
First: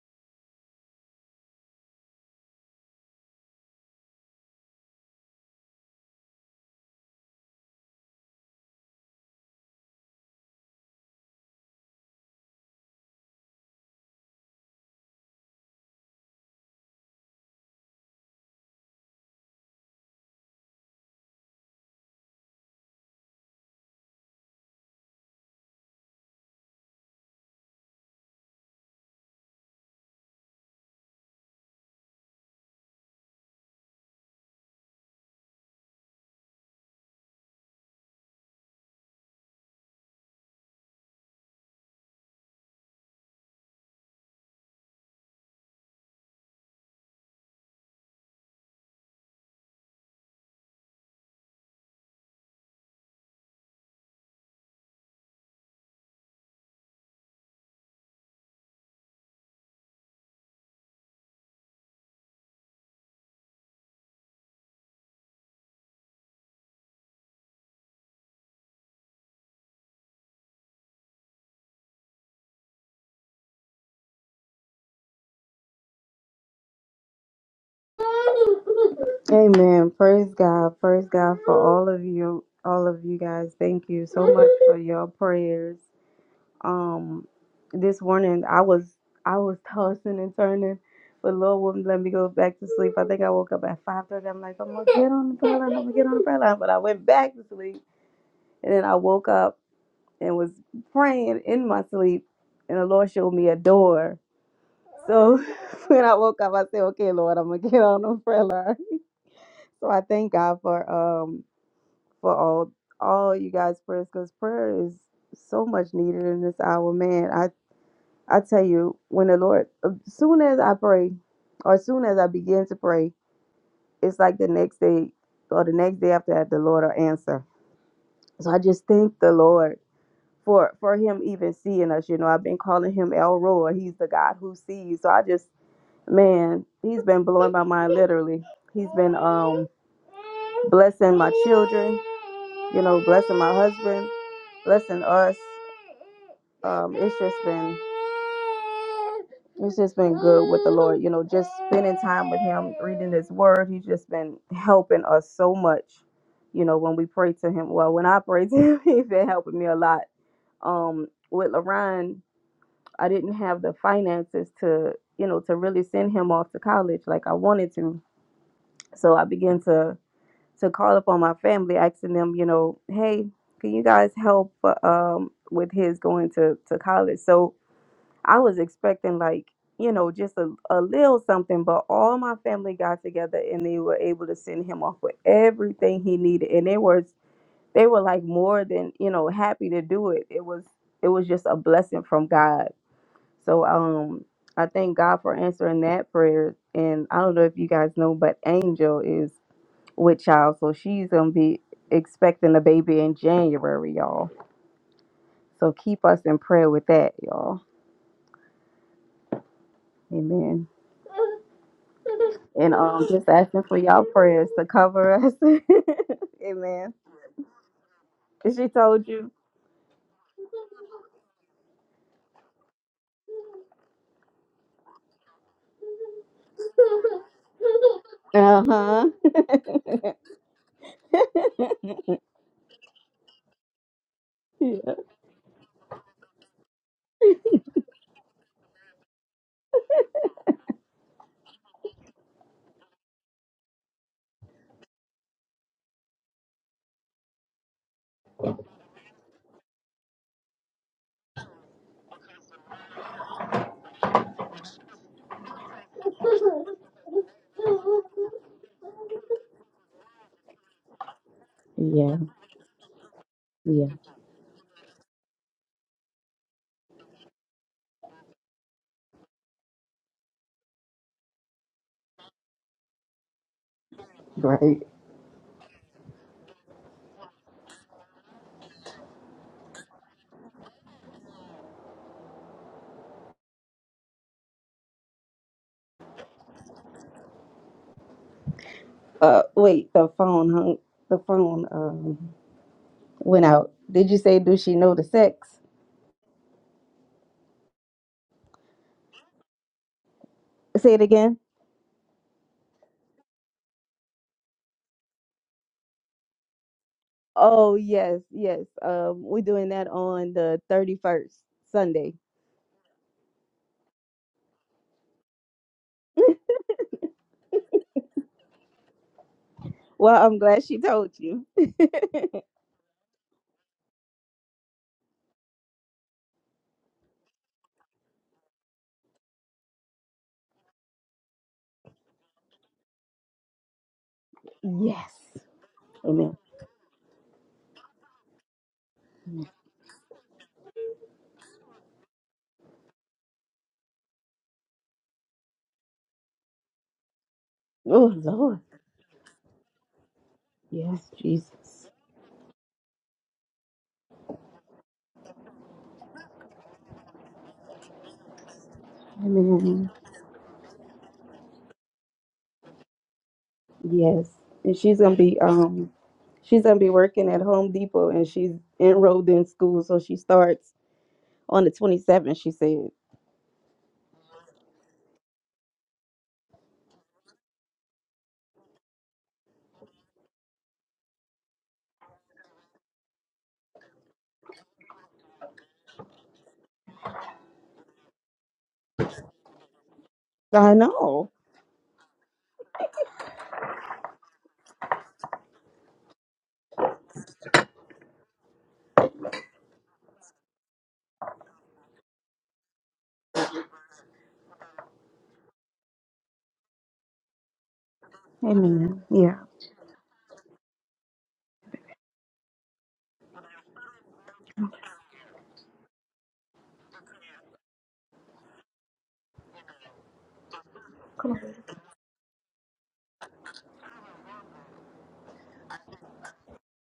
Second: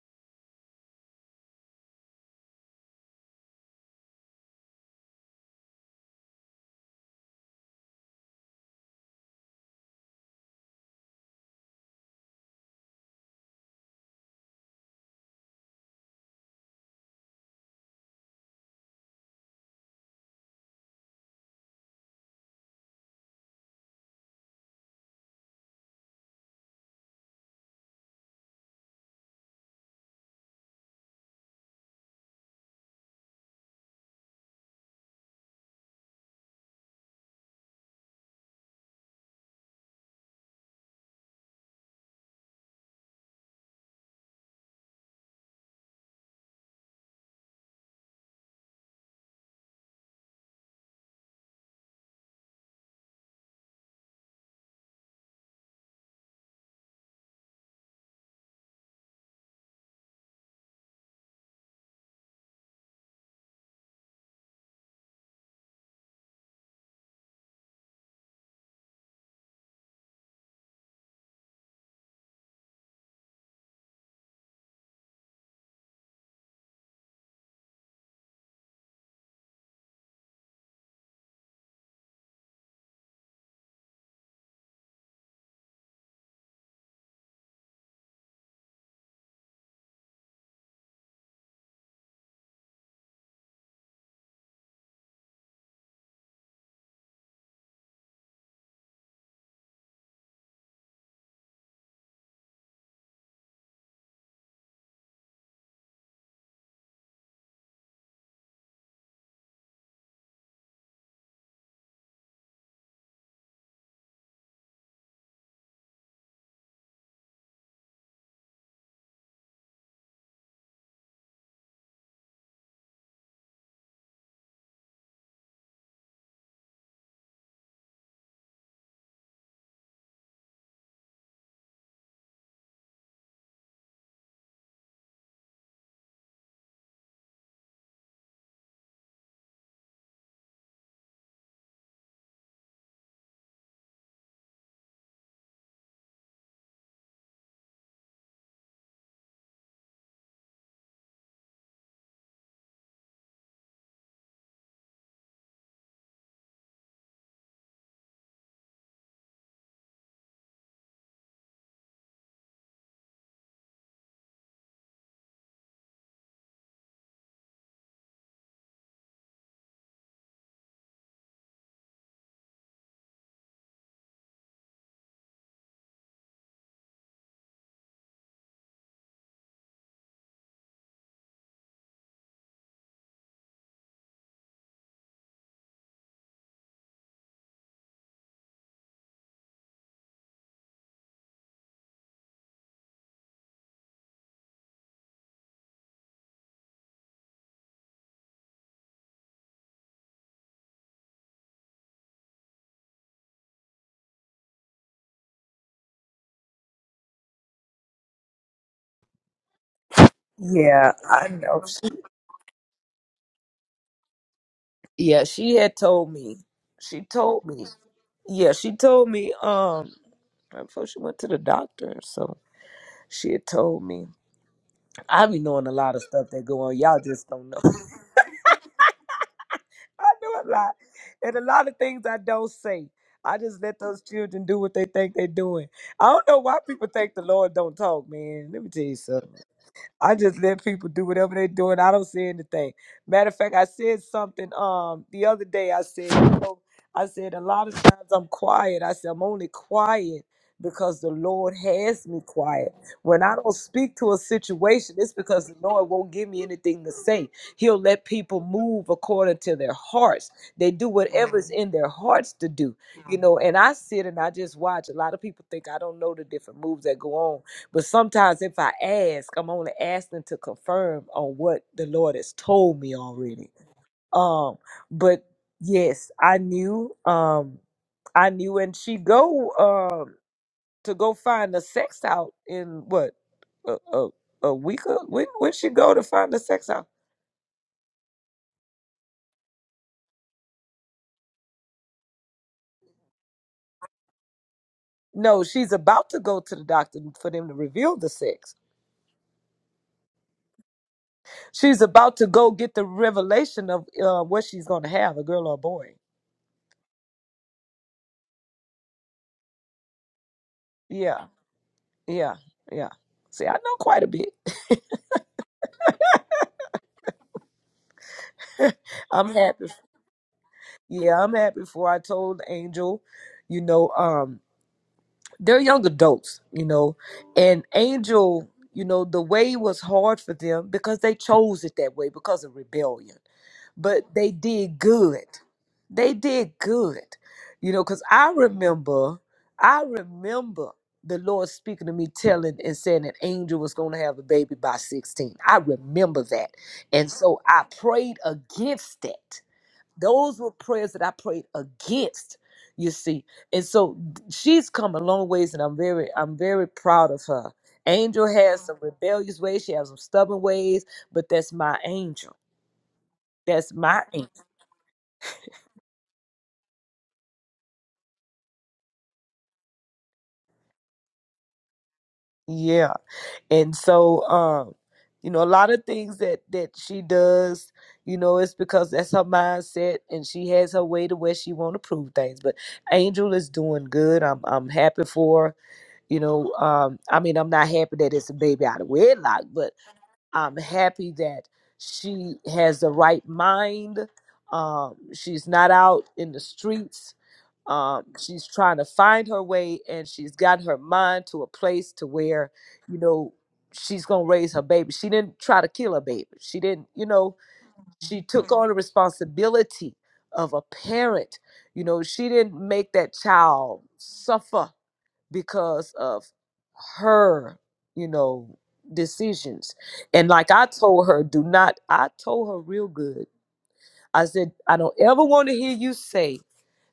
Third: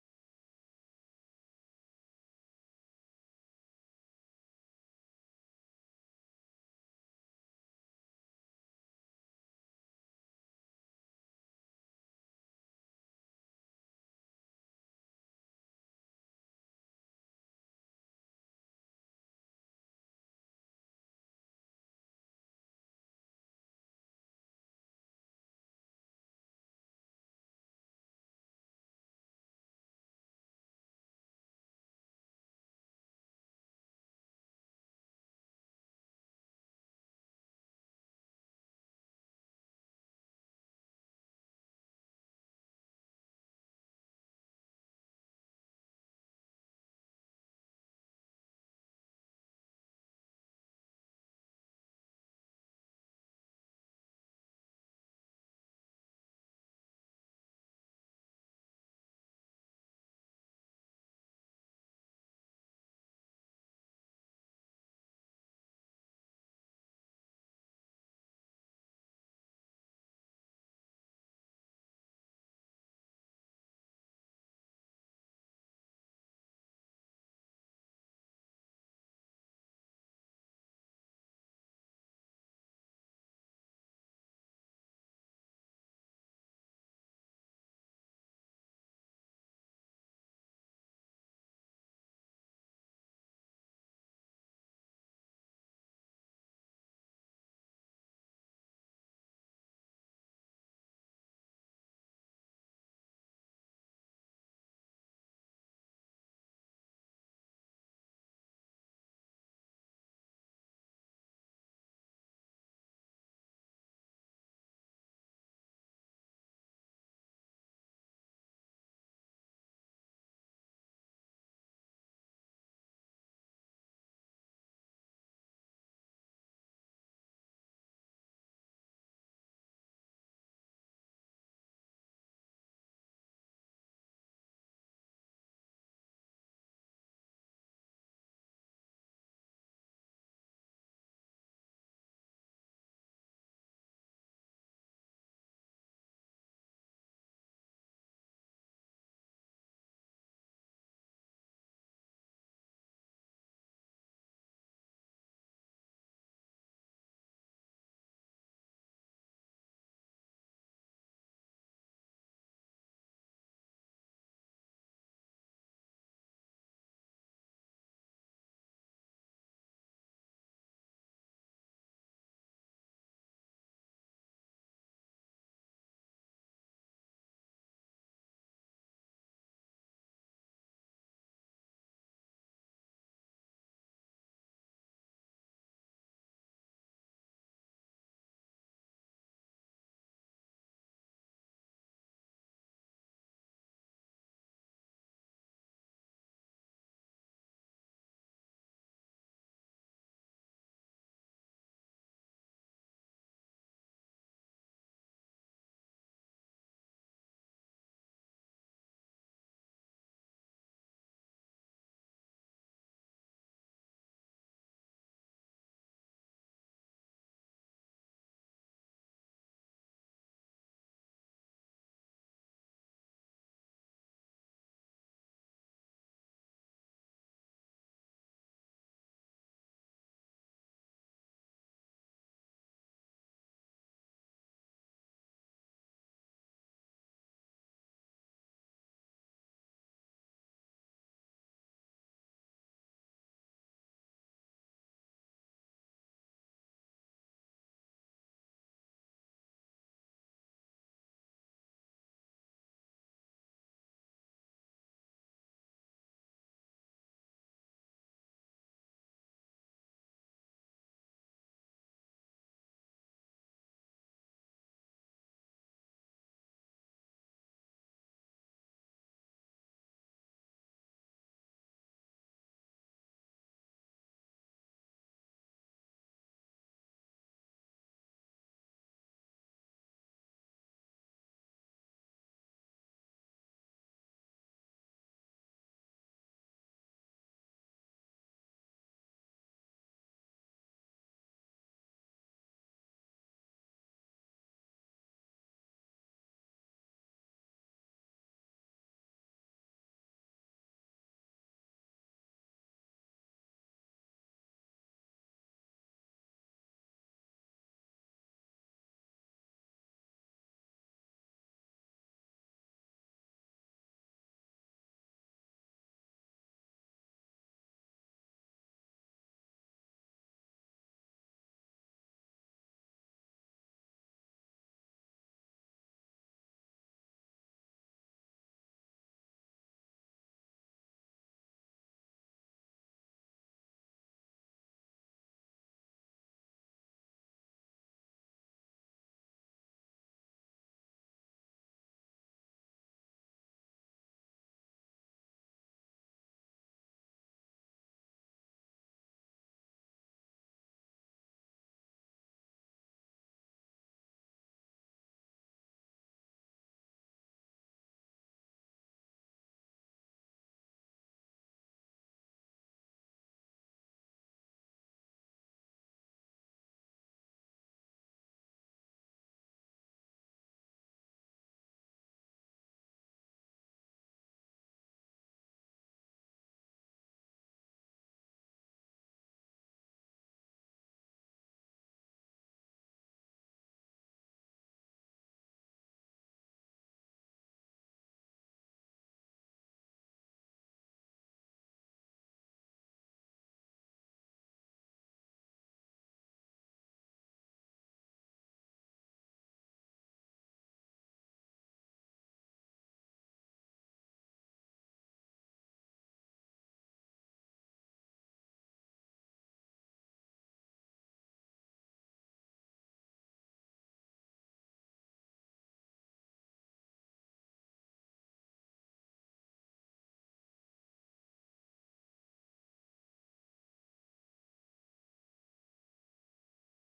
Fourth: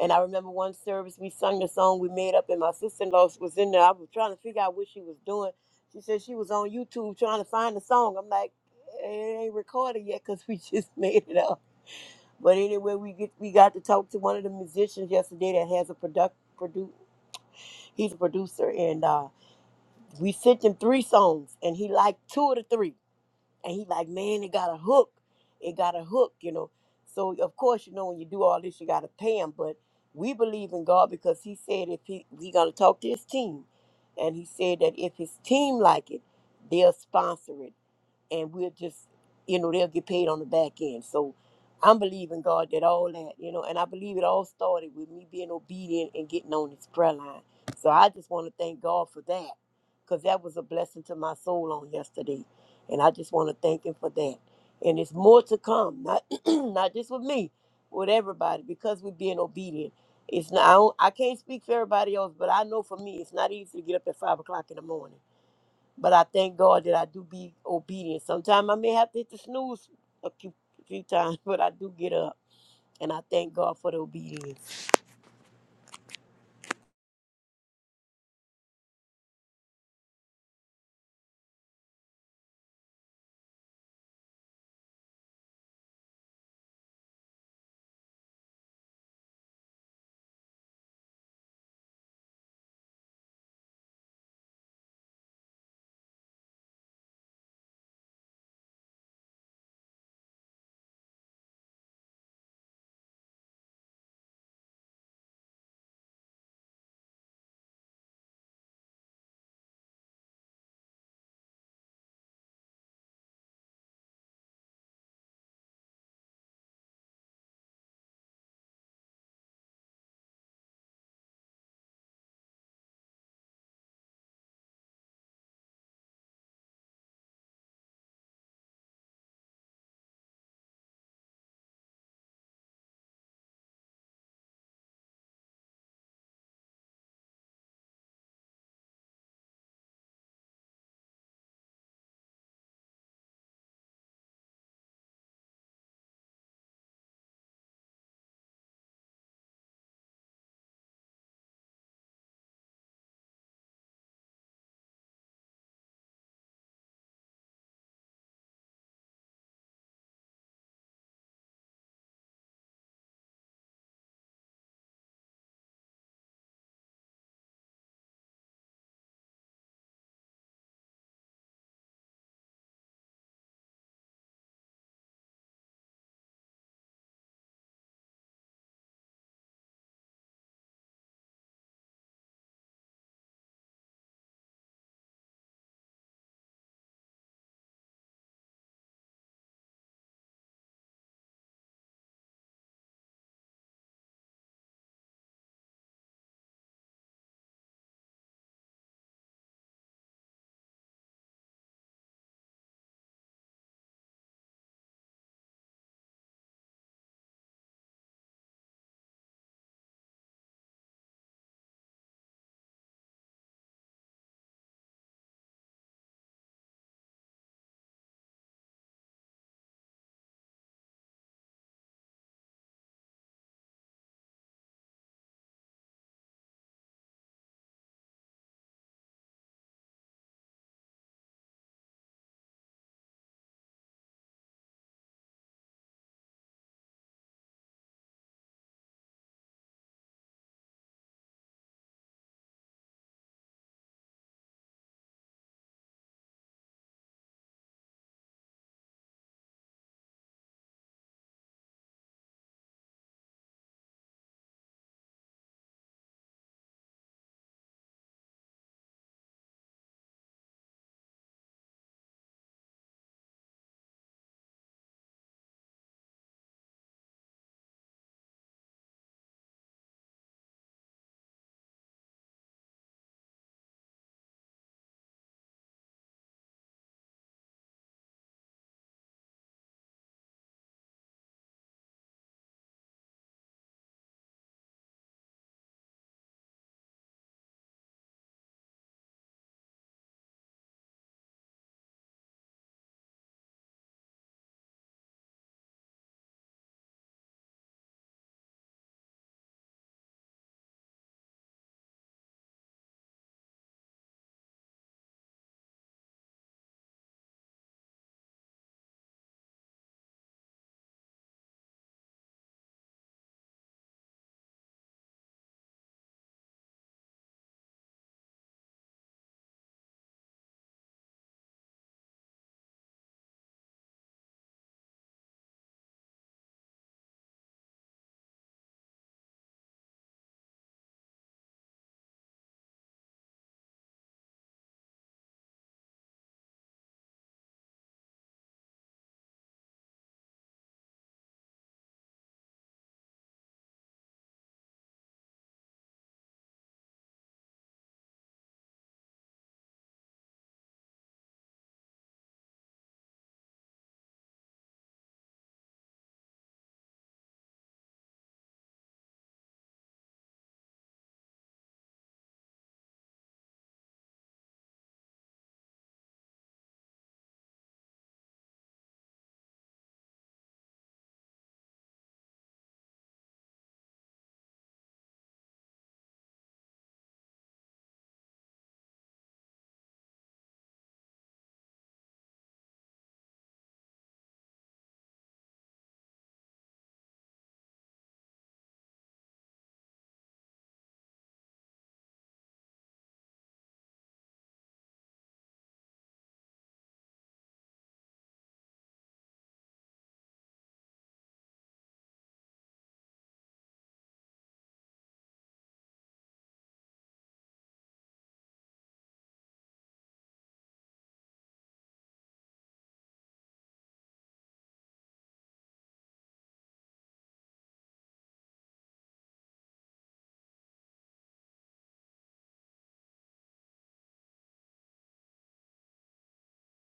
S2: And I remember one service we sung the song we made up and my sister-in-law was in there. I was trying to figure out what she was doing. She said she was on YouTube trying to find the song. I'm like, it ain't recorded yet because we just made it up but anyway, we get we got to talk to one of the musicians yesterday that has a product produ he's a producer and uh we sent him three songs and he liked two of the three. And he like, man, it got a hook. It got a hook, you know. So of course, you know, when you do all this you gotta pay him, but we believe in God because he said if he he gonna talk to his team. And he said that if his team like it, they'll sponsor it and we'll just, you know, they'll get paid on the back end. So I'm believing God that all that, you know, and I believe it all started with me being obedient and getting on this prayer line. So I just want to thank God for that because that was a blessing to my soul on yesterday. And I just want to thank Him for that. And it's more to come, not not just with me, with everybody, because we're being obedient. It's not I, don't, I can't speak for everybody else, but I know for me, it's not easy to get up at five o'clock in the morning but I thank God that I do be obedient. Sometimes I may have to hit the snooze a few, few times, but I do get up. And I thank God for the obedience.
S4: Amen. Praise God. Praise God for all of you, all of you guys. Thank you so much for your prayers. Um, this morning I was I was tossing and turning, but the Lord wouldn't let me go back to sleep. I think I woke up at five thirty. I'm like, I'm gonna get on the prayer line. I'm gonna get on the prayer line, but I went back to sleep, and then I woke up and was praying in my sleep, and the Lord showed me a door. So when I woke up, I said, Okay, Lord, I'm gonna get on the prayer line. So I thank God for um for all all you guys prayers because prayer is so much needed in this hour, man. I I tell you, when the Lord, as soon as I pray, or as soon as I begin to pray, it's like the next day or the next day after that, the Lord will answer. So I just thank the Lord for for Him even seeing us. You know, I've been calling Him El Roy. He's the God who sees. So I just Man, he's been blowing my mind literally. He's been um blessing my children, you know, blessing my husband, blessing us. Um, it's just been it's just been good with the Lord, you know, just spending time with him, reading his word. He's just been helping us so much, you know, when we pray to him. Well, when I pray to him, he's been helping me a lot. Um, with Lorraine, I didn't have the finances to, you know, to really send him off to college like I wanted to. So I began to to call upon my family, asking them, you know, hey, can you guys help uh, um, with his going to to college? So I was expecting like, you know, just a, a little something, but all my family got together and they were able to send him off with everything he needed, and they were they were like more than you know happy to do it. It was it was just a blessing from God so um I thank God for answering that prayer. And I don't know if you guys know, but Angel is with child, so she's gonna be expecting a baby in January, y'all. So keep us in prayer with that, y'all. Amen.
S3: Yeah, I know. She-
S4: And um just asking for y'all prayers to cover
S3: yeah,
S4: us.
S3: she had told me.
S4: Amen.
S3: She told me. Yeah,
S4: She
S3: she
S4: told
S3: told
S4: you.
S3: me. Um, Before she went to the doctor, so she had told me. I be knowing a lot of stuff that go on. Y'all just don't know.
S4: Uh-huh.
S3: I know a lot, and a lot of things I don't say. I just let those children do what they
S4: yeah.
S3: think they're doing. I don't know why people think the Lord don't talk, man. Let me tell you something. I just let people do whatever they're doing. I don't say anything. Matter of fact, I said something um the other day. I said, you know, I said a lot of times I'm quiet. I said I'm only quiet because the Lord has me quiet. When I don't speak to a situation, it's because the Lord won't give me anything to say. He'll let people move according to their hearts. They do whatever's in their
S4: Yeah.
S3: hearts to do, you know. And I
S4: Yeah.
S3: sit and I just watch. A lot of people think I don't know the different moves that go on but sometimes if I ask, I'm only asking to confirm on what the Lord has told me already. Um,
S4: Right.
S3: but yes, I knew, um, I knew, and she go um to go find the sex out in what a a, a week. Or, when when she go to find the sex out?
S4: Uh, wait, the phone hung. The phone um went out. Did you say? do she know the
S3: No,
S4: sex?
S3: she's about to go to the doctor for them to reveal the sex.
S4: Say it again.
S3: She's about to go get the revelation of uh, what she's going to have, a girl or a boy.
S4: Oh yes, yes. Um, we're doing that on the thirty
S3: Yeah.
S4: first Sunday.
S3: Yeah, yeah. See, I know quite a bit. I'm happy.
S4: Well, I'm glad she told
S3: Yeah, I'm
S4: you.
S3: happy for I told Angel, you know, um, they're young adults, you know, and Angel, you know, the way was hard for them because they chose it that way because of rebellion but they did good.
S4: Yes.
S3: They
S4: Amen.
S3: did good. You know, because I remember, I remember the Lord speaking to me, telling and saying an angel was going to have a baby by 16. I remember that. And so I
S4: Oh
S3: prayed
S4: Lord.
S3: against it. Those were prayers that I
S4: Yes,
S3: prayed
S4: Jesus.
S3: against, you see. And so she's come a long ways, and I'm very, I'm very proud of her. Angel has some rebellious ways, she has
S4: Amen.
S3: some stubborn ways, but that's my angel. That's my angel.
S4: Yes. And she's gonna be um she's gonna be working at Home Depot and she's enrolled in school, so she starts on the twenty seventh, she said.
S3: Yeah. And so um you know a lot of things that that she does, you know, it's because that's her mindset and she has her way to where she want to prove things. But Angel is doing good. I'm I'm happy for her. You know, um I mean, I'm not happy that it's a baby out of wedlock, but I'm
S4: I
S3: happy
S4: know.
S3: that she has the right mind. Um she's not out in the streets um, she's trying to find her way and she's got her mind to a place to where you know she's gonna raise her baby she didn't try to kill her baby she didn't you know she took Mhm. on the
S4: Amen. Yeah.
S3: responsibility of a parent you know she didn't make that child suffer because of her you know decisions and like i told her do not i told her real good i said i don't ever want to hear you say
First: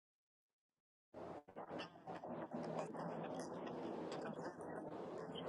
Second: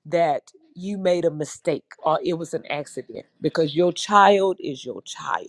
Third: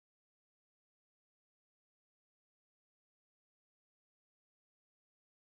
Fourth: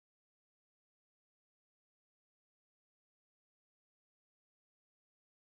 S3: that you made a mistake or it was an accident because your child is your child.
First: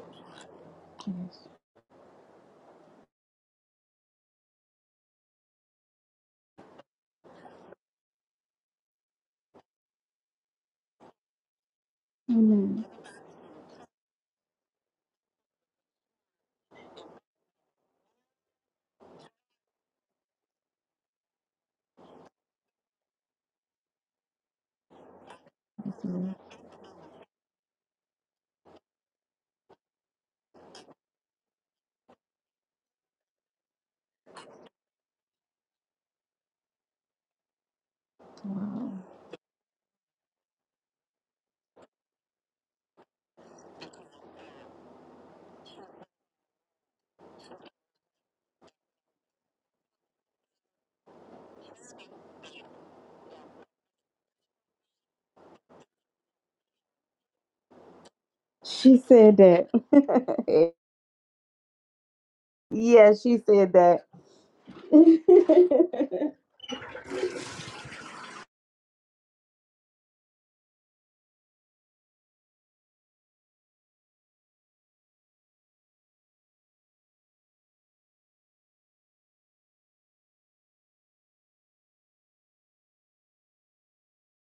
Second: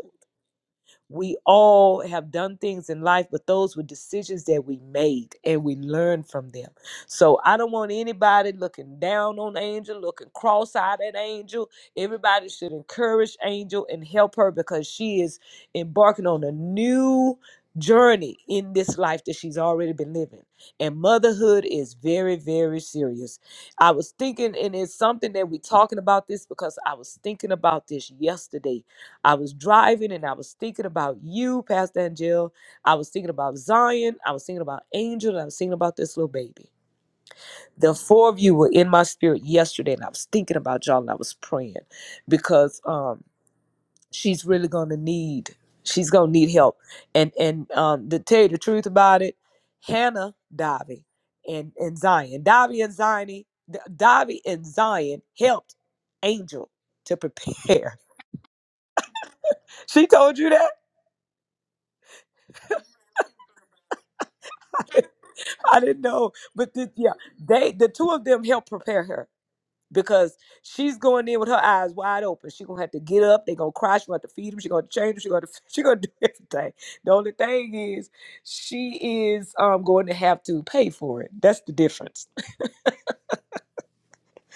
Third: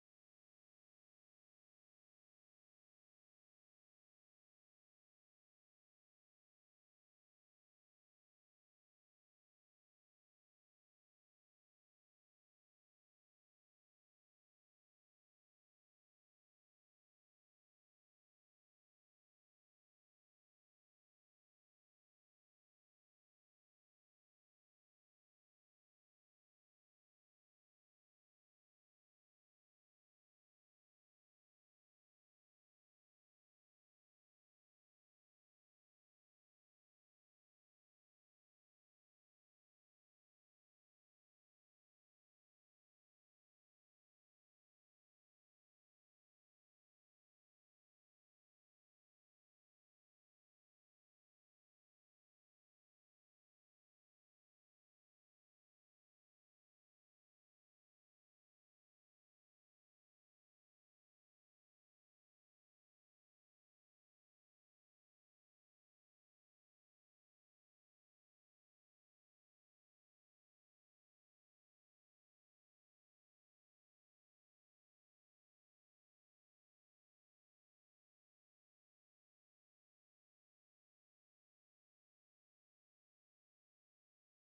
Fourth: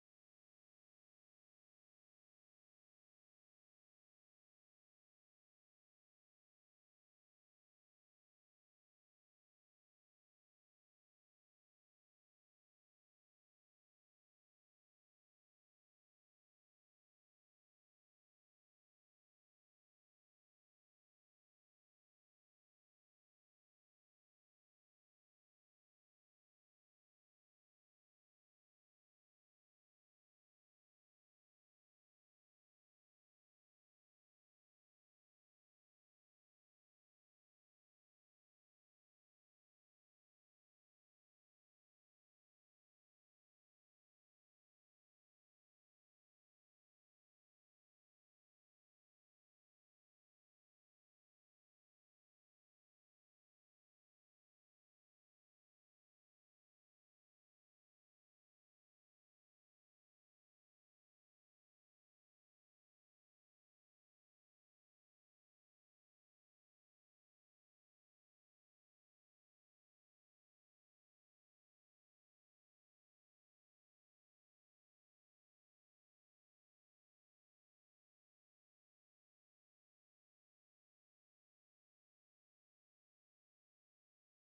S3: We
S4: Yes.
S3: all have done things in life, but those were decisions that we made and we learned from them. So I don't want anybody looking down on Angel, looking cross eyed at Angel. Everybody should
S4: Amen.
S3: encourage Angel and help her because she is embarking on a new journey in this life that she's already been living. And motherhood is very, very serious. I was thinking, and it's something that we're talking about this because I was thinking about this yesterday I was driving and I was thinking about you, Pastor Angel. I was thinking about Zion. I was thinking about Angel. And I was thinking about this little baby. The four of you were in my spirit yesterday, and I was thinking about y'all and I was praying because um, she's really gonna need she's gonna need help. And and um, to tell you the truth about it, Hannah, Davi, and and Zion, Davi and Zion, Davi and Zion helped Angel to prepare.
S4: She said that.
S3: she told you that.
S4: yeah, she said that.
S3: I didn't know, but the, yeah, they the two of them helped prepare her because she's going in with her eyes wide open. She gonna have to get up. They gonna cry. She gonna have to feed them. She gonna change them. She gonna she gonna do everything. The only thing is, she is um going to have to pay for it. That's the difference.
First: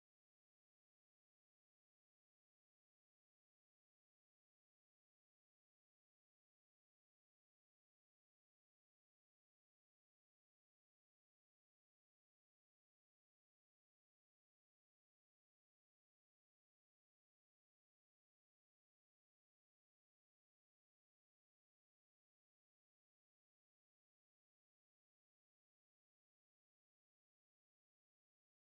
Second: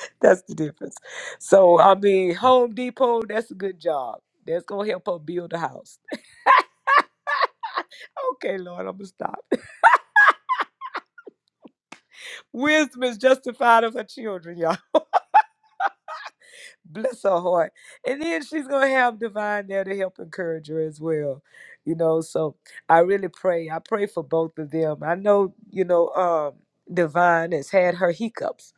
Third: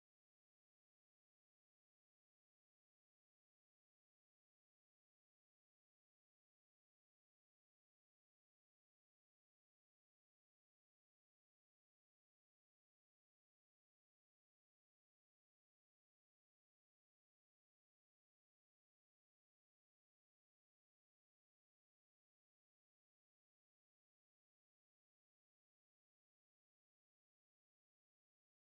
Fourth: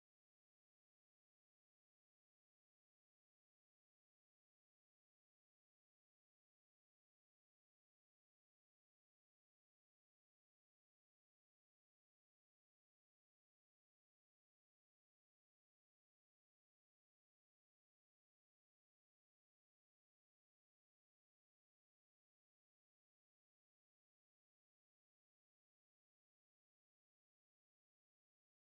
S3: That's the difference. So I mean, Home Depot. That's a good job. That's gonna help her build a house. Okay, Lord, I'm gonna stop. Wisdom is justified of her children, y'all. bless her heart. And then she's gonna have divine there to help encourage her as well. You know, so I really pray. I pray for both of them. I know, you know, um Divine has had her hiccups.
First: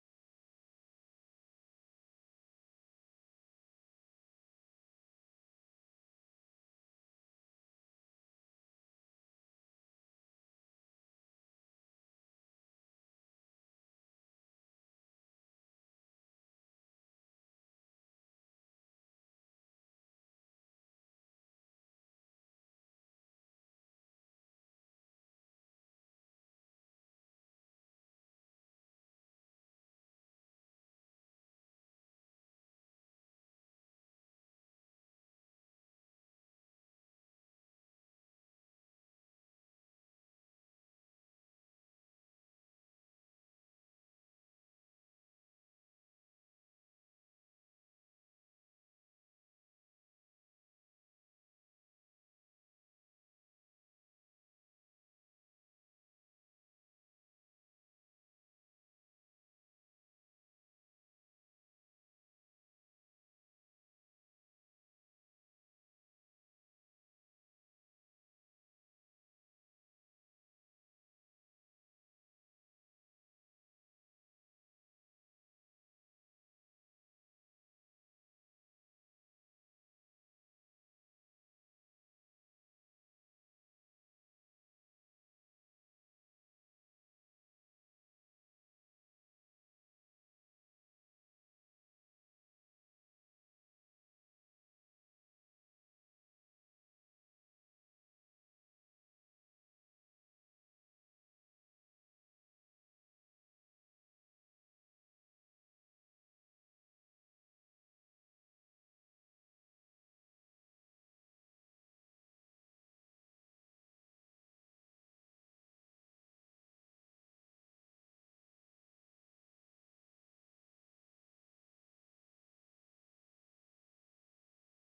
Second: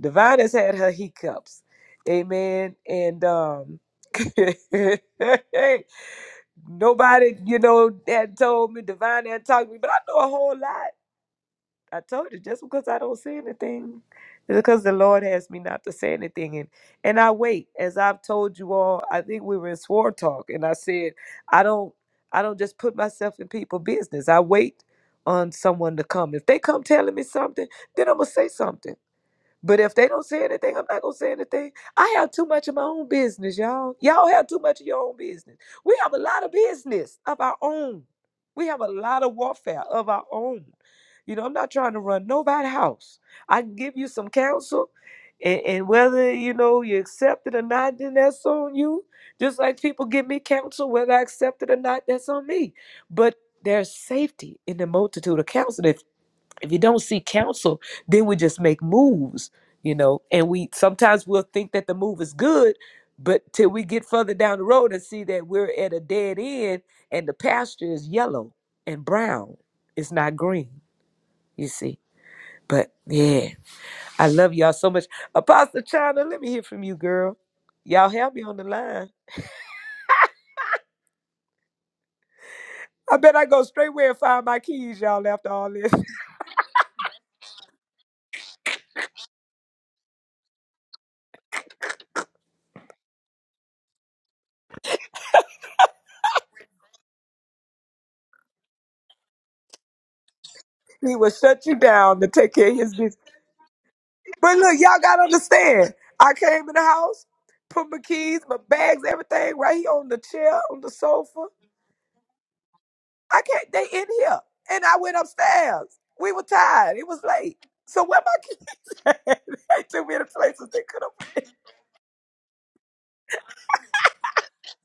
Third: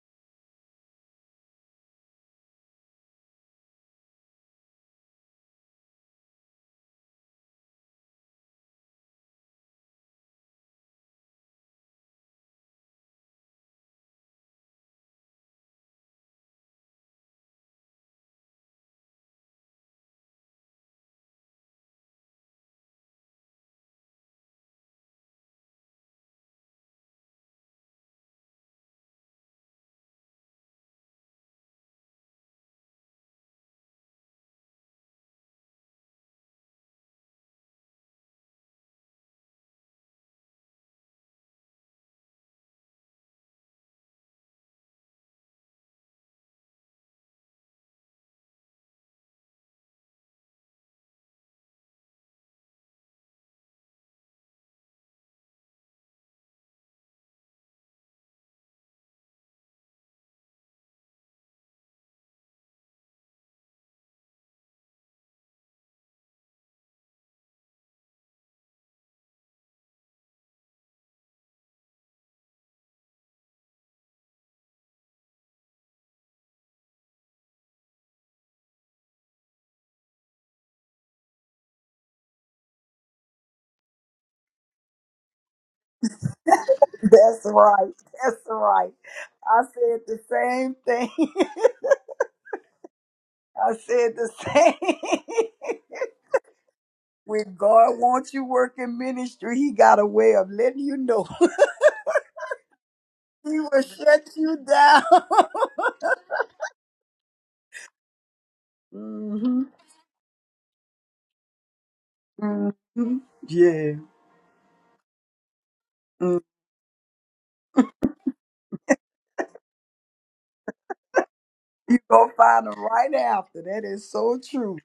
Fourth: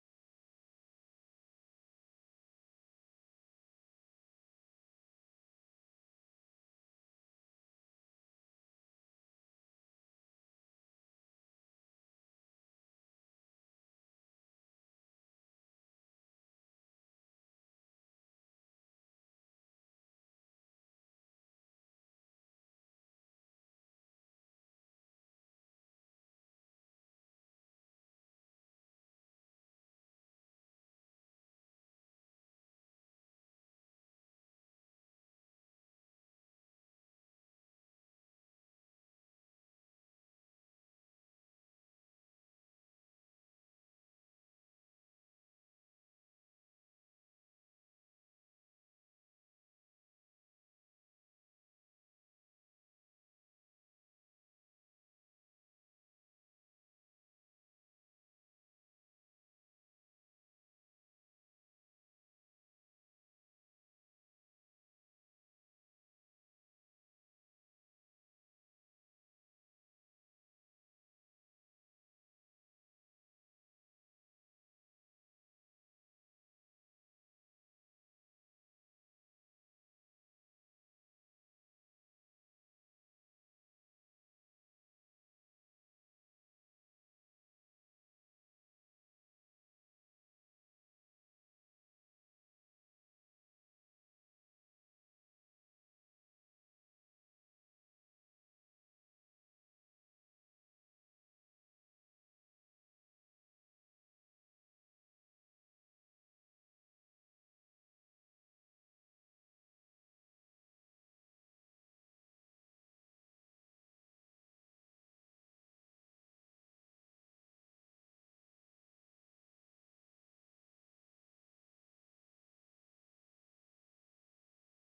S3: Divine has had her hiccups. Amen. And um nobody, you know, had told me, Divine had talked to me, but I know a whole lot. I told you, just because I don't say anything, because the Lord has me not to say anything, and and I wait. As I've told you all, I think we were in swore talk, and I said I don't, I don't just put myself in people' business. I wait on someone to come. If they come telling me something, then I'm gonna say something. But if they don't say anything, I'm not gonna say anything. I have too much of my own business, y'all. Y'all have too much of your own business. We have a lot of business of our own. We have a lot of warfare of our own. You know, I'm not trying to run nobody's house. I can give you some counsel, and, and whether you know you accept it or not, then that's on you. Just like people give me counsel, whether I accept it or not, that's on me. But there's safety in the multitude of counsel. If if you don't see counsel, then we just make moves, you know. And we sometimes we'll think that the move is good, but till we get further down the road and see that we're at a dead end and the pasture is yellow and brown, it's not green, you see. But yeah, I love y'all so much. Apostle China, let me hear from you, girl. Y'all have me on the line. I bet I go straight where and find my keys, y'all, after all this.
S1: That's right. That's right. I said the same thing. I said the same. when God wants you working ministry, He got a way of letting you
S3: He
S1: know.
S3: will shut you down to take care of his business.
S1: he will shut
S3: But
S1: you
S3: look, y'all
S1: down.
S3: gotta understand. I came in the house, put my keys, my bags, everything
S1: hmm
S3: right here on the chair, on the sofa.
S1: hmm
S3: I can't. They
S1: Yeah.
S3: in here, and I went upstairs. We
S1: Mm.
S3: were tired. It was late. So where my keys? they took me to places they could have.
S1: You to find them right after. That is so true.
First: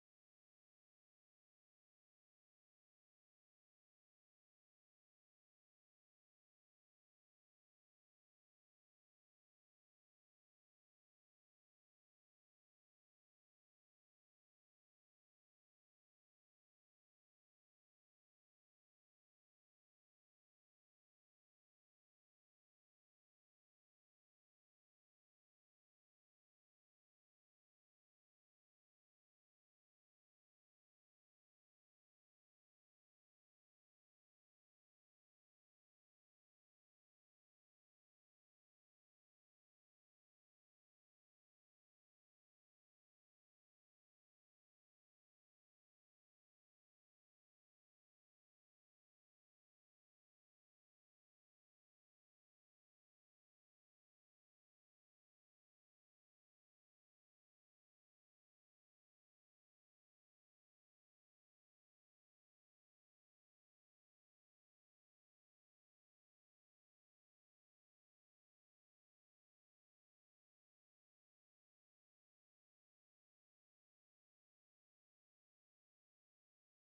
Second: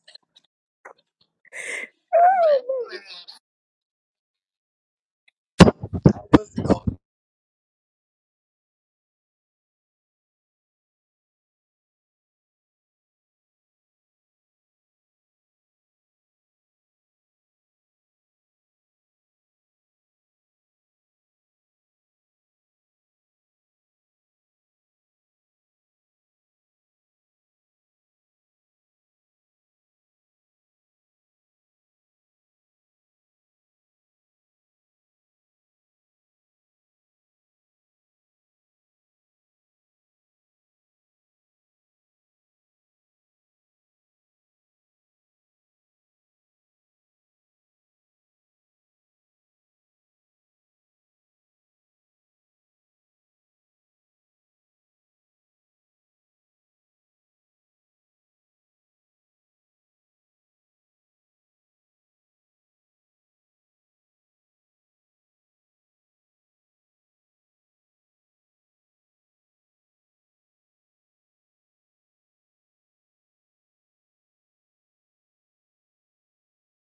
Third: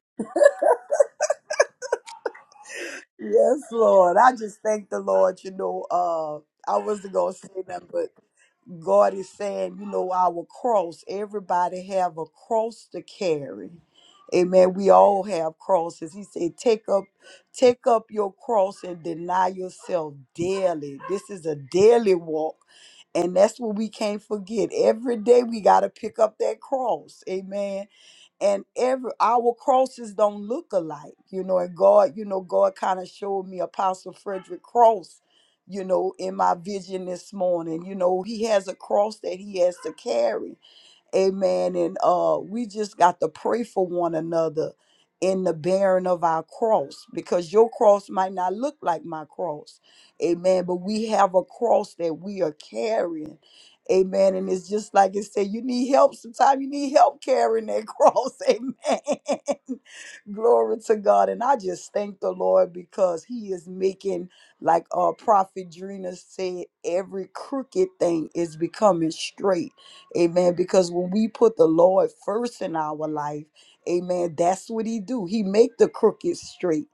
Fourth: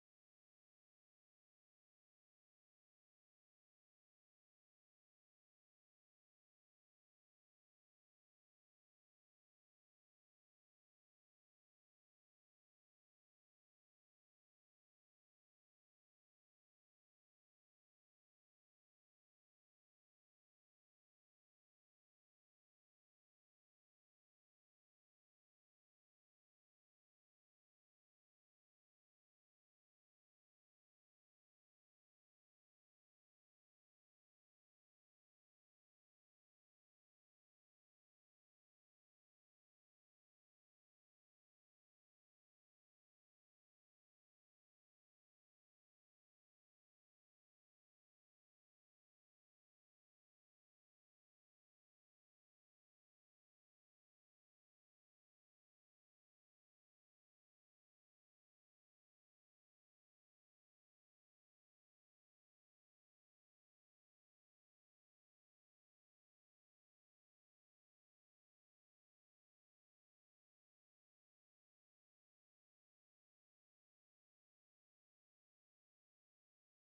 S1: Yes, Lord. I just thank the Lord. You know, uh, I wasn't gonna say nothing, God is saying, you know, our cross. Everybody have a cross to carry. Amen. We all have crosses. He said, take up, take up your cross and deny yourself daily. This is a daily walk. And that's what we can't forget. Every day we gotta pick up that cross. Amen and every our crosses don't look alike you know and god you know god kind of showed me apostle frederick cross you know in my vision this morning you know he has a cross that he has to carry Amen. And uh, we just got to pray for one another in the bearing of our cross because your cross might not look like my cross. Amen. But we have a cross that we are carrying. Amen. And it's just like it said, you need help. Sometimes you need help carrying that cross. Amen. Glory to God. And I just thank the Lord because He is making, like uh Prophet Drina said, every crooked thing is becoming straight Amen. Because when we put the Lord first in our life, amen, that's what he do. He make the crooked straight.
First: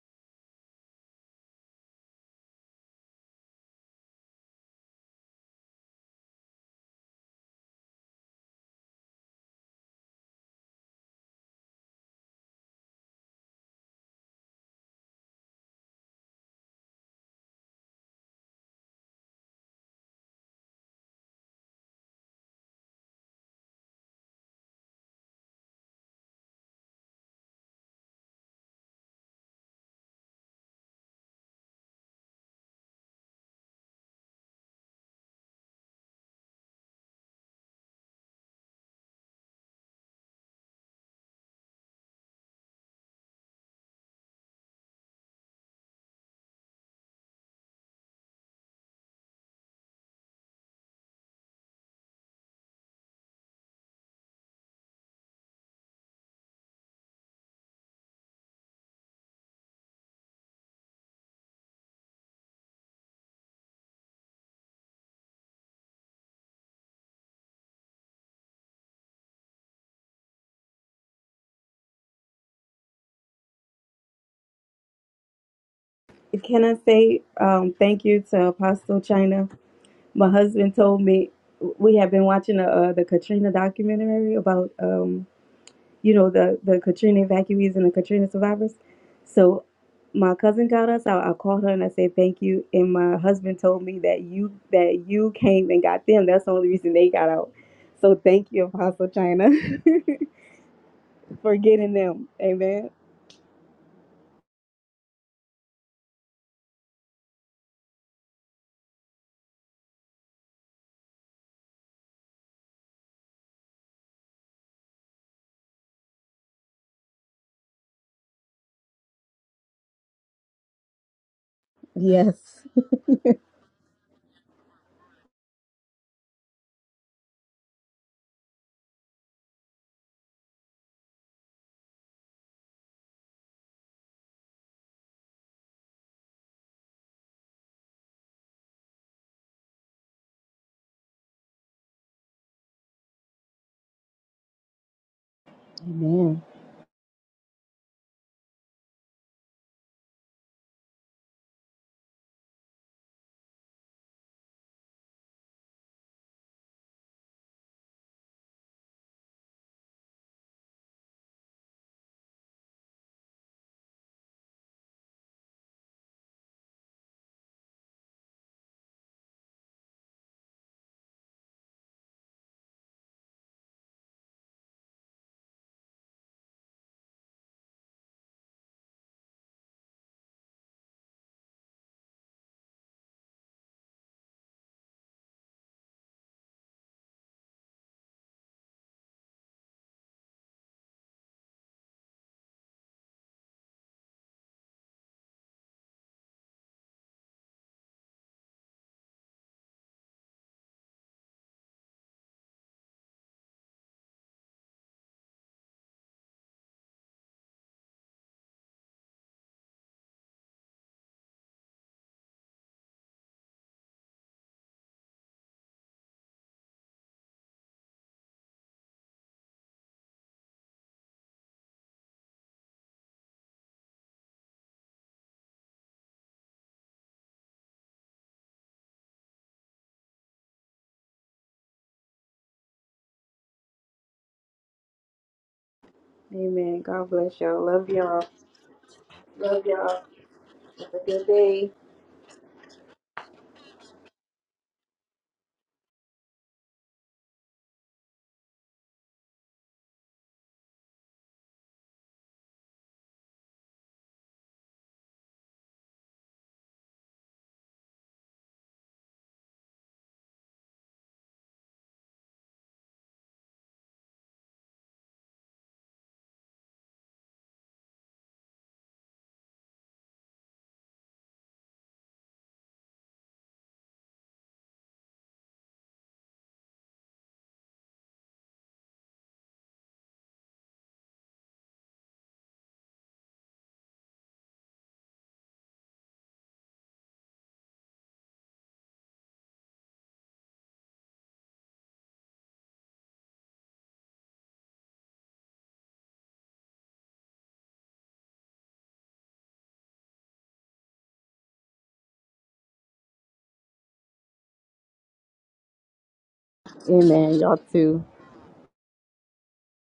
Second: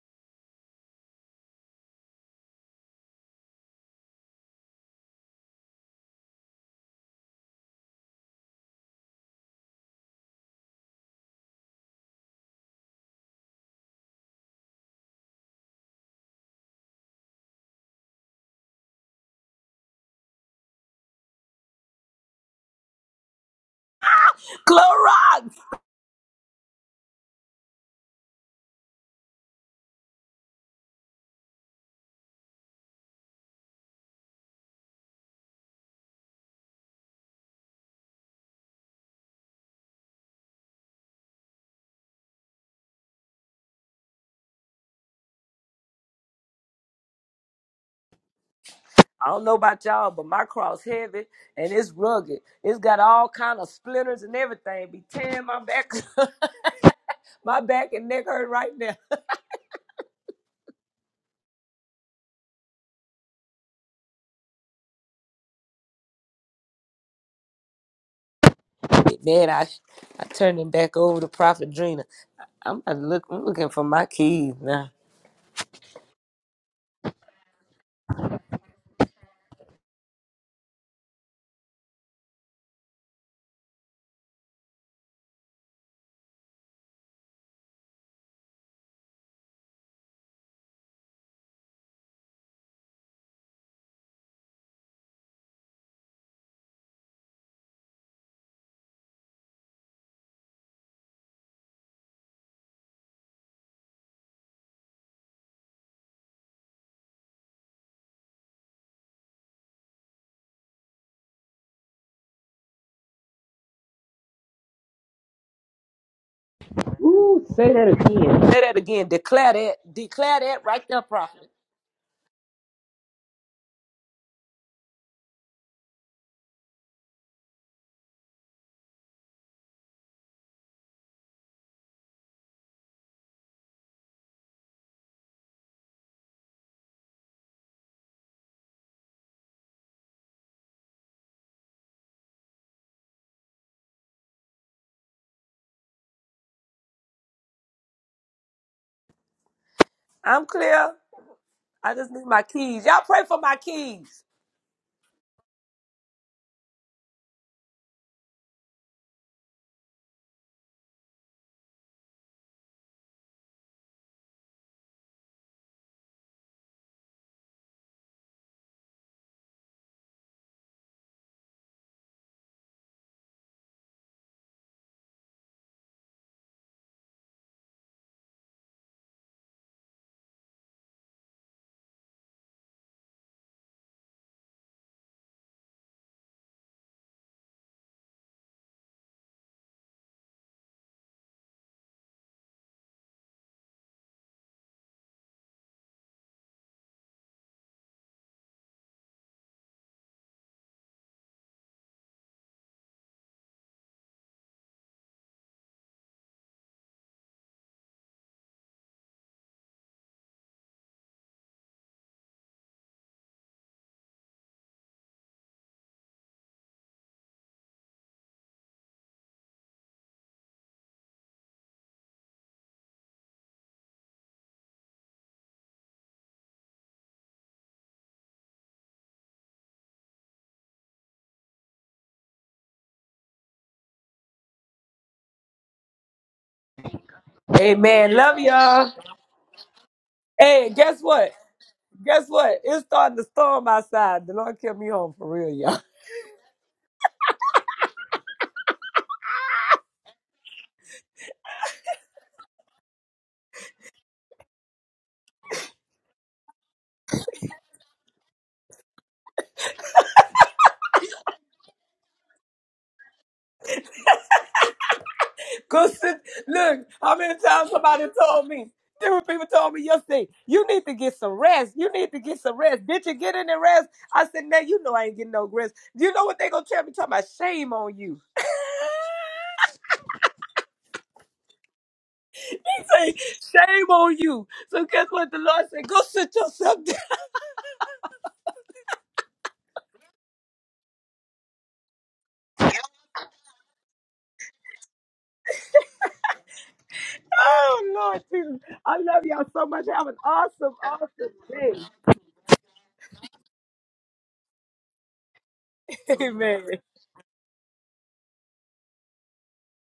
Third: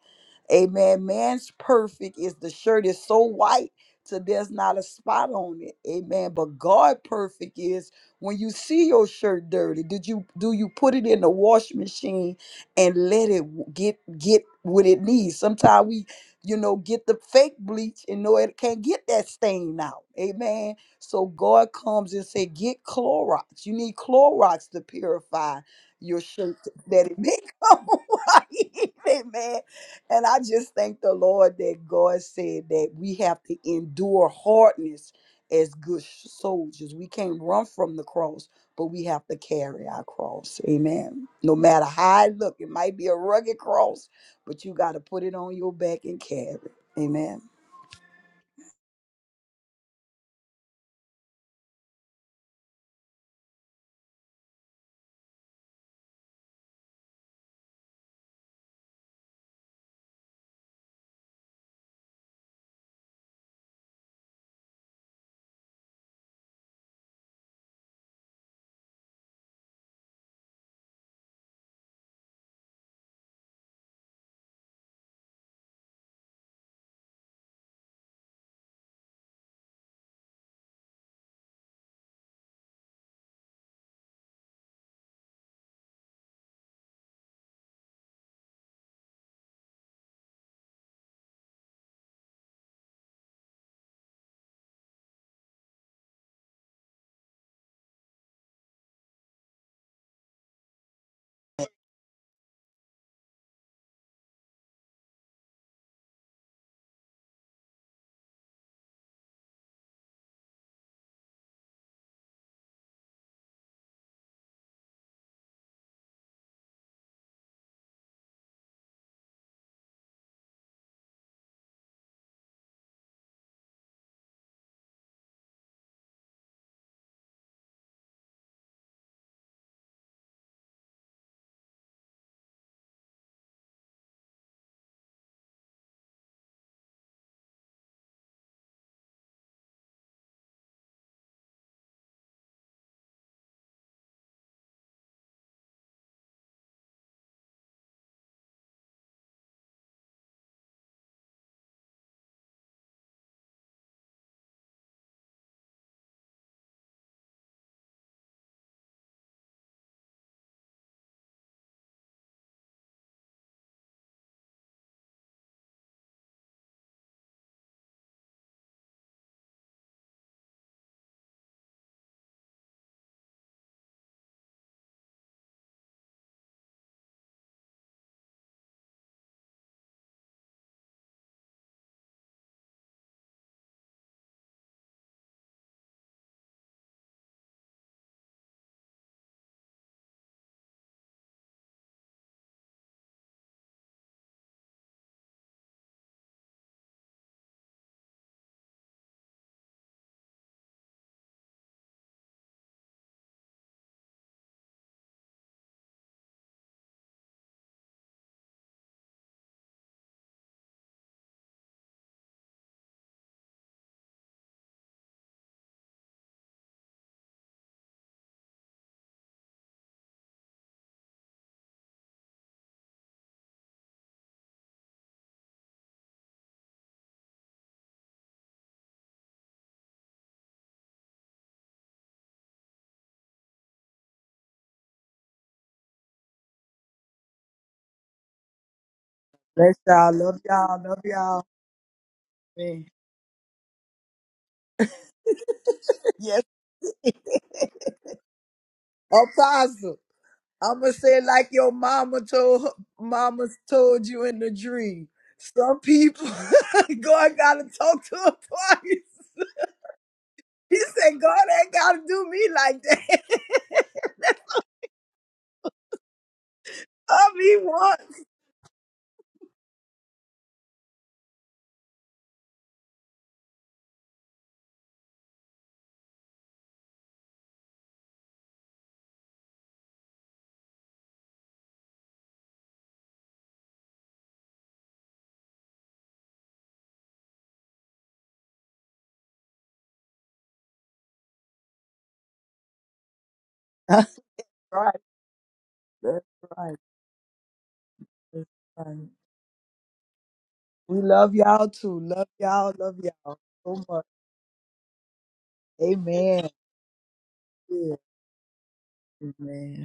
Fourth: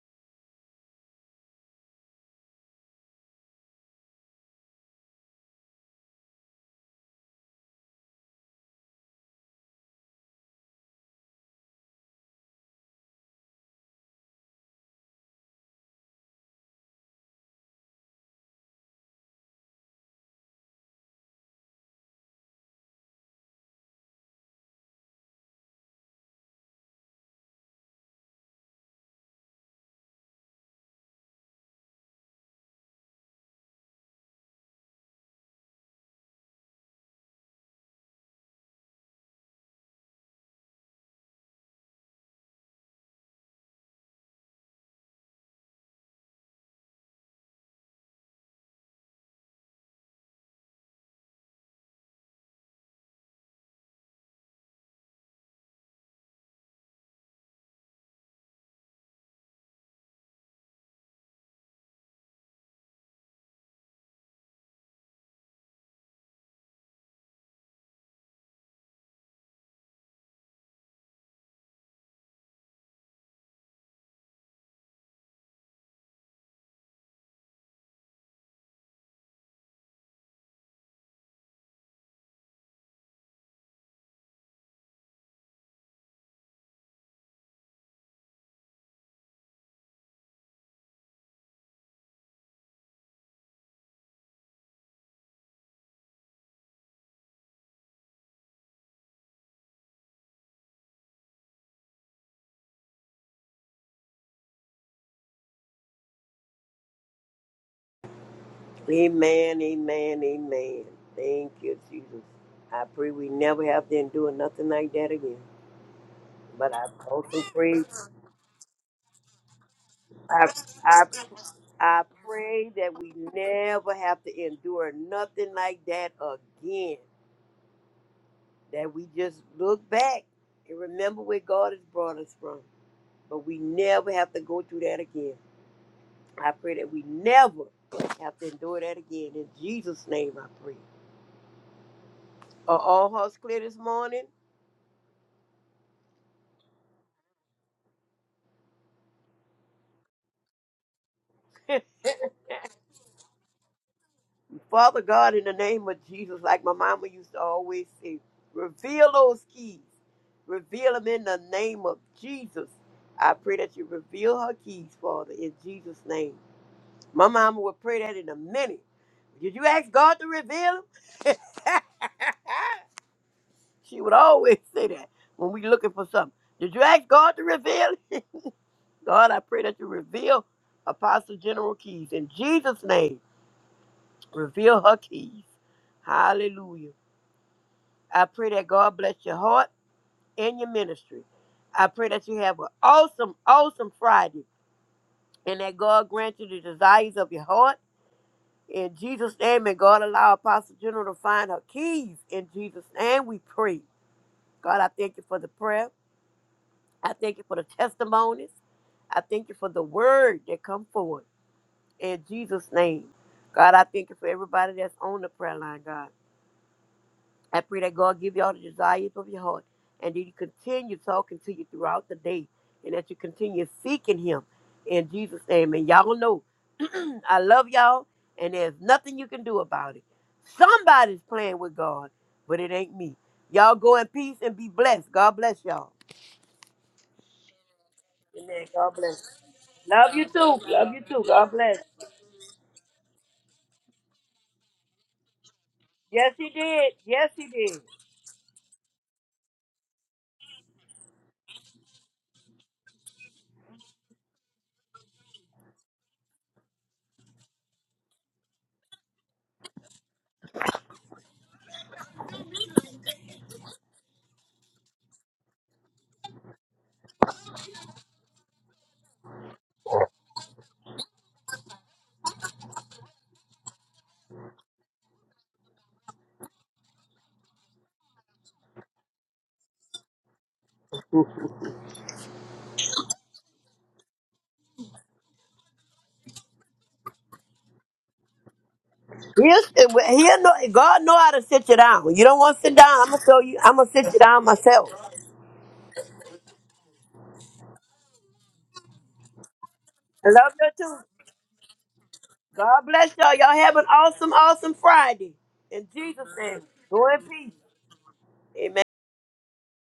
S1: Amen. Man's perfect is the shirt is so white till there's not a spot on it. Amen. But God perfect is when you see your shirt dirty, did you do you put it in the wash machine and let it w- get get what it needs? Sometimes we, you know, get the fake bleach and know it can't get that stain out. Amen. So God comes and say, get Clorox. You need Clorox to
S3: Clorox.
S1: purify your shirt that it may come white. Amen and I just thank the Lord that God said that we have to endure hardness as good sh- soldiers. We can't run from the cross, but we have to carry our cross. Amen. No matter how I look, it might be a rugged cross, but you got to put it on your back and carry. it. Amen.
S3: I don't know about y'all, but my cross heavy and it's rugged. It's got all kind of splinters and everything. Be tearing my back, my back and neck hurt right now. Man, I I turned him back over to Prophet Drina. I'm about to look. I'm looking for my keys now.
S4: Can I say um, thank you to Apostle China? My husband told me we have been watching the, uh, the Katrina documentary about um, you know, the, the Katrina evacuees and the Katrina survivors. So my cousin got us out. I called her and I said thank you. And my husband told me that you that you came and got them. That's the only reason they got out. So thank you, Apostle China, for getting them. Amen.
S2: Amen, amen, amen. Thank you, Jesus. I pray we never have to endure nothing like that again. But I also
S3: Ooh, say
S2: pray,
S3: that again. Say that again. Declare that. Declare
S2: I,
S3: that right there,
S2: I,
S3: prophet.
S2: I
S4: Yes.
S2: pray that we never have to endure nothing like that again. That we just look back and remember where God has brought us from. but we never have to go through that again. I pray that we never have to endure that again. In Jesus' name, I pray. Are all hearts clear this morning?
S4: Amen.
S3: I'm clear. I just need my keys. Y'all pray for my keys.
S2: Father God, in the name of Jesus, like my mama used to always say, reveal those keys. Reveal them in the name of Jesus. I pray that you reveal her keys, Father, in Jesus' name. My mama would pray that in a minute. Did you ask God to reveal them? She would always say that when we looking for something. Did you ask God to reveal? it? God, I pray that you reveal Apostle General Keys in Jesus' name. Reveal her keys. Hallelujah. I pray that God bless your heart and your ministry. I pray that you have an awesome, awesome Friday and that God grant you the desires of your heart. In Jesus' name, and God allow Apostle General to find her keys. In Jesus' name, we pray. God, I thank you for the prayer. I thank you for the testimonies. I thank you for the word that come forward in Jesus' name. God, I thank you for everybody that's on the prayer line, God. I pray that God give you all the desires of your heart and that He continue talking to you throughout the day and that you continue seeking Him in Jesus' name. And y'all know I love y'all and there's nothing you can do about it. Somebody's playing with God, but it ain't me. Y'all go in peace and be blessed. God bless y'all.
S4: Amen. God bless y'all. Love
S3: Amen.
S4: y'all.
S3: Love
S2: Amen.
S3: y'all.
S2: God bless.
S4: Love
S1: Bless
S4: y'all.
S1: y'all.
S2: Love you
S1: Love
S2: too.
S3: Hey,
S1: y'all.
S2: Love
S4: Have
S1: Love
S2: you
S3: guess
S4: a
S2: too.
S4: good
S3: what?
S1: y'all.
S2: God
S4: day.
S2: bless.
S3: Guess what? It's
S1: Amen.
S3: starting to storm outside. The Lord kept me home for real, y'all.
S2: Yes,
S1: Yes,
S2: he did. Yes, he did.
S1: Apostle. I'm gonna say it like your mama told mamas told you in the dream. Some people God gotta talk to her twice. He said, God ain't gotta do me like that.
S3: Cause it- look, how
S1: Love
S3: many
S1: me
S3: times somebody
S1: once.
S3: told me, different people told me yesterday, you need to get some rest. You need to get some rest. Did you get any rest? I said, man, you know I ain't getting no rest. You know what they gonna tell me? Talking about shame on you. Say, shame on you. So guess what? The Lord said, go sit yourself down.
S2: He'll, he'll know, God know how to sit you down. You don't want to sit down. I'm gonna show you. I'm gonna sit
S1: That's
S2: you down
S1: right.
S2: myself.
S1: That's right.
S3: Oh Lord
S1: That's
S3: Jesus. I
S1: right.
S3: love y'all so much. Have an
S2: I love you
S3: awesome,
S2: too.
S1: We
S3: awesome
S1: love y'all
S3: day.
S1: too. Love y'all.
S2: God
S1: Love
S2: bless y'all.
S1: y'all
S2: Y'all have
S1: so
S2: an
S1: much.
S2: awesome, awesome Friday. In Jesus'
S1: Amen.
S2: name,
S3: Amen.
S2: go in
S4: Amen.
S2: peace.
S4: Y'all
S1: Yeah.
S4: too.
S2: Amen.
S1: Amen.